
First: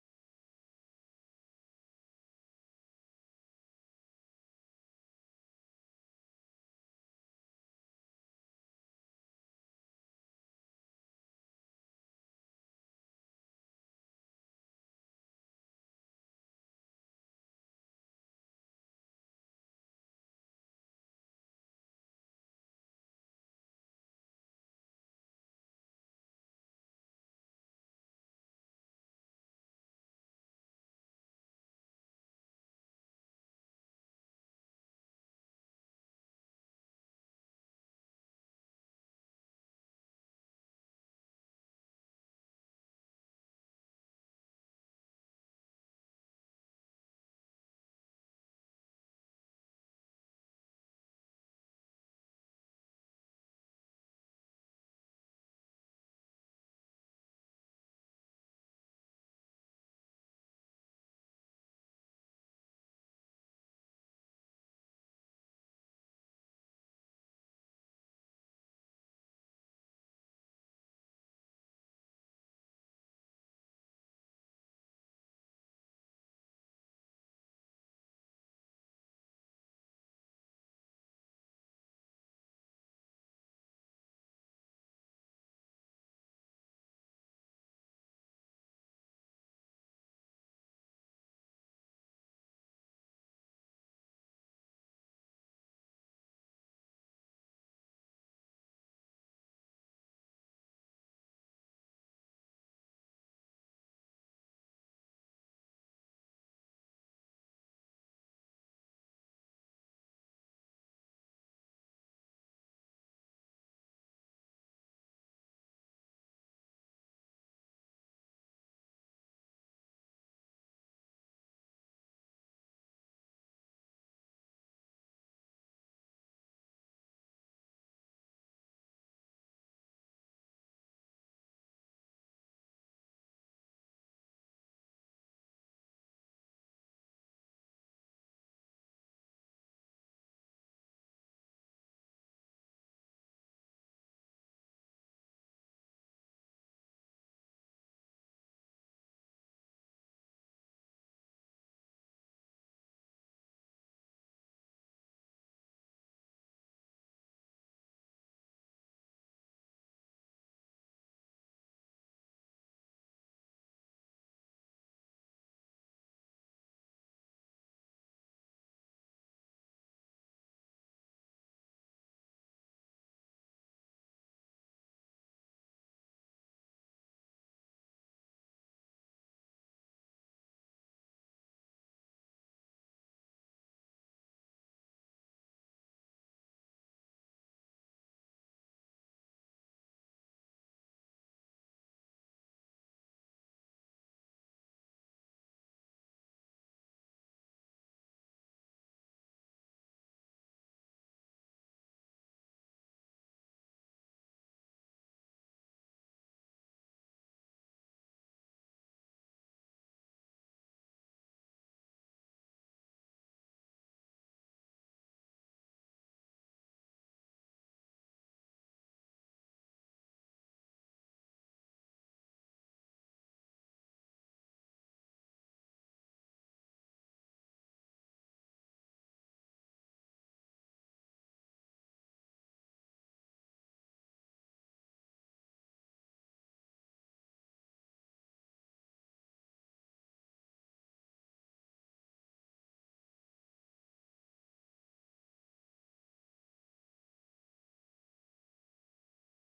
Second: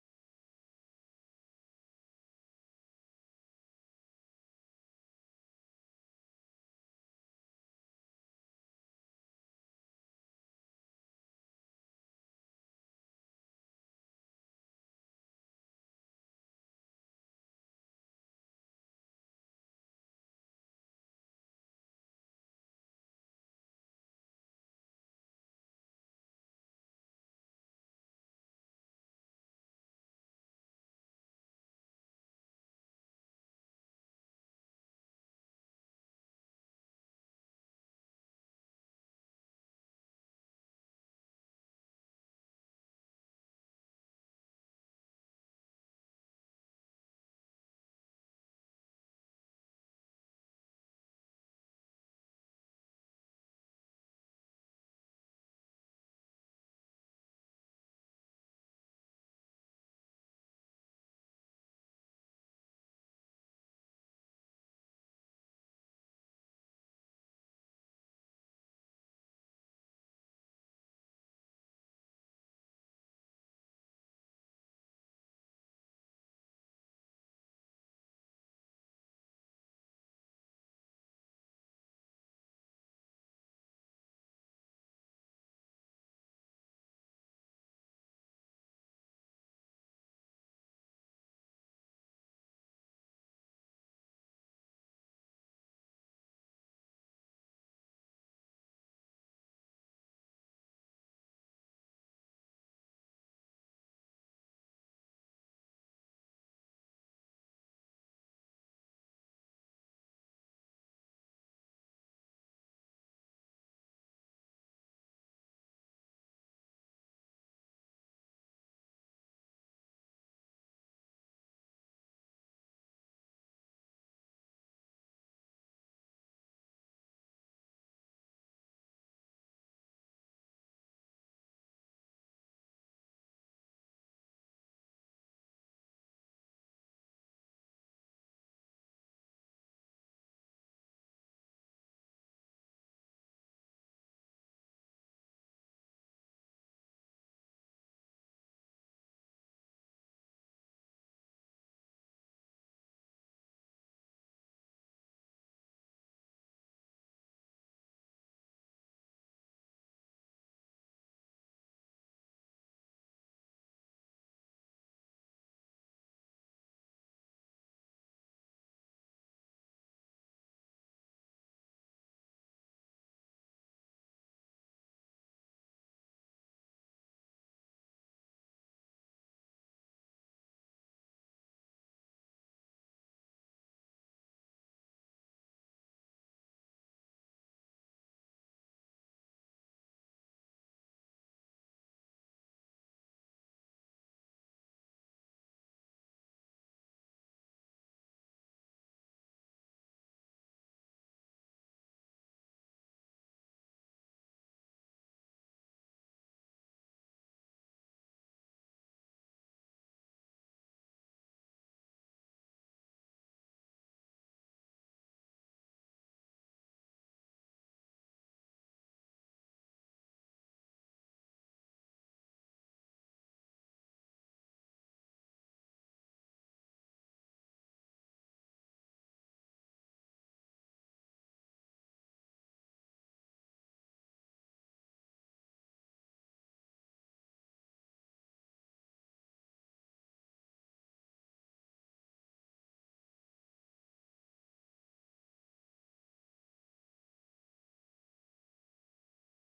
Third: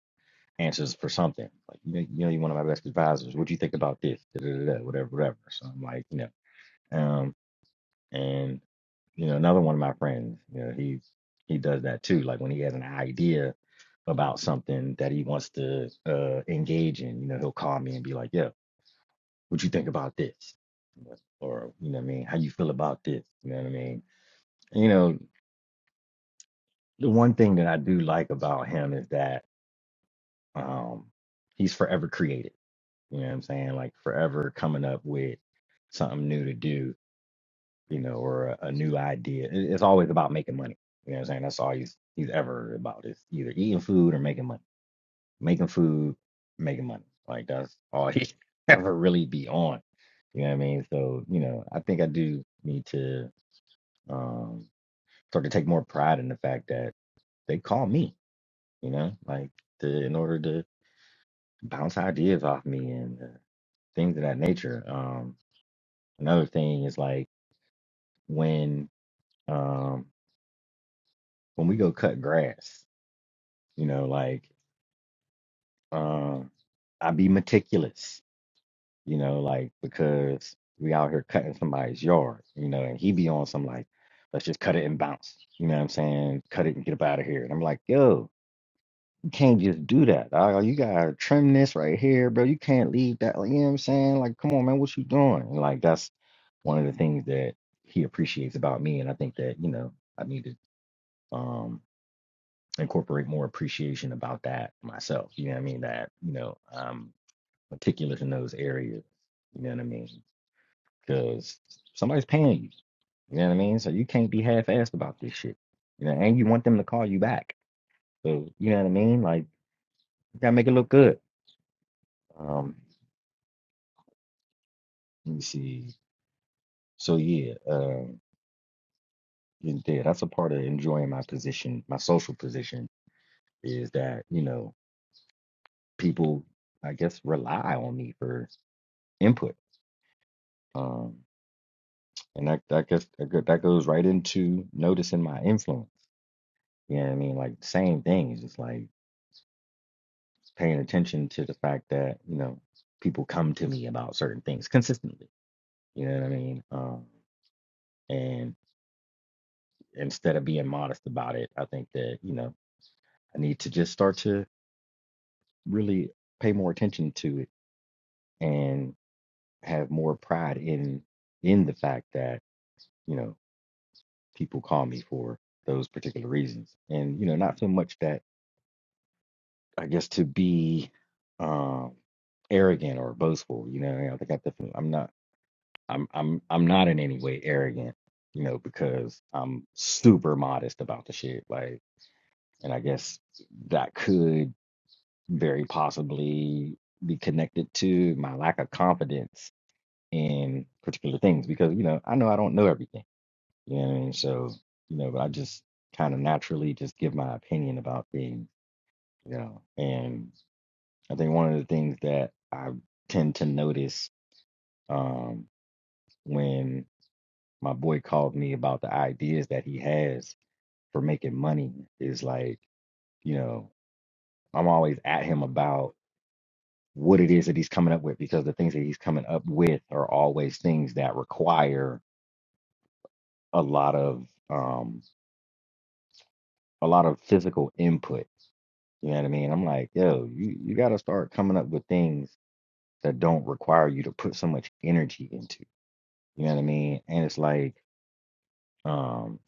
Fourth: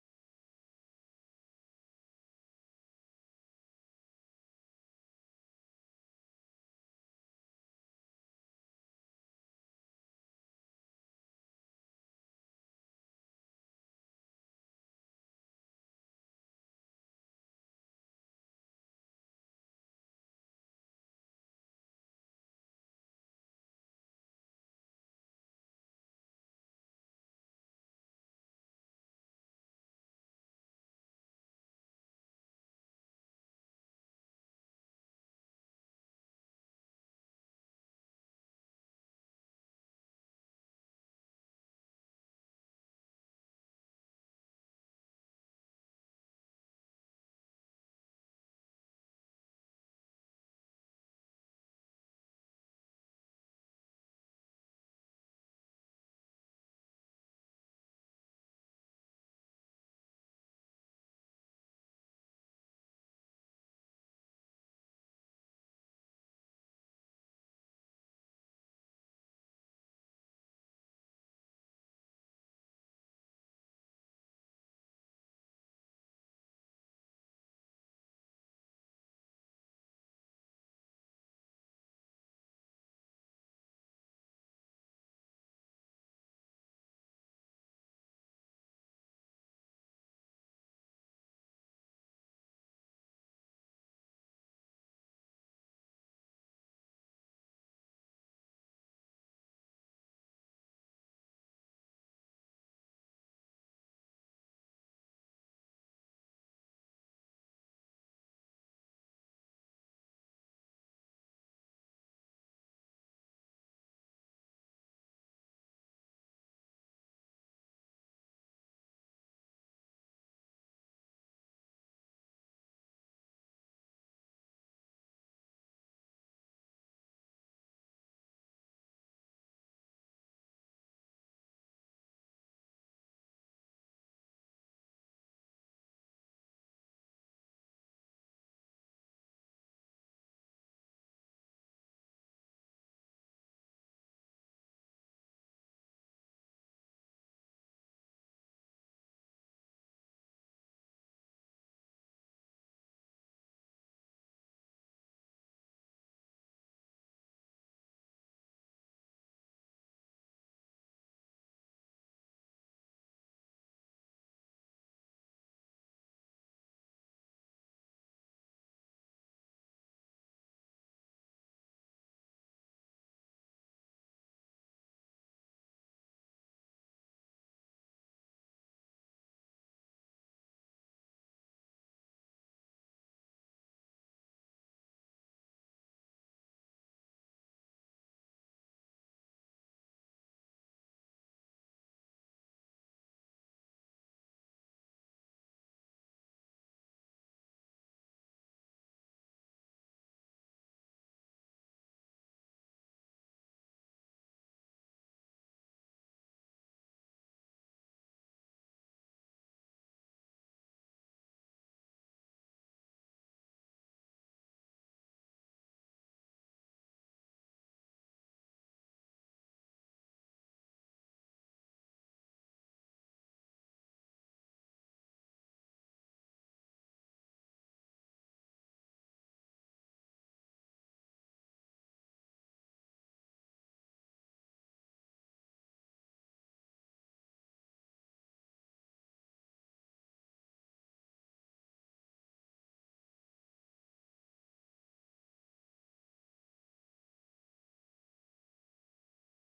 S2: answers for something. Like you know, you know, you're one of my best advisors. What do you think about this? Da, da, da, da, whatever, whatever. So I'm like, you know, um, and you know, another one of my friends. You know, he's he does that too. Like when he has an idea about something that he wants to uh, engage in, you know, he'll call me and be like, "Yo." what you think about this or you know what i mean how you feel about this you know what i mean you know the one thing that i do like about him is that um he's forever creative you know what i'm saying like forever coming up with something new to do you know or a, a new idea It- it's always about making money you know what i'm saying that's all he's he's ever about is either eating food or making money making food making money like that's all he ever really be on you know what i mean so you know i think i do need to um, start to take more pride in the fact that they call me, you know, like to, in order to bounce ideas off me and uh, things of that nature. Um, another thing is like when um, when we go cut grass, you know, like um, I be meticulous, you know, like because we out here cutting somebody's yard, you know, and he be on some like, let's just cut it and bounce, you know what I'm saying? Cut it and get up out of here. And I'm like, yo, can't just do that. Dog. You gotta trim this right here, bro. You can't leave that. Like, you know what I'm saying? Like, come on, man, what you doing? And, like, that's one of the things that he appreciates about me, and I think that you know I need to um incorporate more appreciation about that myself. You know what I mean? That you know I'm meticulous in those areas. You know what I mean? Because somebody's paying you. You know what I mean? So you can't be half-assed about this shit. You know, and you want them to call you back. So you know what I mean? Like, you gotta make it look good. Um, Let me see. So yeah, um, and yeah, that's a part of enjoying my position, my social position, is that you know people, I guess, rely on me for input. Um, and that that guess that go- that goes right into noticing my influence. You know what I mean? Like same things. It's like paying attention to the fact that you know people come to me about certain things consistently. You know what I mean? Um, and instead of being modest about it, I think that you know I need to just start to really pay more attention to it and have more pride in in the fact that you know people call me for those particular reasons and you know not so much that i guess to be um arrogant or boastful you know i think i definitely i'm not i'm i'm i'm not in any way arrogant you know because i'm super modest about the shit like and i guess that could very possibly be connected to my lack of confidence in particular things because you know I know I don't know everything. You know what I mean? So you know, but I just kind of naturally just give my opinion about things. You know, and I think one of the things that I tend to notice um, when my boy called me about the ideas that he has for making money is like, you know, I'm always at him about what it is that he's coming up with because the things that he's coming up with are always things that require a lot of um a lot of physical input. You know what I mean? I'm like, yo, you, you got to start coming up with things that don't require you to put so much energy into. You know what I mean? And it's like, um,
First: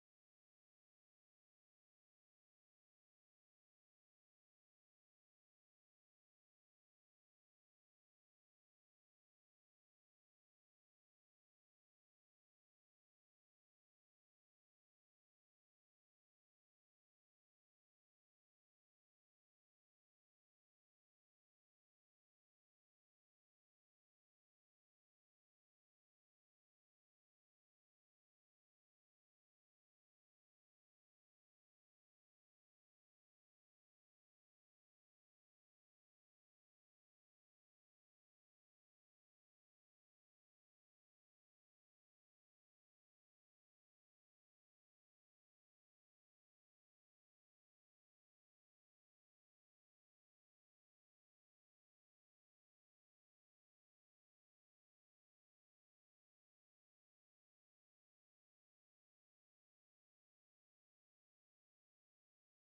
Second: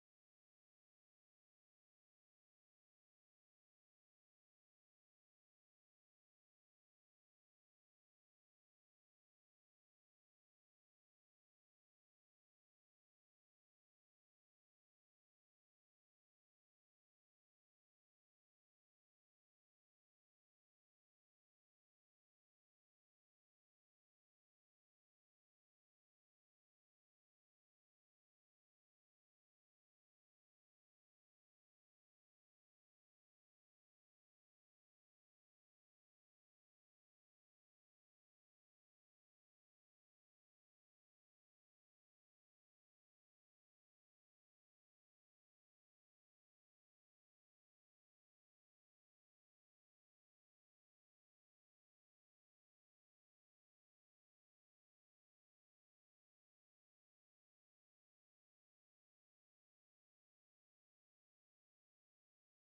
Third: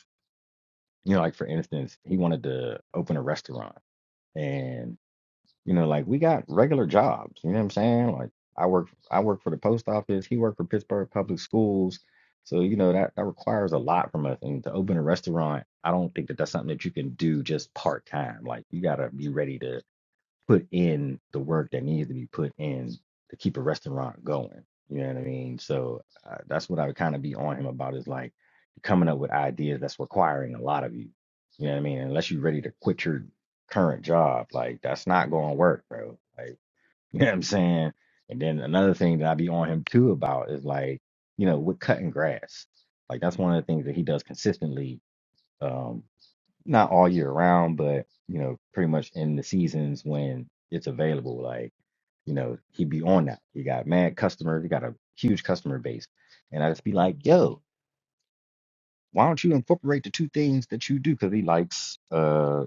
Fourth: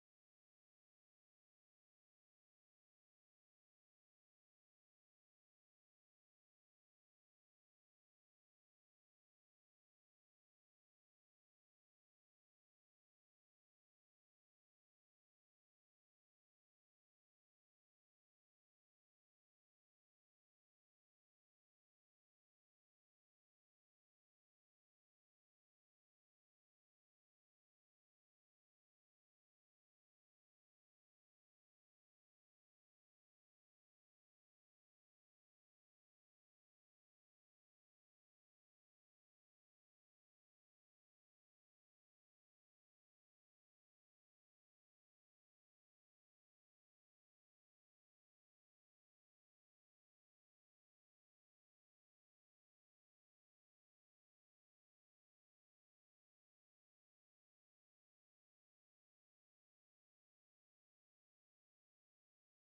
S2: you know, like for instance, he wanted to open a restaurant, and you know, like we got regular jobs. You know what I'm saying? Like I work, I work for the post office. He worked for Pittsburgh Public Schools. So you know that that requires a lot from us. And to open a restaurant, I don't think that that's something that you can do just part time. Like you got to be ready to put in the work that needed to be put in to keep a restaurant going. You know what I mean? So uh, that's what I would kind of be on him about is like coming up with ideas that's requiring a lot of you. You know what I mean? Unless you're ready to quit your current job, like that's not going to work, bro. Like, you know what I'm saying? And then another thing that I'd be on him too about is like, you know, with cutting grass. Like that's one of the things that he does consistently um, not all year round, but you know, pretty much in the seasons when it's available. Like, you know, he'd be on that. He got mad customer, he got a huge customer base. And I just be like, yo, why don't you incorporate the two things that you do? Because he likes uh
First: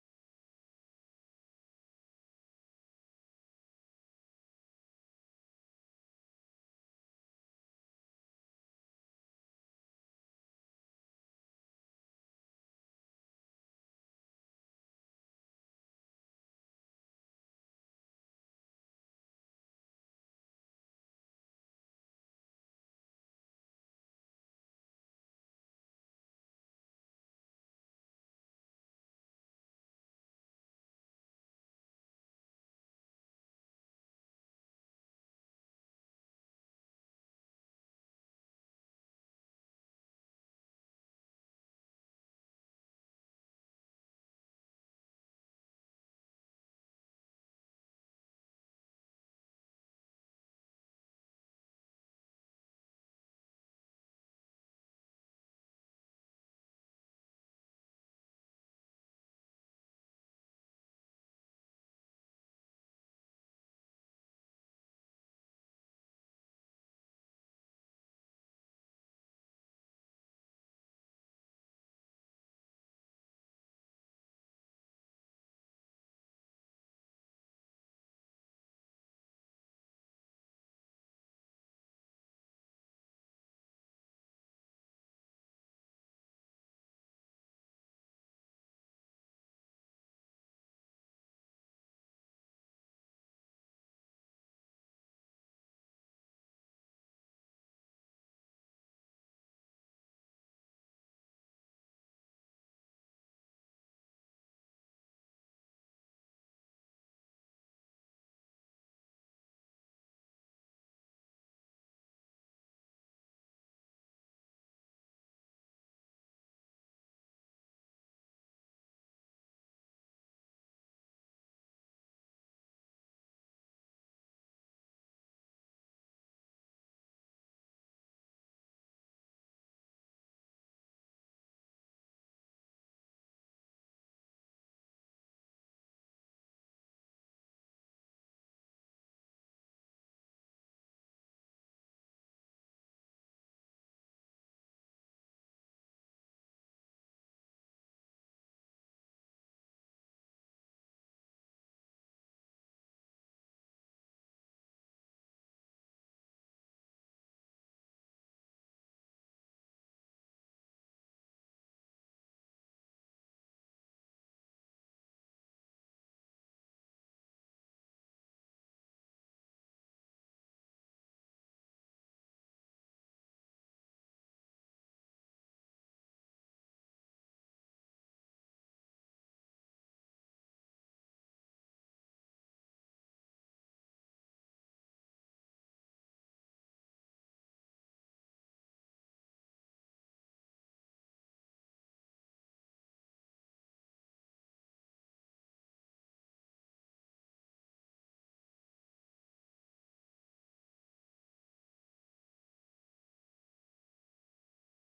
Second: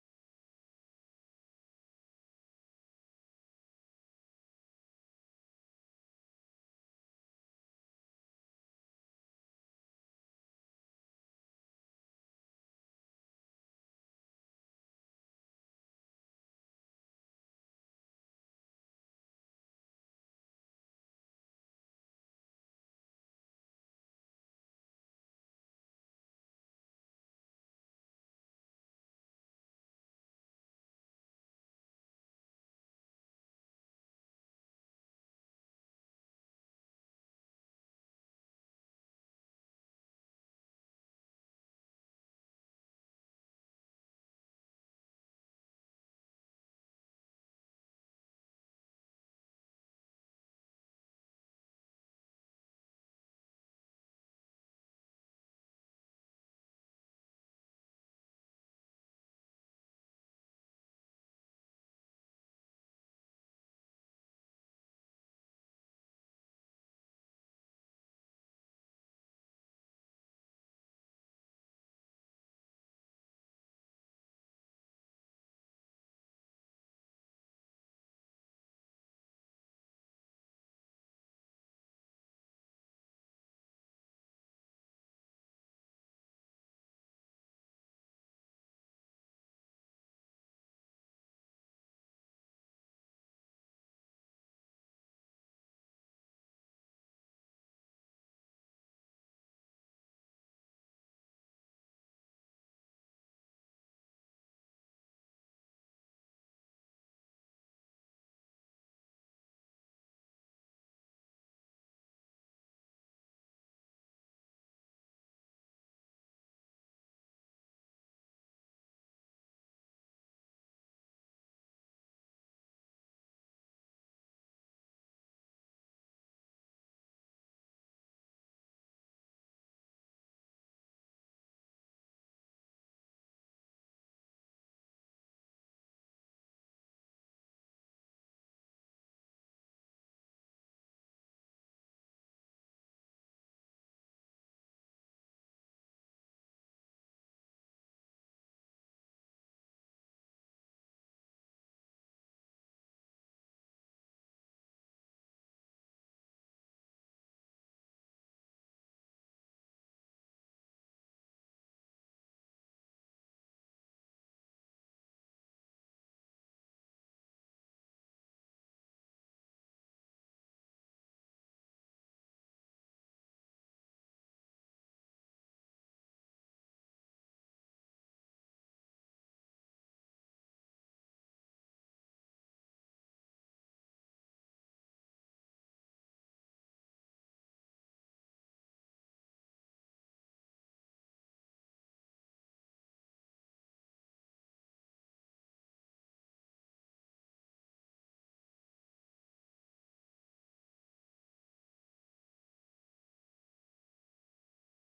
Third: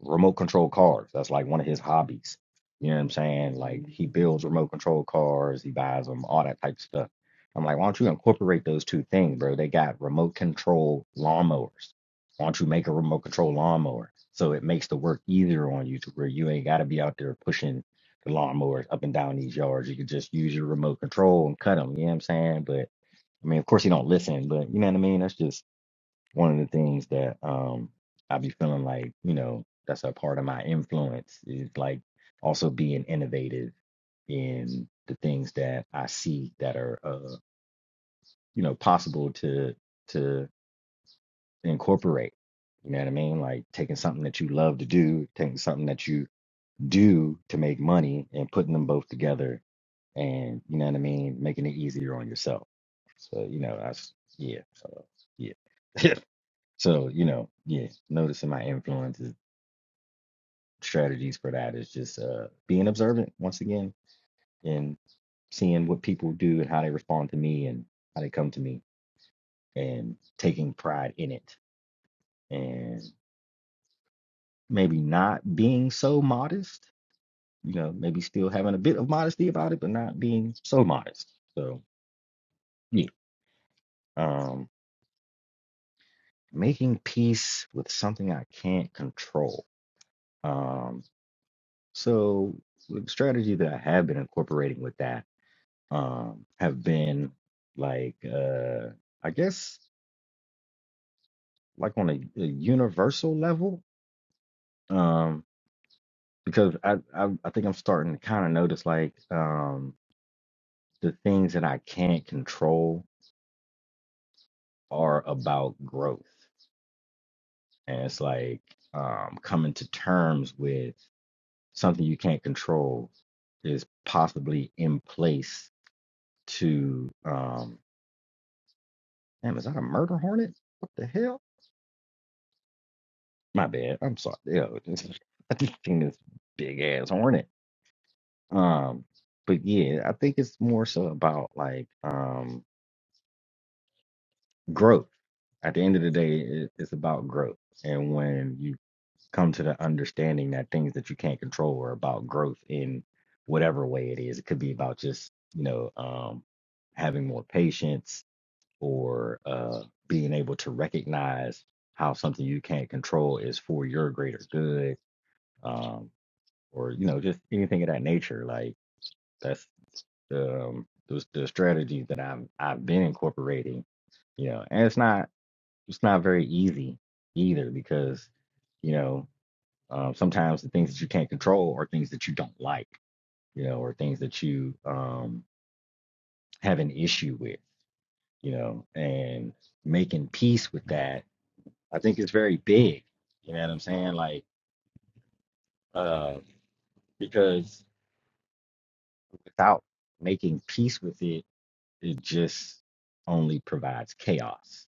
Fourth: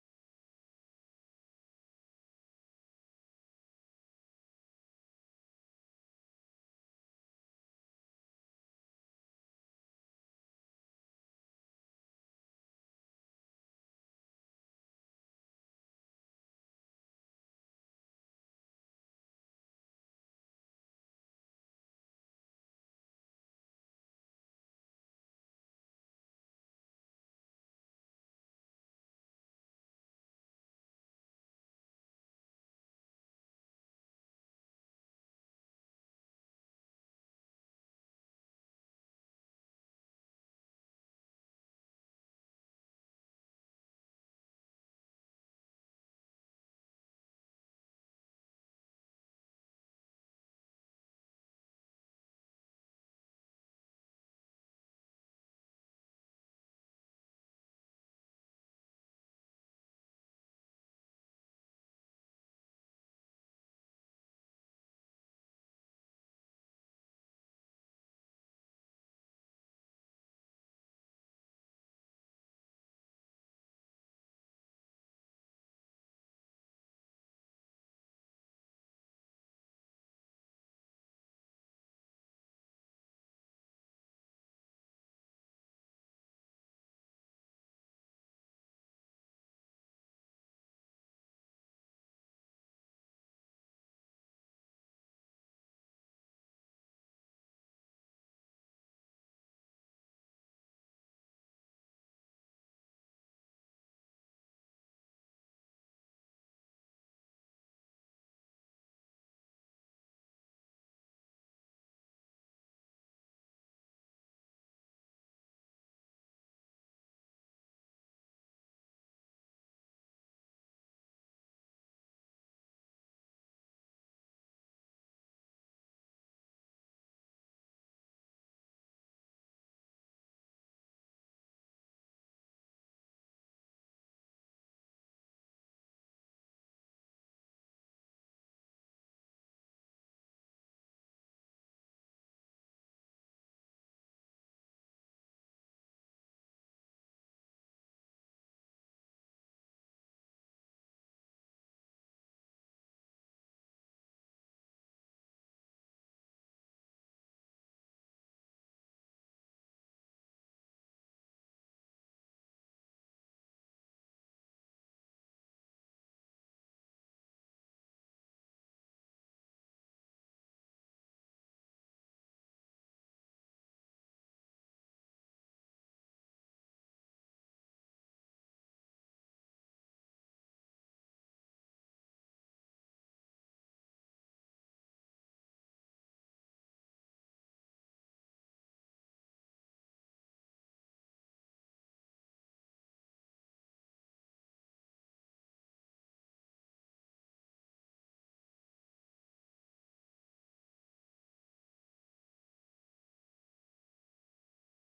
S2: remote control cars. That's like one of his hobbies. You know what I'm saying? Like he builds remote control cars, he buys them, all that type of stuff. I'm like, why don't you incorporate those two things, bro? They got remote control lawnmowers. Why don't you make a remote control lawnmower so it makes the work easier on you to where you ain't got to be out there pushing the lawnmowers up and down these yards. You could just use your remote control and cut them. You know what I'm saying? But I mean, of course, he don't listen, but you know what I mean? That's just one of the things that um I be feeling like, you know, that's a part of my influence is like also being innovative in the things that I see that are uh you know possible to to incorporate. You know what I mean? Like taking something that you love to do, taking something that you do to make money and putting them both together and you know what I mean, making it easier on yourself. So, you know, that's yeah. So yeah. So, you know, yeah, noticing my influences, strategies for that is just uh, being observant once again and seeing what people do and how they respond to me and how they come to me and taking pride in it and maybe not being so modest, you know, maybe still having a bit of modesty about it, but not being so modest. So, yeah, um, making peace with something I can't control. Um, so, the strategy that I have been incorporating with that um, have been like uh, I guess like on a, a universal level um, because I, I I think I'm starting to kind of notice like um, the things that I can't control are about growth and it's like um, coming to terms with something you can't control is possibly in place to um damn is that a murder hornet what the hell My bad. I'm sorry. Yeah, it's- I just seen this big ass hornet. Um, but yeah, I think it's more so about like um growth. At the end of the day, it, it's about growth. And when you come to the understanding that things that you can't control are about growth in whatever way it is, it could be about just you know um having more patience or uh being able to recognize how something you can't control is for your greater good um. or you know just anything of that nature like that's um the, the strategy that i've i've been incorporating you know and it's not it's not very easy either because you know um, sometimes the things that you can't control are things that you don't like you know or things that you um have an issue with you know and making peace with that i think is very big you know what i'm saying like uh because without making peace with it it just only provides chaos.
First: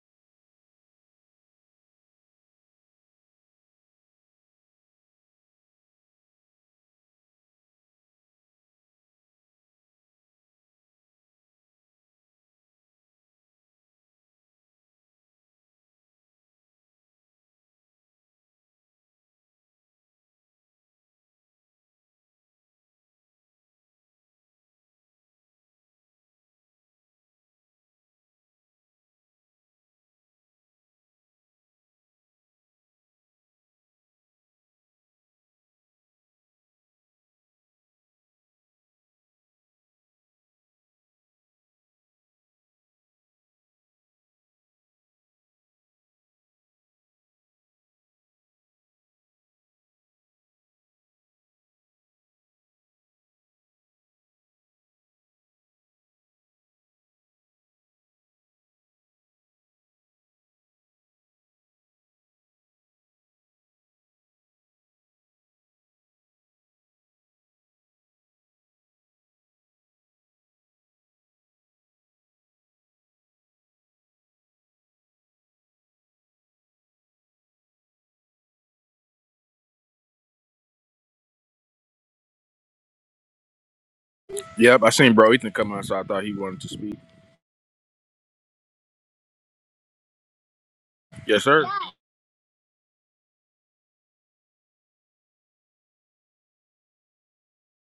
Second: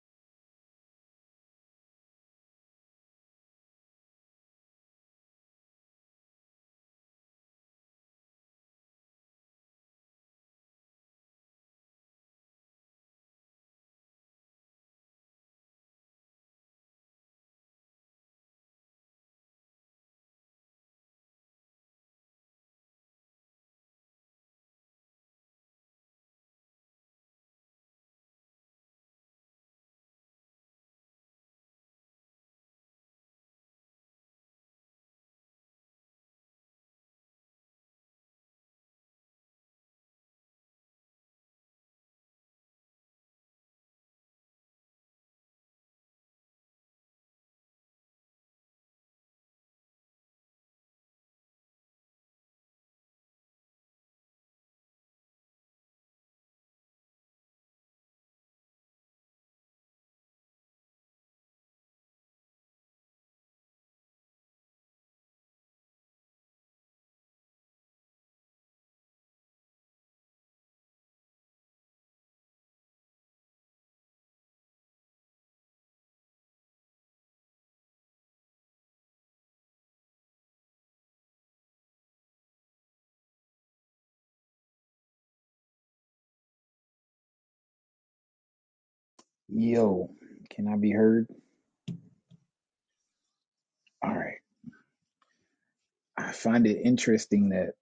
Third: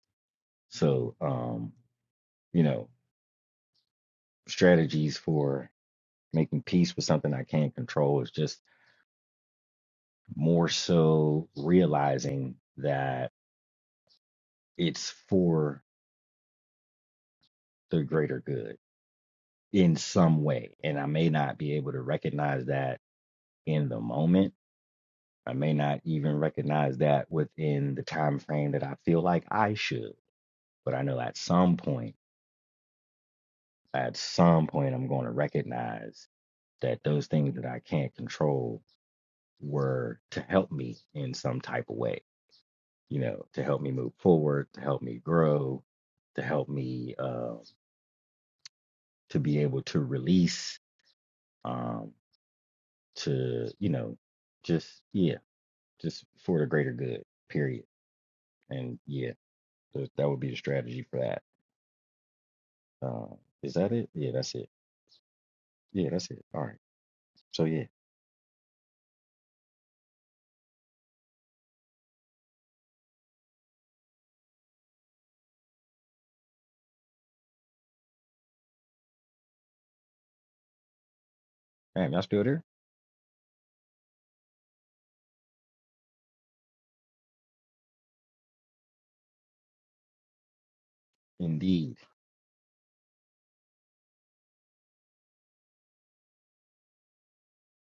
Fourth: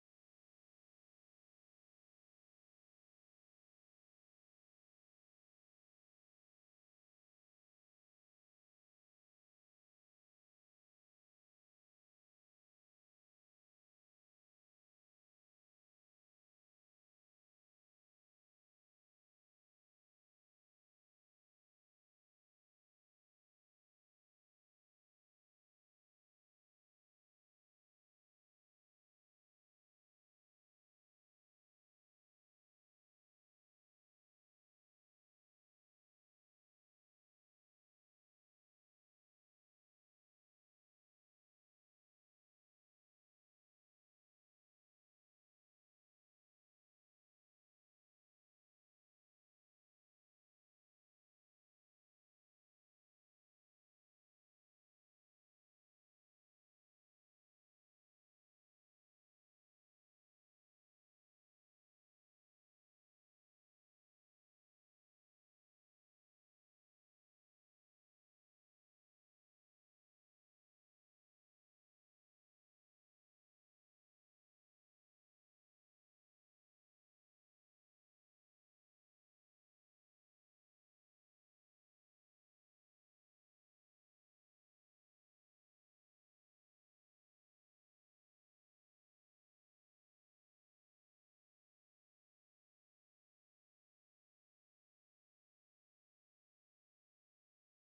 S2: So, um, you know, strategies for making peace with something I can't control is just more so realizing that it's for the greater good in some way. And I may not be able to recognize that in the moment. I may not even recognize that within the time frame that I feel like I should. But I know at some point, at some point, I'm going to recognize that those things that I can't control were to help me in some type of way, you know, to help me move forward, to help me grow, to help me uh, to be able to release, um, to, you know, just, yeah, just for the greater good, period. And yeah, th- that would be the strategy for that. Uh, is that it? Yeah, that's it. Yeah, that's it. All right. So yeah, man, y'all still there?
S1: Yep, I seen bro Ethan come out, so I thought he wanted to speak.
S4: Yo, can I be heard?
S1: Yes, sir.
S2: Indeed.
S4: All right. I find it interesting that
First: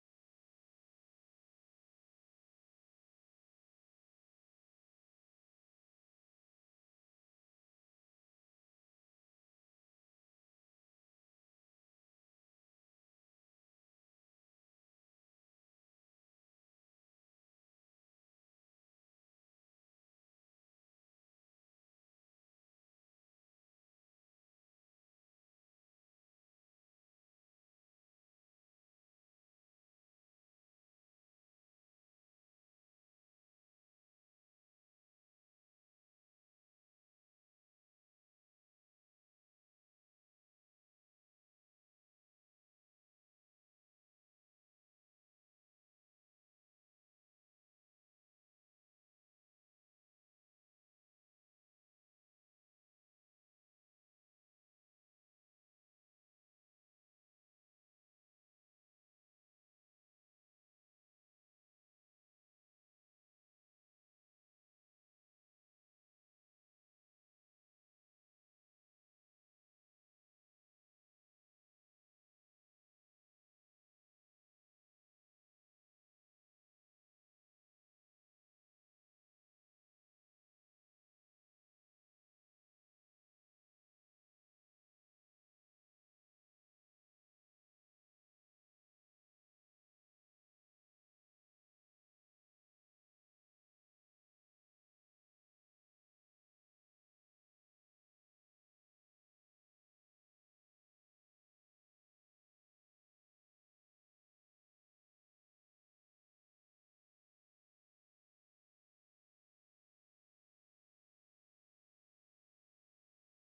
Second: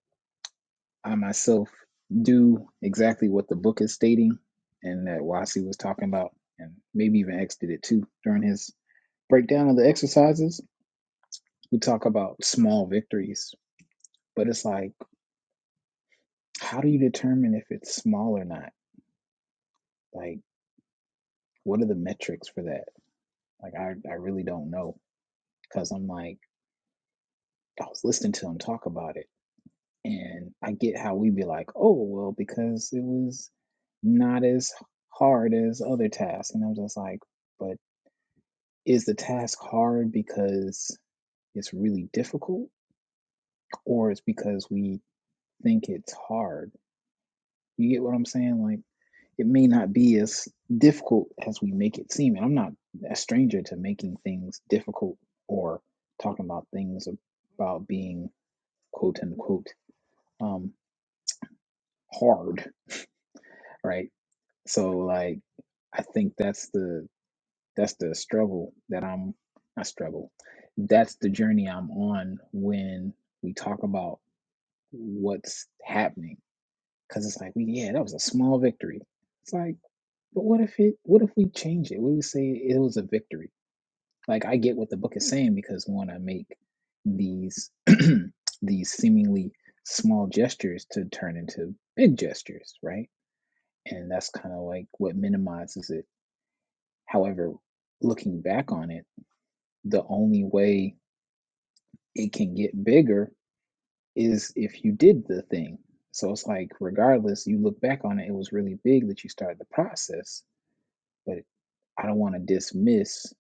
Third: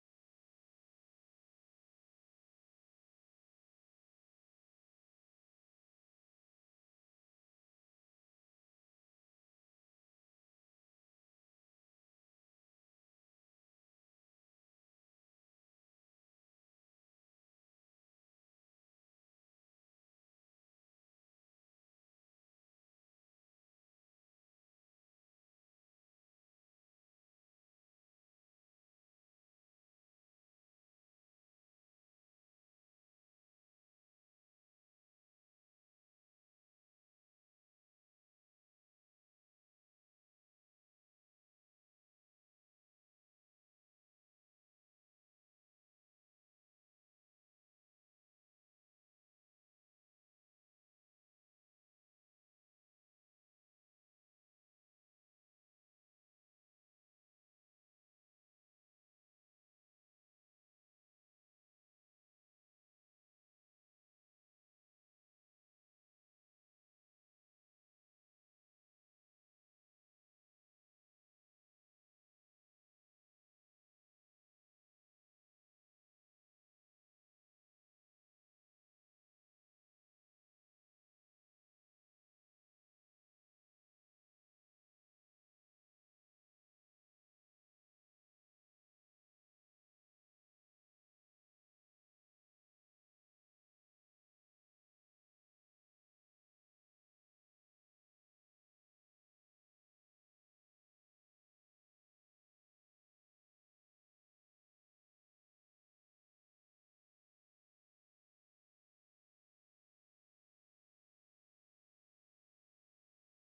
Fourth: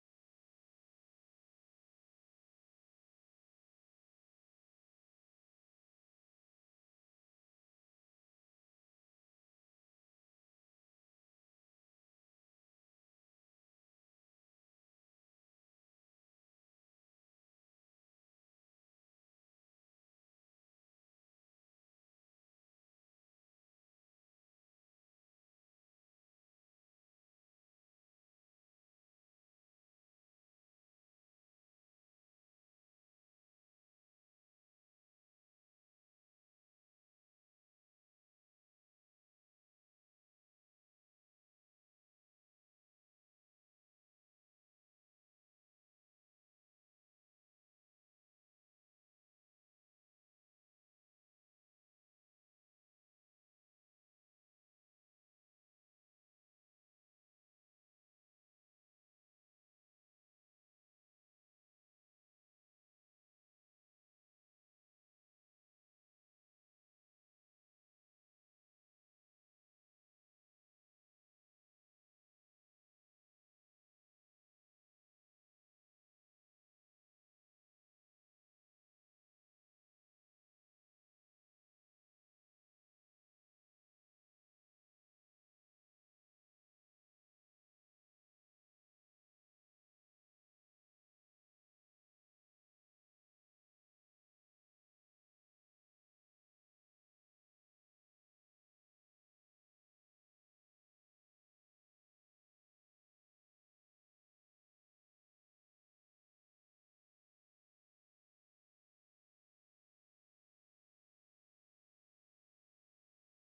S4: I myself do exactly what the book is stating and that Wasi was talking about, and maybe even X did it too during his breakdown of the exercises. We talk about small victories, but it's like, how do you determine if it's small or not? Like, what are the metrics for that? Like, I, I really don't know because I'm like, I was listening to him talk about it And I get how we be like, oh, well, because it was not as hard as other tasks. And I'm just like, but is the task hard because it's really difficult or it's because we think it's hard? You get what I'm saying? Like, it may not be as difficult as we make it seem. And I'm not a stranger to making things difficult or talking about things about being quote unquote um, hard, right? So like I think that's the that's the struggle that I'm I struggle. That's the journey I'm on when we talk about what's happening. Cause it's like, we yeah, that was a small victory. It's like, but what if it what if we change it? What if we say it was a victory? Like I get what the book is saying because we want to make these these seemingly small gestures to turn into big gestures, right? And that's kind of like what minimizes it However, looking back on it, the only way it can get bigger is if you did the thing. So it's like, regardless, you look back on it, it was really big that you started the process, but I don't want to dismiss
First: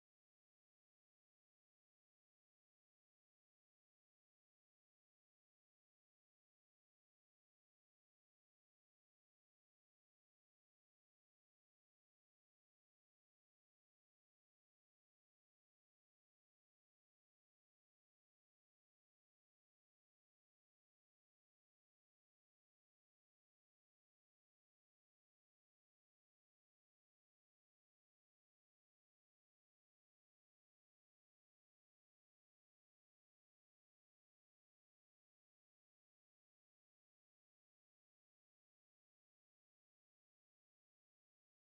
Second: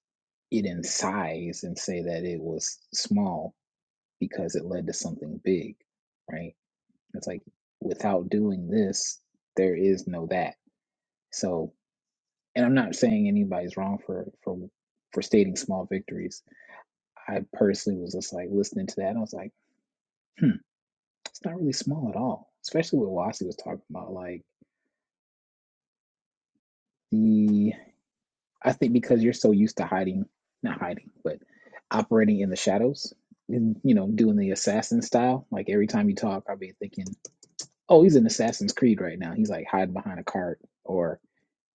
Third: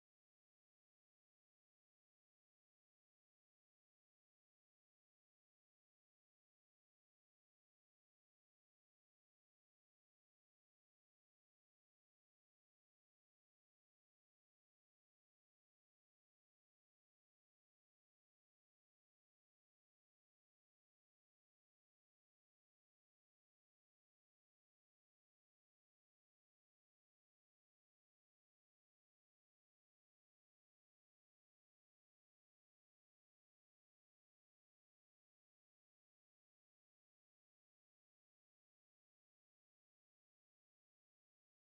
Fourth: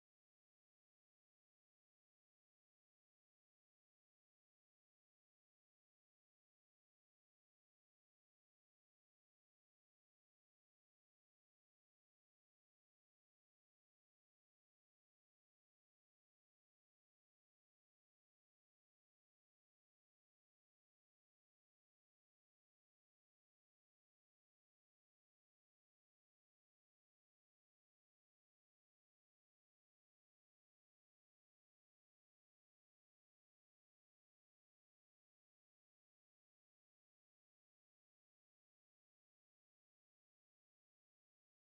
S4: it in size and say that it was small because it led to something big, right? It's like, without doing this, there is no that. So, and I'm not saying anybody's wrong for, for, for stating small victories I personally was just like listening to that. And I was like, hmm, it's not really small at all, especially what Wasi was talking about. Like the, I think because you're so used to hiding, not hiding, but operating in the shadows and, you know, doing the assassin style. Like every time you talk, I'll be thinking, oh, he's in Assassin's Creed right now. He's like hiding behind a cart or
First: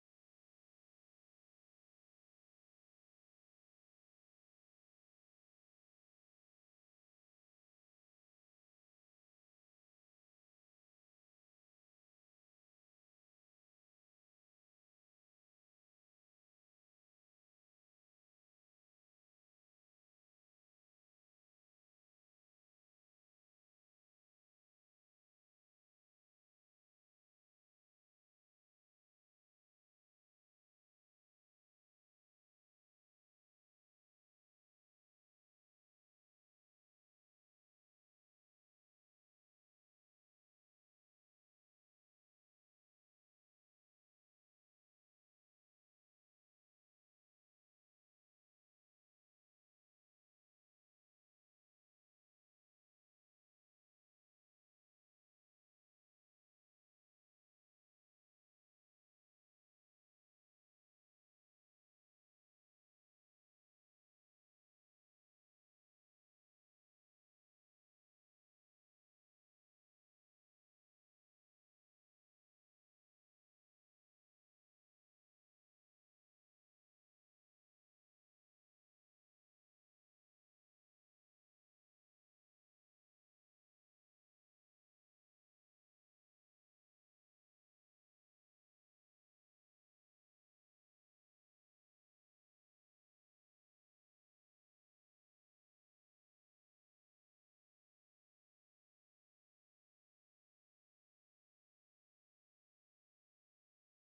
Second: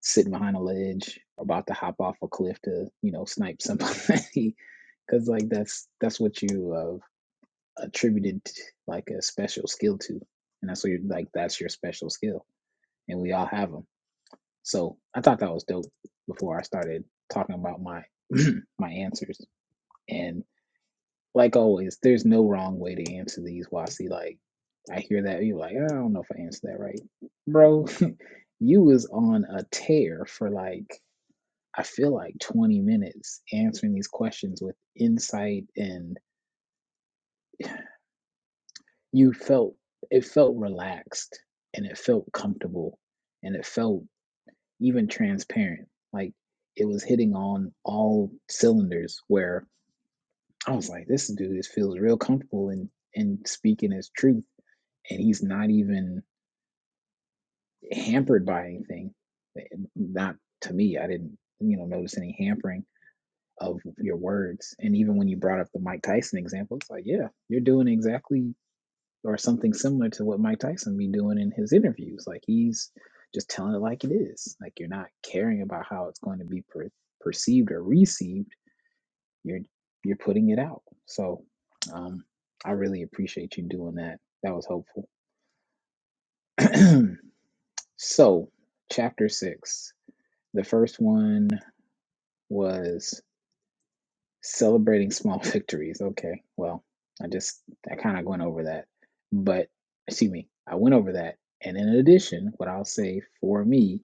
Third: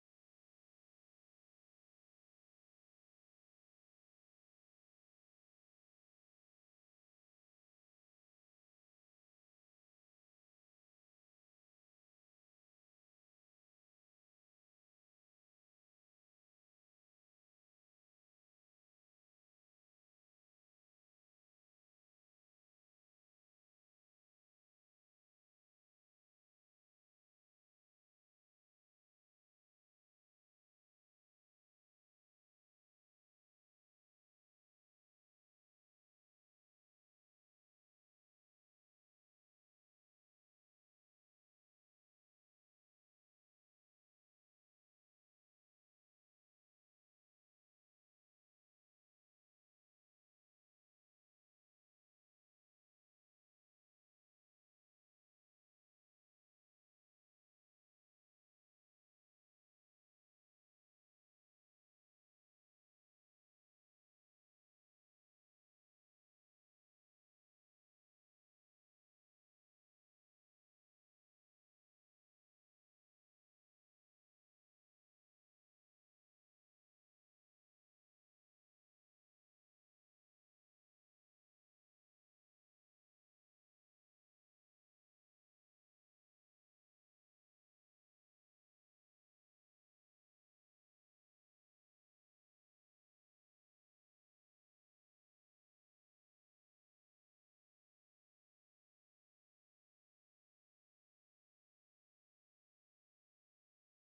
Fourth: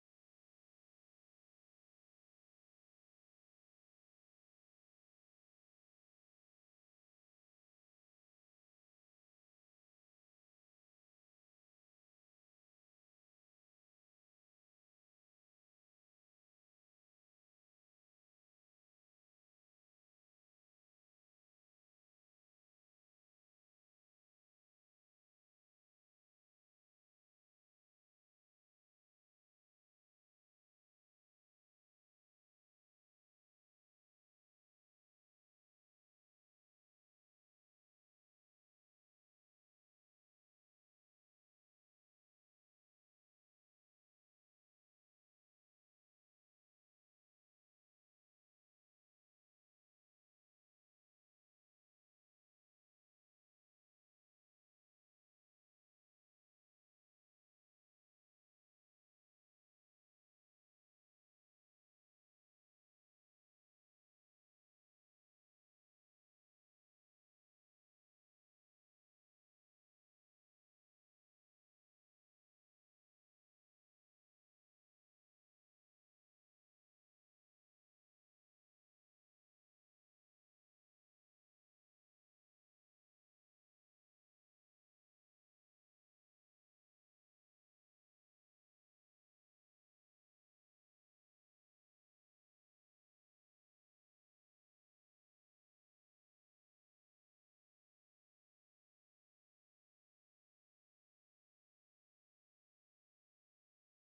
S4: sitting behind a ledge, about to hop off a cliff to, you know, snipe somebody. Cause like that's, that's what you, uh, attributed like a special skill to, and that's what you're like. That's your special skill, and we all have them. So I thought that was dope. Before I started talking about my my answers, and like always, there's no wrong way to answer these. Wasi, like I hear that you're like, I don't know if I answered that right, bro. you was on a tear for like I feel like 20 minutes answering these questions with insight and you felt it felt relaxed and it felt comfortable and it felt even transparent like it was hitting on all cylinders where i was like this dude is feels real comfortable and and speaking his truth and he's not even hampered by anything not to me i didn't you know notice any hampering of your words and even when you brought up the mike tyson example it's like yeah you're doing exactly or something similar to what Mike Tyson be doing in his interviews. Like he's just telling it like it is. Like you're not caring about how it's going to be per- perceived or received. You're you're putting it out. So um, I really appreciate you doing that. That was helpful. so chapter six. The first one was Celebrating small victories. Okay. Well, I just I kind of went over that. But excuse me, I went over that. And in addition, what I'll say for me,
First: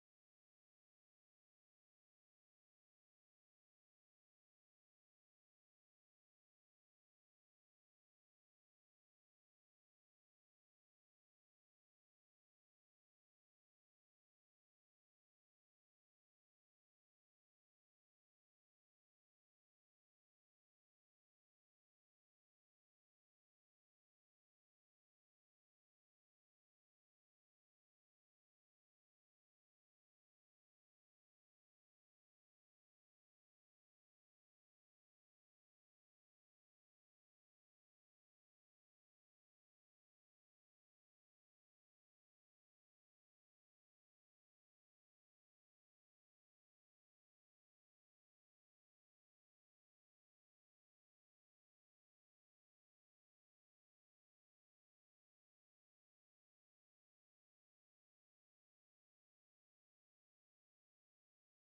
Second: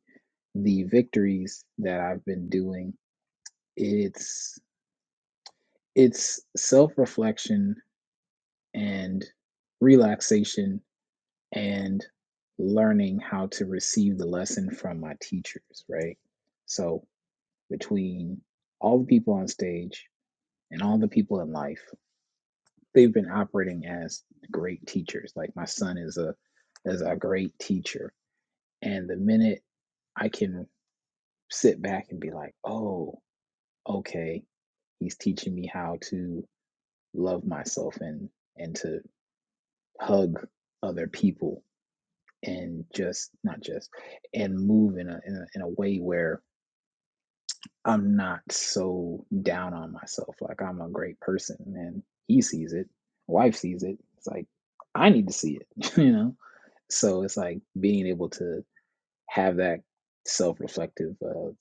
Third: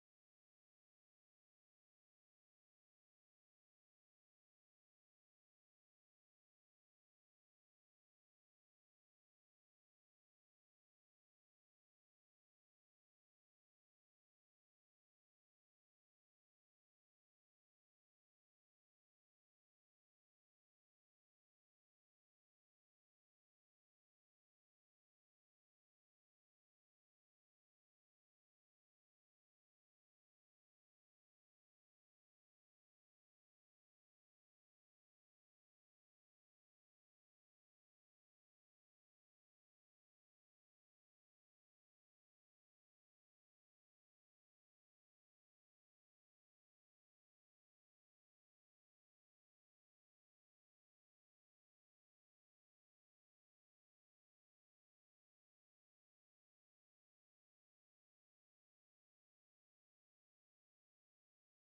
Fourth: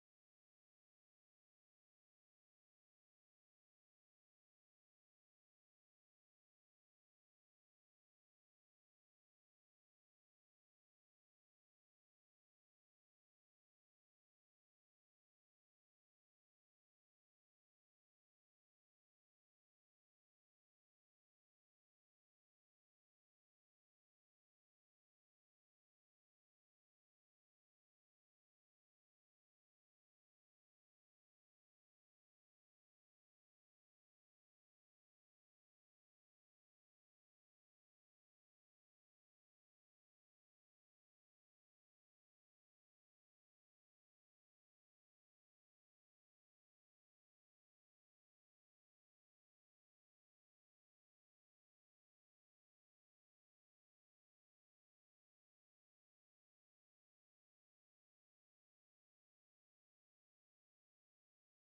S4: the victories that I've been doing, it's it's self-reflection and relaxation and learning how to receive the lesson from my teachers, right? So between all the people on stage and all the people in life, they've been operating as great teachers. Like my son is a is a great teacher. And the minute I can sit back and be like, oh, okay, he's teaching me how to love myself and and to hug other people and just not just and move in a in a, in a way where I'm not so down on myself. Like I'm a great person and he sees it, wife sees it. It's like I need to see it, you know So it's like being able to have that self reflective uh,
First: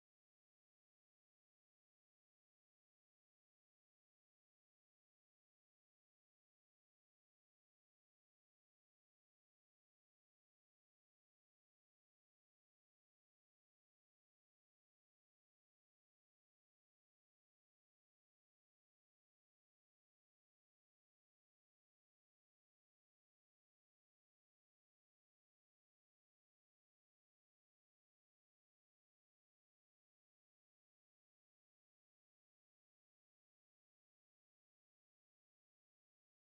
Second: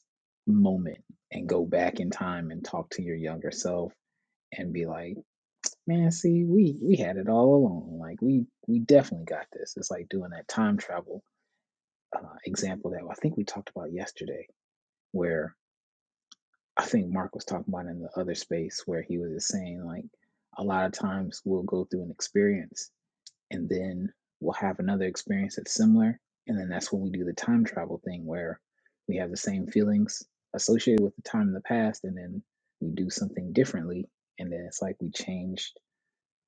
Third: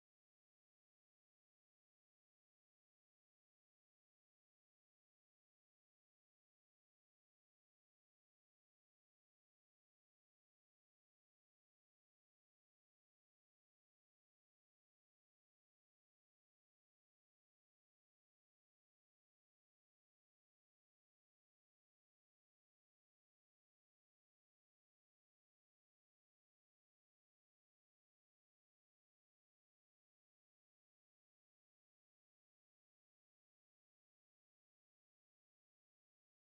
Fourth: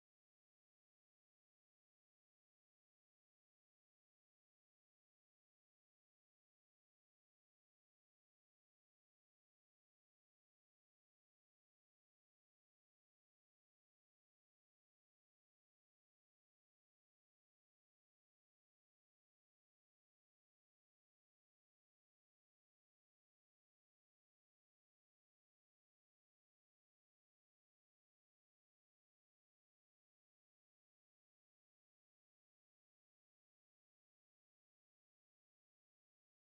S4: moment and go back in time and talk to your younger self and be like, man, see, we we had it all along. Like we we definitely got this. It's like doing that time travel uh, example that I think we talked about yesterday, where I think Mark was talking about in the other space where he was just saying like a lot of times we'll go through an experience and then we'll have another experience that's similar. And then that's when we do the time travel thing where we have the same feelings associated with the time in the past, and then we do something differently. And then it's like we changed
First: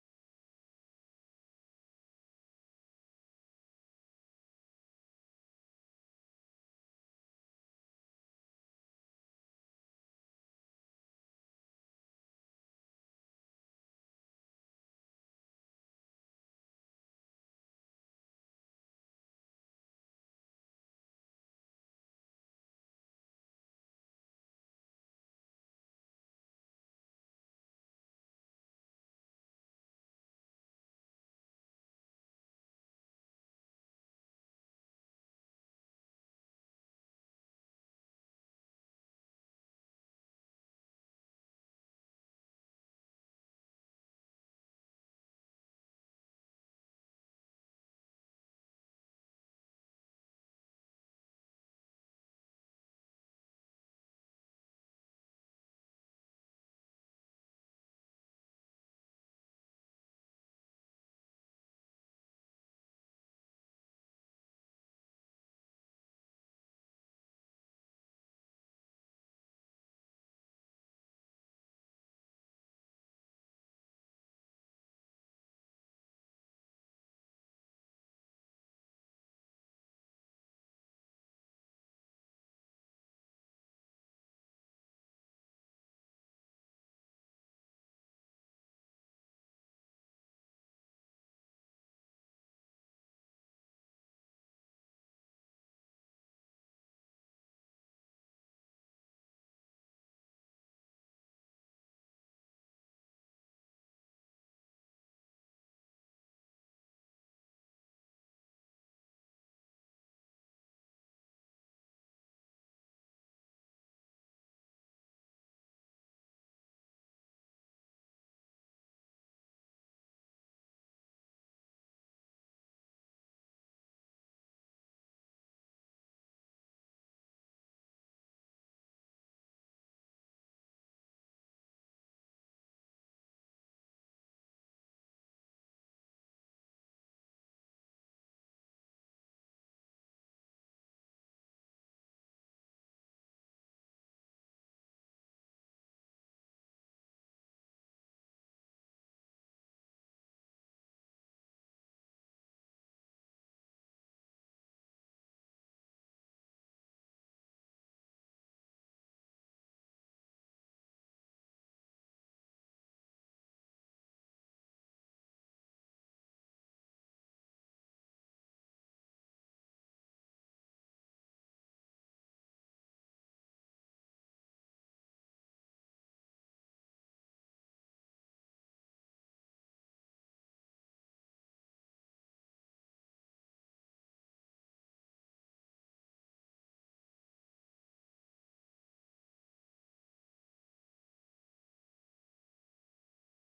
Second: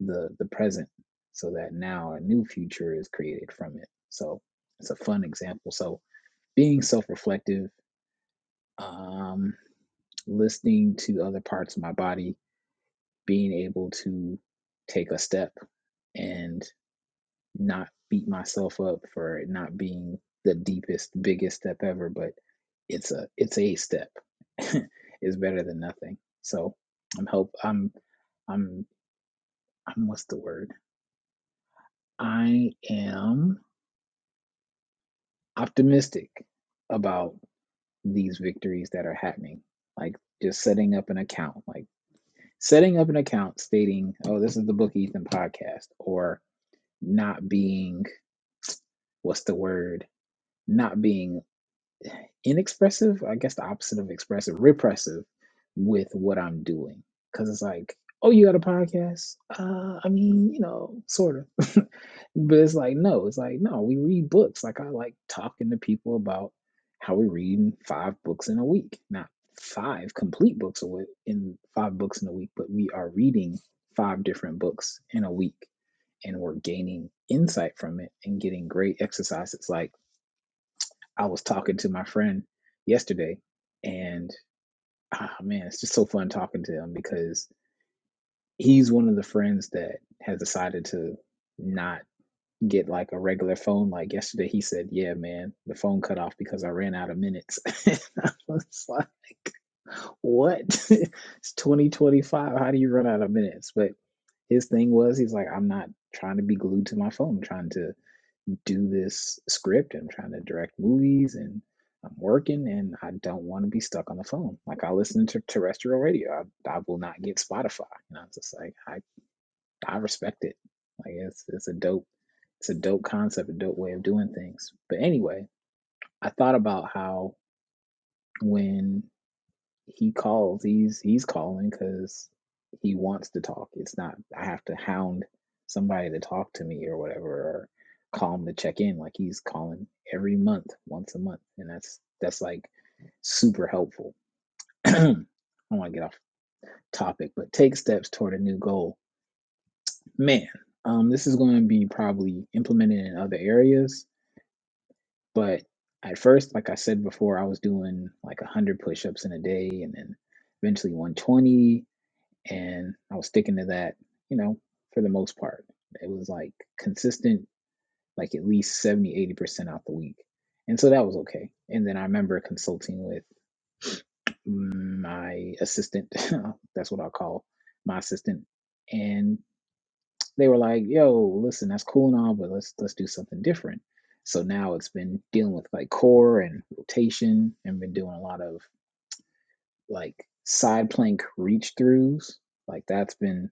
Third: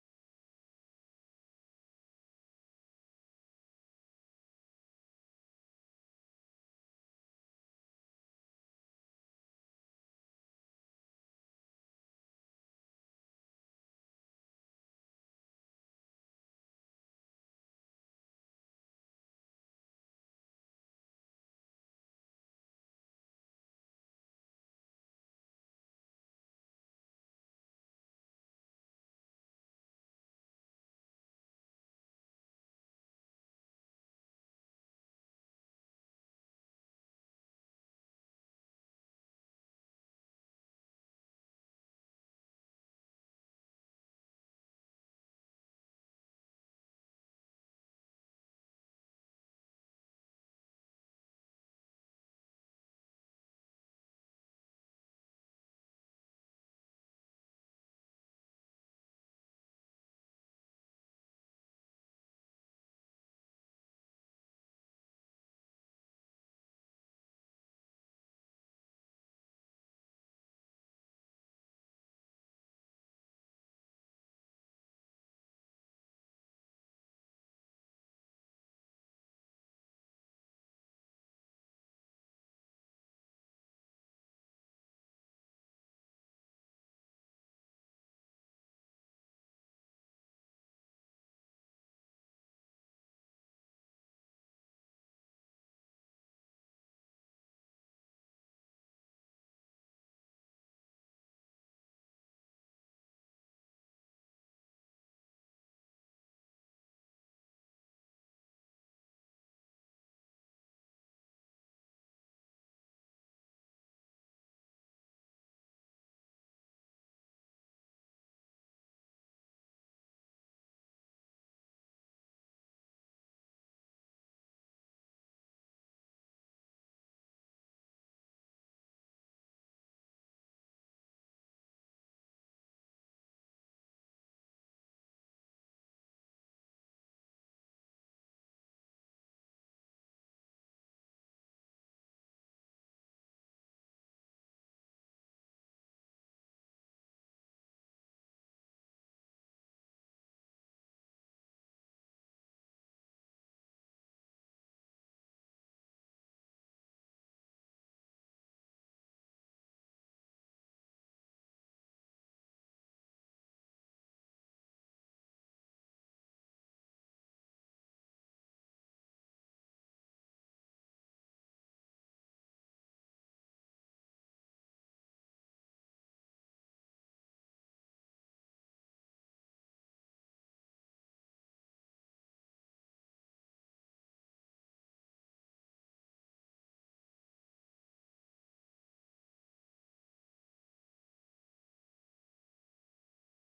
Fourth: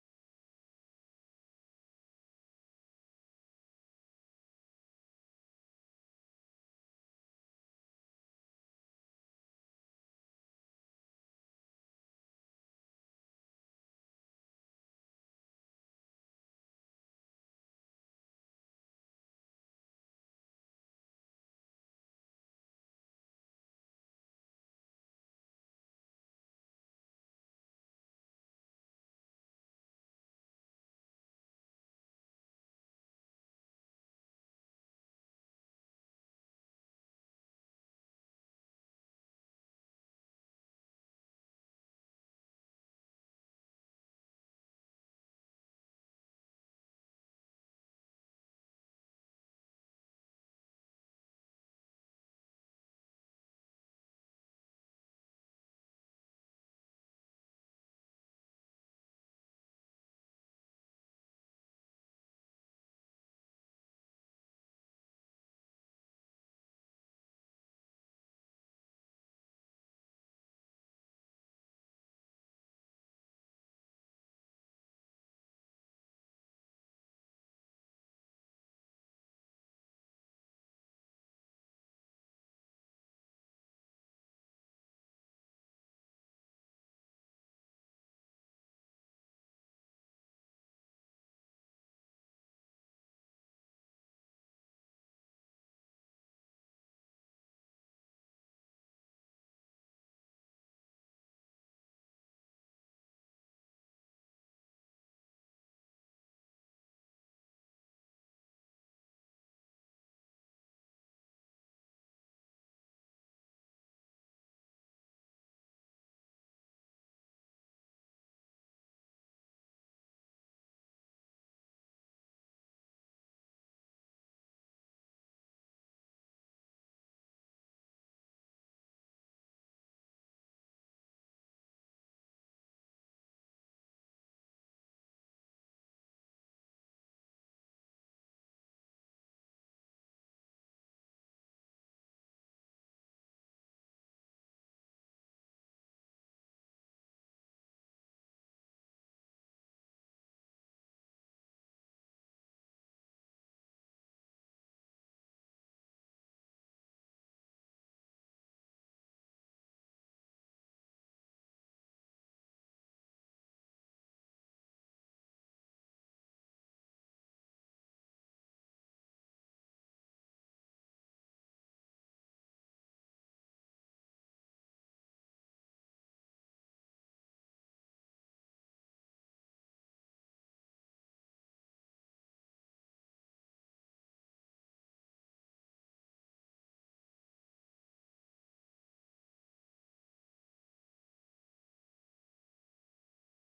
S4: the the present so that now a new future is created from it. So it's a fun example. So being self-reflective, um, listening to other parts of my body, being able to take a step and not beat myself up for it not being the deepest, biggest step ever, but it's a it's a step. it's better than nothing. So I'm hope I'm I'm I'm what's the word? I am optimistic about these victories that are happening. Like just setting up an account, like setting up an account stating, oh, this is the Book Ethan podcast, or not being what's the word? Not being inexpressive, I guess the opposite of expressive, repressive with what I'm doing. Cause it's like, oh, you got a podcast? Uh, I mean, you know, sort of. but it's like, no, it's like, no, we read books. Like I like talking to people about how we read five books in a week, not five complete books a in five books in a week, but we are reading five different books in a week and we're gaining insight from it and getting great exercises. Like I was talking to my friend yesterday, and ah, man, it's just so fun talking to him because he's one of the friends that has decided to not get like a regular phone. Like yesterday, he said, "Yeah, man, the phone cut off because I ran out of minutes." And I was like, "What? it's 2025. How do you run out of minutes?" But his thing was, he's like, "I'm not trying to be glued to my phone. I'm trying to." do this script. I'm trying to direct movies and I'm working and I don't want to be stuck on the phone. Like I listen to terrestrial radio. I, I will not get Spotify. You know, it's just like I, I respect it. Like it's it's a dope it's a dope concept, a dope way of doing things. But anyway, I thought about how when he calls. He's he's calling because he wants to talk. It's not I have to hound somebody to talk to me or whatever, or call him to check in. Like he's calling every month, once a month, and that's that's like super helpful. I don't want to get off topic, but take steps toward a new goal, man. Um, this is going to be probably implemented in other areas, but at first, like I said before, I was doing like 100 push ups in a day and then eventually 120 and I was sticking to that, you know, for the most part. It was like consistent, like at least seventy, eighty percent out the week. And so that was okay. And then I remember consulting with my assistant, that's what I'll call my assistant. And they were like, yo, listen, that's cool and all, but let's let's do something different. So now it's been dealing with like core and rotation and been doing a lot of like side plank reach throughs. Like that's been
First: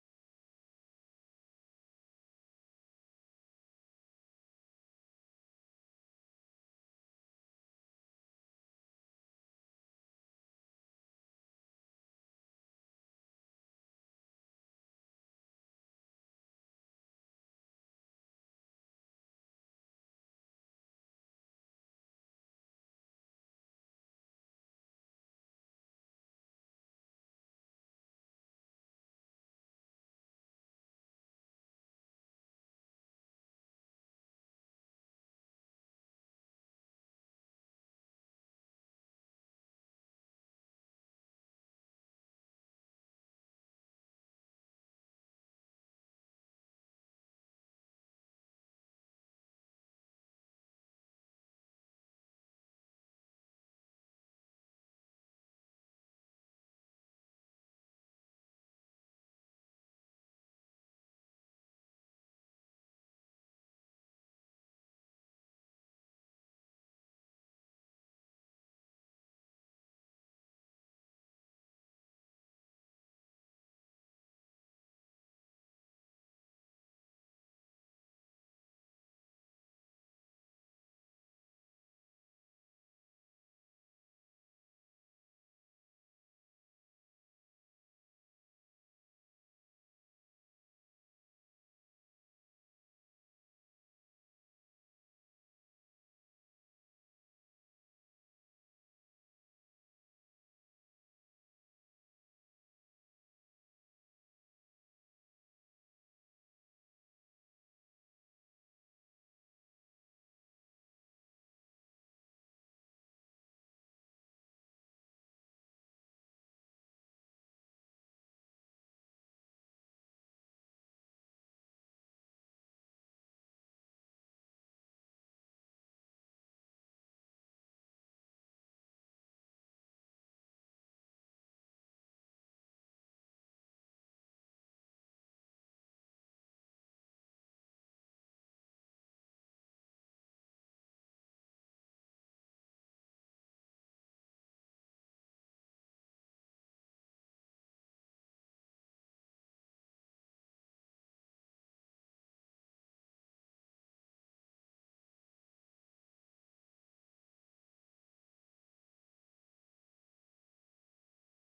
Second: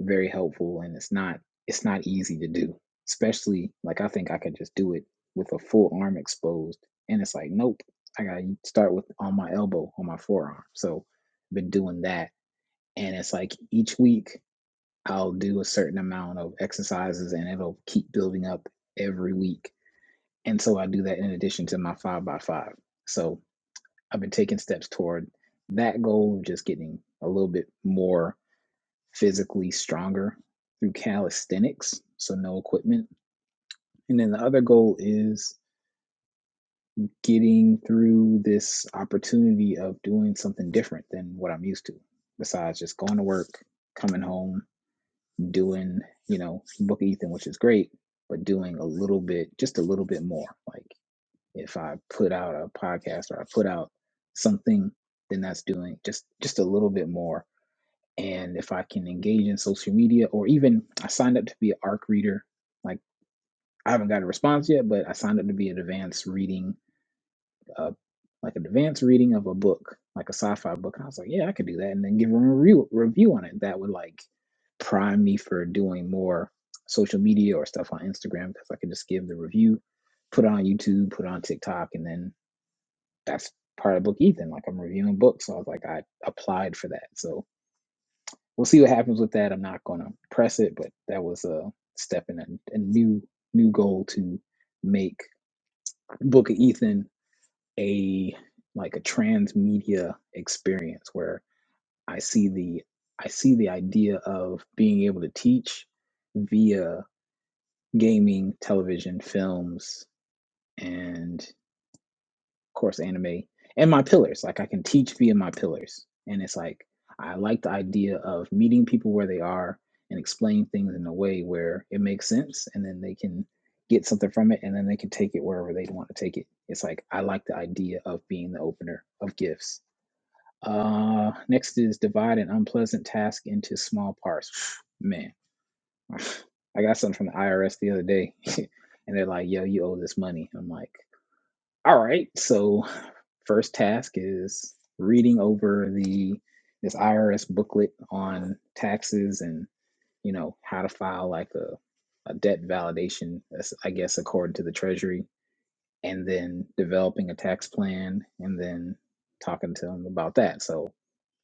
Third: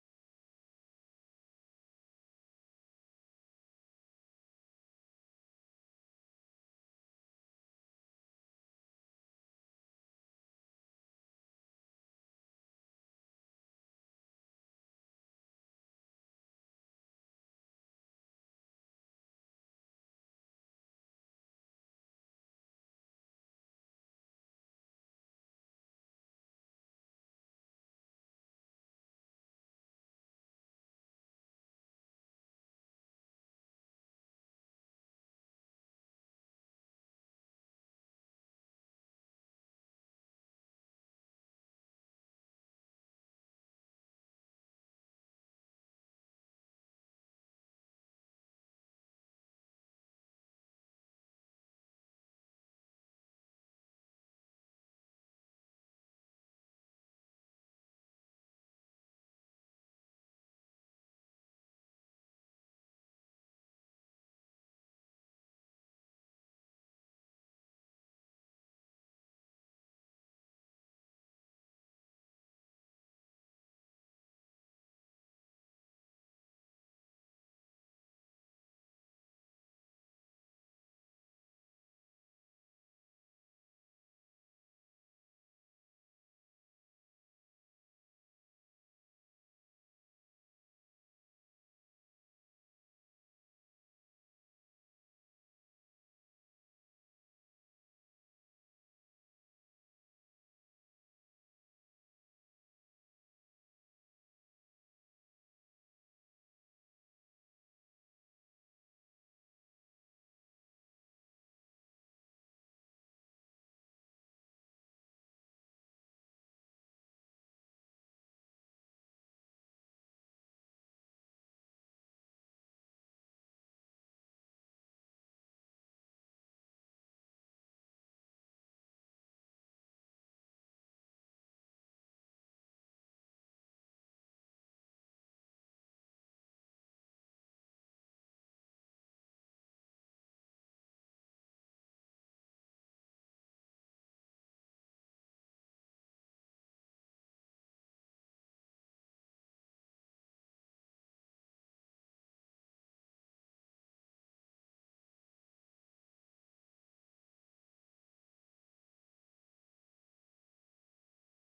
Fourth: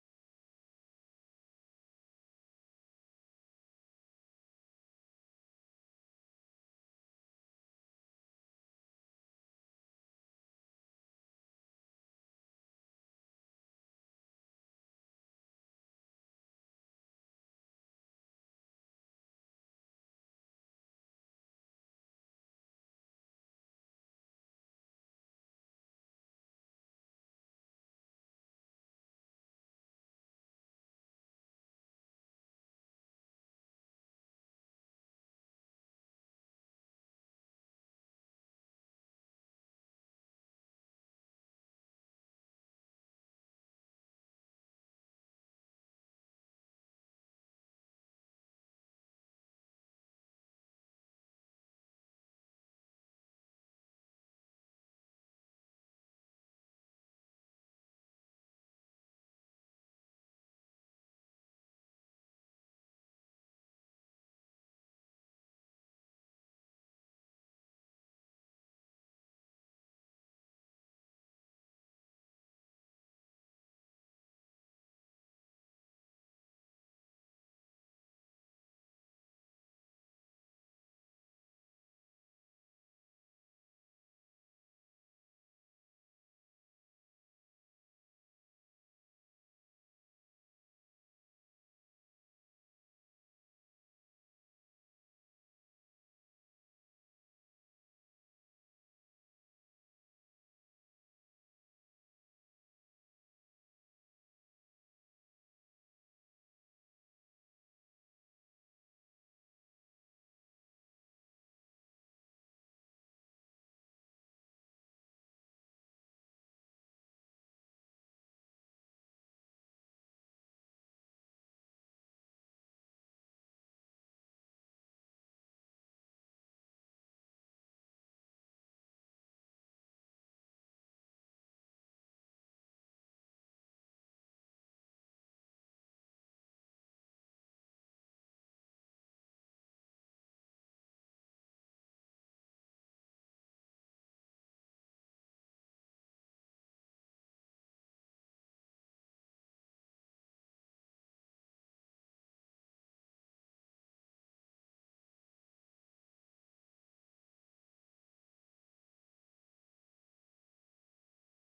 S4: very helpful and it's not it's not easy to do especially like i think i could just do it with a full arm exposed and it's like nope i gotta start with on my elbow on my forearm so been doing that and it's like each week i'll do a certain amount of exercises and it'll keep building up every week and so i do that in addition to my five by five so i've been taking steps toward that goal of just getting a little bit more physically stronger through calisthenics, so no equipment. And then the other goal is getting through this opportunity of doing something different than what I'm used to, besides just going to work, coming home, doing, you know, Book Ethan, which is great, but doing a little bit, just a little bit more. Like if I put out a podcast or I put out something, then that's doing just just a little bit more and if I can engage in social media or even I signed up to be an ARC reader. Like I haven't got a response yet, but I signed up to be an advanced reading, uh, like an advanced reading of a book, like a sci-fi book. And I was like, yeah, I could do that, and then give a review review on it. That would like prime me for doing more social media or stuff on Instagram because I could just give the review, put it on YouTube, put it on TikTok, and then that's part of Book Ethan. Like I'm reviewing books, so I was like, I applied for that, so we'll see what happens with that. I'm not going to press it, but that was a step in a, a new new goal to make Book of Ethan a like a transmedia experience where I see the I see the idea of being able to teach via gaming, television, films, and course anime and my pillars like i can teach via my pillars and it's like i like the idea of meeting people where they are and explaining things in a way where it makes sense and then they can get something from it and then they can take it wherever they want to take it it's like i like the idea of being the opener of gifts uh next is divide an unpleasant task into small parts man i got something from the irs the other day and they're like yo you owe this money i'm like all right. So, first task is reading over the this IRS booklet on taxes and you know how to file like a a debt validation, that's, I guess, according to the Treasury, and then developing a tax plan and then talking to them about that. So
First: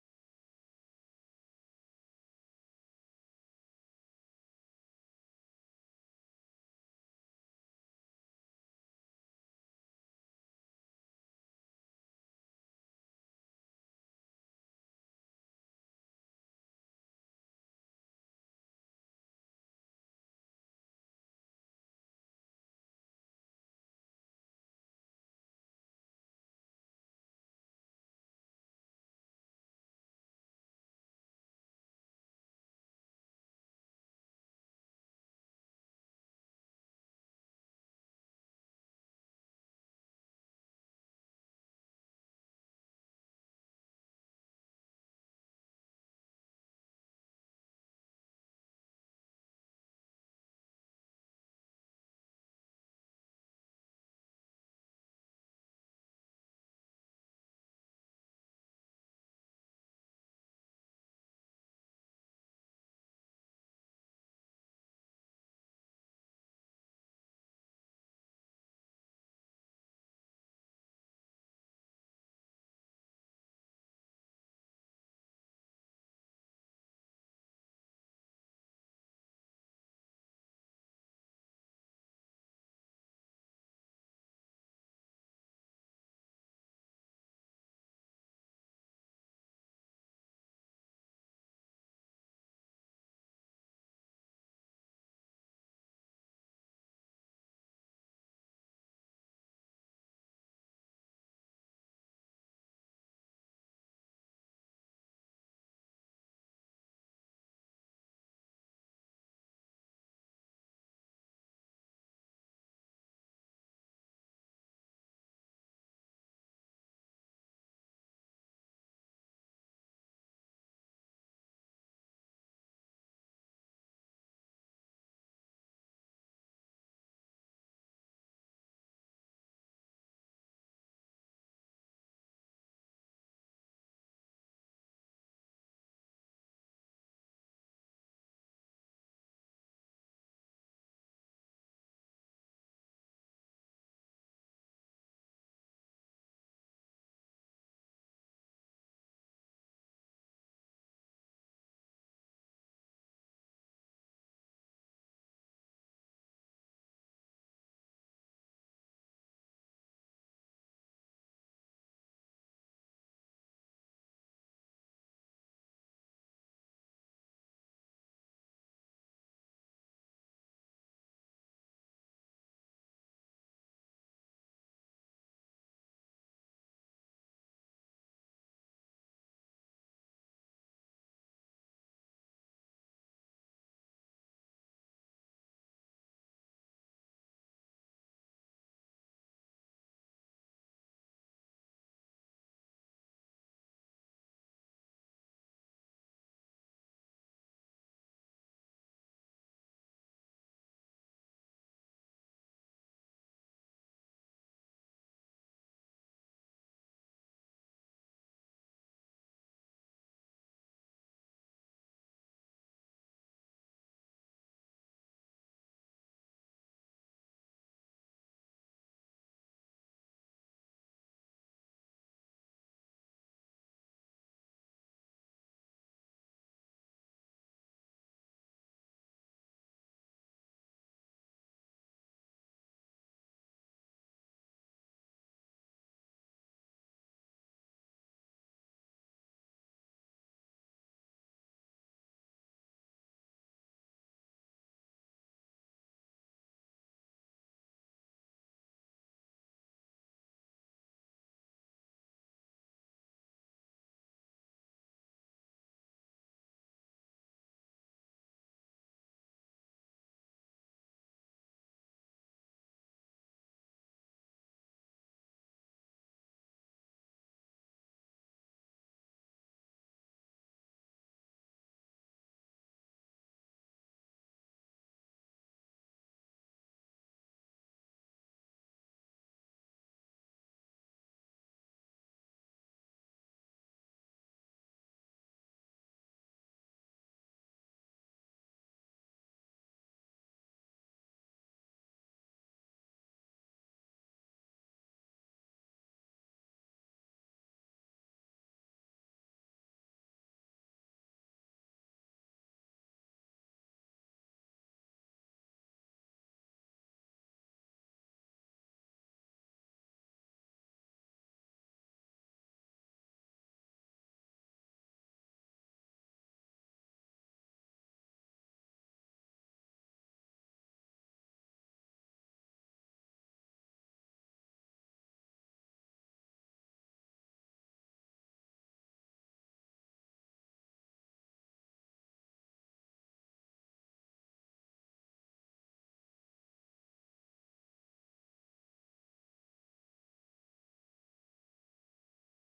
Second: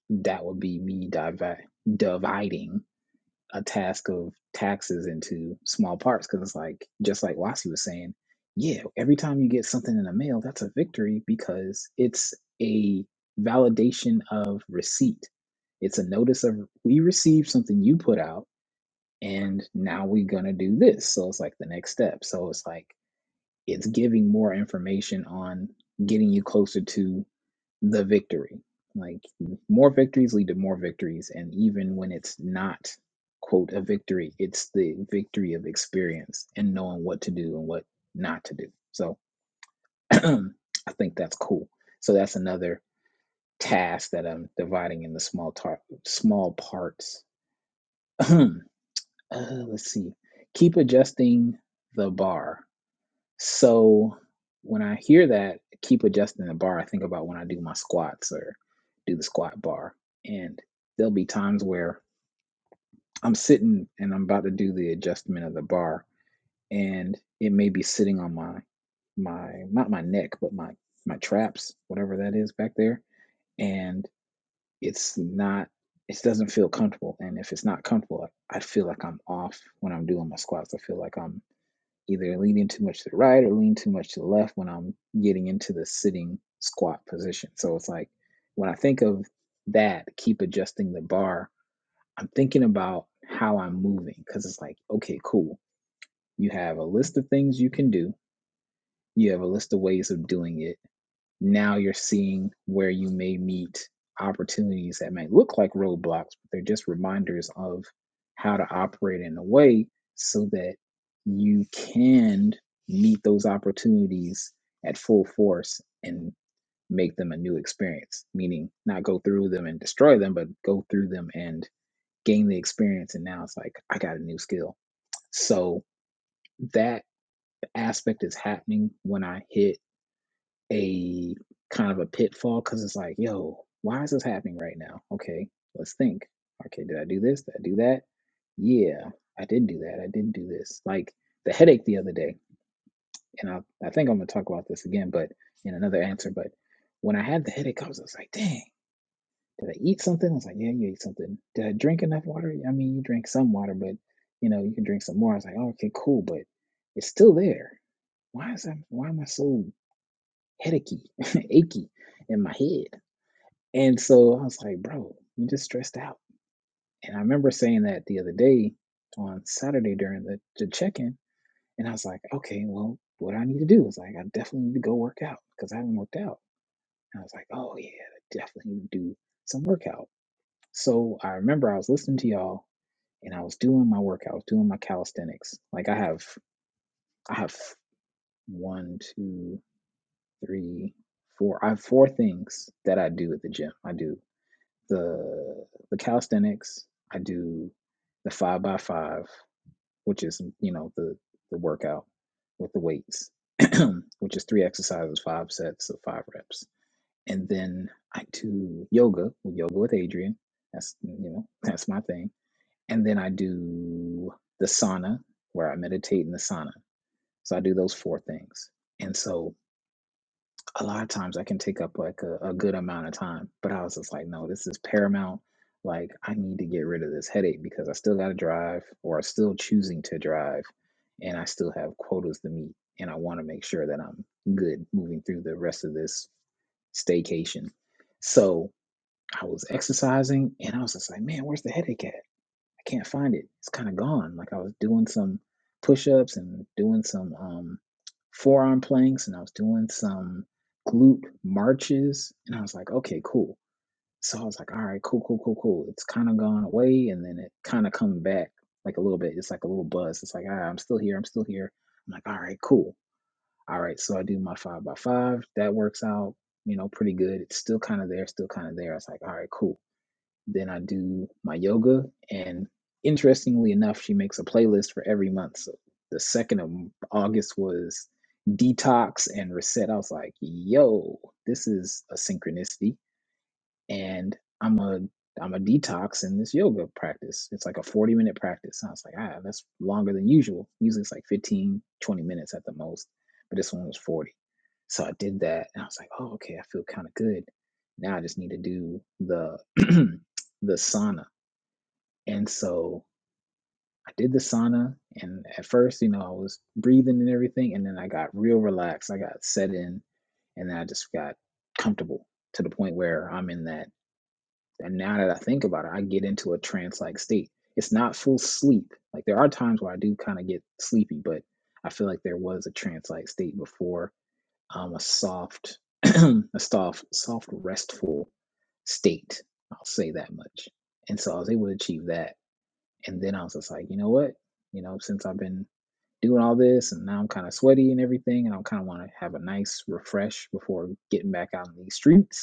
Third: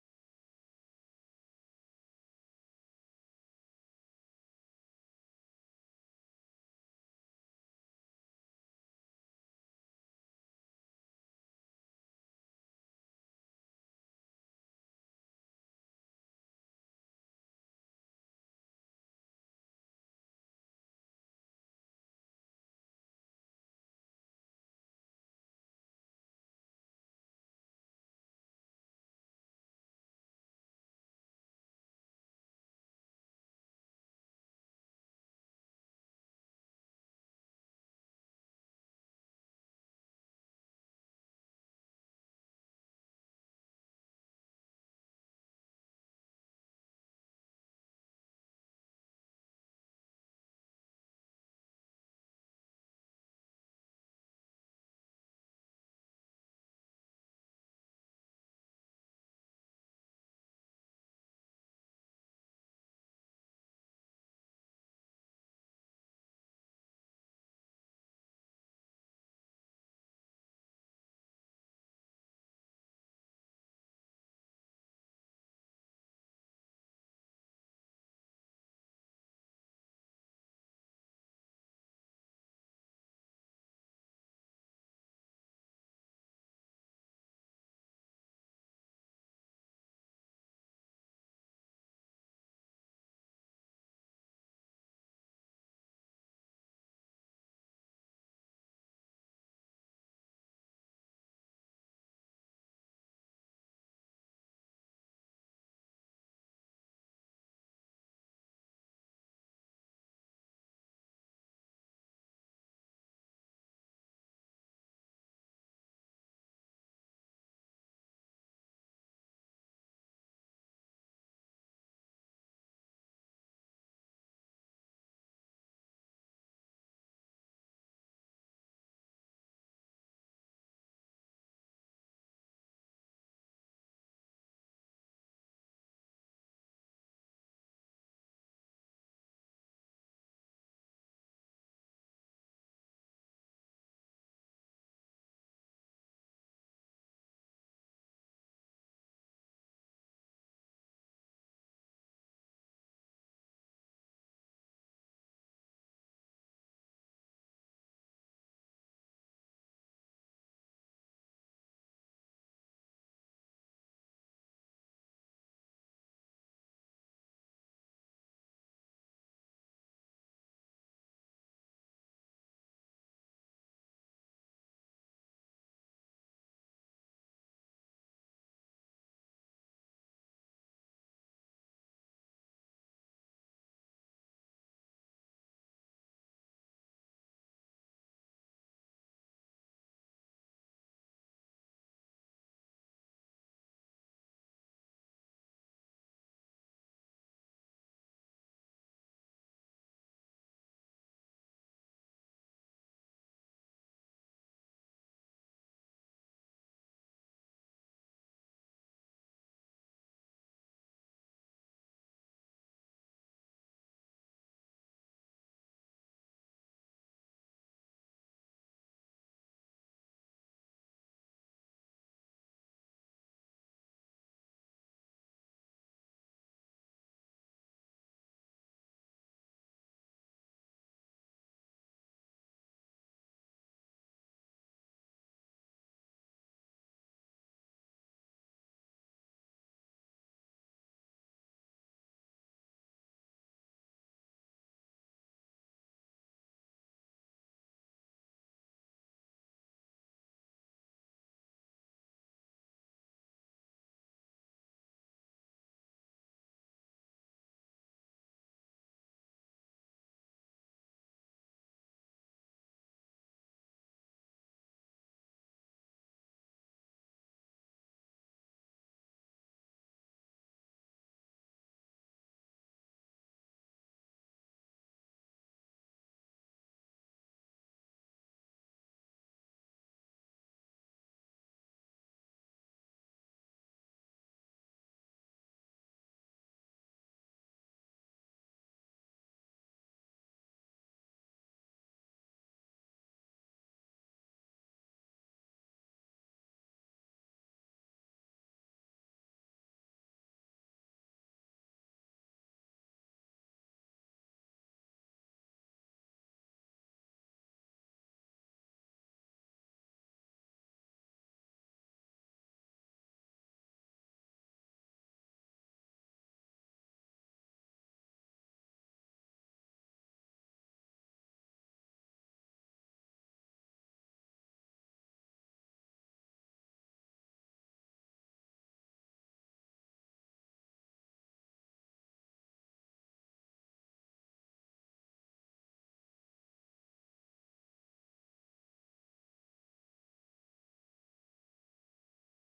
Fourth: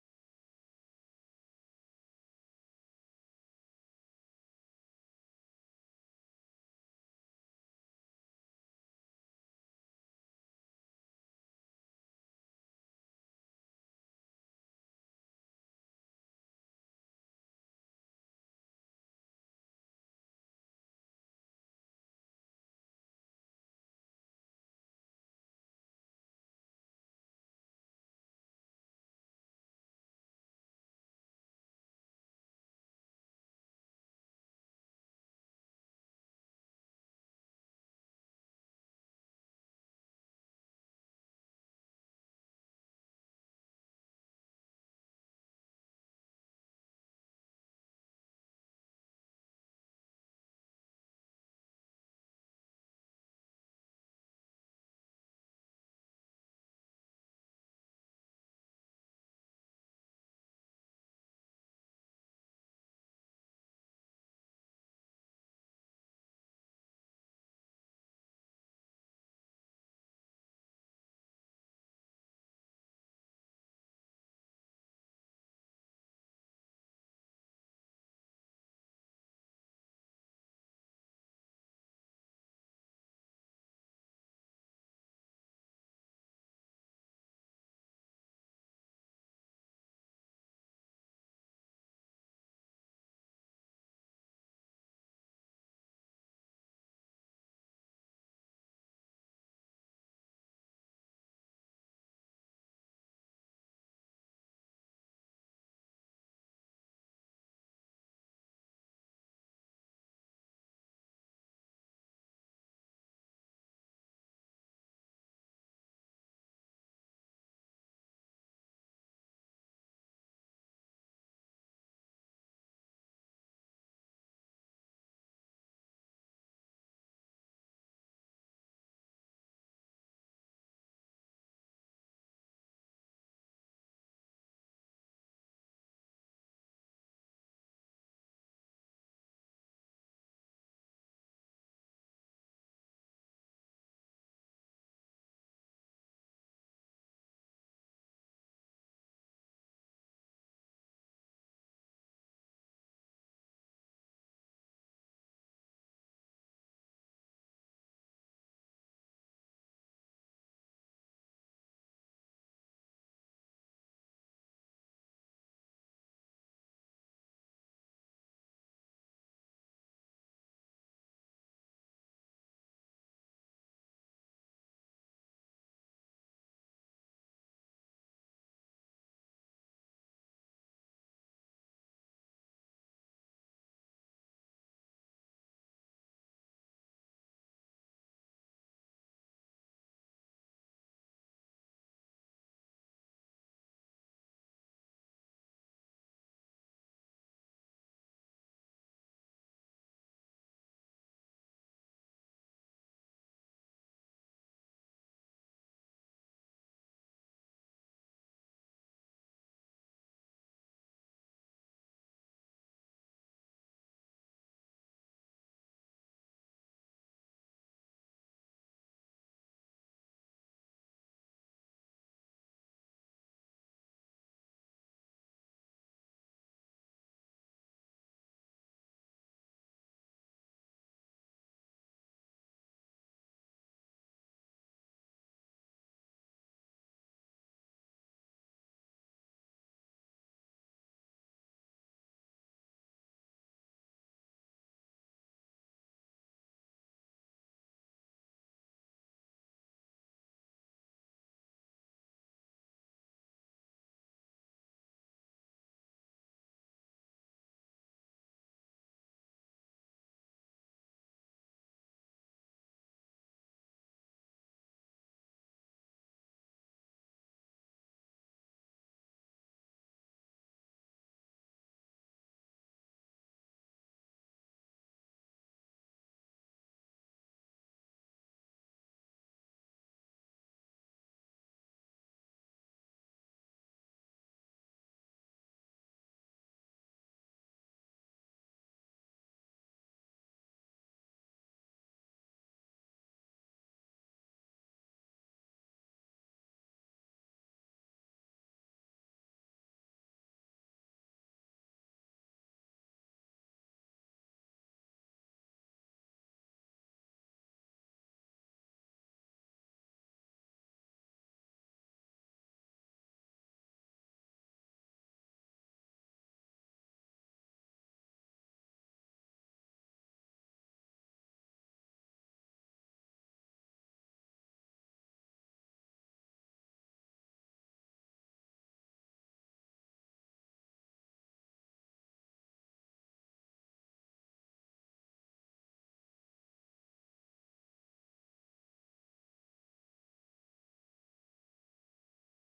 S4: that would be me divi- dividing a task of taxes into small parts because it's like just like Wasi was saying, yeah, every time you get something in the mail, that's a victory because it's a validation of receipt. It's a notice of we received something you put out and now we're gonna do this. So it's like the next step. So it's like it's giving more information on getting you closer to the victory. Like more victories lead to more victories, and even when it's not quote a victory, it's the victory of experience and knowing what to do and what not to do. So I think that's cool. So that's another task that I'm dividing into small tar- small parts. uh, let's see. Keep adjusting the bar So when I hear that, keep adjusting the bar, I think about when I do my squats or do the squat bar. And there'll be times where I'm sitting and I'm about to do the adjustment of the bar and it may be sitting on my my not my neck, but my my traps, whatever that is back there. And it's not it doesn't feel comfortable. And if it's not comfortable, I feel like I'm off when I'm doing my squats. I feel like I'm either leaning too much to the right or lean too much to the left when I'm getting into the sitting squat position. So it's like when I think of that, keep adjusting the bar, I'm thinking about how I'm moving because it's like, okay, cool. You have a list of things you can do, you have a list of ways of doing it now you're seeing where you may meet opportunities that may look like roadblocks, but they're just reminders of how to operate in a way so that you can meet those opportunities at full force and make them a new experience, meaning not go through them and destroy them, but go through them and gain the experience. And now it's like, I got a new skill. So that aspect is happening when I hit a kind of a pitfall because it's like, yo, why is this happening right now? Okay, let's think. Okay, did I do this? Did I do that? Yeah, I did do that. I did do this. Like the headache the other day, and I, I think I'm gonna talk about this again, but in another answer. But when I had the headache, I was just like, dang, did I eat something? I was like, yeah, you ate something. Did I drink enough water? I mean, you drink some water, but you know, you can drink some more. I was like, oh, okay, cool, but it's still there. Why is that? Why am I so headachy, achy in my head. And so I was like, bro, you just stressed out. And I remember saying that the other day on Saturday during the, the check in. And I was like, okay, well, what I need to do is like, I definitely need to go work out because I haven't worked out. And I was like, oh, yeah, I definitely need to do some workout. So I remember I was listening to y'all and I was doing my workout, I was doing my calisthenics. Like I have, I have one, two, three, four. I have four things that I do at the gym. I do the the calisthenics. I do the five by five, which is you know the the workout with the weights, which is three exercises, five sets of five reps, and then I do yoga, yoga with Adrian. That's you know that's my thing, and then I do the sauna where I meditate in the sauna. So I do those four things, and so a lot of times I can take up like a, a good amount of time. But I was just like, no, this is paramount. Like I need to get rid of this headache because I still got to drive or I'm still choosing to drive and I still have quotas to meet. And I want to make sure that I'm good moving through the rest of this staycation. So I was exercising and I was just like, man, where's the headache at? I can't find it. It's kind of gone. Like I was doing some push-ups and doing some um, forearm planks, and I was doing some glute marches, and I was like, okay, cool. So I was like, all right, cool, cool, cool, cool. It's kind of gone away, and then it kind of come back like a little bit. It's like a little buzz. It's like, ah, I'm still here. I'm still here. I'm like, all right, cool. All right, so I do my five by five. That works out, you know, pretty good. It's still kind of there, still kind of there. It's like, all right, cool then I do my yoga. And interestingly enough, she makes a playlist for every month. So the second of August was detox and reset. I was like, yo, this is a synchronicity and I'm a I'm a detox in this yoga practice. It's like a 40 minute practice. And I was like, ah, that's longer than usual. Usually it's like 15, 20 minutes at the most, but this one was 40. So I did that and I was like, oh, okay, I feel kind of good. Now I just need to do the the sauna. And so I did the sauna and at first, you know, I was breathing and everything, and then I got real relaxed. I got set in and then I just got comfortable to the point where I'm in that and now that I think about it, I get into a trance like state. It's not full sleep. Like there are times where I do kind of get sleepy, but I feel like there was a trance like state before um, a soft, a soft, soft, restful state. I'll say that much. And so I was able to achieve that. And then I was just like, you know what? You know, since I've been doing all this and now I'm kind of sweaty and everything, and I kind of want to have a nice refresh before getting back out in these streets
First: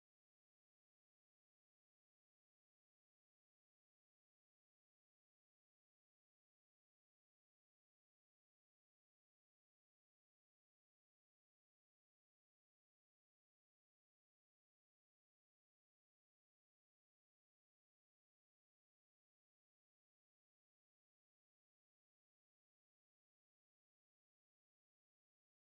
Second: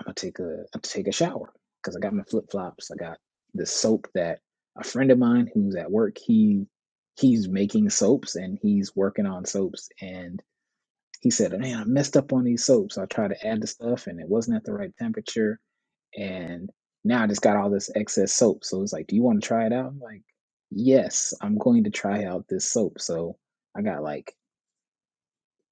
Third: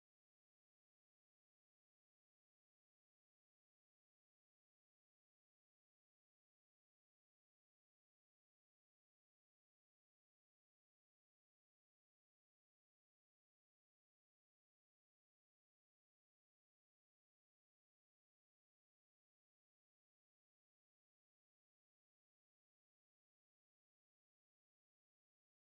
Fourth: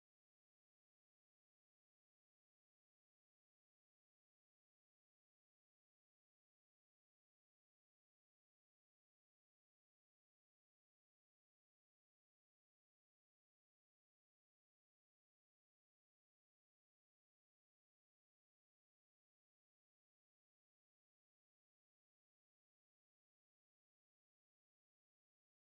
S4: I'm gonna take a I'm gonna take a shower because I got my flip flops. I got the soap that a friend of mine who's at work he he's making soaps and he's working on soaps and he said, "Man, I messed up on these soaps. I tried to add the stuff and it wasn't at the right temperature and now I just got all this excess soap." So it's like, "Do you want to try it out?" I'm like, "Yes, I'm going to try out this soap." So I got like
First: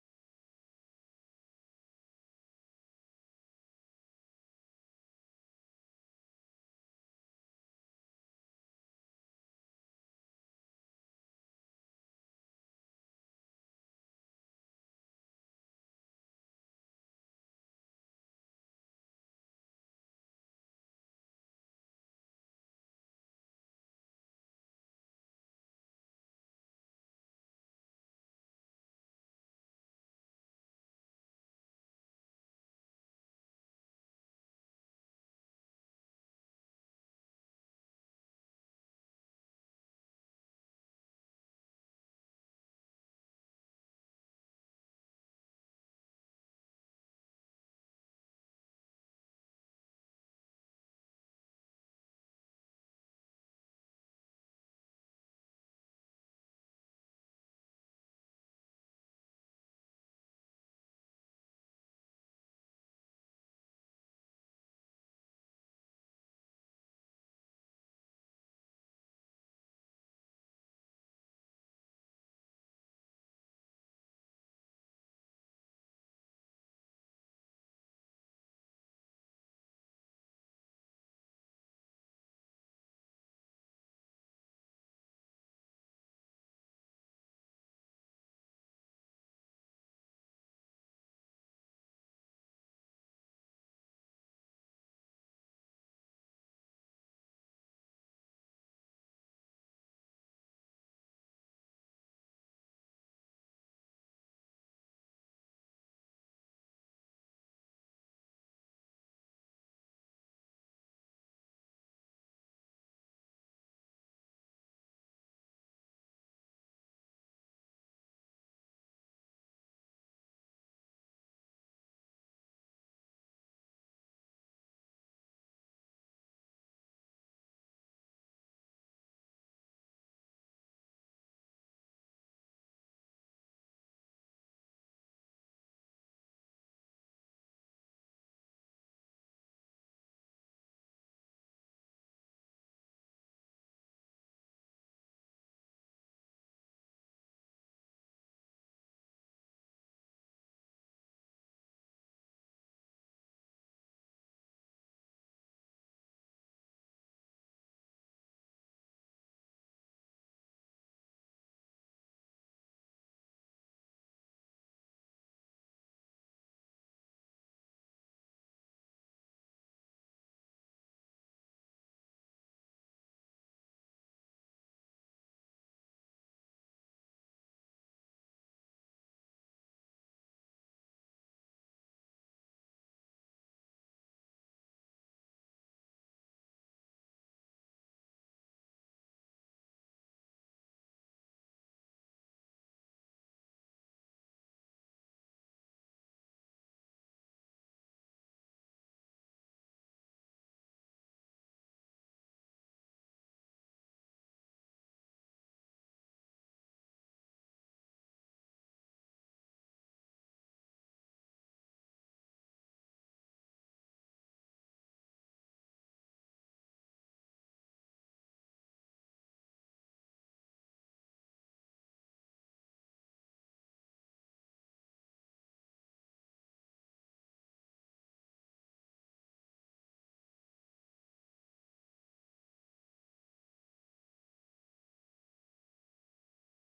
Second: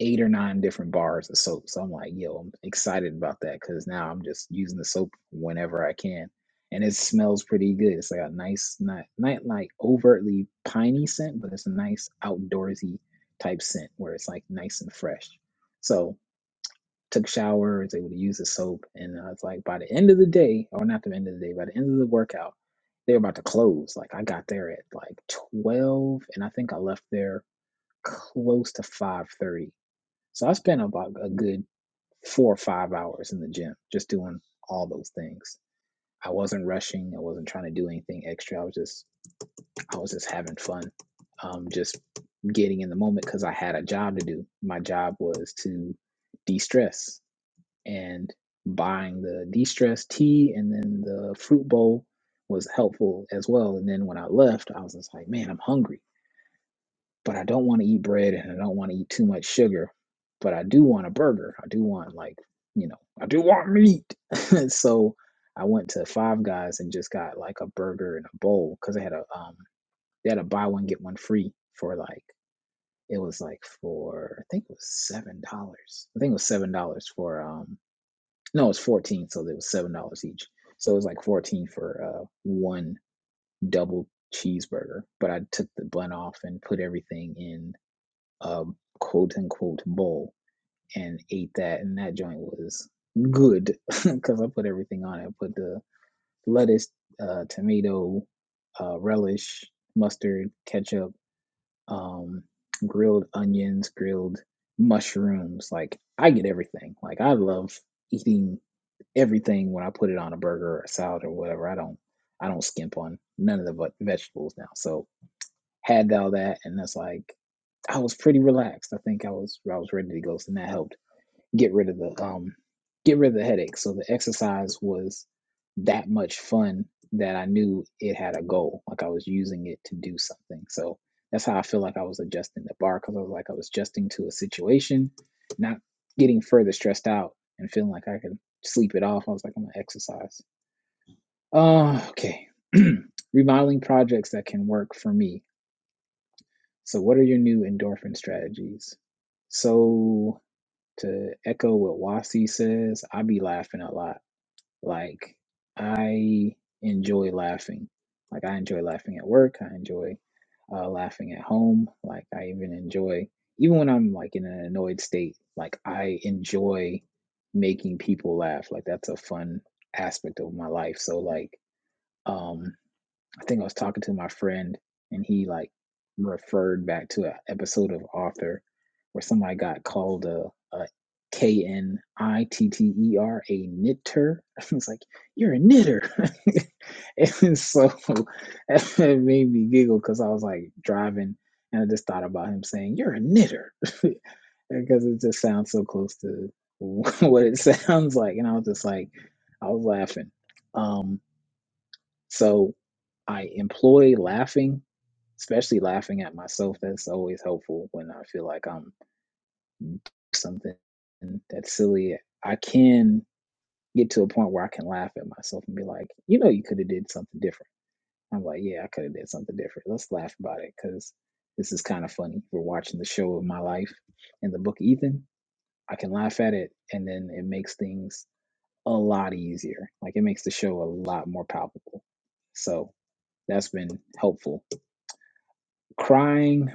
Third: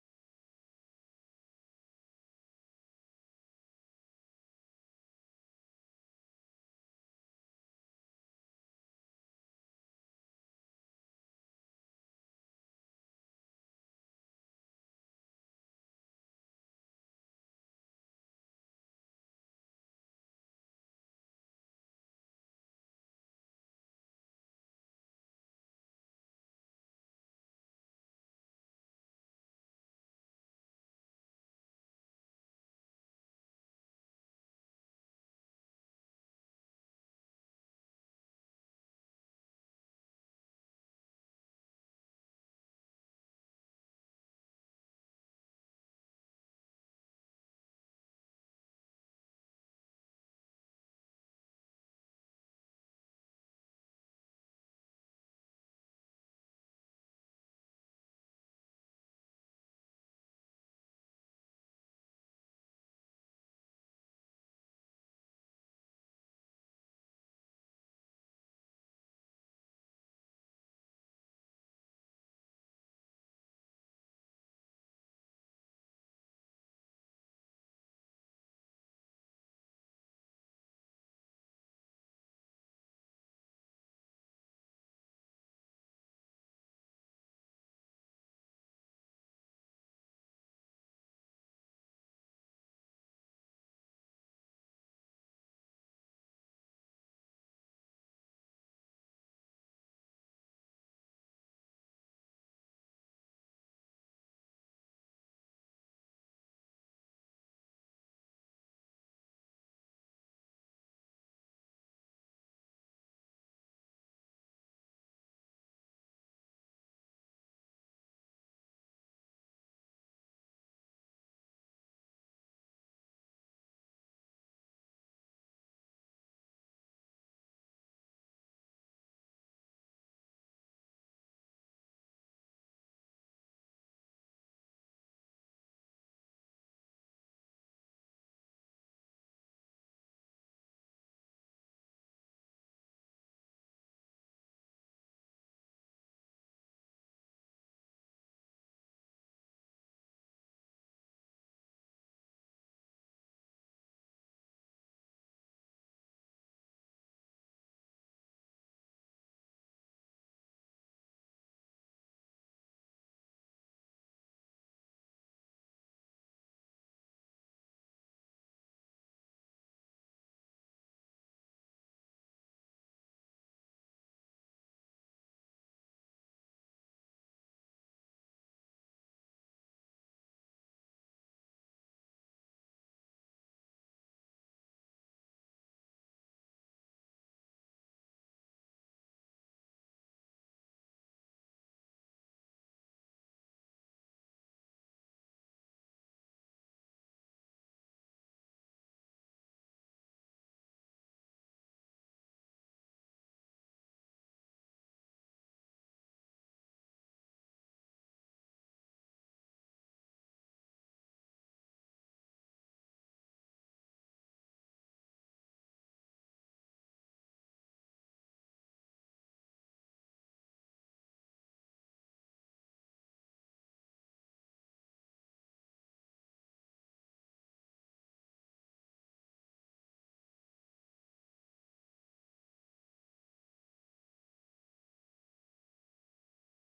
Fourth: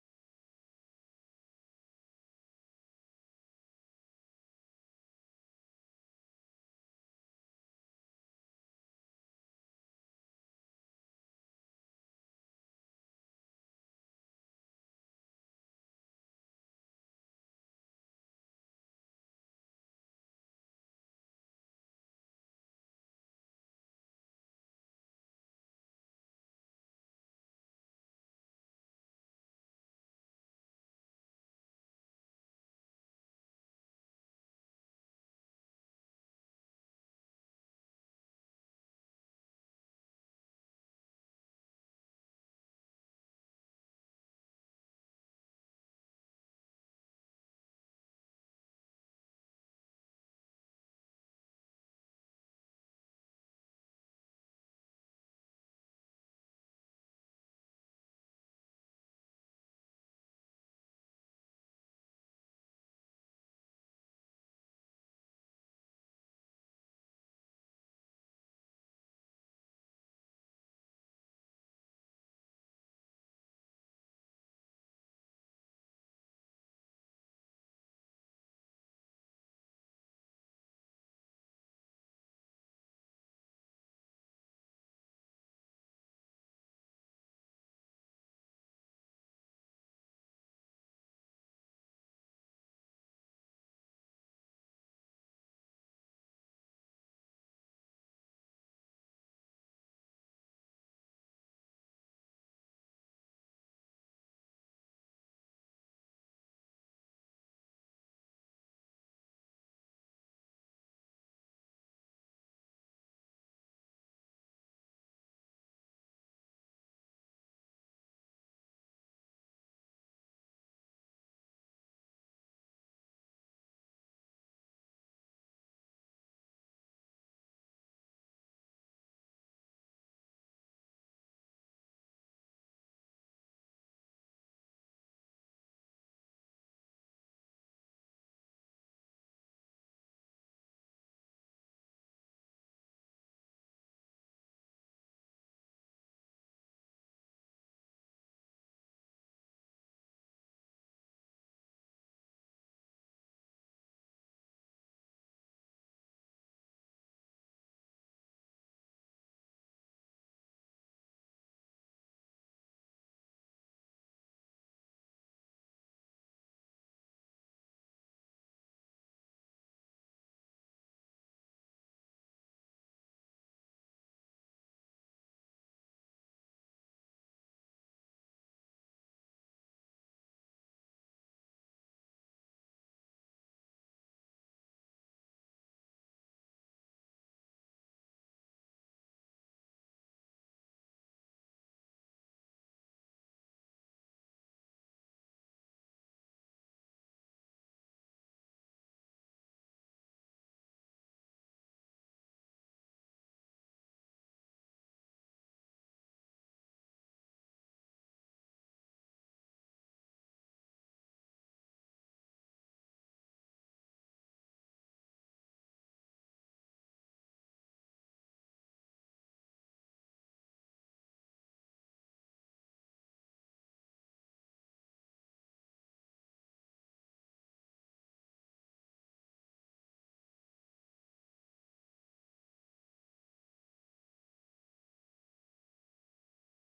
S4: eight or nine different bars of soap. So I'm like, yo, I'm excited about that because now I'm just using the soap whenever I can. And it smells pretty good. It's like a nice, not, not like overtly piney scent, but it's a nice outdoorsy type scent where it's like nice and fresh. So took showers, able to use the soap. And I was like, by the end of the day, or not the end of the day, by the end of the workout, they were about to close. Like I got there at like 12 and I think I left there close to 5:30 so I spent about a good four or five hours in the gym just doing all those things. I wasn't rushing. I wasn't trying to do anything extra. I was just I was just having fun, um, just getting in the moment because I had a job to do. My job was to de-stress and buying the de-stress tea and then the fruit bowl was helpful as well. And then when I left, I was just like, man, I'm hungry but I don't want to eat bread and I don't want to eat too much sugar, but I do want a burger. I do want like, you know, I do want meat. so I went to Five Guys and just got like a burger and a bowl because they had a um they had a buy one get one free for like it was like for I think it was seven dollars. I think it was seven dollars for um no it was fourteen, so it was seven dollars each. So it was like fourteen for uh one double cheeseburger. But I took the bun off and put everything in a quote unquote bowl and ate that, and that joint was good because I put everything on it. I put the lettuce, uh, tomato, uh, relish, mustard, ketchup, um, grilled onions, grilled mushrooms. Like I get everything. Like I love eating everything when I put it on a burger or a salad or whatever. I don't I don't skimp on none of the ve- vegetables now. So had all that, and that's like I was pretty relaxed. I think I was I was ready to go, and that helped get rid of the um get rid of the headache. So the exercise was that much fun that I knew it had a goal, like I was using it to do something. So that's how I feel like I was adjusting the bar because I was like I was adjusting to a situation, not getting further stressed out and feeling like I could sleep it off. I was like I'm gonna exercise. Uh, okay, remodeling projects that can work for me so, what are your new endorphin strategies? So, to echo what Wasi says, I be laughing a lot. Like, I enjoy laughing. Like, I enjoy laughing at work. I enjoy uh, laughing at home. Like, I even enjoy, even when I'm like in an annoyed state, like, I enjoy making people laugh. Like, that's a fun aspect of my life. So, like, um, I think I was talking to my friend and he like referred back to an episode of Author where somebody got called a, a K N I T T E R, a knitter. I was like, you're a knitter. and so it made me giggle because I was like driving and I just thought about him saying, you're a knitter. because it just sounds so close to what it sounds like. And I was just like, I was laughing. Um, so I employ laughing, especially laughing at myself. That's always helpful when I feel like I'm doing something that's silly. I can get to a point where I can laugh at myself and be like, you know, you could have did something different. I'm like, yeah, I could have did something different. Let's laugh about it because this is kind of funny. We're watching the show of my life in the book Ethan. I can laugh at it, and then it makes things a lot easier. Like it makes the show a lot more palpable. So that's been helpful Crying,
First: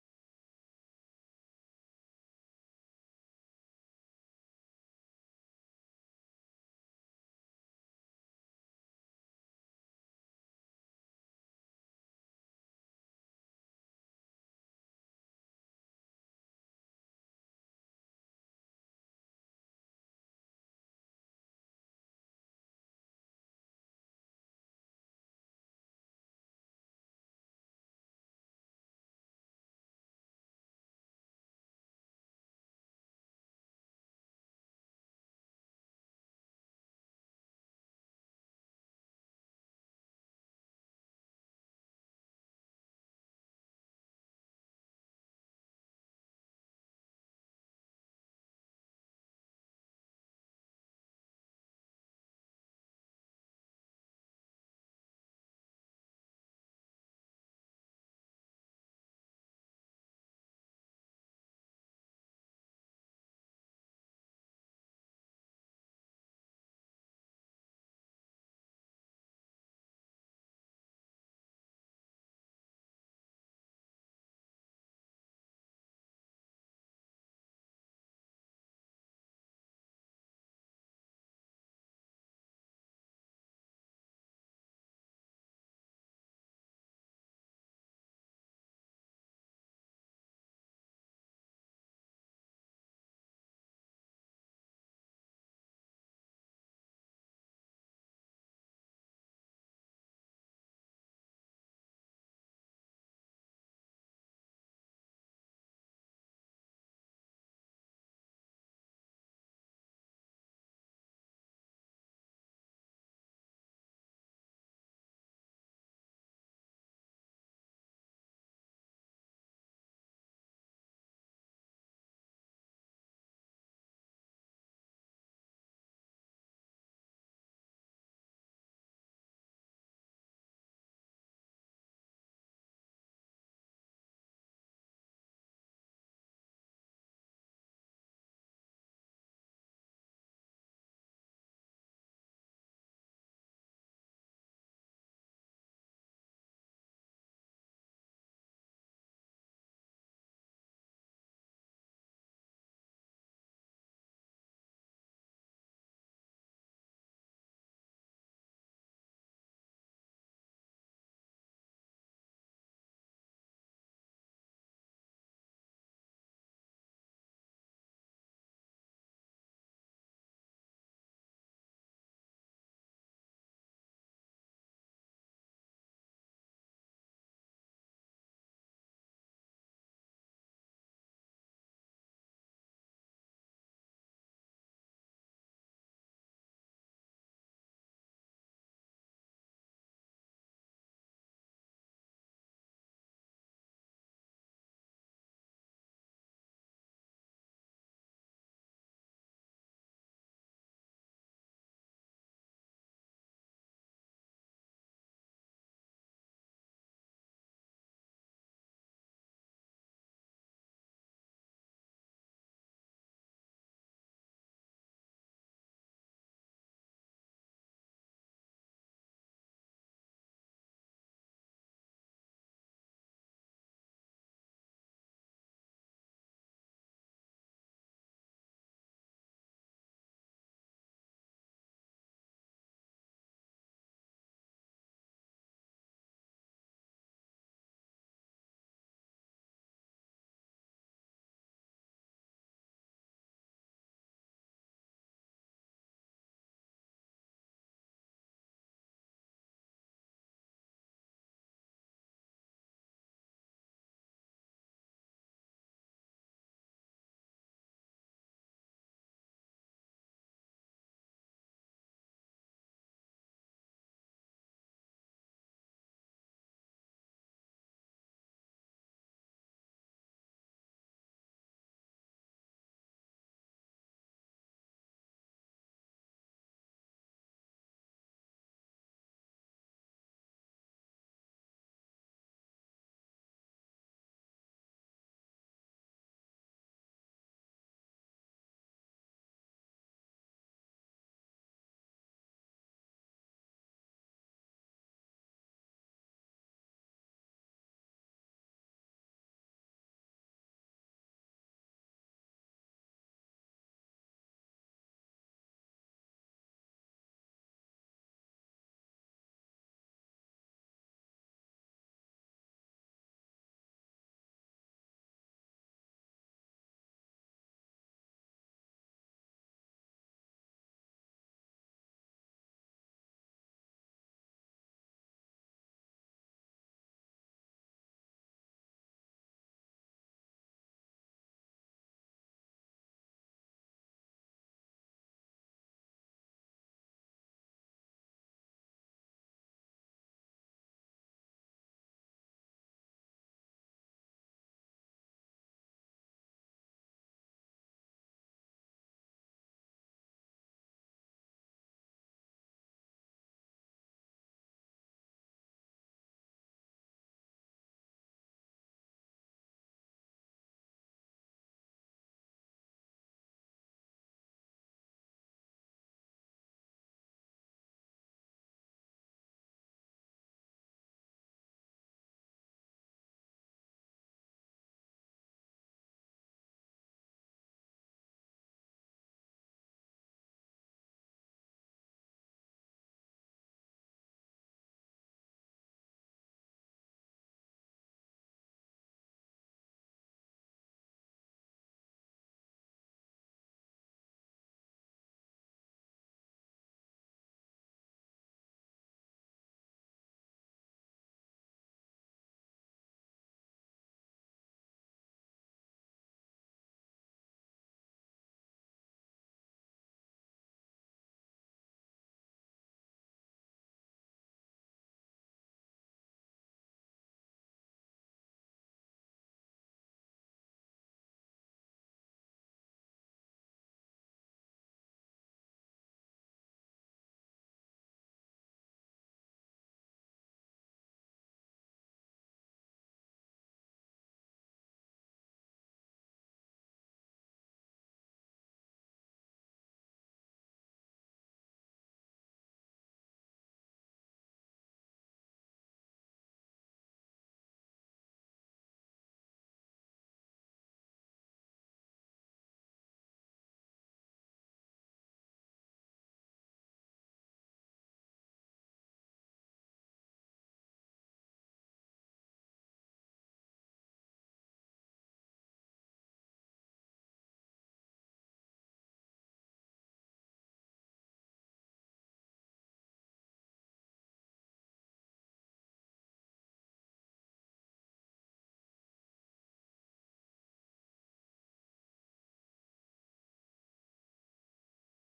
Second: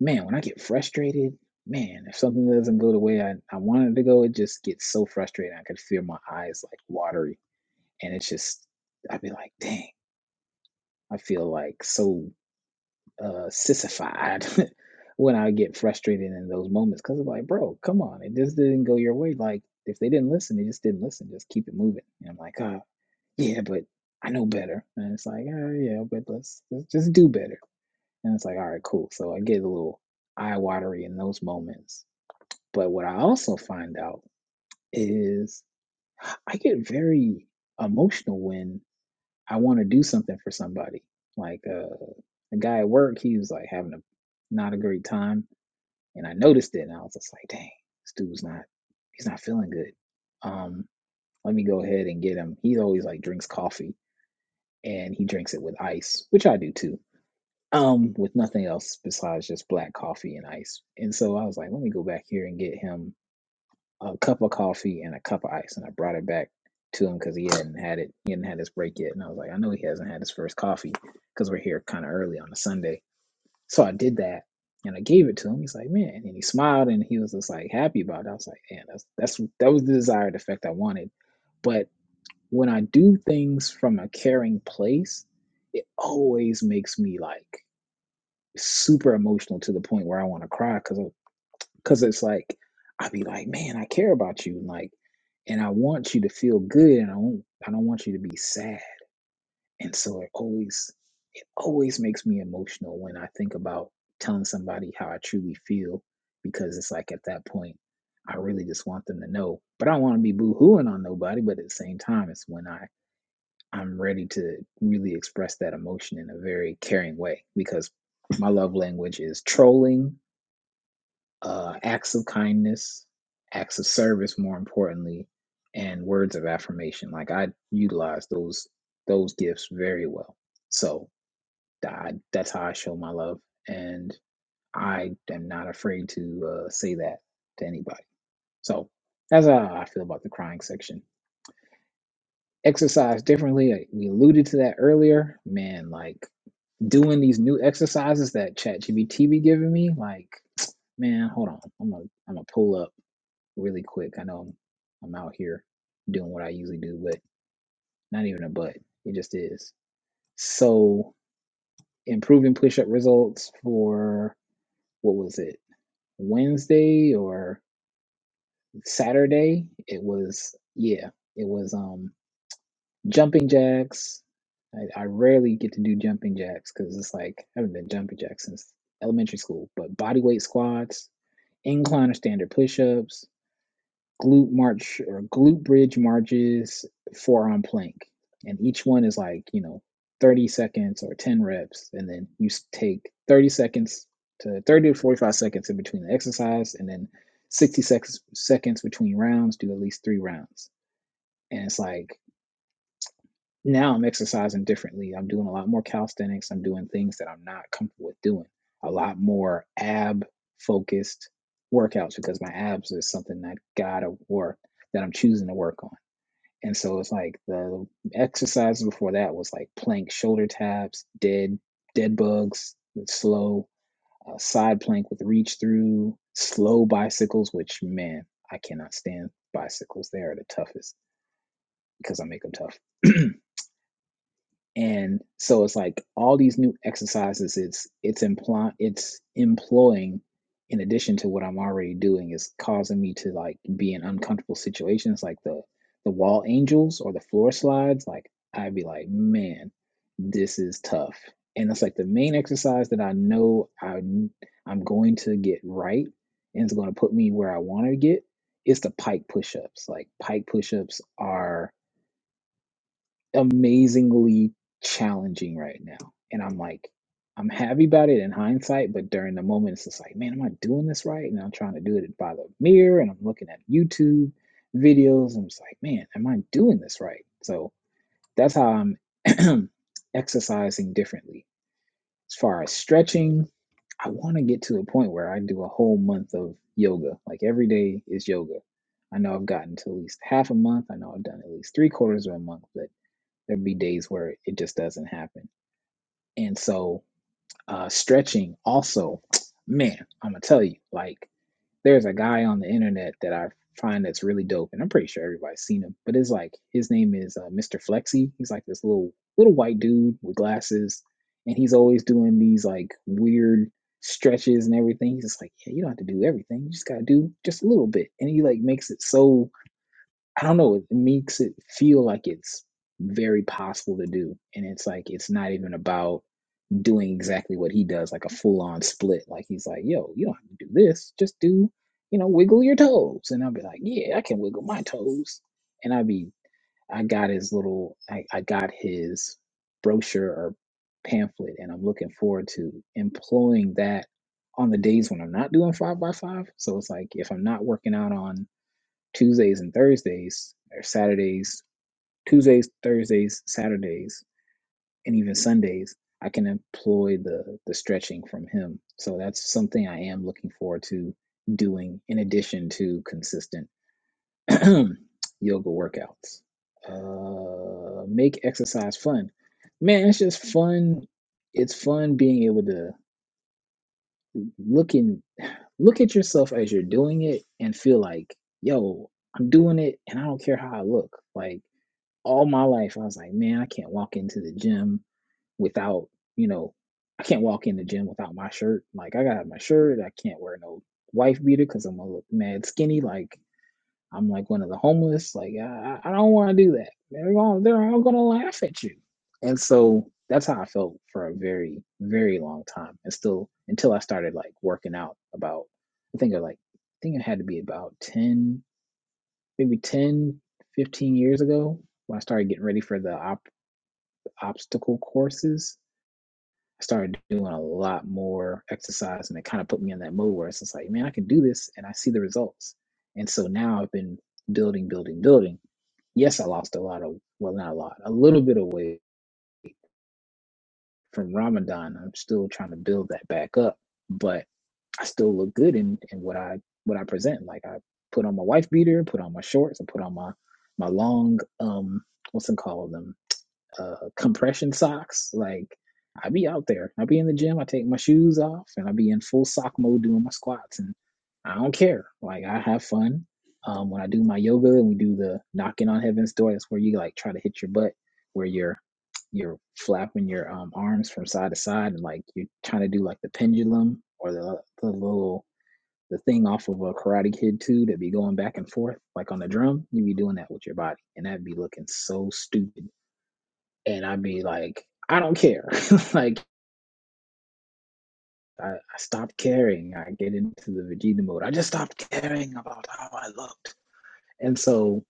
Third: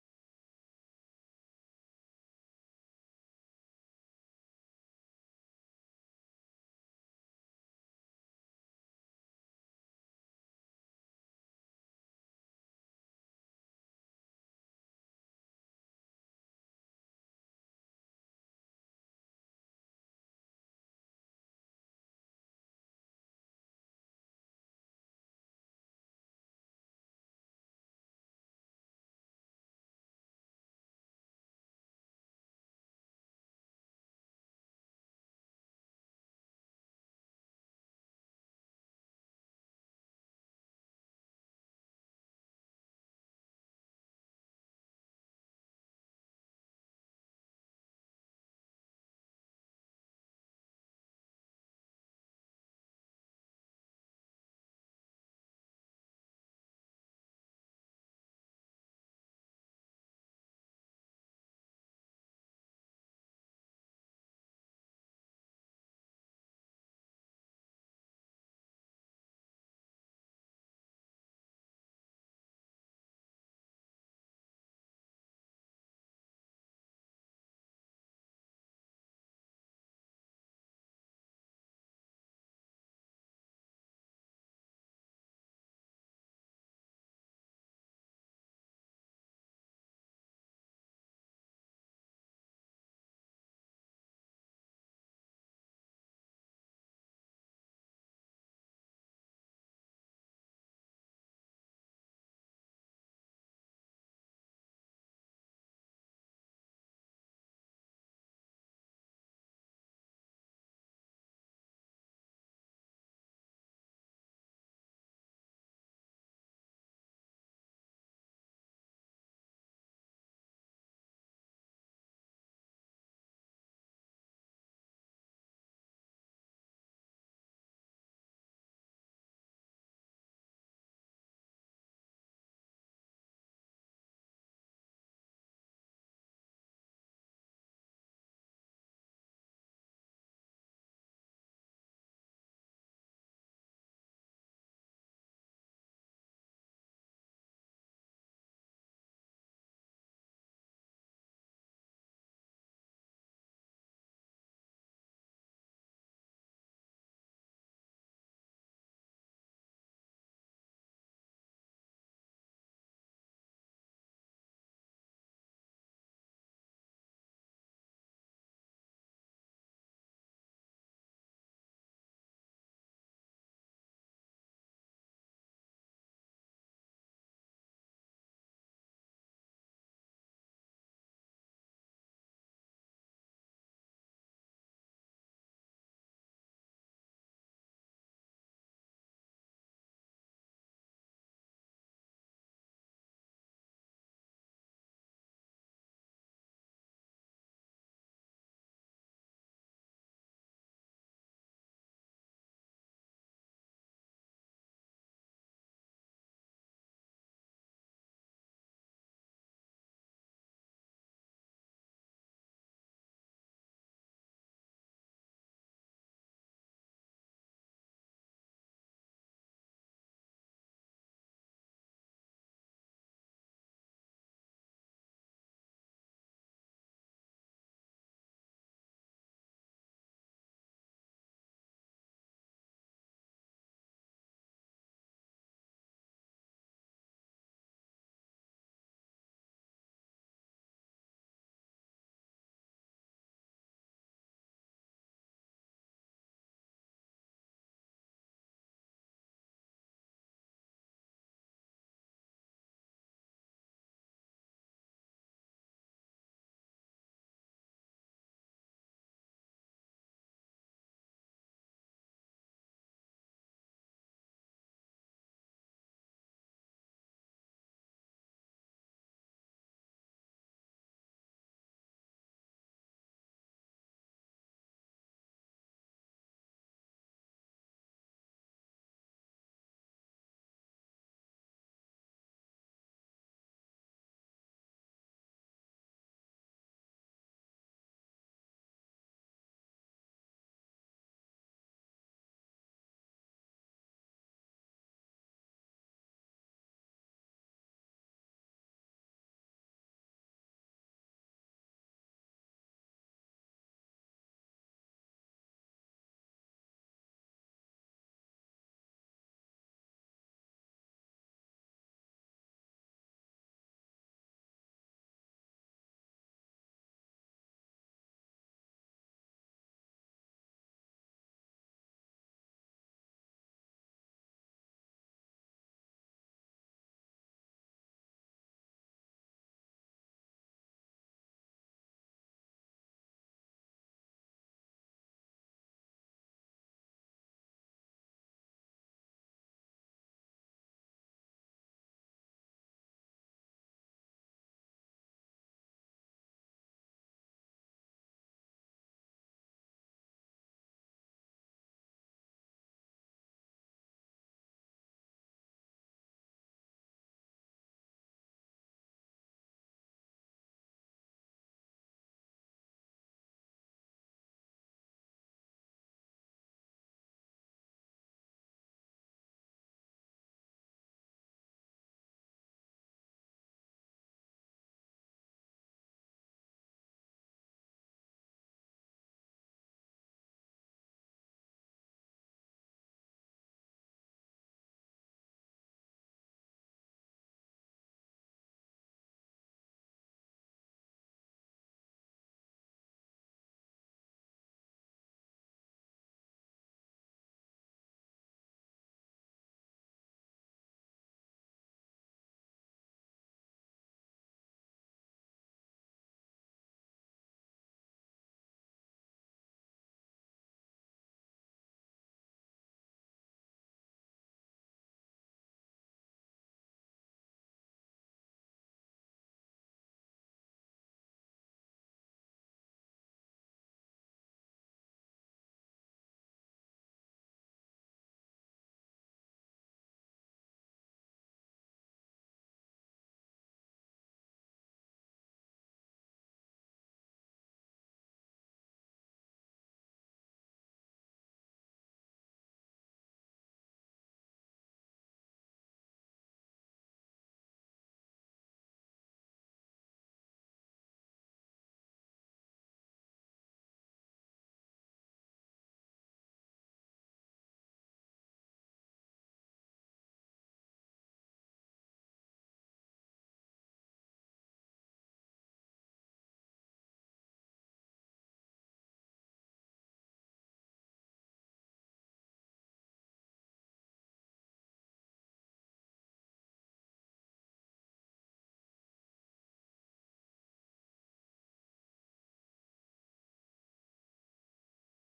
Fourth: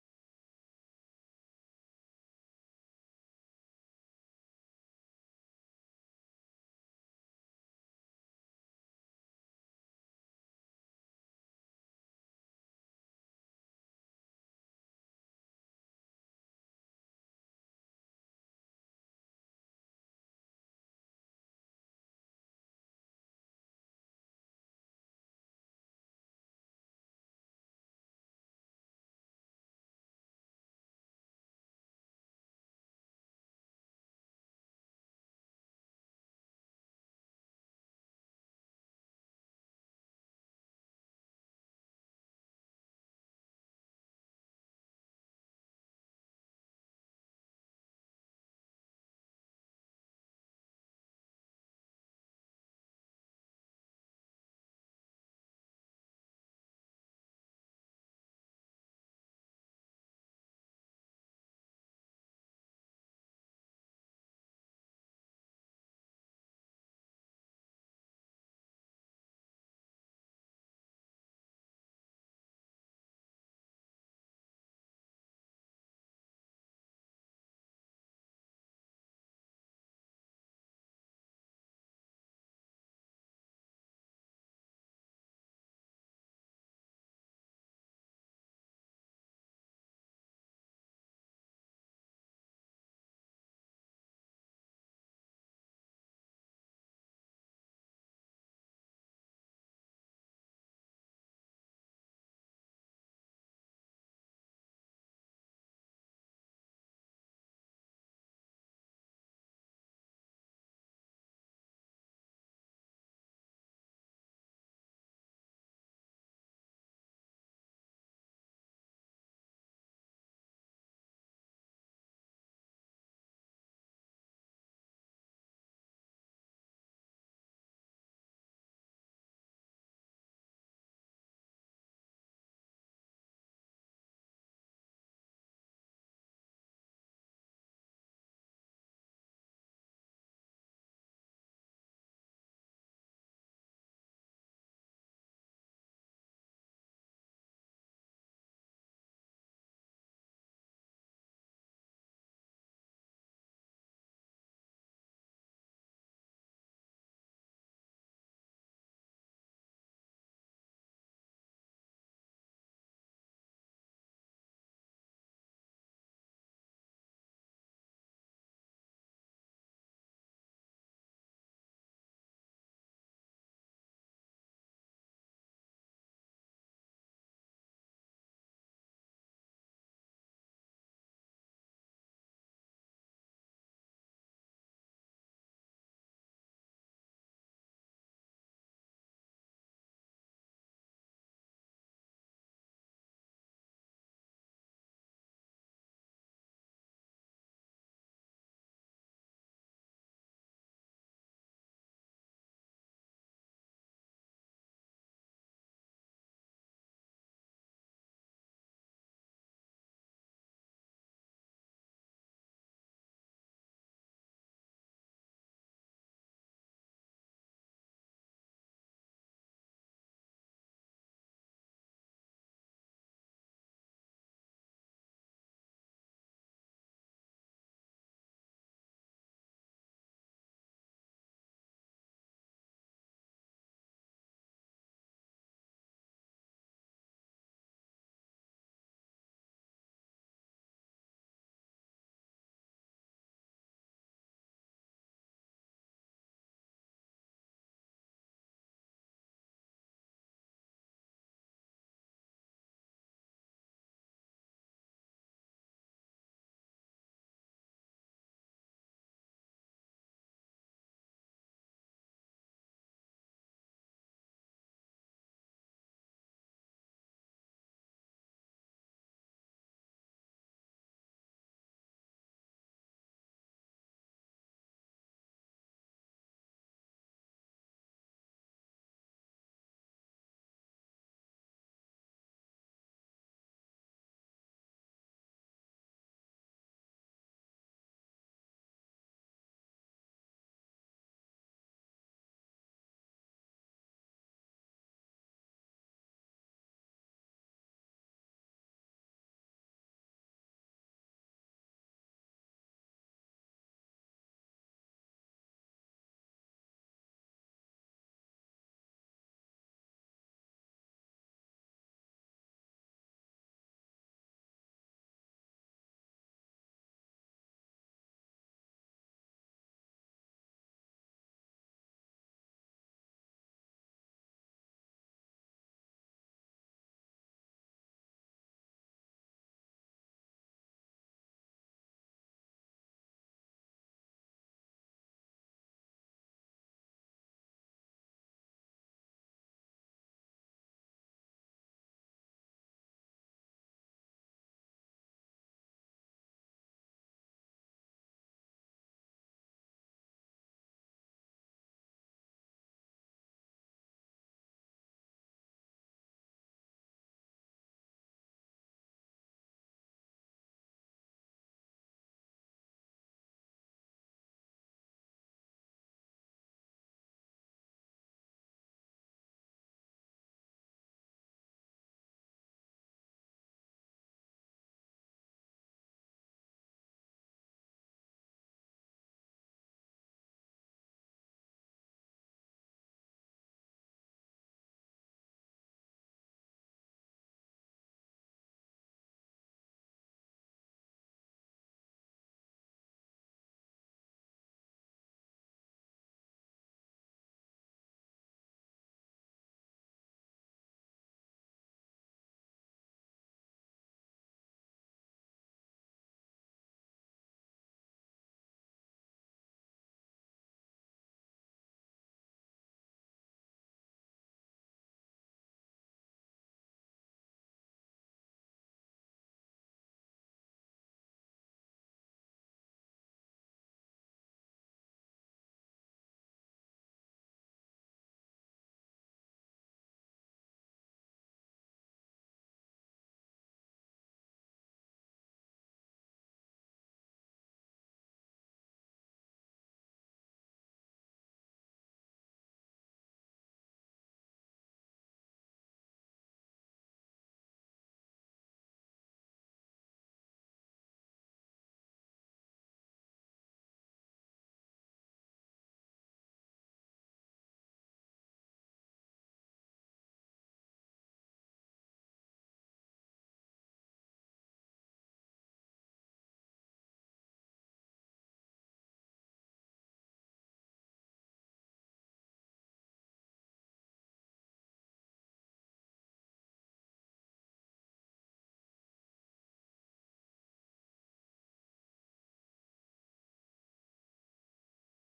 S4: man, when I get frustrated, man, if something doesn't go the way I, I wanted it to go, it just gets so frustrating. I could feel my eyes like watery. And it's just, I'd be like, dang, I feel like so uh, sissified when I get frustrated in those moments. Cause I'm like, bro, come on, it just didn't go your way. Like, if they didn't listen, they just didn't listen. Just keep it moving. And I'm like, ah, yeah, but I know better. And it's like, oh yeah, but let's, let's just do better. And it's like, all right, cool. So I get a little eye watery in those moments. But what I also find out is I get very emotional when I want to do something for somebody. Like uh, a guy at work, he was like having a not a great time, and I noticed it, and I was just like, dang, this dude's not, he's not feeling good. Um, let me go ahead and get him. He always like drinks coffee, and he drinks it with ice, which I do too um, with nothing else besides just black coffee and ice. And so I was like, let me go back here and get him a cup of coffee and a cup of ice. And I brought it back to him because he hadn't had it. He hadn't had his break yet. And I was like, I know he hasn't had his first coffee because we're here kind of early on a Sunday. So I did that and I gave it to him. He's like, man. And he smiled and he was just like happy about it. I was like, man, that's, that's, that was the desired effect I wanted. But when I do things from a caring place, it always makes me like, super emotional to the point where I want to cry because because it's like I'd be like, man, I care about you, and like, and I want you to feel good, and I do not I don't want you to be sad, and so it always it always makes me emotional when I think about telling somebody how I truly feel because it's like at that point I really just want them to know, but I don't want to be boo hooing on nobody, but at the same time, it's when I I'm ready to really express that emotion in a very caring way because my love language is trolling, uh, acts of kindness, acts of service, more importantly, and words of affirmation. Like I utilize those those gifts very well. So I, that's how I show my love, and I am not afraid to uh, say that to anybody. So that's how I feel about the crying section. Exercise differently. like, We alluded to that earlier. Man, like doing these new exercises that ChatGPT be giving me, like, man, hold on, I'm gonna I'm gonna pull up really quick. I know I'm, I'm out here doing what I usually do, but not even a but. It just is. So improving push-up results for what was it Wednesday or Saturday? It was yeah, it was. Um, Jumping jacks. I, I rarely get to do jumping jacks because it's like I haven't done jumping jacks since elementary school. But body weight squats, incline or standard push-ups, glute march or glute bridge marches, forearm plank, and each one is like you know 30 seconds or 10 reps, and then you take 30 seconds to 30 to 45 seconds in between the exercise, and then 60 seconds seconds between rounds. Do at least three rounds, and it's like now I'm exercising differently. I'm doing a lot more calisthenics. I'm doing things that I'm not comfortable with doing. A lot more ab focused workouts because my abs is something that gotta work that I'm choosing to work on. And so it's like the exercises before that was like plank, shoulder taps, dead dead bugs, slow uh, side plank with reach through, slow bicycles. Which man, I cannot stand bicycles. They are the toughest because I make them tough. and so it's like all these new exercises it's it's implying it's employing in addition to what i'm already doing is causing me to like be in uncomfortable situations like the the wall angels or the floor slides like i'd be like man this is tough and it's like the main exercise that i know I i n- i'm going to get right and it's going to put me where i want to get is the pike push-ups like pike push-ups are amazingly challenging right now. And I'm like, I'm happy about it in hindsight, but during the moment, it's just like, man, am I doing this right? And I'm trying to do it by the mirror and I'm looking at YouTube videos. and I'm just like, man, am I doing this right? So that's how I'm exercising differently. As far as stretching, I want to get to a point where I do a whole month of yoga. Like every day is yoga. I know I've gotten to at least half a month. I know I've done at least three quarters of a month, but There'll be days where it just doesn't happen. And so uh, stretching also, man, I'm gonna tell you, like there's a guy on the internet that I find that's really dope, and I'm pretty sure everybody's seen him. But it's like his name is uh, Mr. Flexi. He's like this little little white dude with glasses, and he's always doing these like weird stretches and everything. He's just like, yeah, you don't have to do everything. You just gotta do just a little bit, and he like makes it so I don't know, it makes it feel like it's very possible to do. And it's like it's not even about doing exactly what he does, like a full on split. Like he's like, yo, you don't have to do this. Just do, you know, wiggle your toes. And I'll be like, Yeah, I can wiggle my toes. And I'd be I got his little I, I got his brochure or pamphlet and I'm looking forward to employing that on the days when I'm not doing five by five. So it's like if I'm not working out on Tuesdays and Thursdays, or Saturdays, Tuesdays, Thursdays, Saturdays, and even Sundays, I can employ the the stretching from him. So that's something I am looking forward to doing in addition to consistent yoga workouts. Uh, make exercise fun. Man, it's just fun. It's fun being able to look in look at yourself as you're doing it and feel like, yo, I'm doing it and I don't care how I look. Like all my life I was like, man, I can't walk into the gym without, you know, I can't walk in the gym without my shirt. Like I gotta have my shirt. I can't wear no wife beater because I'm gonna look mad skinny. Like I'm like one of the homeless. Like I, I don't want to do that. They're all they're all gonna laugh at you. And so that's how I felt for a very very long time, and still until I started like working out. About I think I like I think it had to be about ten, maybe 10, 15 years ago when I started getting ready for the op obstacle courses, I started doing a lot more exercise and it kind of put me in that mode where it's just like, man, I can do this and I see the results. And so now I've been building, building, building. Yes, I lost a lot of, well, not a lot, a little bit of weight from Ramadan. I'm still trying to build that back up, but I still look good in, in what I, what I present. Like I put on my wife beater, put on my shorts, and put on my, my long, um, what's it called? them. uh, compression socks. Like I be out there. I be in the gym. I take my shoes off and I be in full sock mode doing my squats and I don't care. Like I have fun. Um, when I do my yoga and we do the knocking on heaven's door, that's where you like try to hit your butt where you're you're flapping your um, arms from side to side and like you're trying to do like the pendulum or the the little the thing off of a karate kid too that be going back and forth like on the drum you be doing that with your body and that'd be looking so stupid and I'd be like, I don't care. like I, I stopped caring. I get into the Vegeta mode. I just stopped caring about how I looked. And so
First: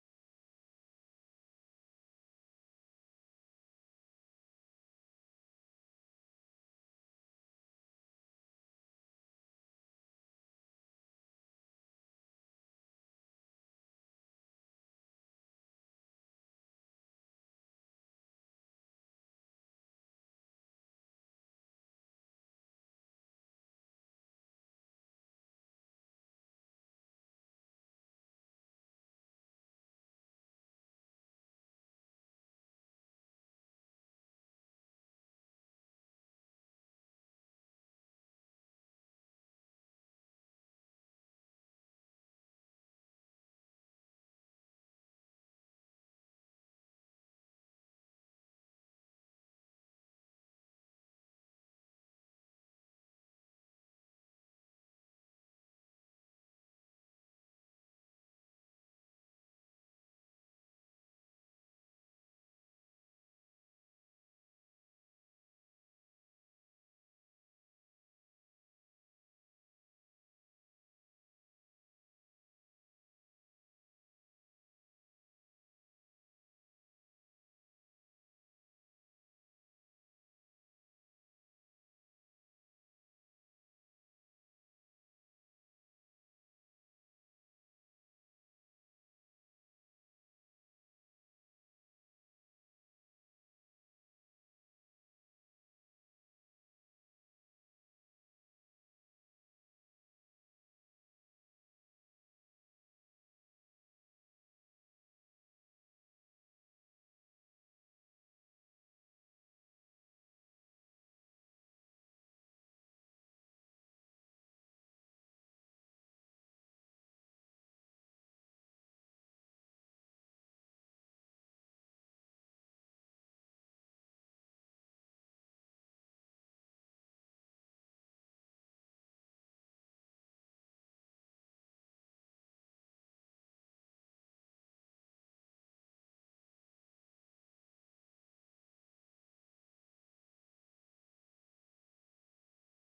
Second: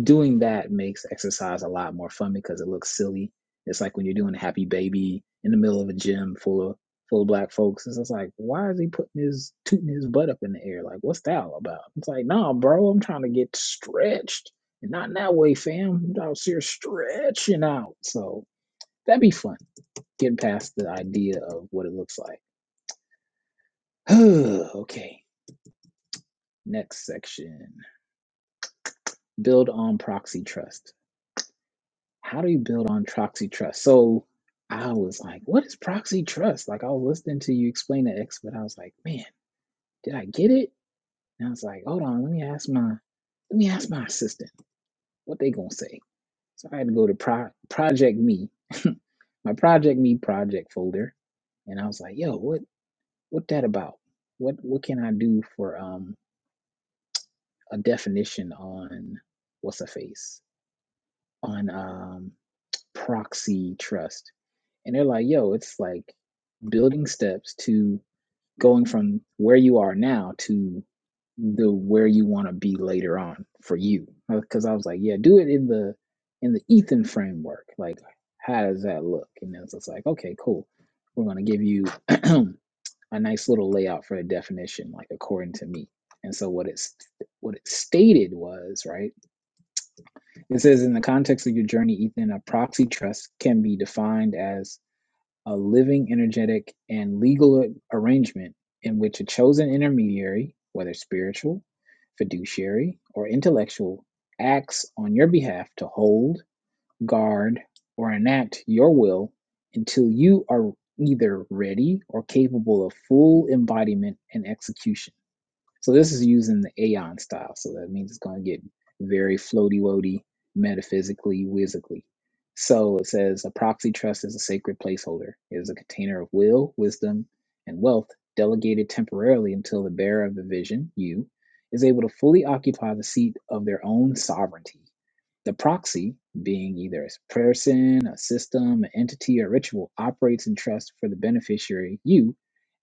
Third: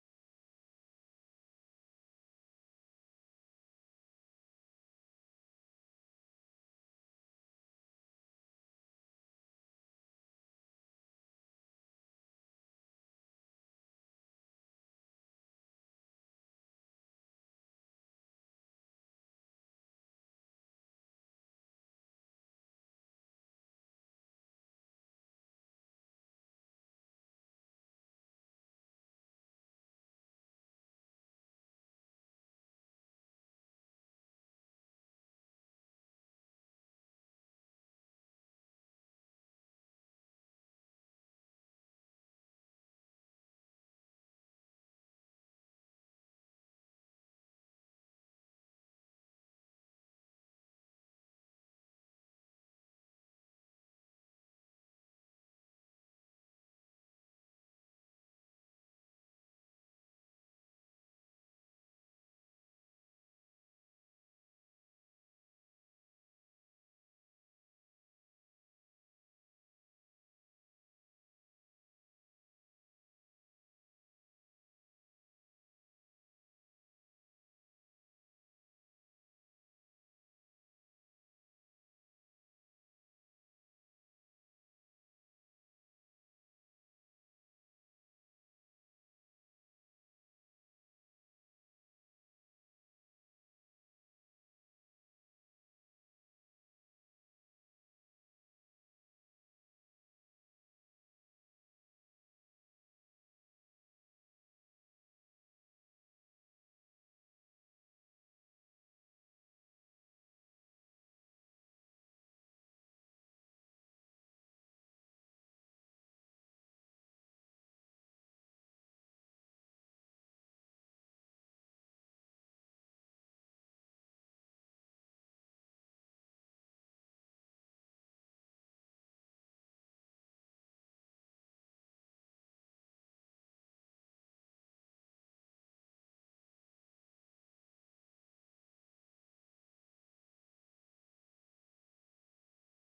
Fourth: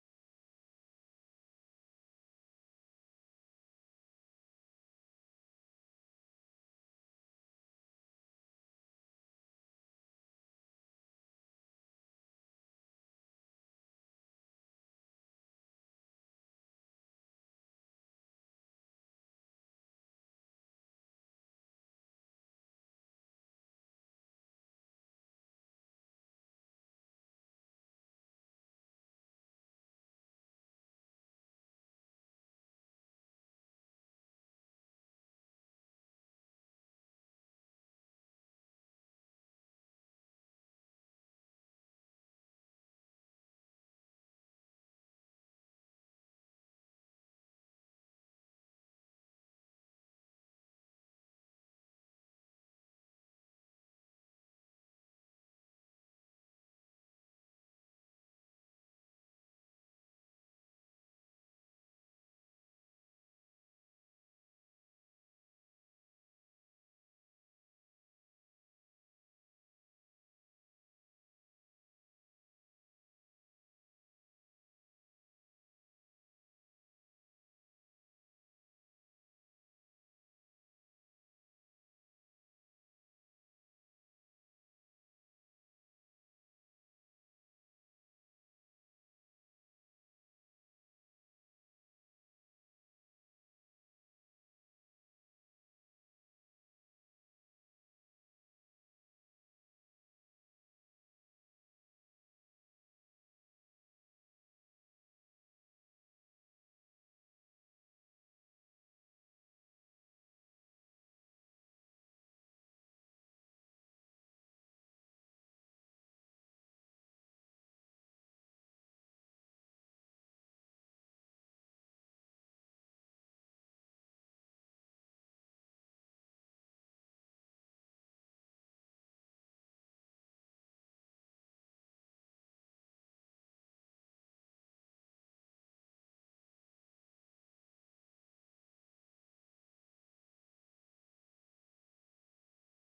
S4: doing that makes exercise a lot more fun because it looks silly. It's like when you're doing Happy Baby in the middle of a gym full of full of black folks. It's just like, why is he putting his tooting his butt up in the air? Like, what's that all about? It's like, nah, bro, I'm trying to get stretched. And not in that way, fam. I'm out here stretching out. So that'd be fun Getting past the idea of what it looks like. okay, next section. Build on proxy trust. How do you build on proxy trust? So I was like, what is proxy trust? Like I was listening to you explain the X, but I was like, man, did I get it? And I was like, hold on, let me ask my let me ask my assistant what they gonna say. So I had to go to Pro- Project Me, my Project Me project folder, and I was like, yo, what what that about? What what can I do for um a definition on what's a face on um, proxy trust, and they're like, "Yo, it's like building steps to going from where you are now to the where you want to be later on for you." Because I was like, "Yeah, do it in the in the Ethan framework. Like, how does that look?" And then it's like, "Okay, cool. We're gonna give you a nice little layout for a definition, like according to me." And so what it's what it stated was right It says, in the context of your journey, Ethan, a proxy trust can be defined as a living, energetic, and legal arrangement in which a chosen intermediary, whether spiritual, fiduciary, or intellectual, acts on your behalf to hold, guard, or enact your will until you are either ready or capable of full embodiment and execution. So this is using the aeon style. So that means it's going to get very floaty woaty, metaphysically, whizzically. So it says a proxy trust is a sacred placeholder. It is a container of will, wisdom, and wealth delegated temporarily until the bearer of the vision, you, is able to fully occupy the seat of their own sovereignty. The proxy, being either a person, a system, an entity, or ritual, operates in trust for the beneficiary, you,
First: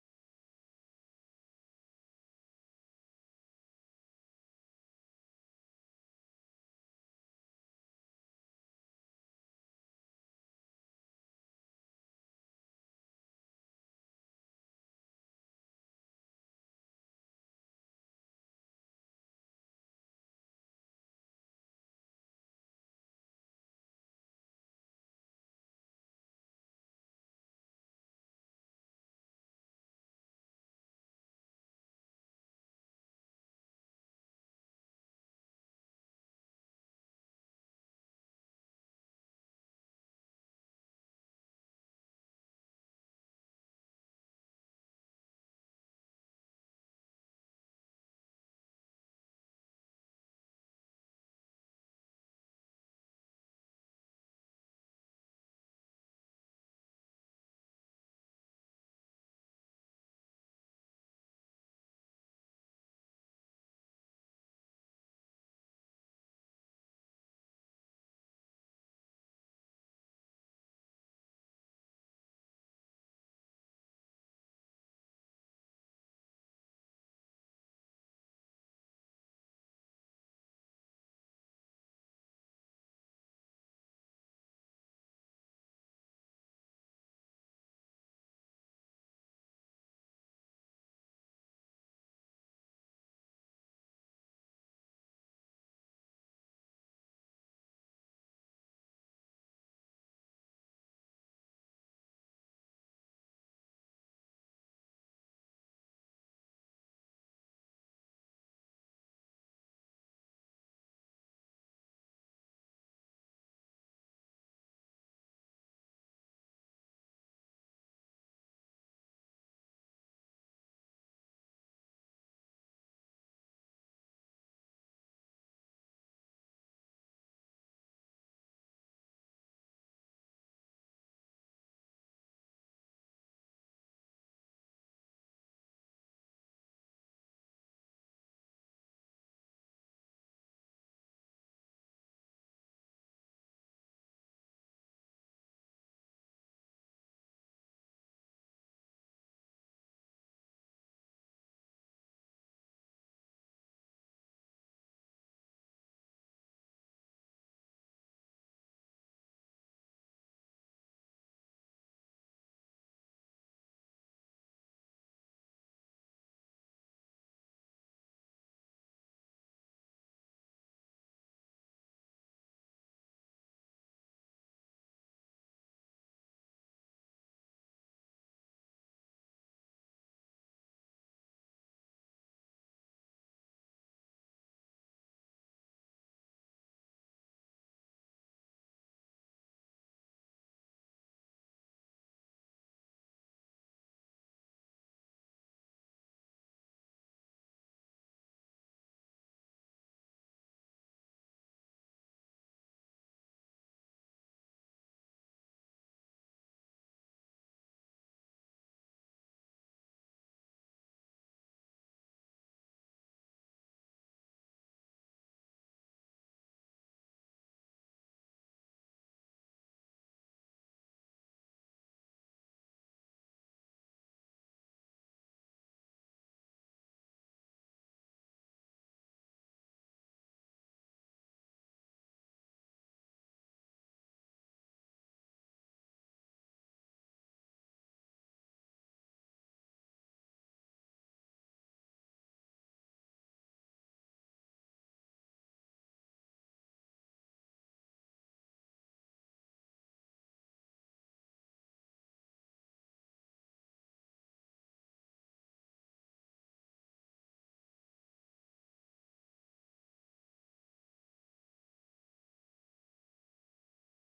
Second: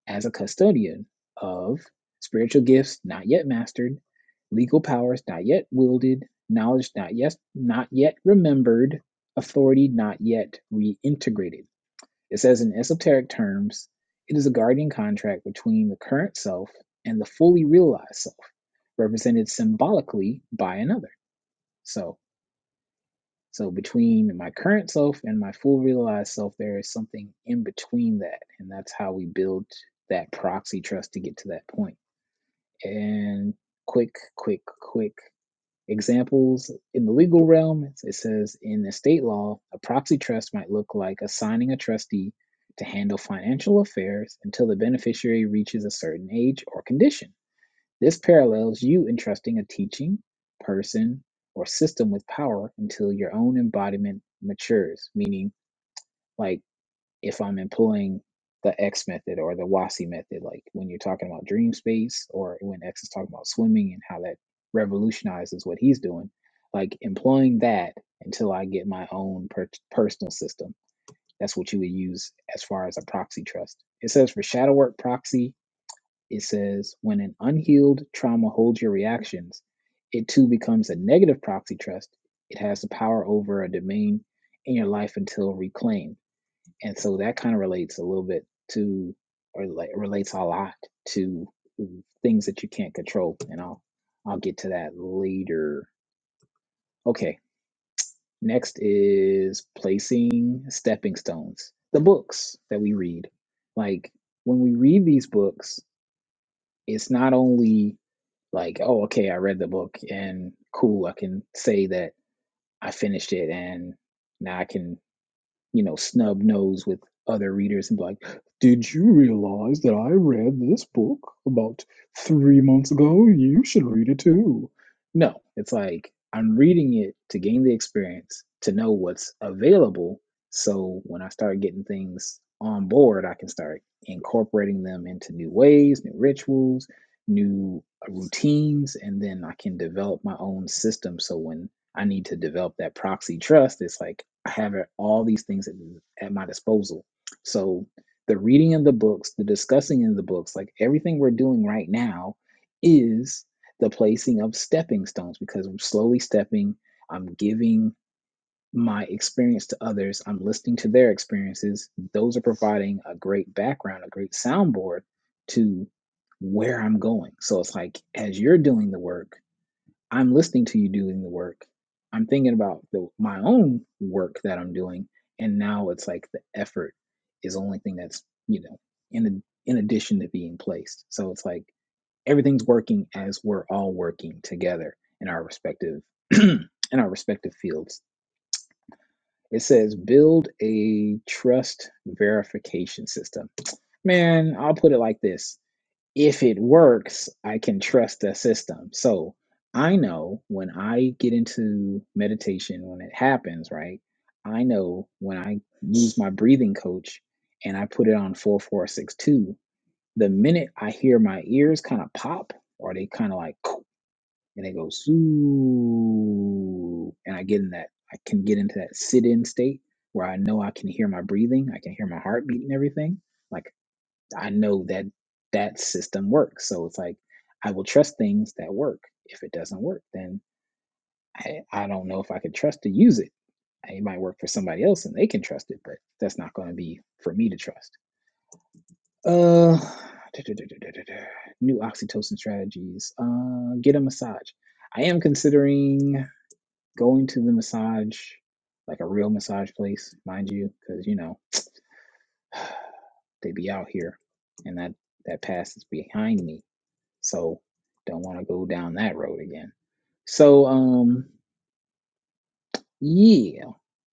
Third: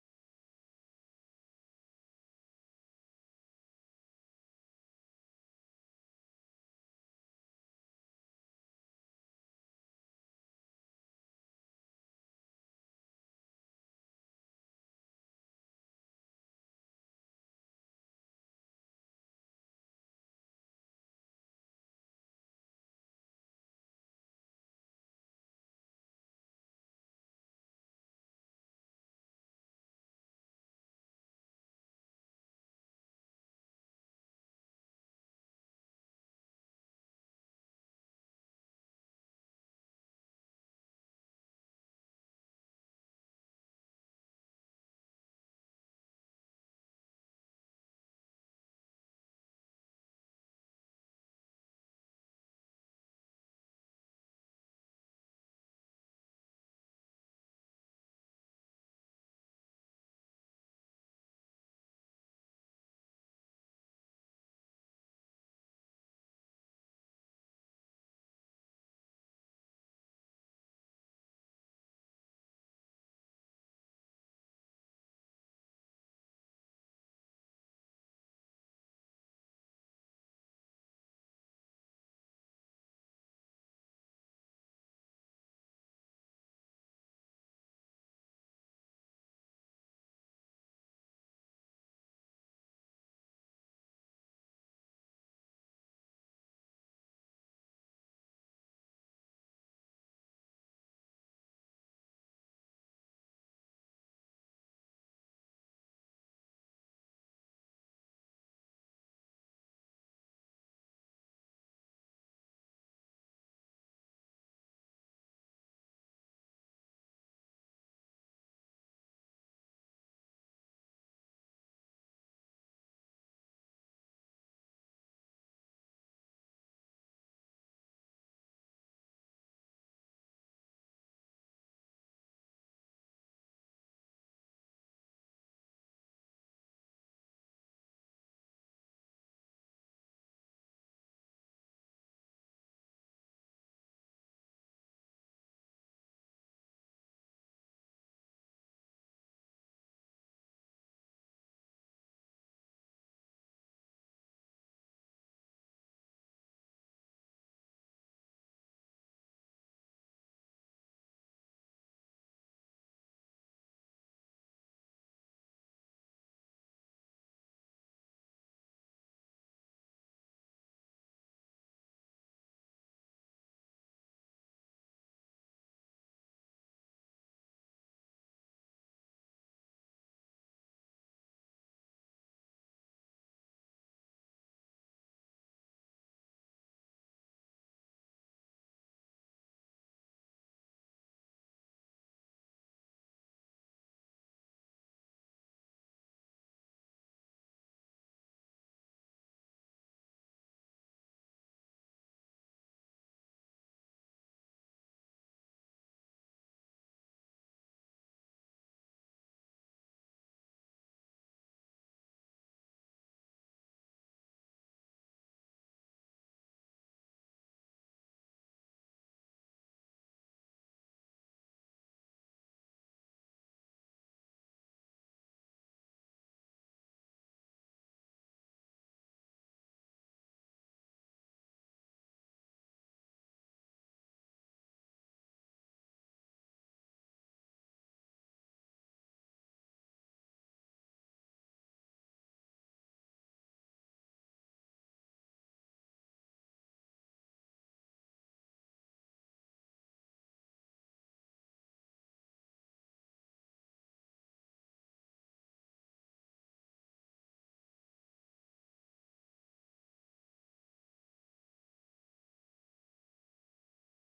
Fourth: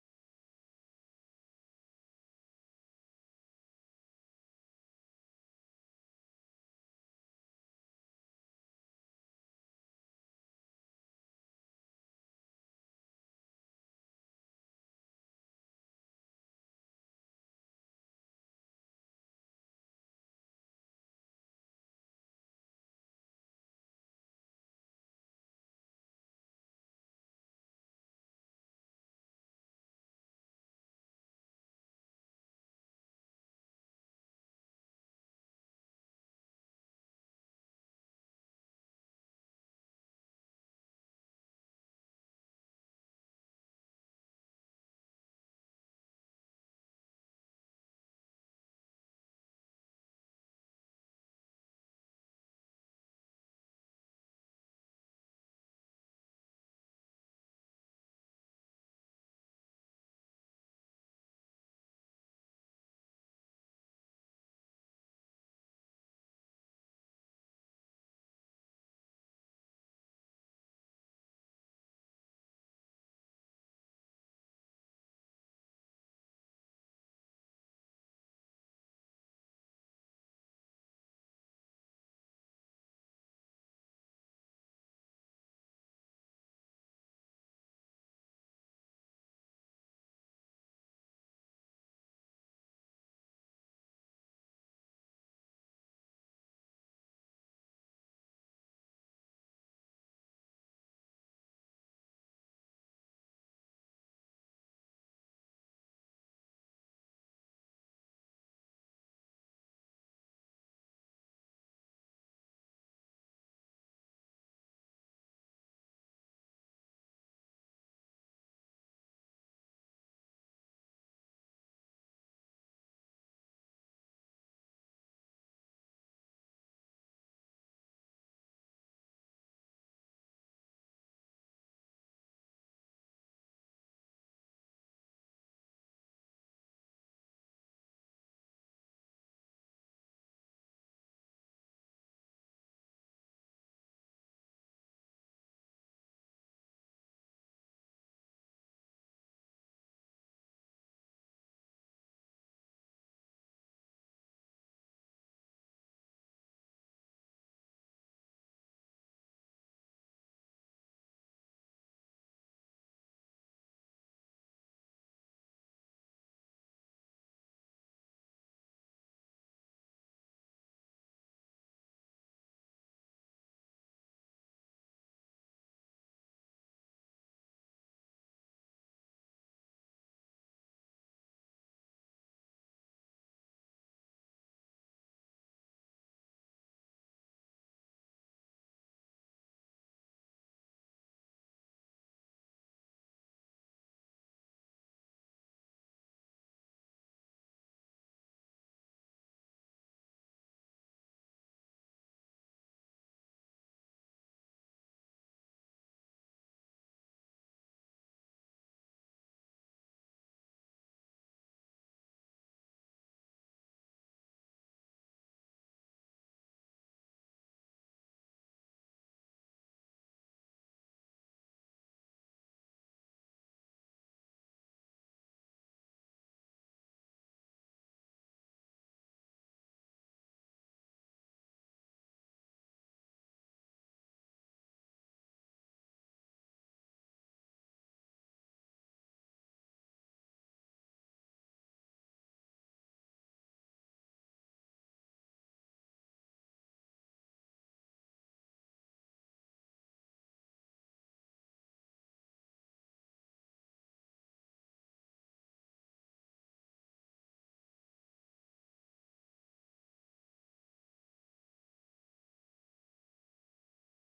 S4: as a custodian of spiritual gifts not yet mastered, legal powers not yet wielded, knowledge not yet not yet remembered, authority not yet reintegrated. It says in esoteric terms, it is a guardian contract between the current self and the fully realized self, represented symbolically by another. So so between my current self and my full realized self, there is something in between that. And that's how we build that proxy trust to get to that point. And quick, quick, quick examples in the legal realm, it says in estate law, a proxy trust might look like assigning a trustee to handle financial affairs until the beneficiary reaches a certain age or condition. This parallels you entrusting a teaching, person, or system with power until your own embodiment matures. Meaning, like if I'm employing the X method or the WASI method, like when you're talking about dream space or when X is talking about swimming and how that revolutionizes what he's doing, like employing that until I get my own per- personal system. That's what you would use as far as a proxy trust. It says for shadow work proxy it says when an unhealed trauma holds your reactions, it too becomes a negative proxy trust. It has the power over a domain in your life until reclaimed. And so that kind of relates a little bit to, or like, relates a lot to things that you can't control. And I'll, I'll get to that later. Okay. Next is placing stepping stones, the books that we read. Like when we read these books, it's not only like oh okay i read the book and cool i can say that i finished it and now i can you know, snub nose with other readers and be like, Did you realize that I read this book about three months ago? You should read it too. No, it's like I'm reading it to gain the experience, to know what's available. So when I start getting things on board, I can start incorporating them into new ways, new rituals, new routines, and then I can develop my own system. So when I need to develop that proxy trust. It's like I have it- all these things at, at my disposal. So the reading of the books, the discussing in the books, like everything we're doing right now is the placing of stepping stones because I'm slowly stepping, I'm giving my experience to others, I'm listening to their experiences. Those are providing a great background, a great soundboard to where I'm going. So it's like as you're doing the work, I'm listening to you doing the work. I'm thinking about the, my own work that I'm doing, and now it's like the effort is the only thing that's you know in in addition to being placed. So it's like everything's working as we're all working together in our respective in our respective fields. It says build a trust verification system. Man, I'll put it like this if it works, I can trust the system. So I know when I get into meditation, when it happens, right? I know when I use my breathing coach and I put it on 4462, the minute I hear my ears kind of pop or they kind of like, and it goes, "Ooh," and I get in that, I can get into that sit in state where I know I can hear my breathing, I can hear my heartbeat and everything. Like I know that that system works. So it's like I will trust things that work. If it doesn't work, then I, I don't know if I can trust to use it. It might work for somebody else and they can trust it, but that's not going to be for me to trust. Uh, new oxytocin strategies. Uh, get a massage. I am considering going to the massage, like a real massage place, mind you, because you know they be out here, and that that past is behind me So don't want to go down that road again. So um yeah.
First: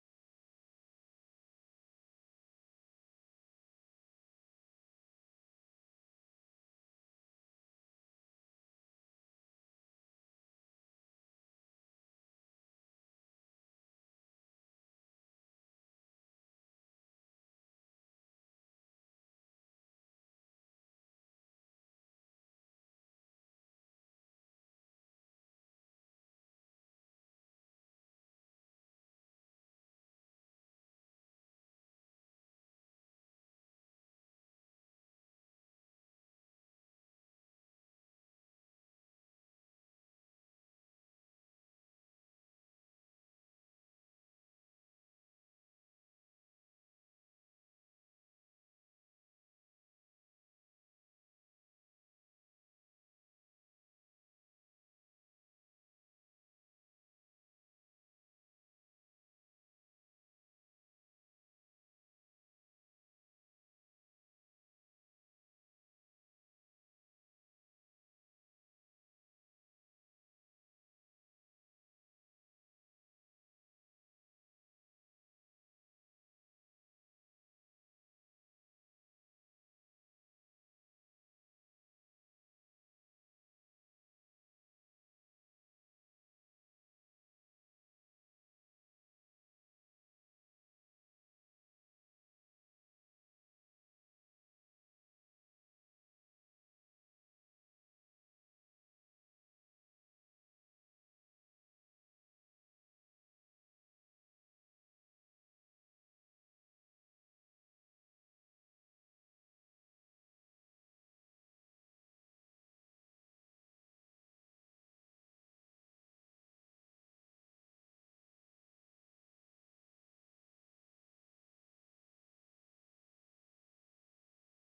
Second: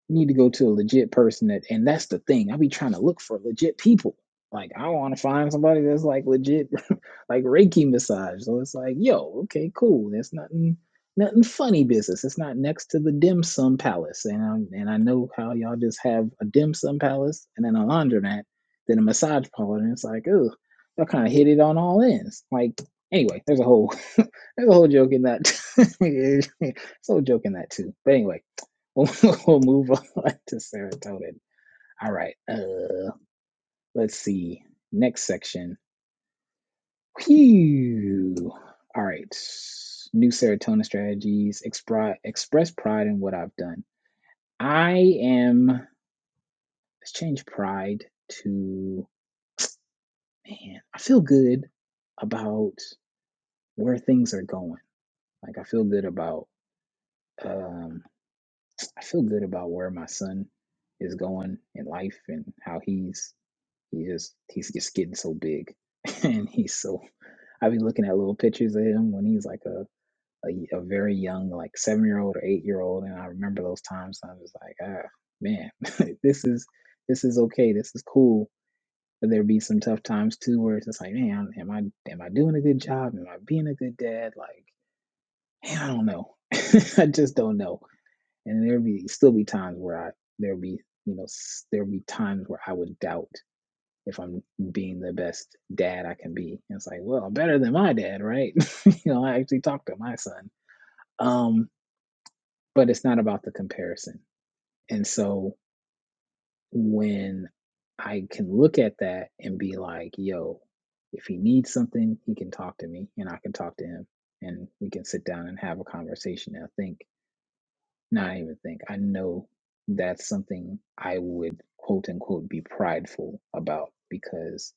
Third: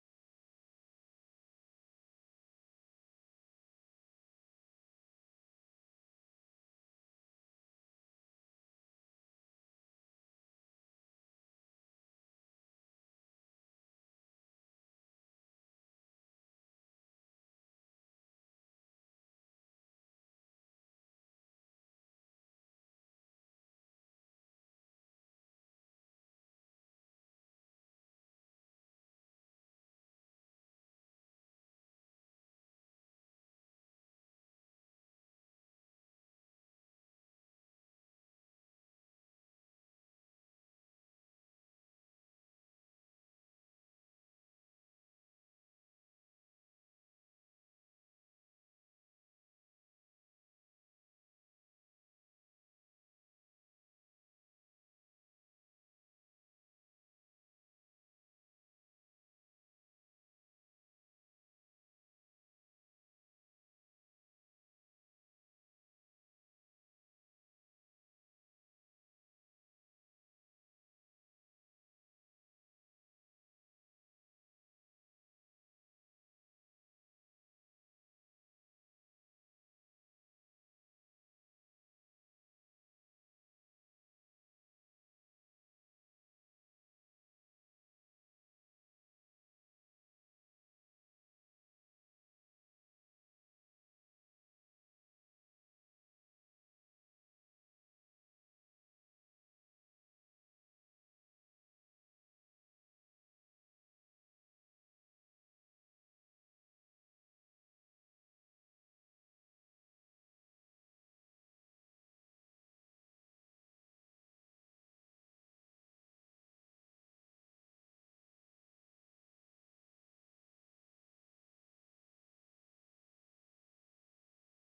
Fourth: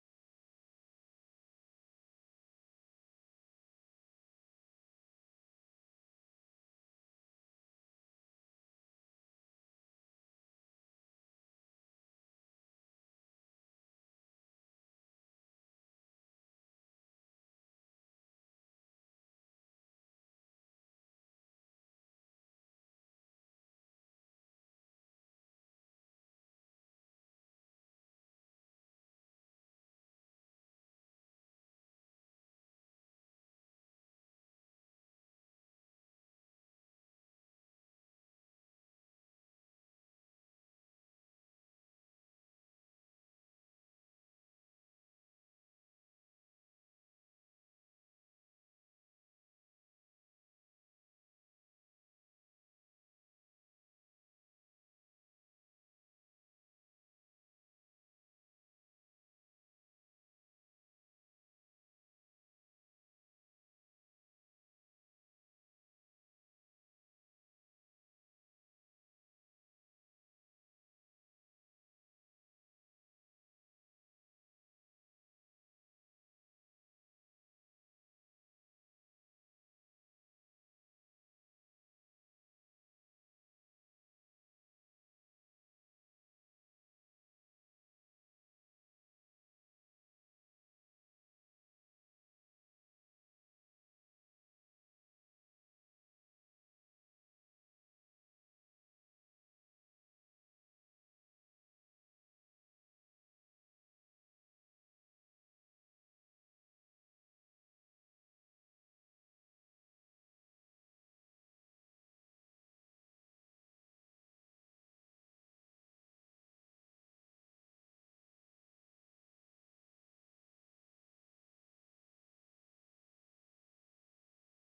S4: You need to go to a legit person that, and that's the thing. I be trying to look for legit people. Like I want to find somebody that's like legit, like Reiki massage. So it's like, yo, okay, cool. That's nothing, nothing funny business. It's not next to the dim sum palace, and i and I know how y'all just have a dim sum palace and then a laundromat, then a massage parlor, and it's like, oh, y'all kind of hit it on all ends. Like anyway, there's a whole, there's a whole joke in that. there's a whole joke in that too. But anyway. we'll move on to serotonin. All right. Uh, let's see. Next section. Phew. All right. New serotonin strategies. Expri- express pride in what I've done. I am. Let's change pride to man. I feel good about where things are going. Like I feel good about. Um, I feel good about where my son is going in life and how he's He just he's just getting so big, and he's so. I've been looking at little pictures of him when he's like a a a very young, like seven year old or eight year old, and I remember those times. And I was like, ah, man, this is this is okay. This is cool. But there be some tough times too, where it's just like, man, am I am I doing a good job? Am I being a good dad? Like, man, I don't know. I just don't know. And there be still be times where I there be you know s- there be times where I would doubt if I'm being the best dad I can be. And it's like, well, I'm better than my dad, right? you know, I actually talked to my son. Um, but it's not about the comparison. And so when I can look at that and be like, yo, if he needs something, he can talk to me and I can talk to him and we can sit down and have a conversation. And I think, not even think, I know that's something I would quote unquote be prideful about because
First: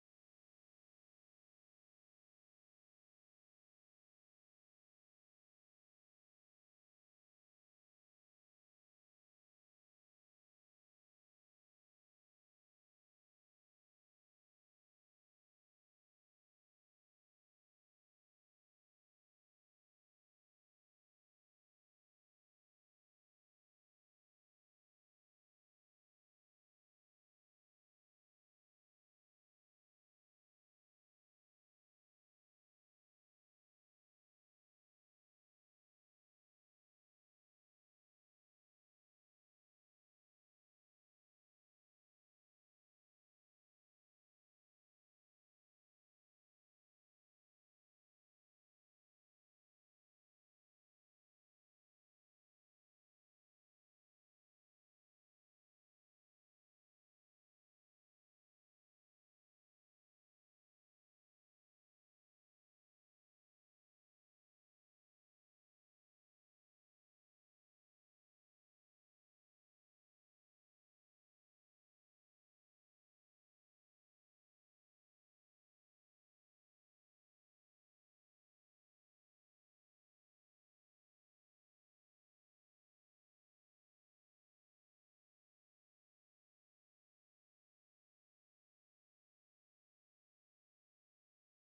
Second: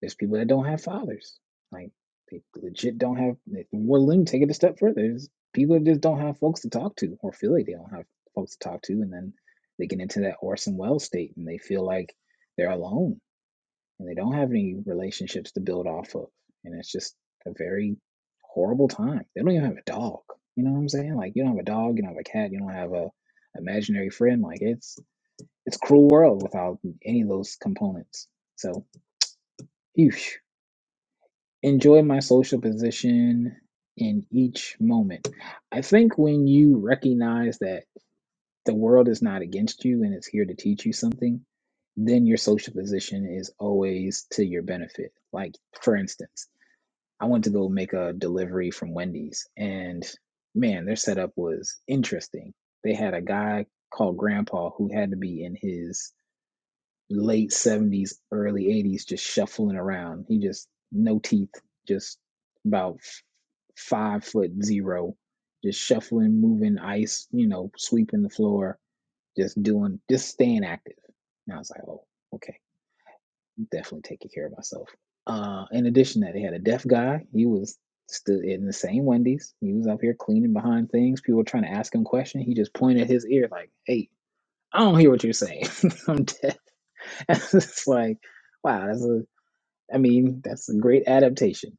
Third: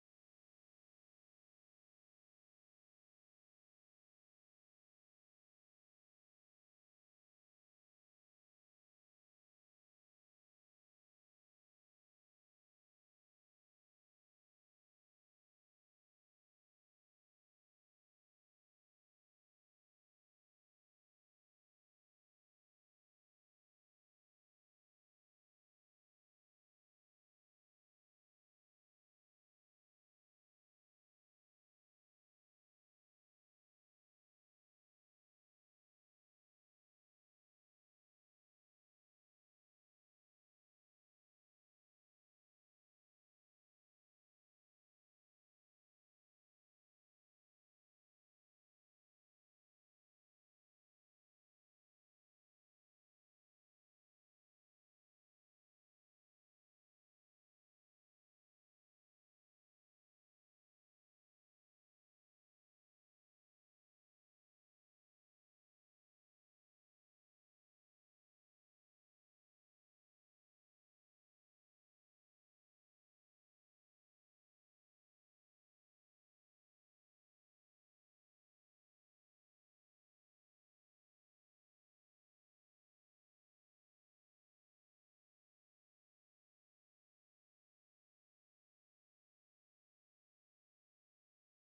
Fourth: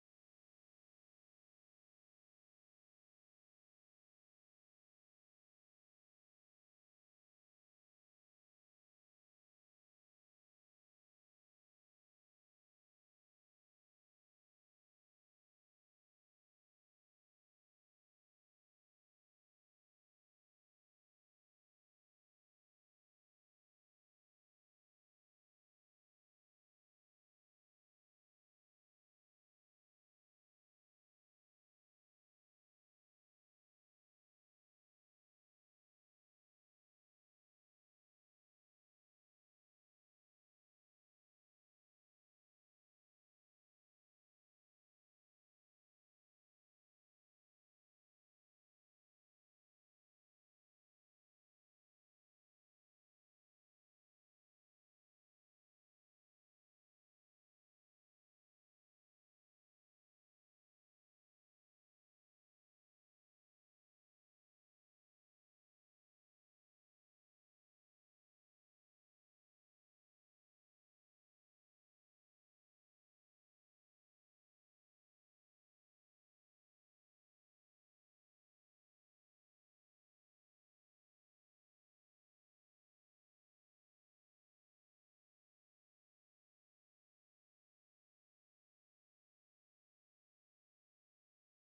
S4: There's people that don't have fathers. Like they legit don't have. Well, let me take it a step further. There's people that just don't have folks to talk to, or feel like they don't have folks to talk to, and then they get into that Orson Welles state, and they feel like they're alone, and they don't have any relationships to build off of, and it's just a very horrible time. They don't even have a dog. You know what I'm saying? Like you don't have a dog, you don't have a cat, you don't have a imaginary friend. Like it's it's a cruel world without any of those components. So, phew enjoy my social position in each moment. I think when you recognize that the world is not against you and it's here to teach you something, then your social position is always to your benefit. Like, for instance, I went to go make a delivery from Wendy's, and man, their setup was interesting. They had a guy called Grandpa who had to be in his late 70s, early 80s, just shuffling around. He just, no teeth, just about five foot zero, just shuffling, moving ice, you know, sweeping the floor, just doing, just staying active. And I was like, oh, okay, definitely taking care of myself. Uh, in addition to that, they had a deaf guy. He was stood in the same Wendy's. He was up here cleaning behind things. People were trying to ask him questions. He just pointed his ear like, hey, I don't hear what you're saying. I'm deaf it's like, wow, that's a, I mean, that's a great adaptation.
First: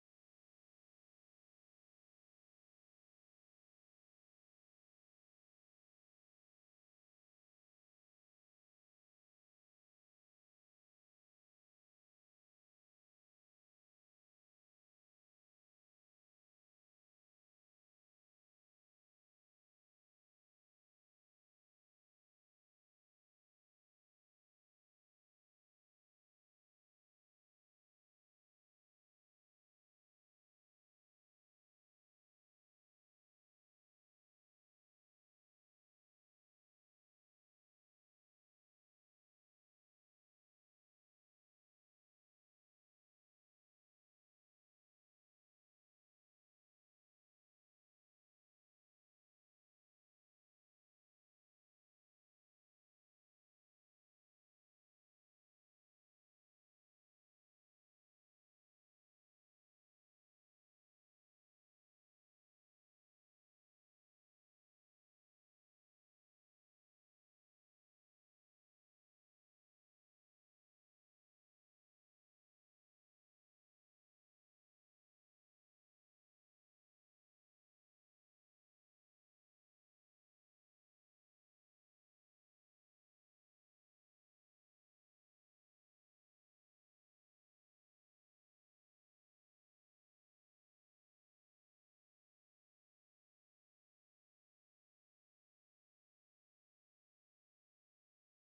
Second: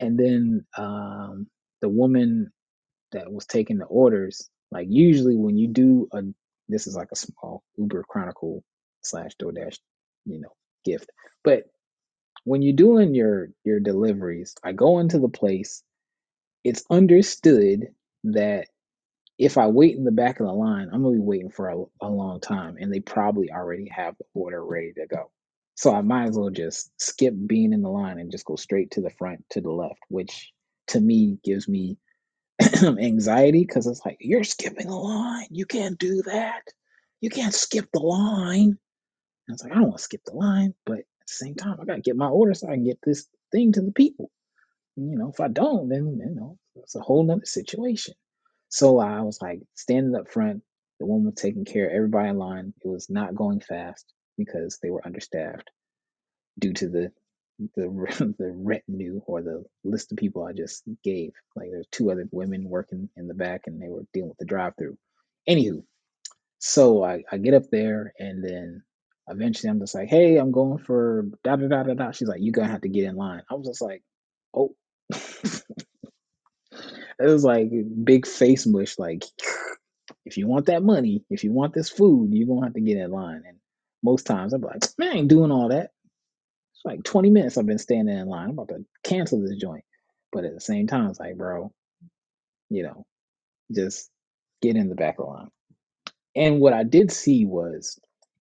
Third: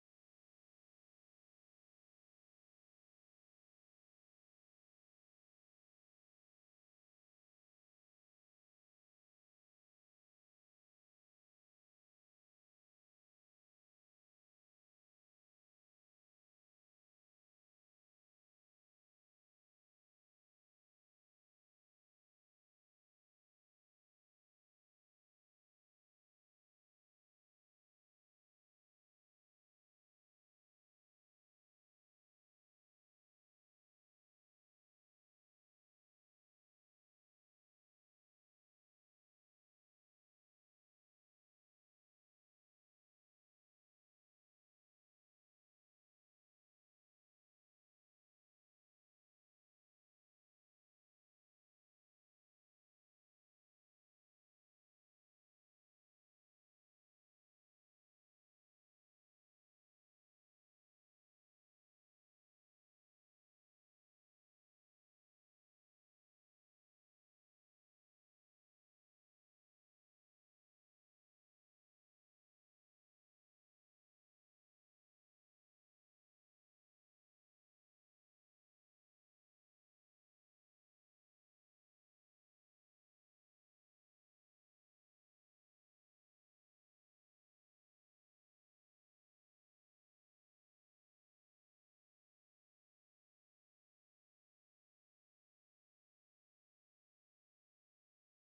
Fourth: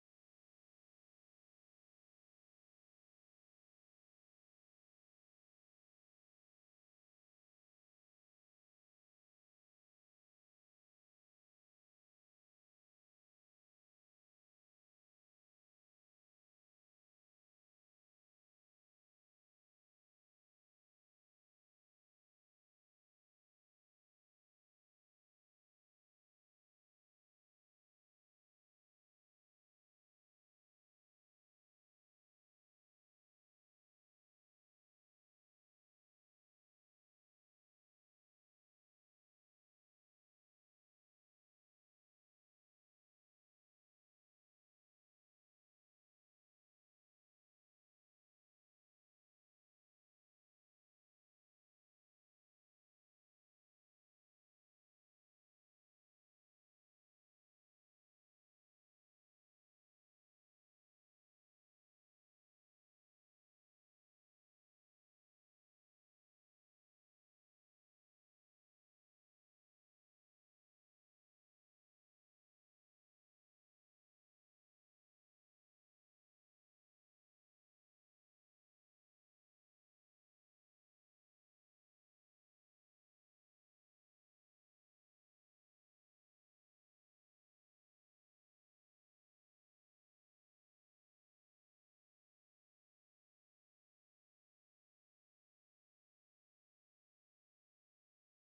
S4: And then um, the woman that was taking the orders, like usually when you do a, this is like a small Uber Chronicle slash DoorDash, you know, gift. But when you're doing your your deliveries, I go into the place. It's understood that if I wait in the back of the line, I'm gonna be waiting for a, a long time, and they probably already have the order ready to go. So I might as well just skip being in the line and just go straight to the front to the left, which to me gives me anxiety because it's like you're skipping the line. You can't do that. You can't skip the line. And it's like I don't want to skip the line, but at the same time, I gotta get my order so I can get this thing to the people you know, if I don't, then you know, it's a whole nother situation. So I was like standing up front. The woman was taking care of everybody in line. It was not going fast because they were understaffed due to the the the retinue or the list of people I just gave. Like there's two other women working in the back, and they were dealing with the drive through. Anywho, so I, I get up there, and then eventually I'm just like, "Hey, I'm going for da da da da da." She's like, "You're gonna have to get in line." I was just like, "Oh." It was like big face mush. Like, if you want that money, if you want this food, you're gonna have to get in line. And most times I'm like, man, I ain't doing all that. It's like 20 minutes I've been standing in line. I'm about to cancel this joint. But at the same time, it's like, bro, you know, just get in the back of the line. And what I did see was,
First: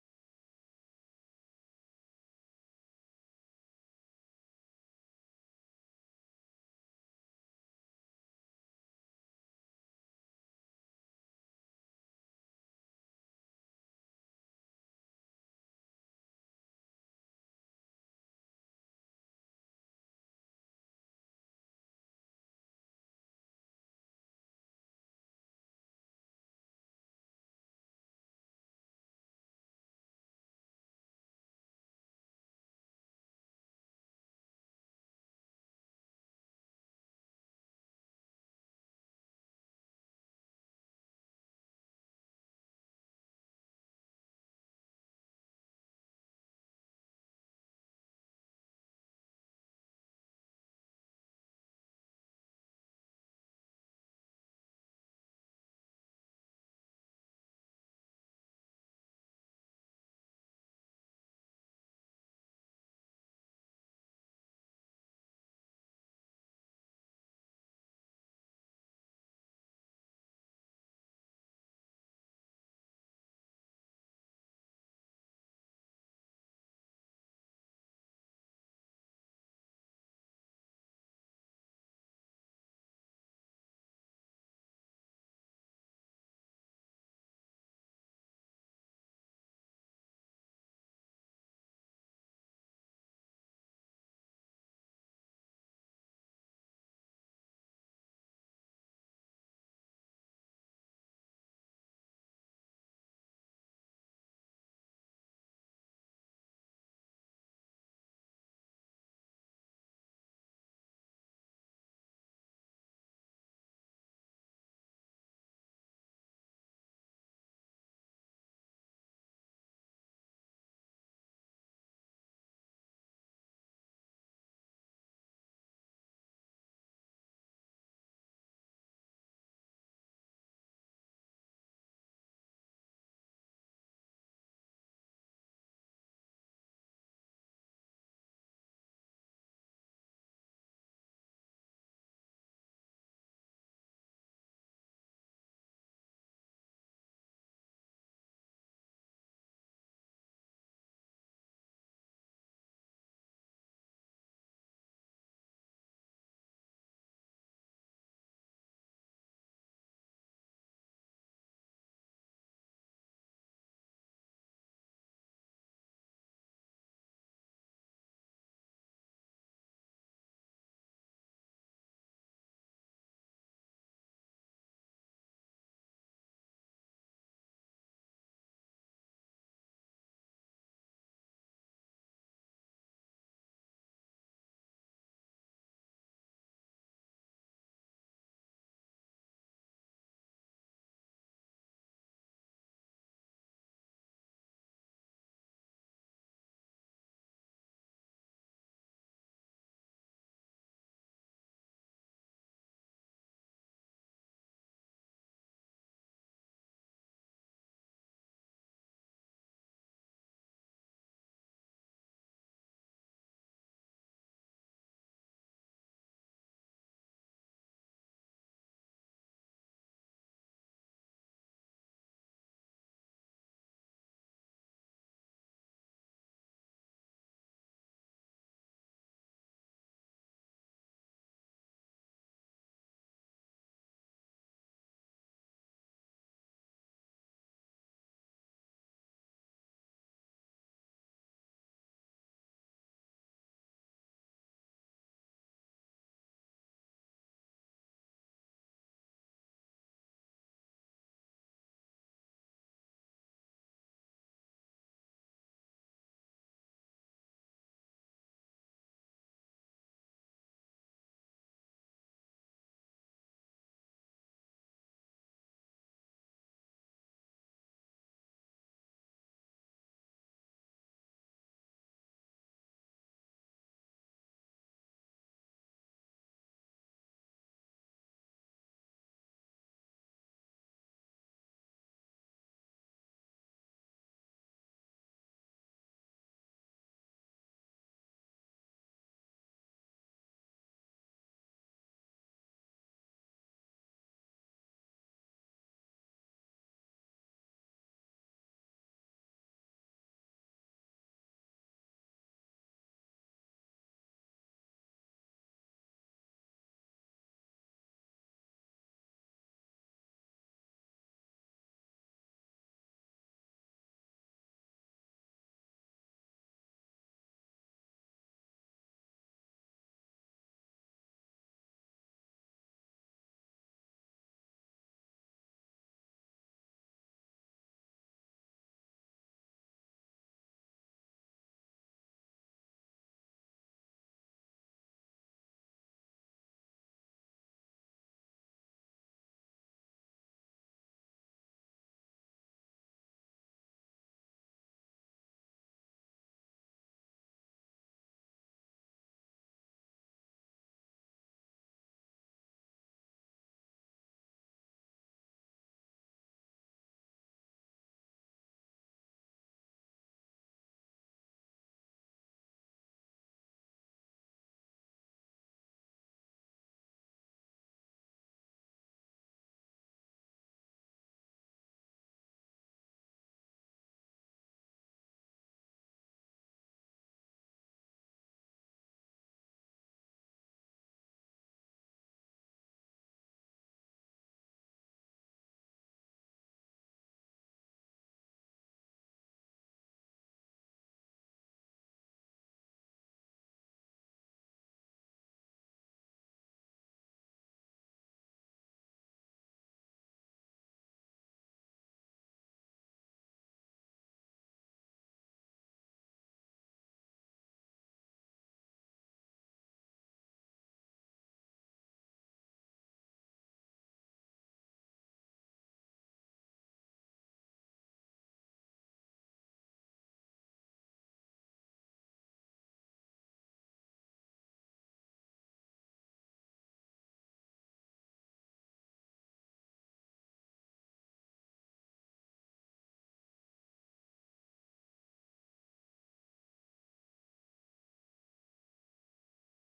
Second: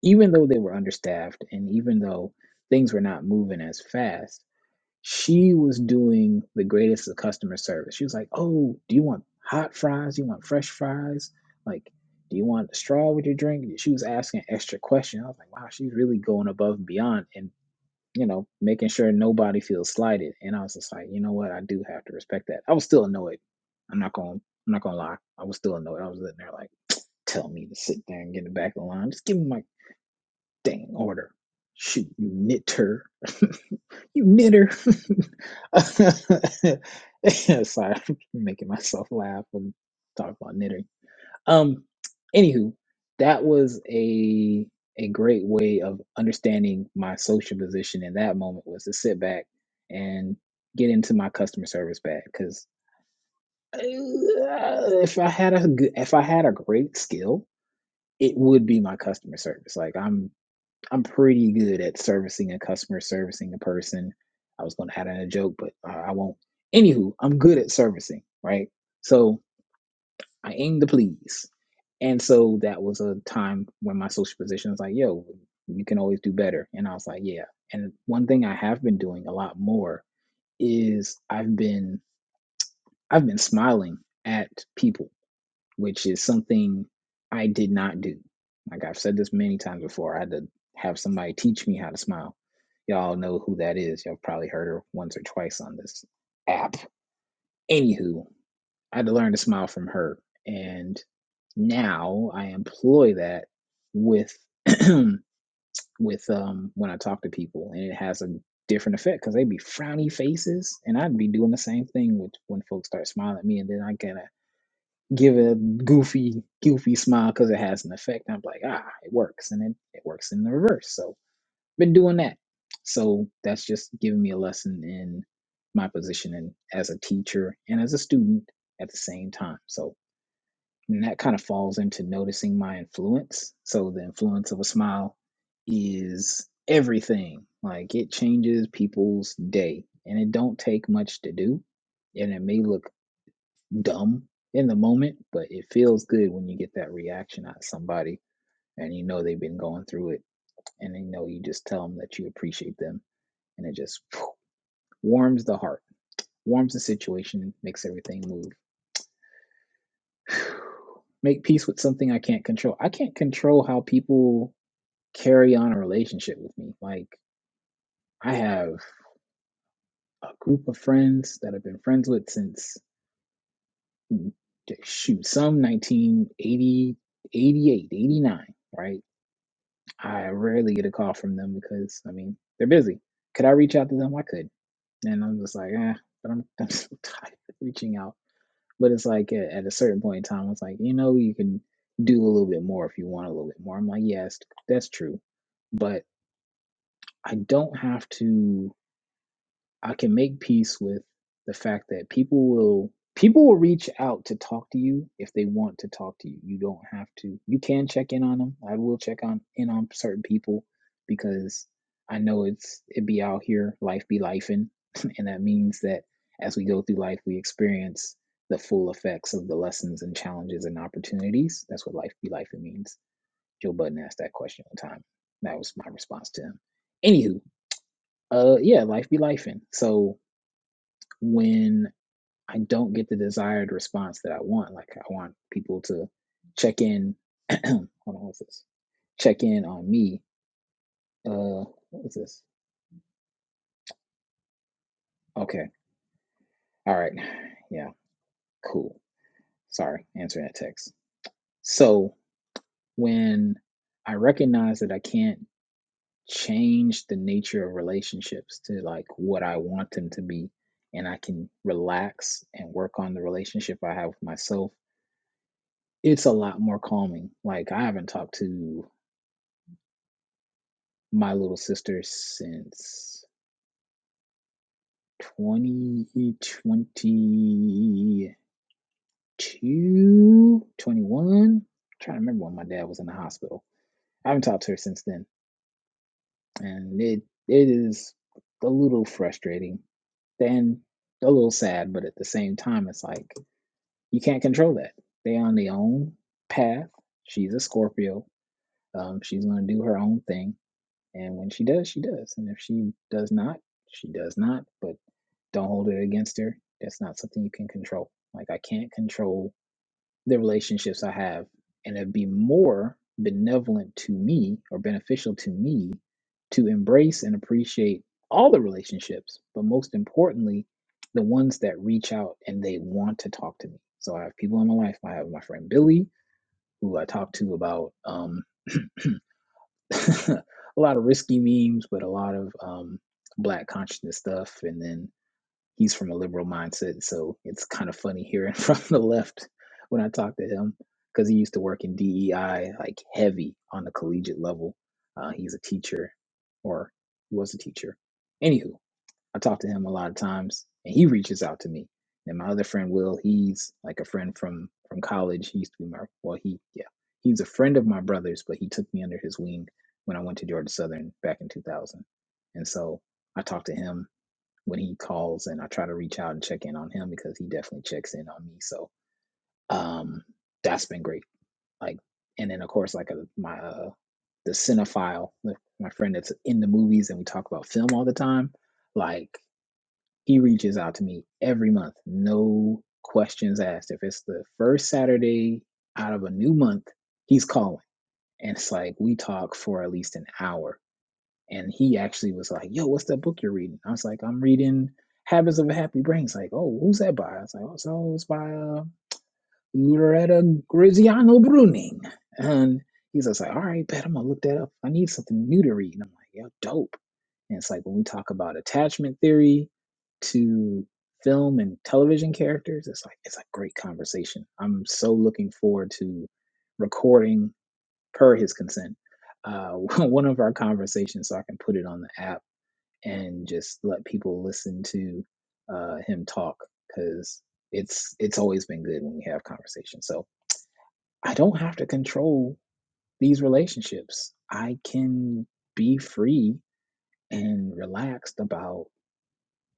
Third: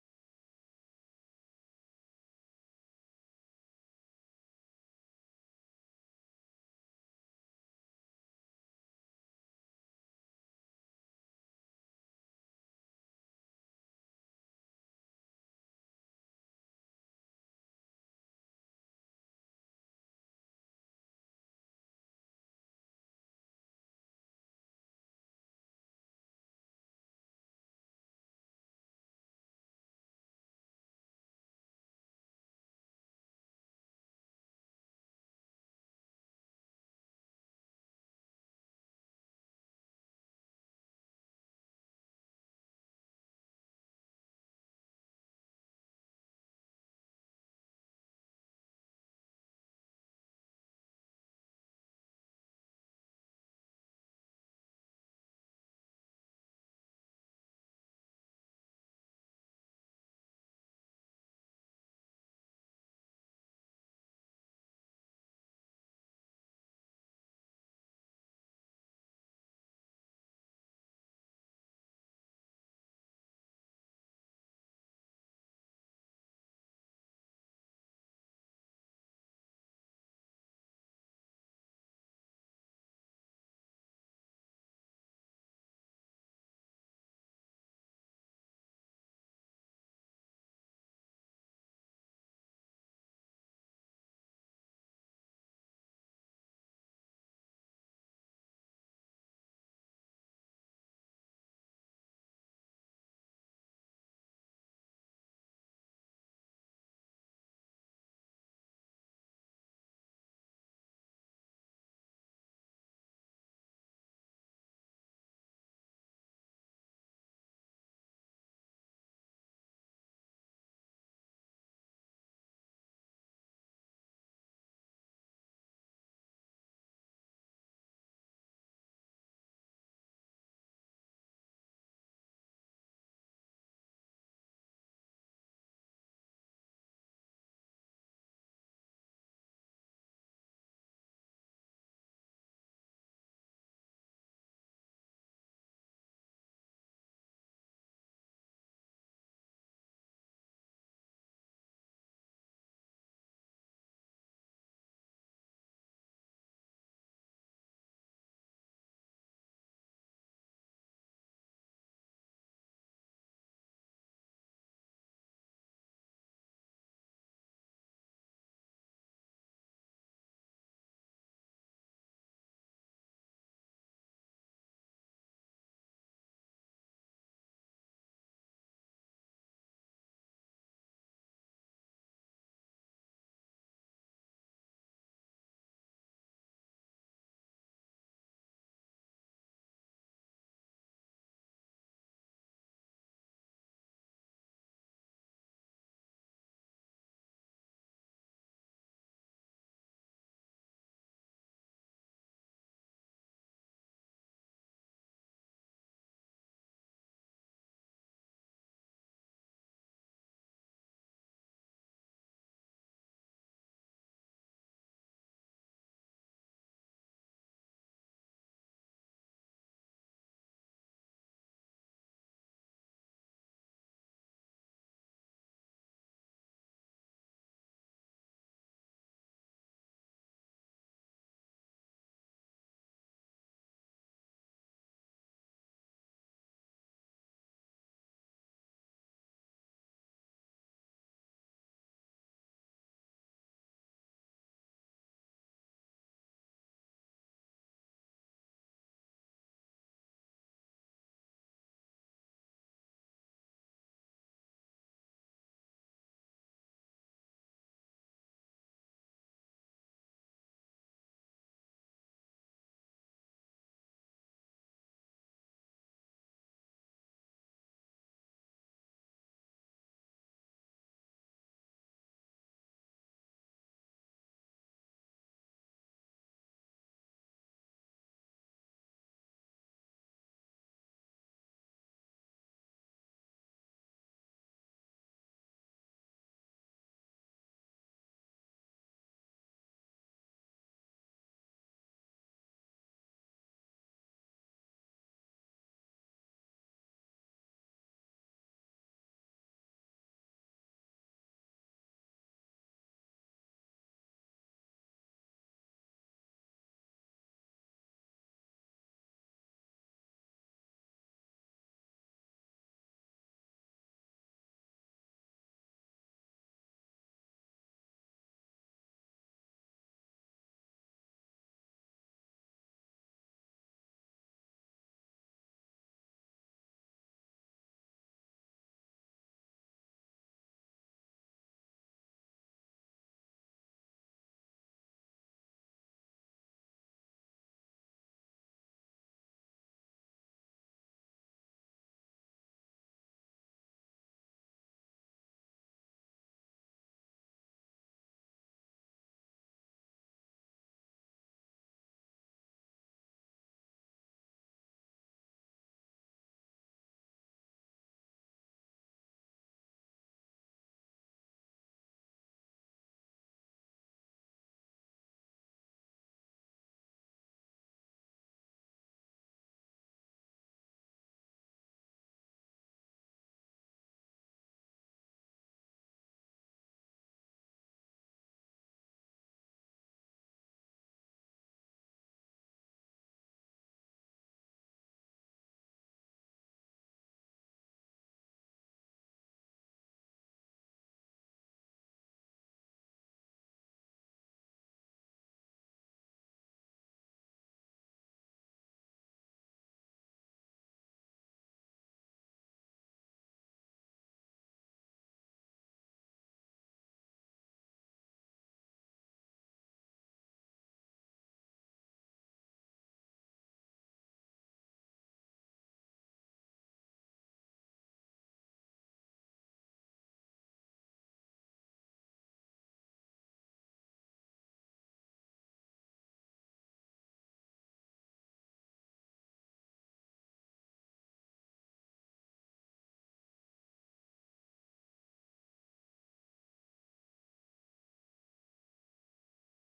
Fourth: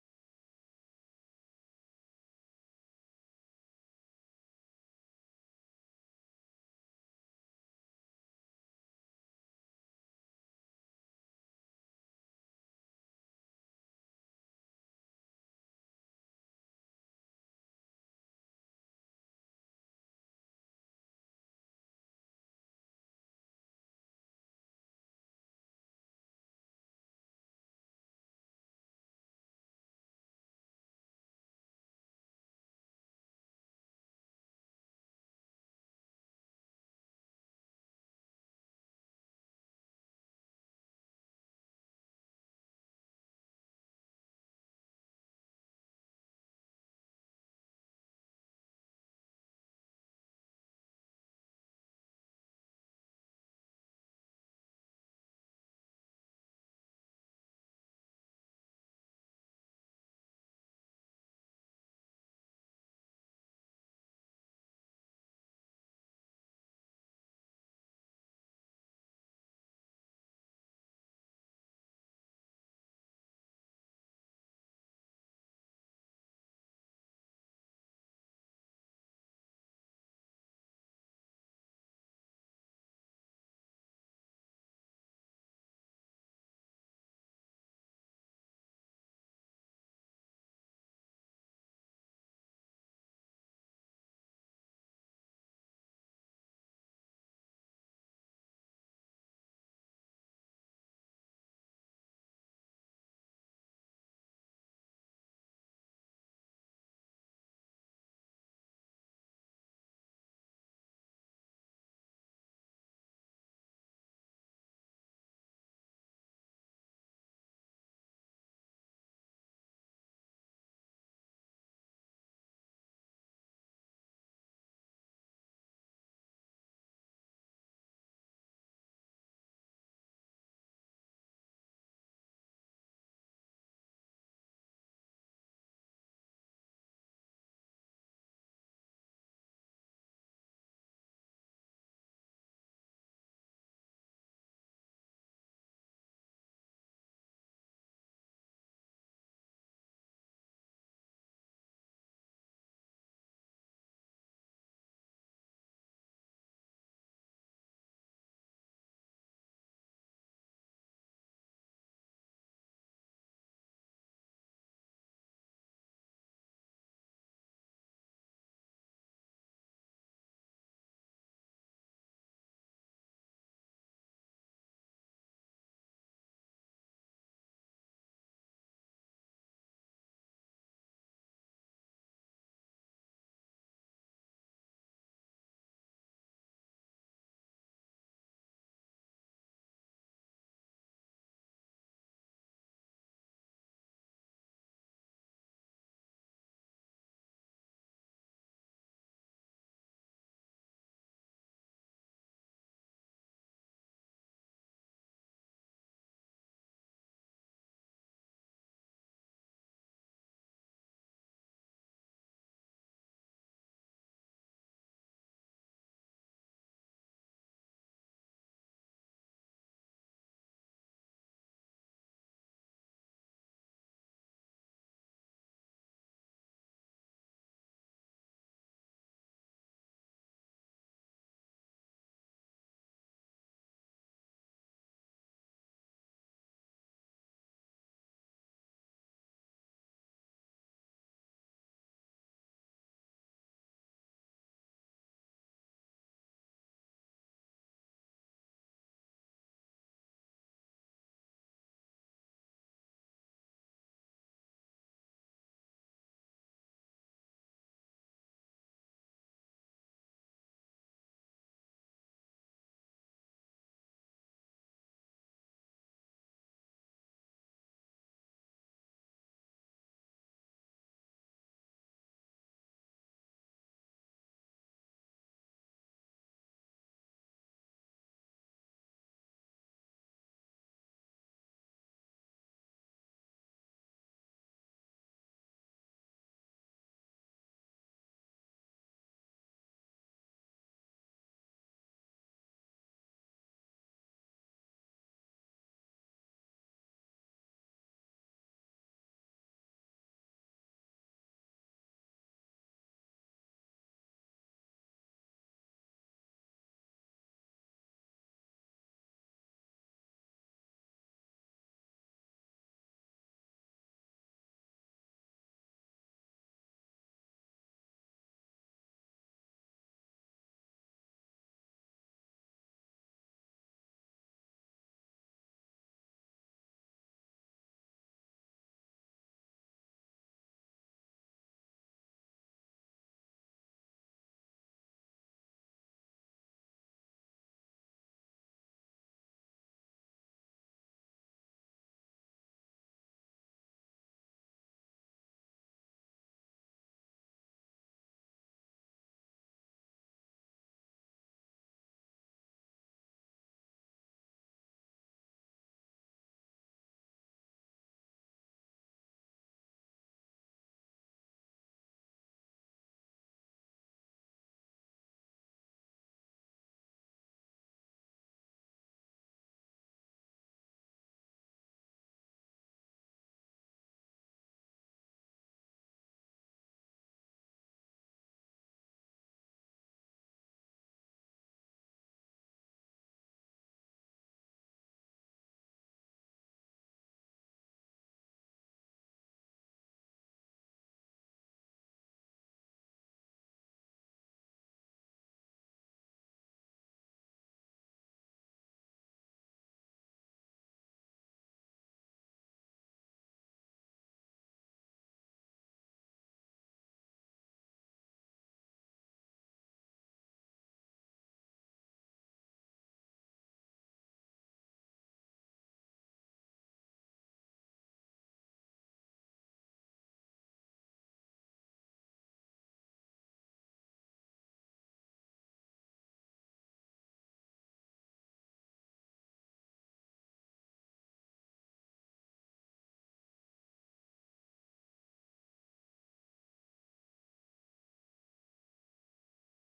S4: even though they were understaffed, and even though things were not moving as fast she was doing the greatest of customer service. She was like, "Oh, do you want hot fries? Do you want fresh fries? Like, do you want a straw with your drink?" She was asking extra questions. I was like, "Wow, she's really going above and beyond, and you know, making sure nobody feels slighted." And I was just like, "You know what? I do have to respect that." I was still annoyed. I'm not going. I'm not going to lie. I was still annoyed. I was sitting there like, "Tell me to sit there and get in the back of the line. Just give me my dang order." Shoot, you nit her. You knitter. Sorry, I'm making myself laugh when I talk about knitting. Um, anywho, that was a a great way of understanding my social position in that moment was to sit back and get into my customer service bag because if I had a good, if I had a great skill, it would be my customer service. Like I'm I'm pretty good at servicing a customer, servicing a person. I was going to have that in a joke, but uh, I won't. Anywho, I'm good at servicing, right? So I aim to please. And so that was a time when my social position was like, yo, you can always do better. And I was like, yeah. And one thing I have been doing a lot more is I've been I've been smiling at people which is something I did not do. Like I've said this many times before, I had to have somebody teach me how to smile. Y'all know who that is. Y'all probably heard her once or twice on this app. Anywho, I had to learn to smile from her. And now I employ that with with um when I talk to people and it has a different effect because they would be frowny faces and I'd be doing the same thing with when folks start smiling at me and then I kind of give a goofy, goofy smile because it has an effect. I'm like, ah, it works, and it, it works in the reverse. So been doing that. So that's just giving me a lesson in my position and as a teacher and as a student at the same time. So and that kind of falls into noticing my influence. So the influence of a smile is everything. Like it changes people's day, and it don't take much to do, and it may look dumb in the moment, but it feels good when you get that reaction out of somebody and you know they've been going through it and they know you just tell them that you appreciate them and it just warms the heart, warms the situation, makes everything move. Make peace with something I can't control. I can't control how people carry on a relationship with me. Like, I have a group of friends that I've been friends with since, mm, shoot, some 1980 88, 89, right? I rarely get a call from them because I mean they're busy. Could I reach out to them? I could, and I'm just like, eh, but I'm, I'm so tired of reaching out. But it's like at, at a certain point in time, it's like you know you can do a little bit more if you want a little bit more. I'm like, yes, that's true, but I don't have to. I can make peace with the fact that people will people will reach out to talk to you if they want to talk to you. You don't have to. You can check in on them. I will check on in on certain people because I know it's it be out here, life be lifing, and that means that as we go through life we experience the full effects of the lessons and challenges and opportunities. That's what life be lifing means. Joe Budden asked that question one time. That was my response to him. Anywho, uh yeah, life be lifing. so when I don't get the desired response that I want. Like I want people to check in. hold on, what's this? Check in on me. Uh, what's this? Okay, all right, yeah, cool. Sorry, answering that text. So when I recognize that I can't change the nature of relationships to like what I want them to be, and I can relax and work on the relationship I have with myself, it's a lot more calming. Like I haven't talked to my little sister since twenty twenty two twenty one. trying to remember when my dad was in the hospital. I haven't talked to her since then. And it it is a little frustrating and a little sad, but at the same time, it's like you can't control that. They on their own path. She's a Scorpio. Um, she's gonna do her own thing, and when she does, she does, and if she does not, she does not. But Don't hold it against her. That's not something you can control. Like I can't control the relationships I have. And it'd be more benevolent to me or beneficial to me to embrace and appreciate all the relationships, but most importantly, the ones that reach out and they want to talk to me. So I have people in my life. I have my friend Billy, who I talk to about um, a lot of risky memes, but a lot of um, black consciousness stuff. And then he's from a liberal mindset, so it's kind of funny hearing from the left when I talk to him because he used to work in DEI like heavy on the collegiate level. Uh, he's a teacher, or he was a teacher. Anywho, I talk to him a lot of times, and he reaches out to me. And my other friend Will, he's like a friend from from college. He used to be my well, he yeah, he's a friend of my brother's, but he took me under his wing when I went to Georgia Southern back in 2000. And so I talk to him when he calls and I try to reach out and check in on him because he definitely checks in on me. So um that's been great. Like and then of course like a, my uh the cinephile, like, my friend that's in the movies and we talk about film all the time, like he reaches out to me every month. No questions asked. If it's the first Saturday out of a new month, he's calling. And it's like we talk for at least an hour and he actually was like, "Yo, what's that book you're reading?" I was like, "I'm reading Habits of a Happy Brain." He's like, "Oh, who's that by?" I was like, "Oh, so it's by uh, Loretta Graziano Bruning." And he's just like, "All right, bet I'm gonna look that up. I need something new to read." And I'm like, "Yo, dope." And it's like when we talk about attachment theory to film and television characters, it's like it's a great conversation. I'm so looking forward to recording per his consent, uh, one of our conversations so I can put it on the app and just let people listen to uh, him talk because it's it's always been good when we have conversations. So I don't have to control these relationships. I can be free and relaxed about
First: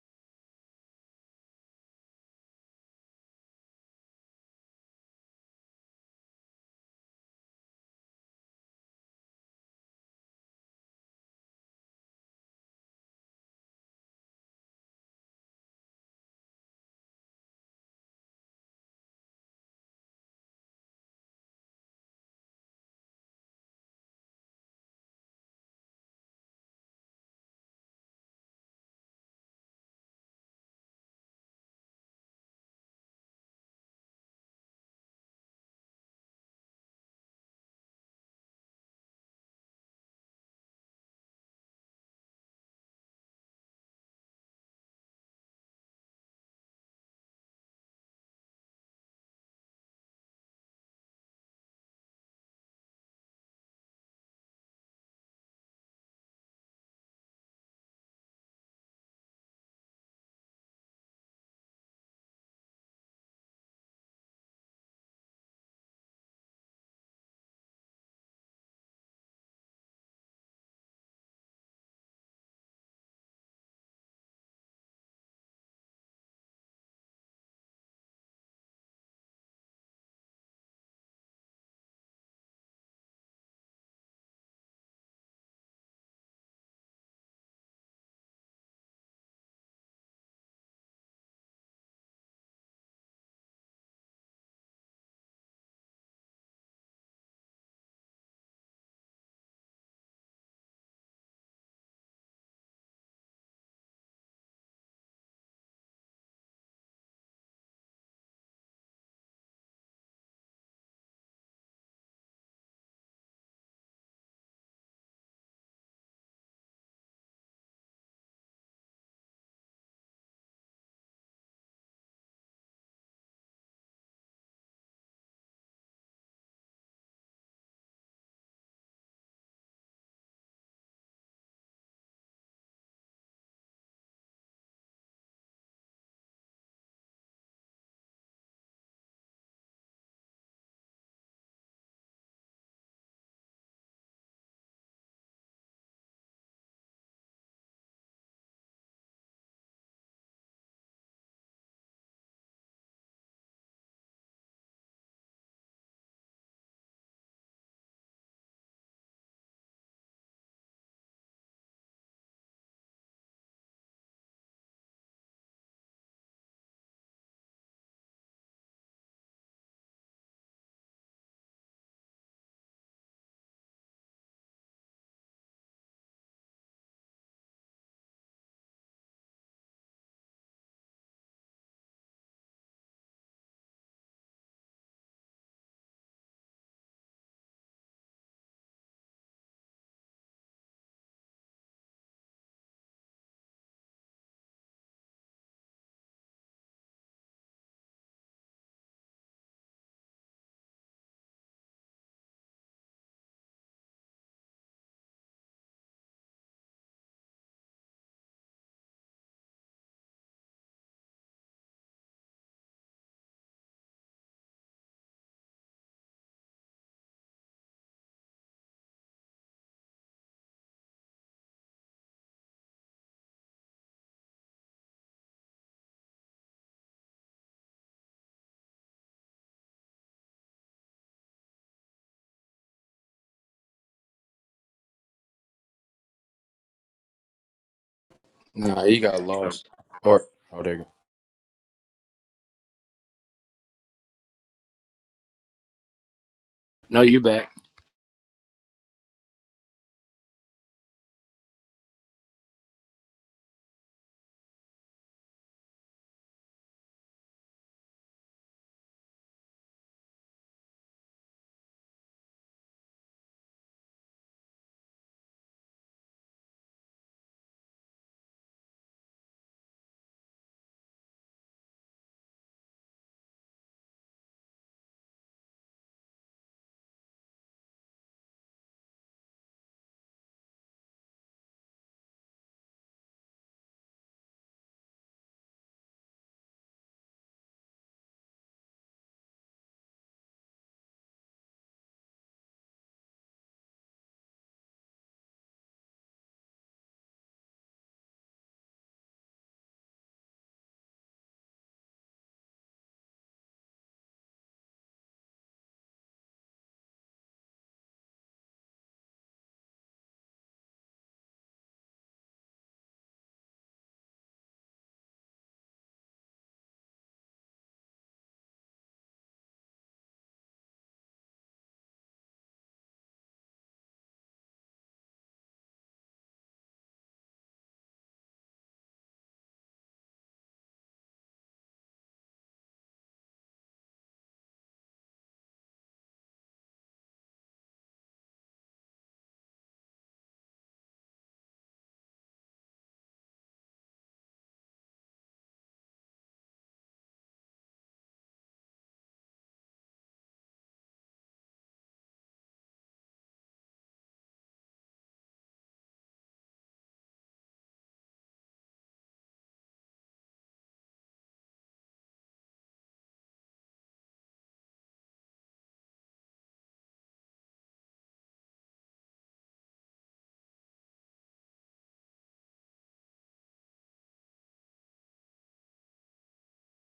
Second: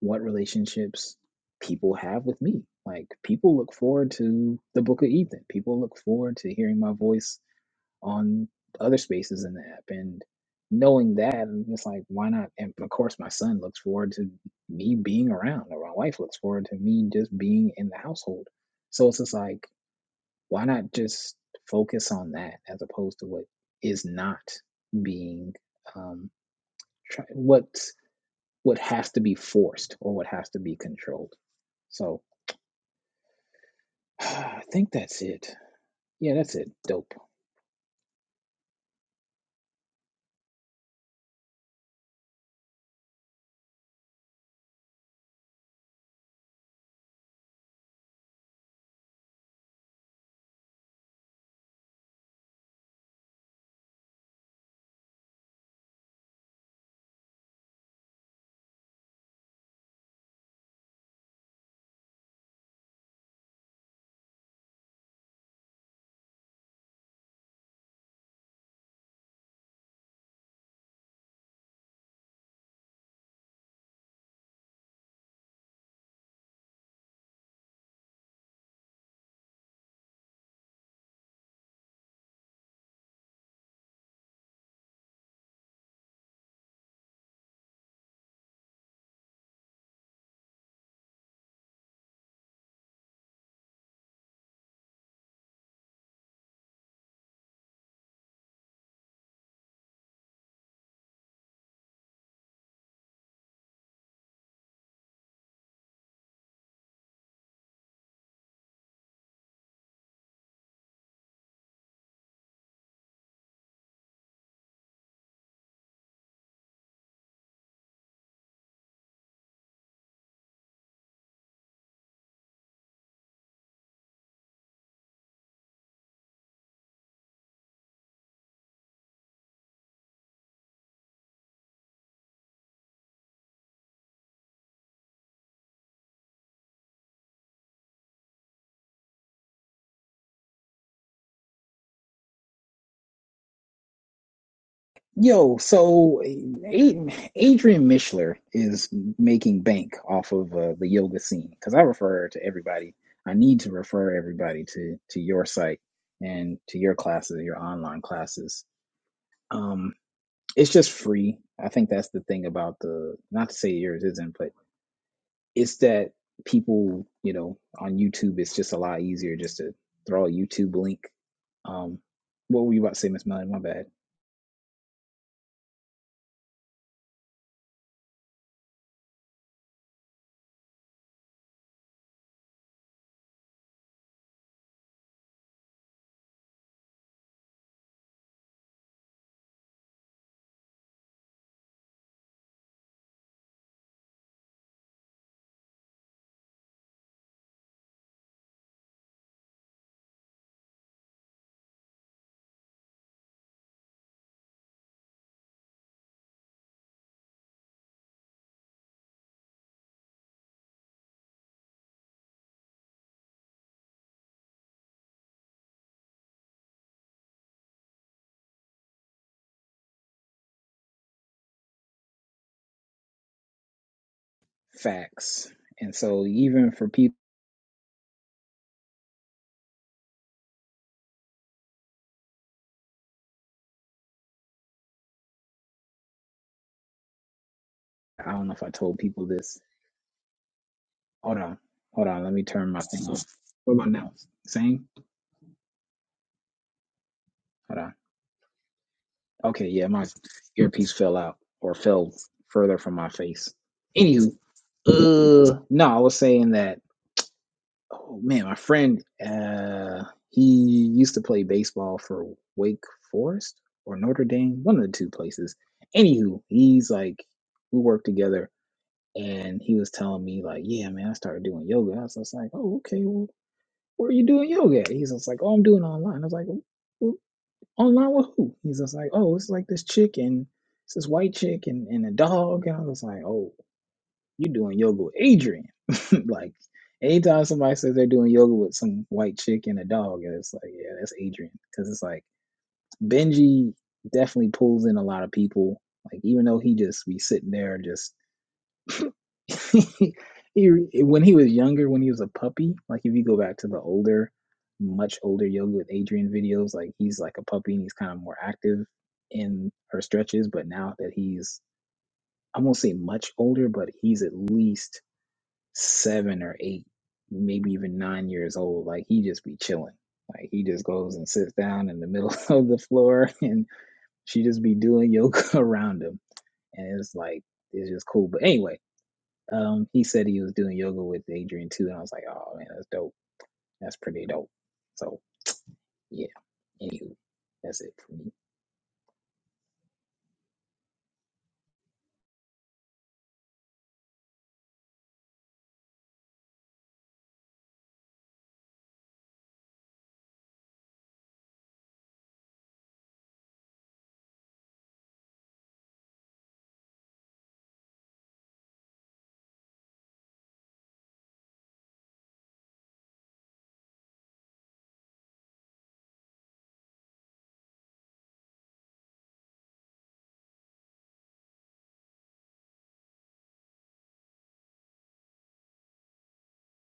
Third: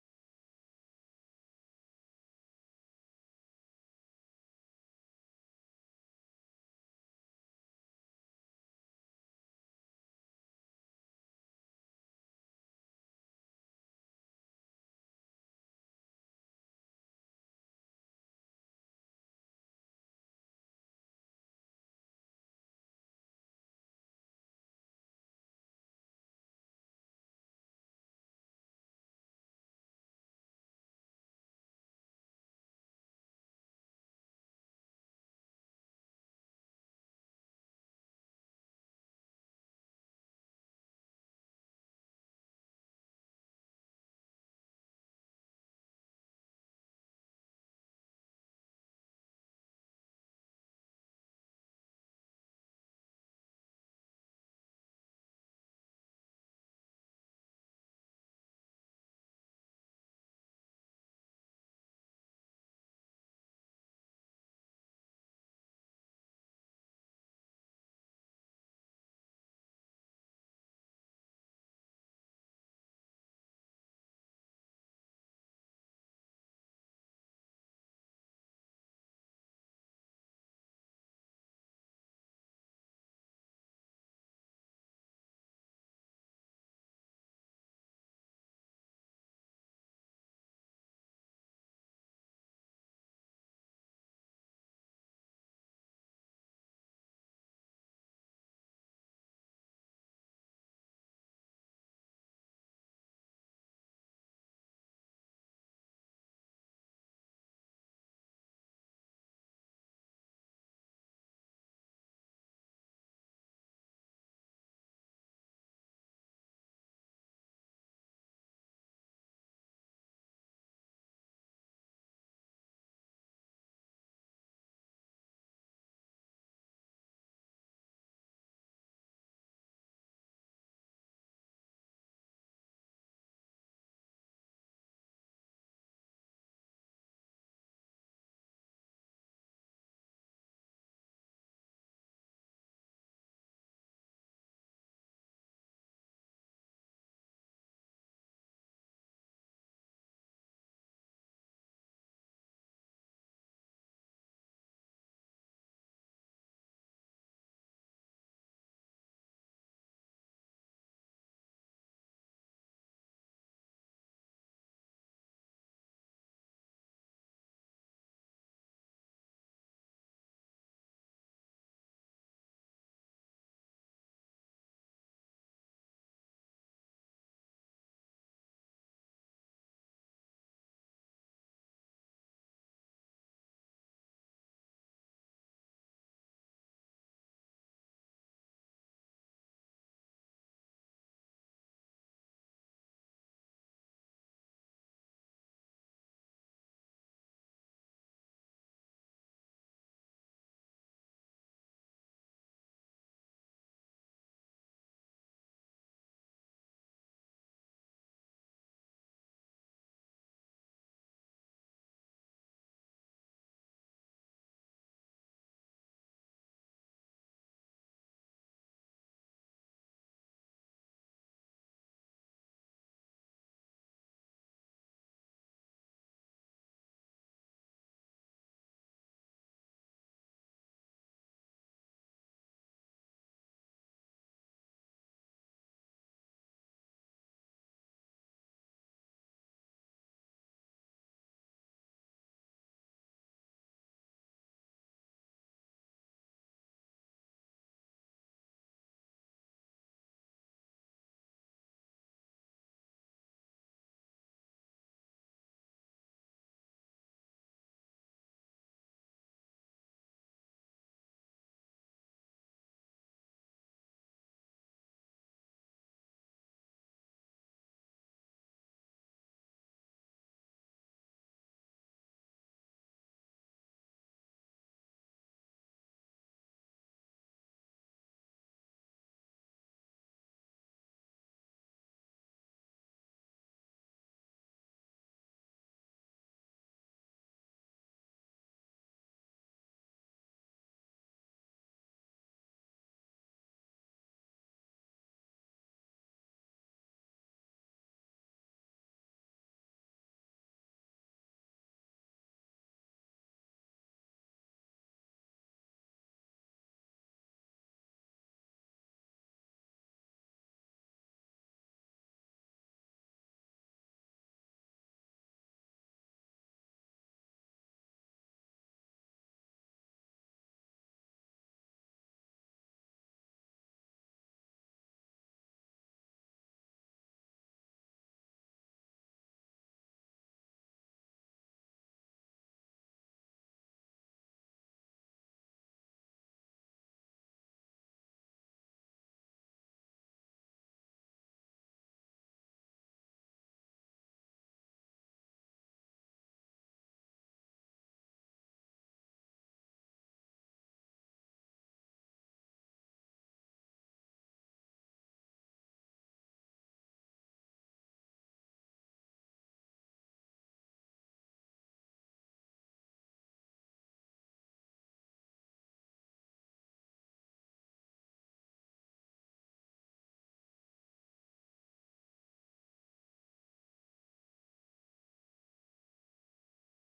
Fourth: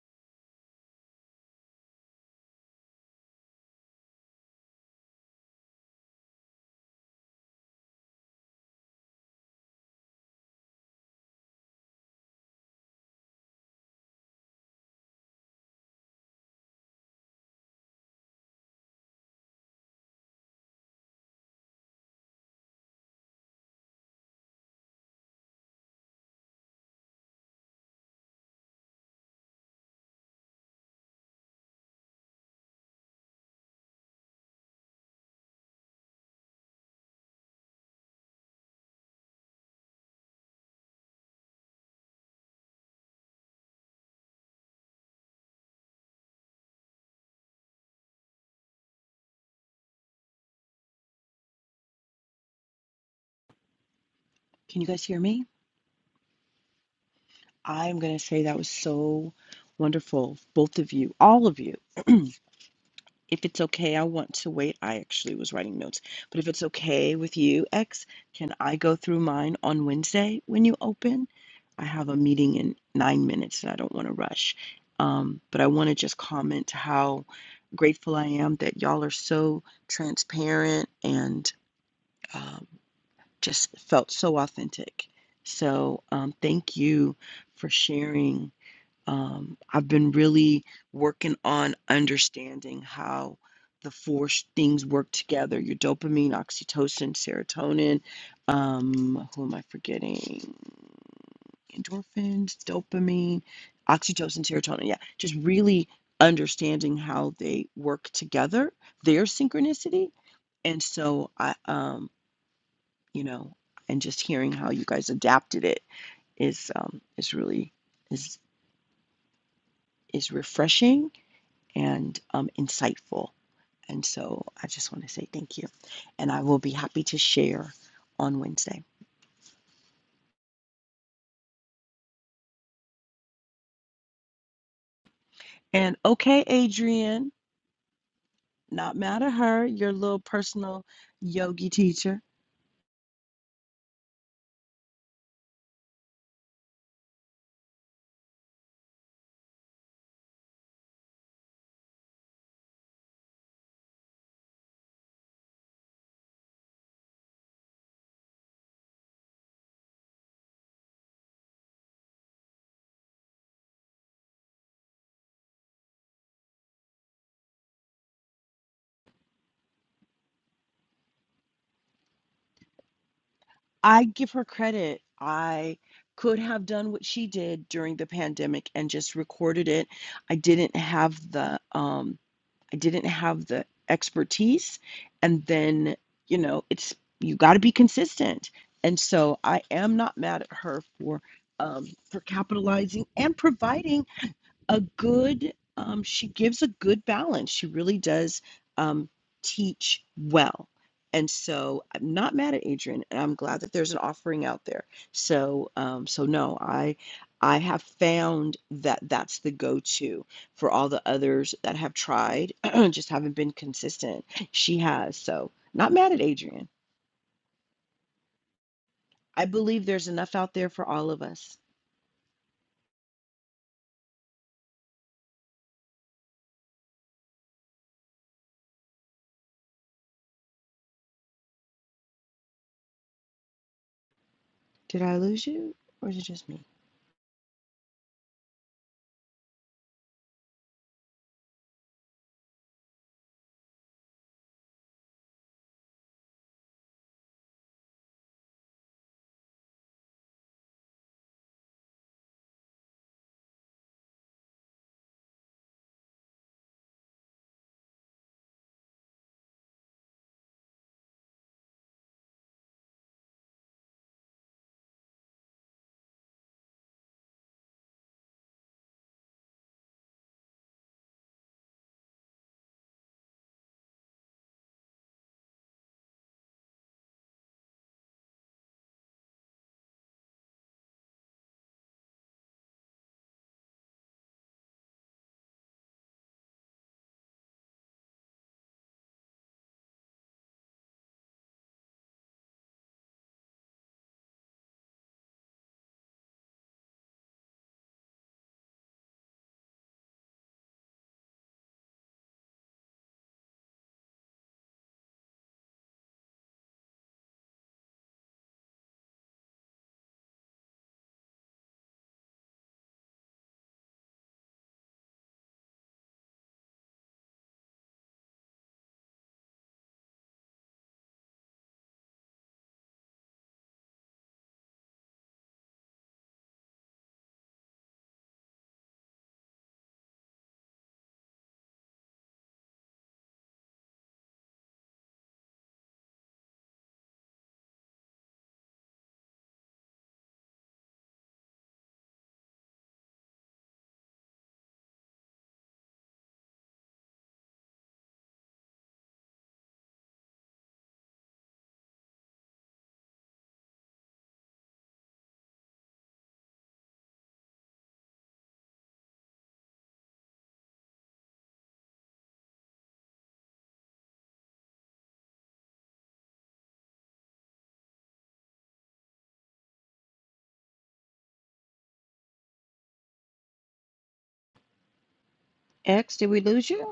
S4: what relationships people have with me. Like people look forward to the book of Ethan. People look forward to hearing my voice on other spaces in the app and knowing that i'm just like why not and of course my son looks forward to me being around or my wife looks forward to me just being in the household so it's just like why not just focus on that as opposed to what is not being um try, what what has to be forced or what has to be controlled so i think that's it yeah that's it dope
S3: Can you guys hear me? I'm gonna say that was so wonderful, both of you, all of you. If it's okay, I want to wait. I actually was writing notes, but if it's okay with you, X, can I go through mine on Wednesday when you open? I have a meeting in nine minutes and I don't want to rush. Um, but I want to just comment how grateful I am that y'all are so transparent and um, just felt so authentic. So um, thank you for sharing um, I've been really working on understanding how the four sh- things work together your dopamine, oxytocin, serotonin. Um, who am I forgetting? Endorphins, dopamine, oxytocin, serotonin. Yeah, just really understanding how they work together, their synchronicity. And so I, um, you know, and just hearing how you guys adapted it is um, is really is is refreshing and um, insightful. And so I just want to say thank you. And I will be happy to share on Wednesday. And okay, Adrienne, not mad at her, your little personal yogi teacher.
S4: Yo, so Adrian Mishler is making bank off of uh, the yoga scene because I refer to everybody. I need to refer everybody to to your site and to your classes, your online classes. Um, it's just free. I think that's the thing about the not to say yours isn't, but it's that people, you know, on YouTube, it's just a lot easier just to throw a YouTube link. Um, what were you about to say, Miss Melanie? My bad.
S3: I give her credit. I could have done what she did during the pandemic and just recorded it. I didn't have the um, I didn't have the expertise. And then, you know, it's you got to be consistent. And so I am not mad at her for um, for capitalizing and providing a good um, she gives a good balance she really does um, teach well and so i'm not mad at adrian and i'm glad that there's an offering out there so um, so no i i have found that that's the go-to for all the others that have tried just haven't been consistent she has so not mad at adrian i believe there's enough out there for all of us
S4: Facts. And so even for people
S3: did i lose you or is it just me
S4: I don't know if I
S1: Nah,
S4: told
S1: he got So
S4: people this.
S1: lost. Or oh, there you go.
S4: Hold on. Hold on. Let me turn my thing off. What about now? Same?
S1: No, you back.
S4: Hold on. Okay, yeah, my earpiece fell out or fell further from my face. Anywho, uh no, I was saying that oh man, my friend uh he used to play baseball for Wake Forest or Notre Dame, one of the two places. Anywho, he's like we work together and he was telling me like, yeah, man, I started doing yoga. I was just like, oh, okay, well, where are you doing yoga at? He's just like, oh, I'm doing online. I was like, "Well, online with who? He's just like, oh, it's like this chick and it's this white chick and, and a dog. And I was like, oh, you're doing yoga with Adrian. like, anytime somebody says they're doing yoga with some white chick and a dog, and it's like, yeah, that's Adrian. Because it's like, Benji definitely pulls in a lot of people. Like, even though he just be sitting there just he, when he was younger, when he was a puppy, like if you go back to the older, much older yoga with Adrian videos, like he's like a puppy and he's kind of more active in her stretches. But now that he's, I won't say much older, but he's at least seven or eight, maybe even nine years old. Like he just be chilling. Like he just goes and sits down in the middle of the floor and she just be doing yoga around him. And it's like, it's just cool. But anyway, um, he said he was doing yoga with Adrian too, and I was like, oh man, that's dope. That's pretty dope. So yeah, anywho, that's it for me.
S3: x did we lose you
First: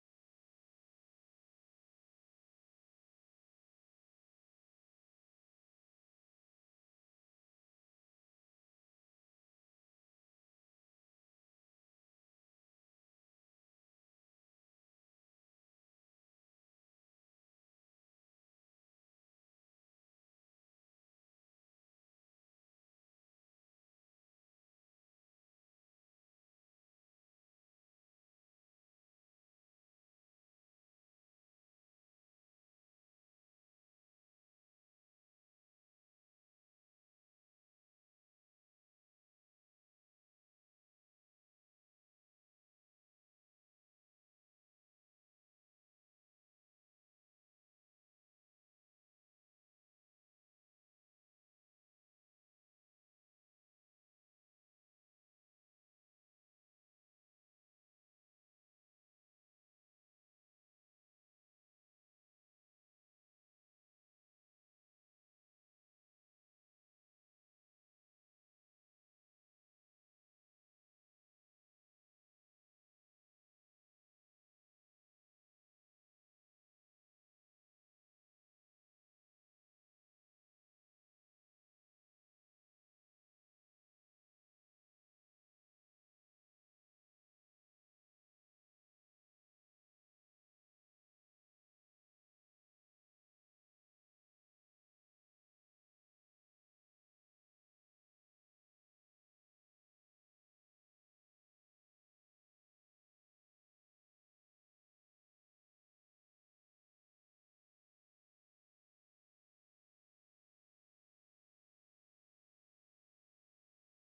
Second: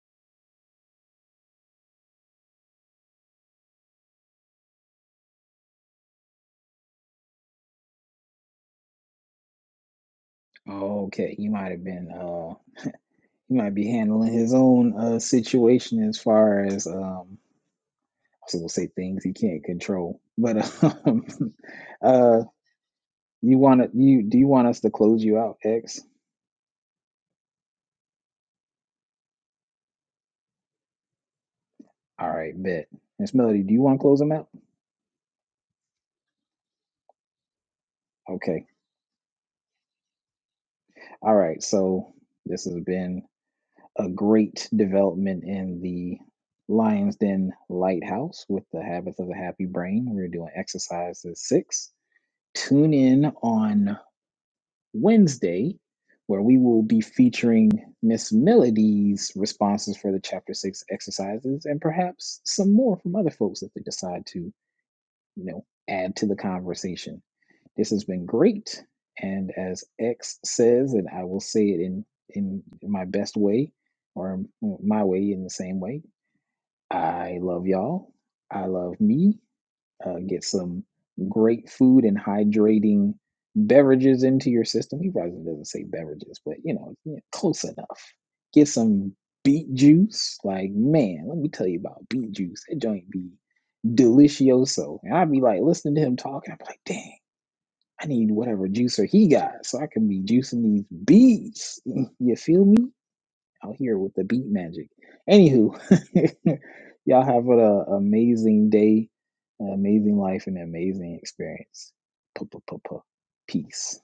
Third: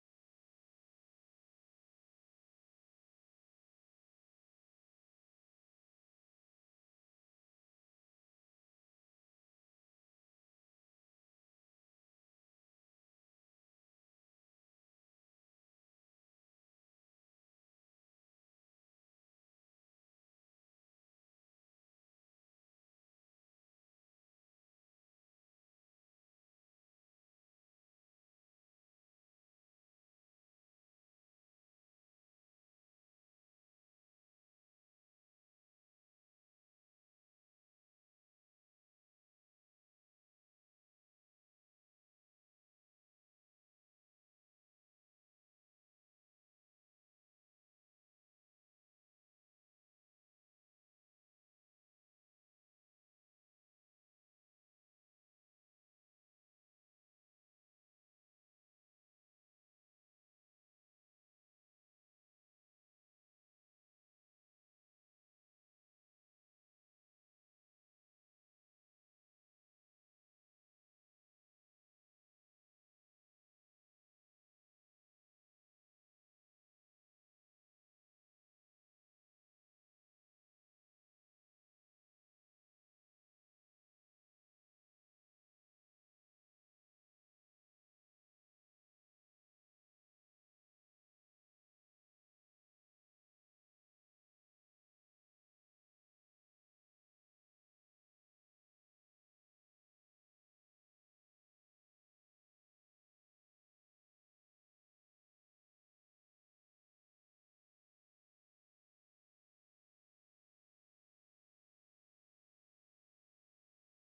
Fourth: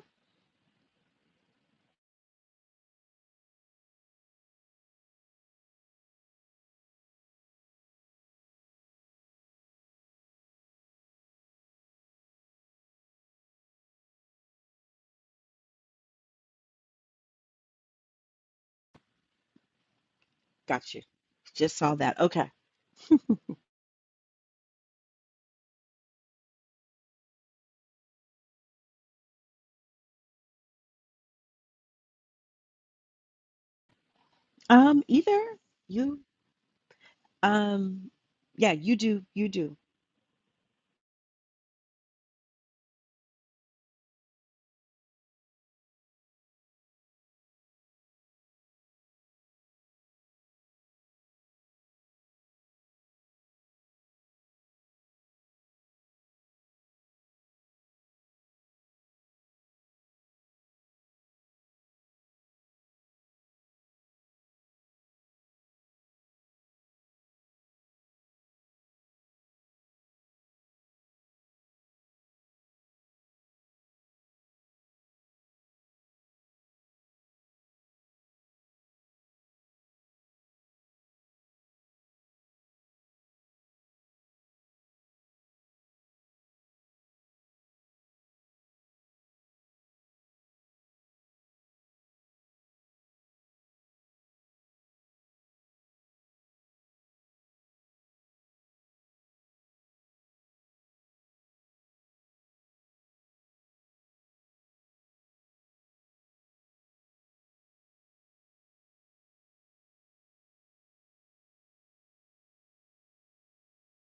S4: Okay, you might have been uh he might be handling his own uh situation as far as um I was gonna say things he can't control. But
S3: Got you.
S4: um
S3: Just saw that.
S4: uh
S3: Okay.
S4: you wanna you do you want us to close you out, X? All right, bet. Miss Melody, do you want to close them out?
S3: Um, either you, um,
S4: Okay.
S3: yeah, you do, you do.
S4: All right, so this has been a great development in the Lions Den Lighthouse with the Habits of a Happy Brain. We're doing exercises six. Tune in on Wednesday, where we will be featuring Miss Melody's responses for the chapter six exercises and perhaps some more from other folks if they decide to, you know, add to the conversation. This has been great. And as X says, and I will say it in, in my best way or my way in the same way, I love y'all. I love me. Uh, get some great food and hydrating beverages into your system. He probably doesn't say beverages, but you know, yeah, close enough. Get some beet juice. Like, man, let me tell you about beet juice. That joint be delicioso. And I'd be like listening to him talking. I'd be like, dang. I need whatever juicer he got so I can be juicing these beats. You feel me? Out here with the beat magic. Anywho, y'all have an uh, amazing day, an amazing life, and an amazing experience. Puh, puh, puh, puh. Peace.